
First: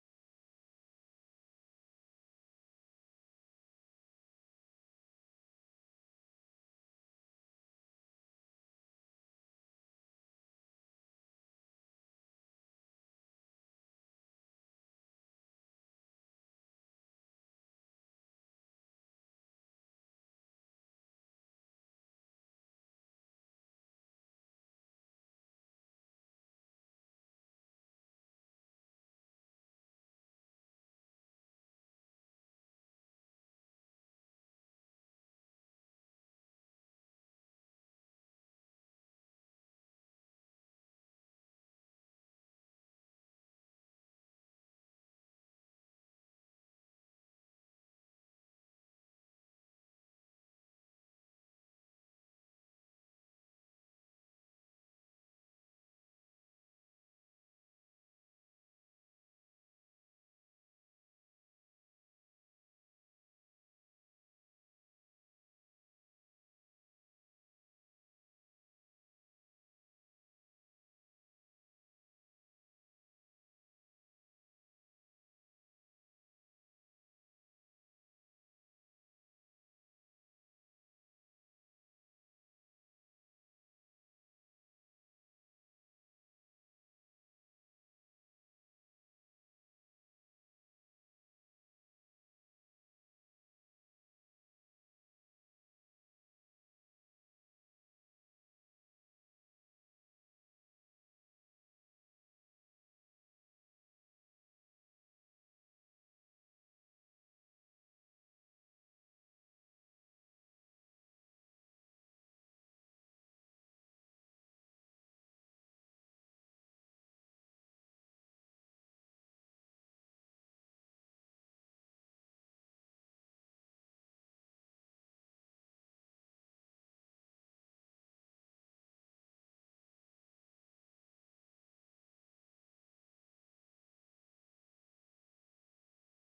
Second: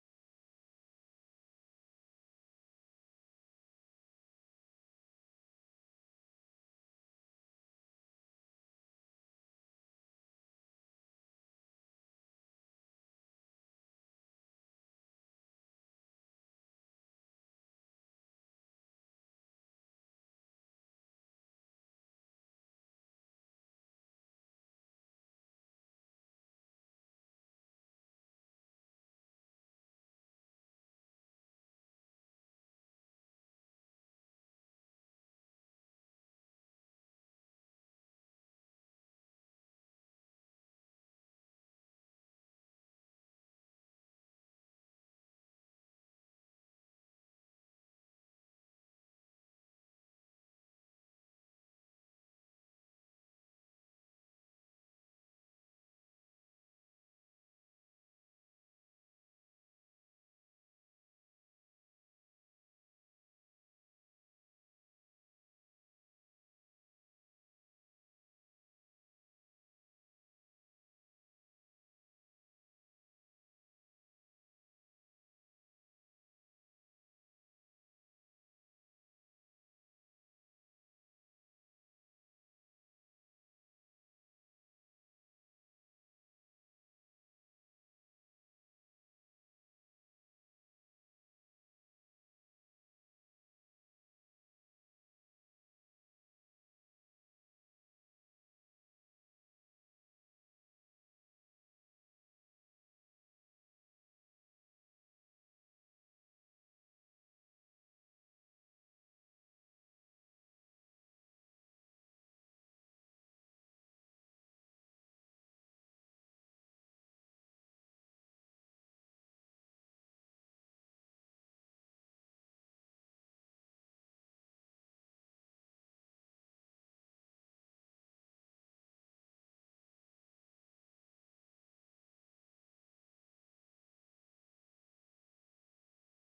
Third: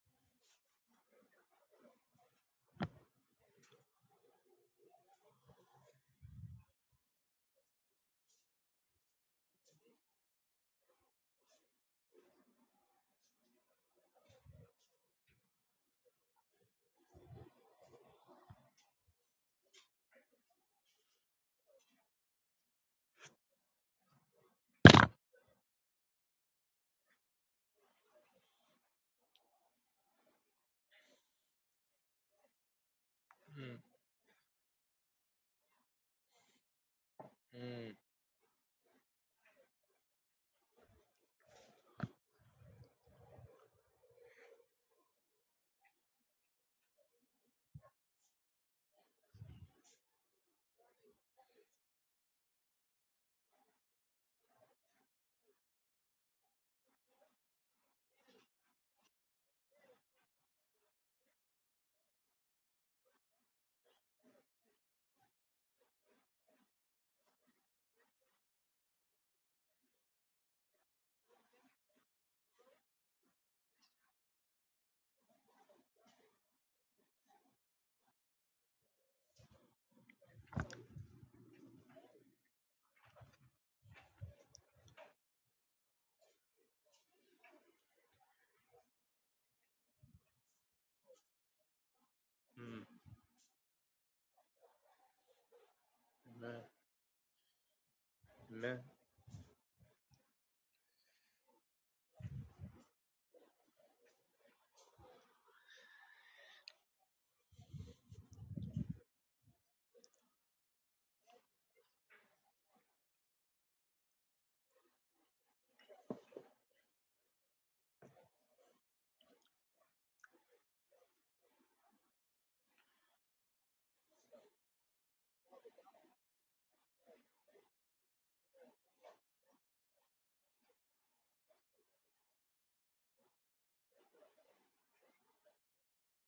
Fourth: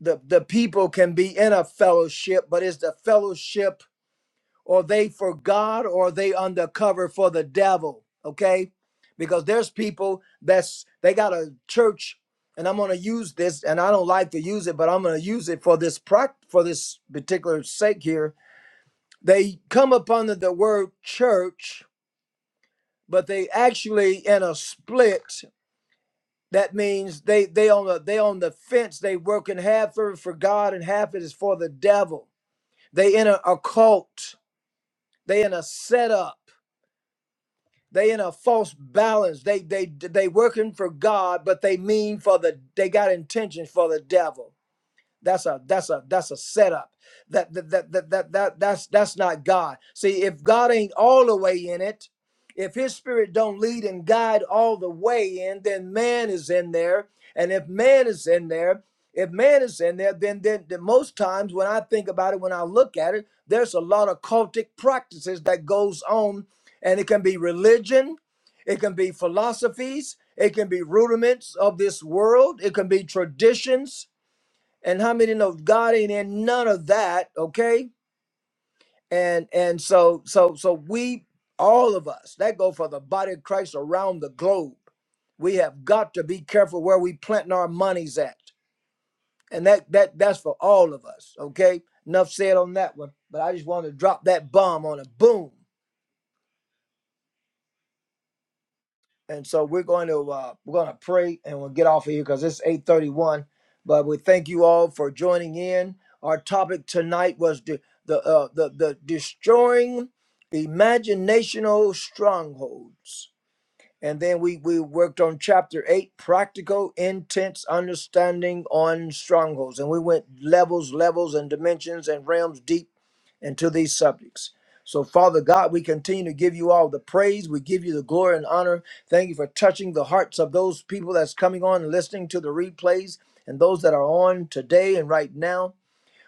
S1: the the people can be in a fellowship but it's the fellowship or they for God or they undercover for the devil. Okay, because there's people that's they got a church, and I'm gonna use this, and I don't like to use it, but I'm gonna use it for this prac for this particular sake here. They come up under the word church, but they actually in a split. That means they they on the they on the fence. They working half for for God and half it is for the devil. They in a, a
S3: Mm,
S1: cult. They in a setup
S3: mm,
S1: They in a false balance. They they they working for God, but they mean for the they got intentions for the devil. That's a that's a that's a setup. That that that that, that, that that's that's not God. See, if God ain't all the way in it, if his spirit don't lead and guide all the way in, then man is in there. And if man is in there, if man is in there, then then, then most times when I think about it, when I look at it, there's a lot of cultic practices that goes on, and it can be religion, it can be philosophies, it can be rudiments of this world, it can be traditions and how many know God ain't in none of that, okay? And and so so so we all of us that go for the body of Christ around the globe. We have got to be careful where we planting our monies at, and that that that's for all of us, okay? Enough said on that one, but I just want to drop that bomb on a boom.
S3: amen. Amen.
S1: And so we're going to uh, we're going to pray and we'll get off of here because it's 8:31. But we thank you all for joining in. Our topic tonight was the the uh, the, the destroying imaginational strongholds and then we we worked on chapter eight practical intense understanding on strongholds and we went levels levels and dimensions and realms deep into these subjects so father god we continue to give you all the praise we give you the glory and honor thank you for touching the hearts of those people that's coming on and listening to the replays and those that are on today and right now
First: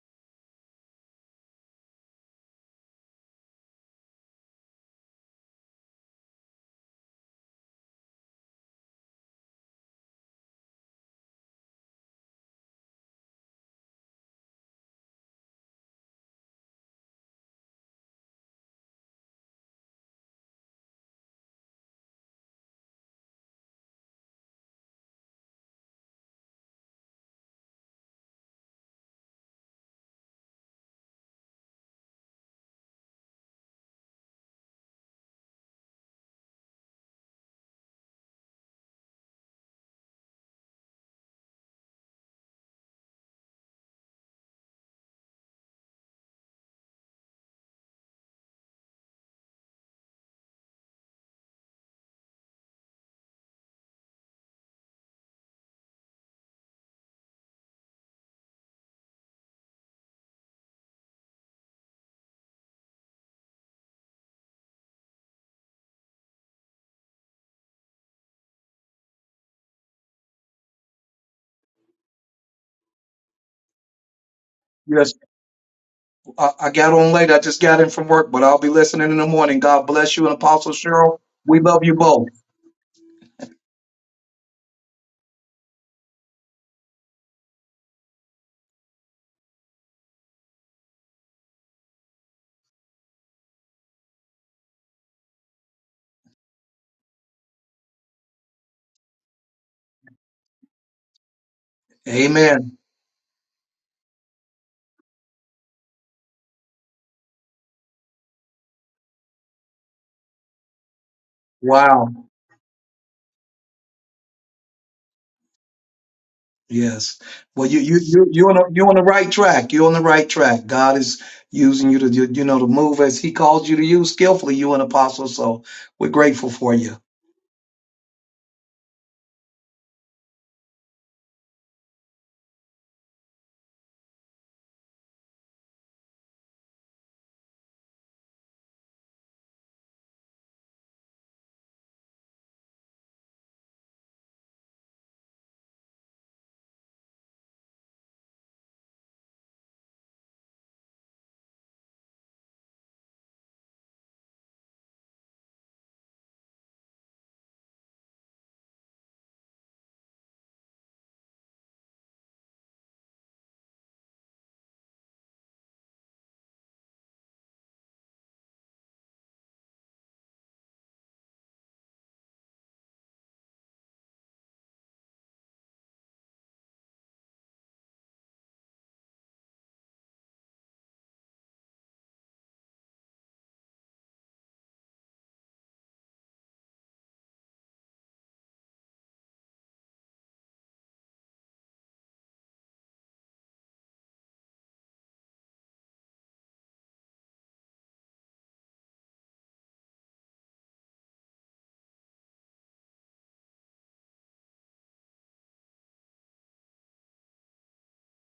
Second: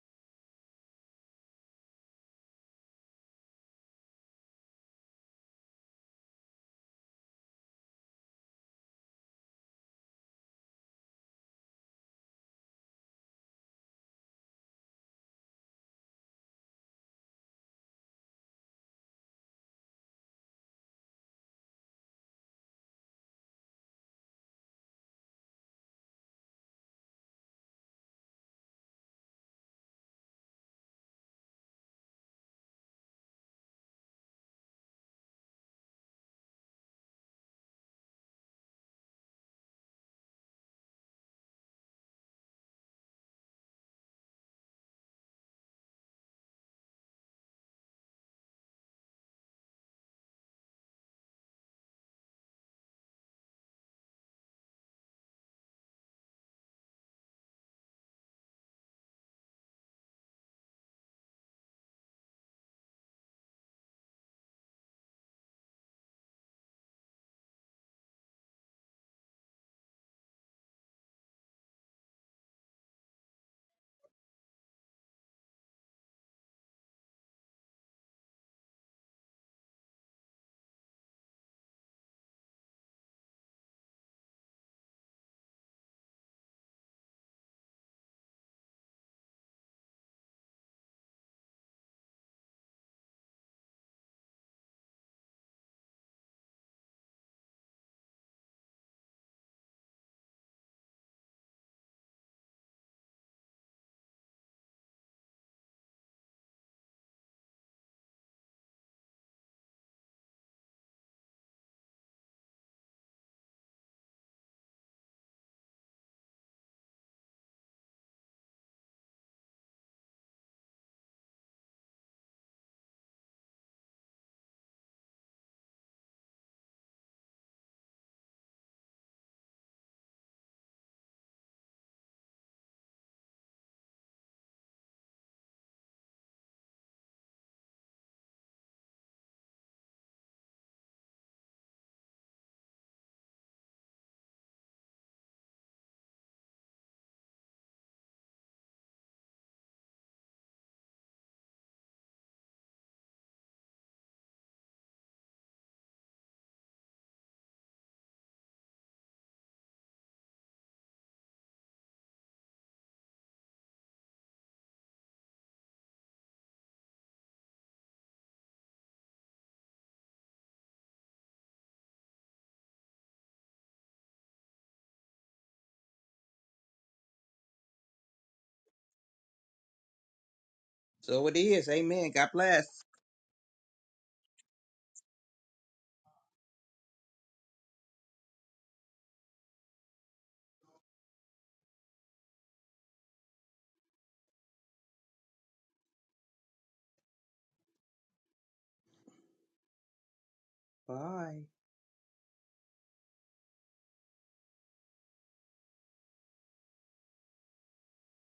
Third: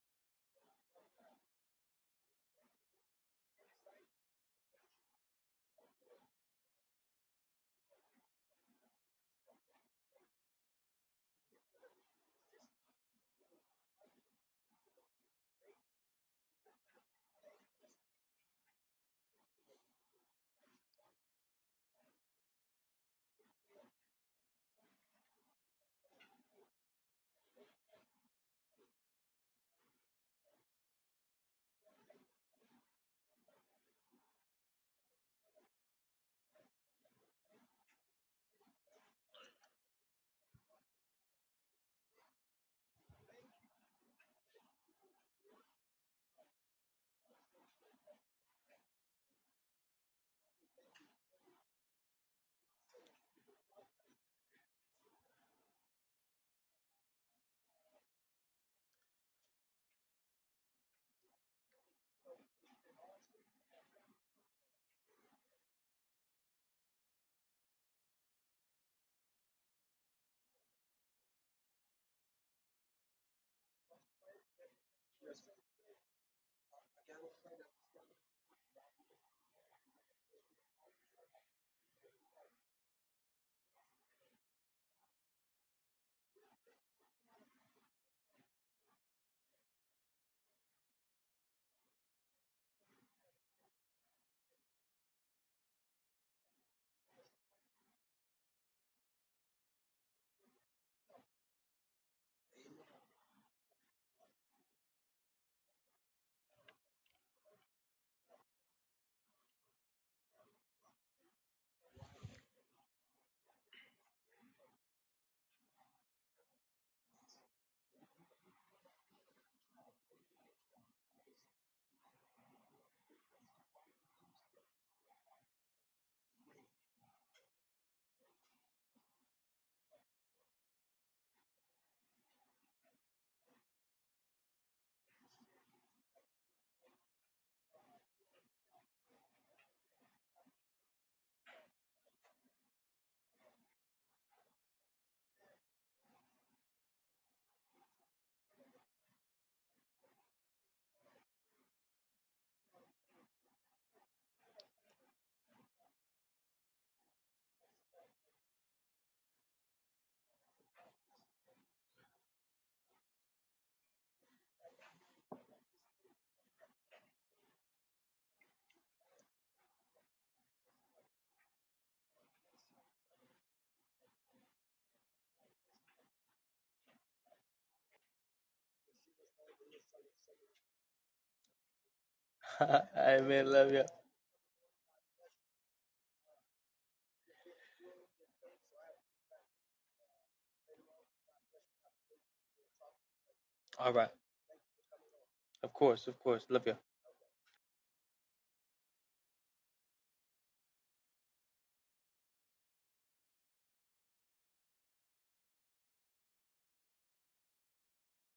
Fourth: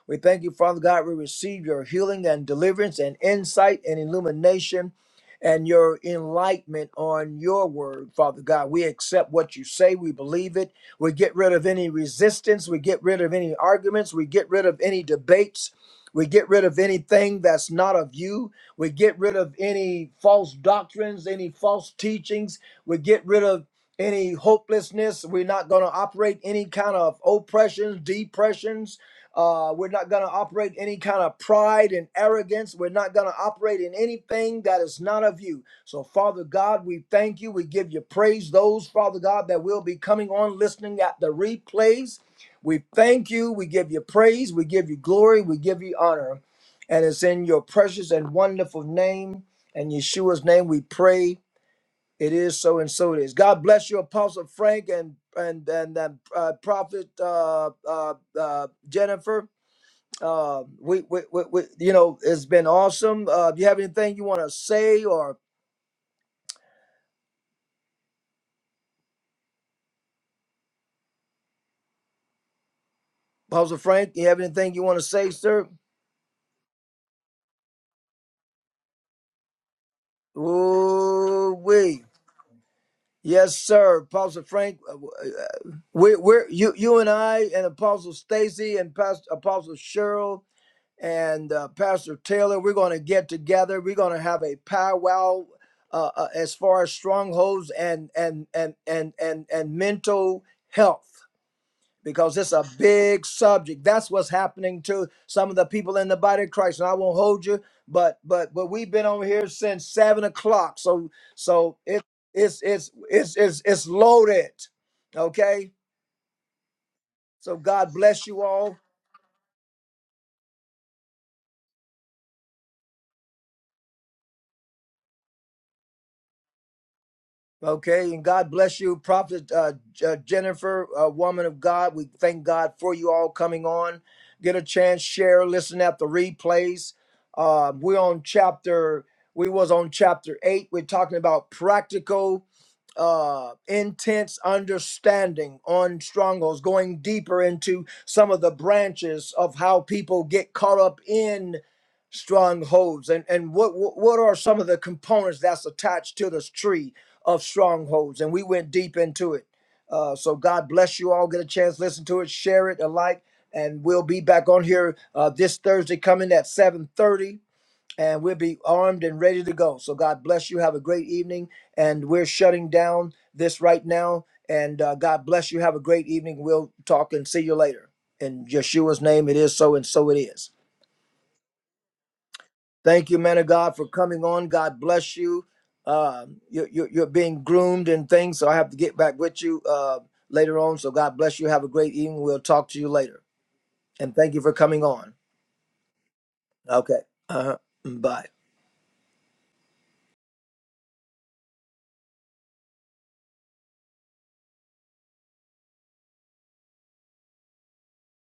S1: we thank you, Father God. We receive your healing and deliverance and insight and illumination and your enlightenment on your word, Father God. We accept what you say. We believe it. We get rid of any resistance. We get rid of any arguments. We get rid of any debates. We get rid of anything that's not of you. We get rid of any false doctrines, any false teachings. We get rid of any hopelessness. We're not going to operate any kind of oppressions, depressions uh, we're not going to operate any kind of pride and arrogance. We're not going to operate in anything that is not of you. So, Father God, we thank you. We give you praise. Those, Father God, that will be coming on listening at the replays, we thank you. We give you praise. We give you glory. We give you honor. And it's in your precious and wonderful name and Yeshua's name we pray. It is so and so it is. God bless you, Apostle Frank and and and, and uh, Prophet uh, uh, uh, Jennifer. Um, we, we, we, we, you know, it's been awesome. Uh, do you have anything you want to say, or Pastor Frank, you have anything you want to
S4: Yes,
S1: say, sir?
S4: I, I got on late. I just got in from work, but I'll be listening in the morning. God bless you and Apostle Cheryl.
S1: Ooh,
S4: We love you
S1: we.
S4: both.
S1: Yes, sir, Apostle Frank. uh, w- uh, We're, we're you, you and I, and Apostle Stacy, and Pastor Apostle Cheryl, and uh, Pastor Taylor. We're going to get together. We're going to have a powwow uh, uh, as far as strongholds and and and and and and mental health. because it's a
S4: Amen.
S1: big subject. That's what's happening to some of the people in the body of Christ. And I won't hold you, but but but we've been on here since seven o'clock. So so it
S4: Wow.
S1: it's it's it's it's it's loaded. Okay.
S4: Yes.
S1: So
S4: Well, you
S1: God
S4: you you
S1: bless you
S4: you on the,
S1: all.
S4: you on the right track. You're on the right track. God is using you to do- you know to move as He called you to use skillfully. You an apostle, so we're grateful for you.
S1: Okay, and God bless you, Prophet uh, J- uh, Jennifer, uh, woman of God. We thank God for you all coming on. Get a chance, share, listen at the replays. Uh, we're on chapter. We was on chapter eight. We're talking about practical, uh, intense understanding on strongholds, going deeper into some of the branches of how people get caught up in strongholds, and and what what what are some of the components that's attached to this tree of strongholds, and we went deep into it. Uh, so God bless you all. Get a chance, listen to it, share it, alike, and we'll be back on here uh, this Thursday coming at 7:30, and we'll be armed and ready to go. So God bless you. Have a great evening, and we're shutting down this right now. And uh, God bless you. Have a great evening. We'll talk and see you later. In Yeshua's name, it is so, and so it is.
S2: So it is. Amen. God bless.
S1: Thank you, man
S3: Amen.
S1: of
S3: Love
S1: God,
S3: you.
S1: for coming on. God bless you. Uh, you're, you you're being groomed and things, so I have to get back with you uh, later on. So God bless you. Have a great evening. We'll talk to you later.
S3: All right.
S1: And thank you for coming on.
S3: Of course. Of course. Love you.
S1: Okay. Uh-huh. Bye.
S2: Bye.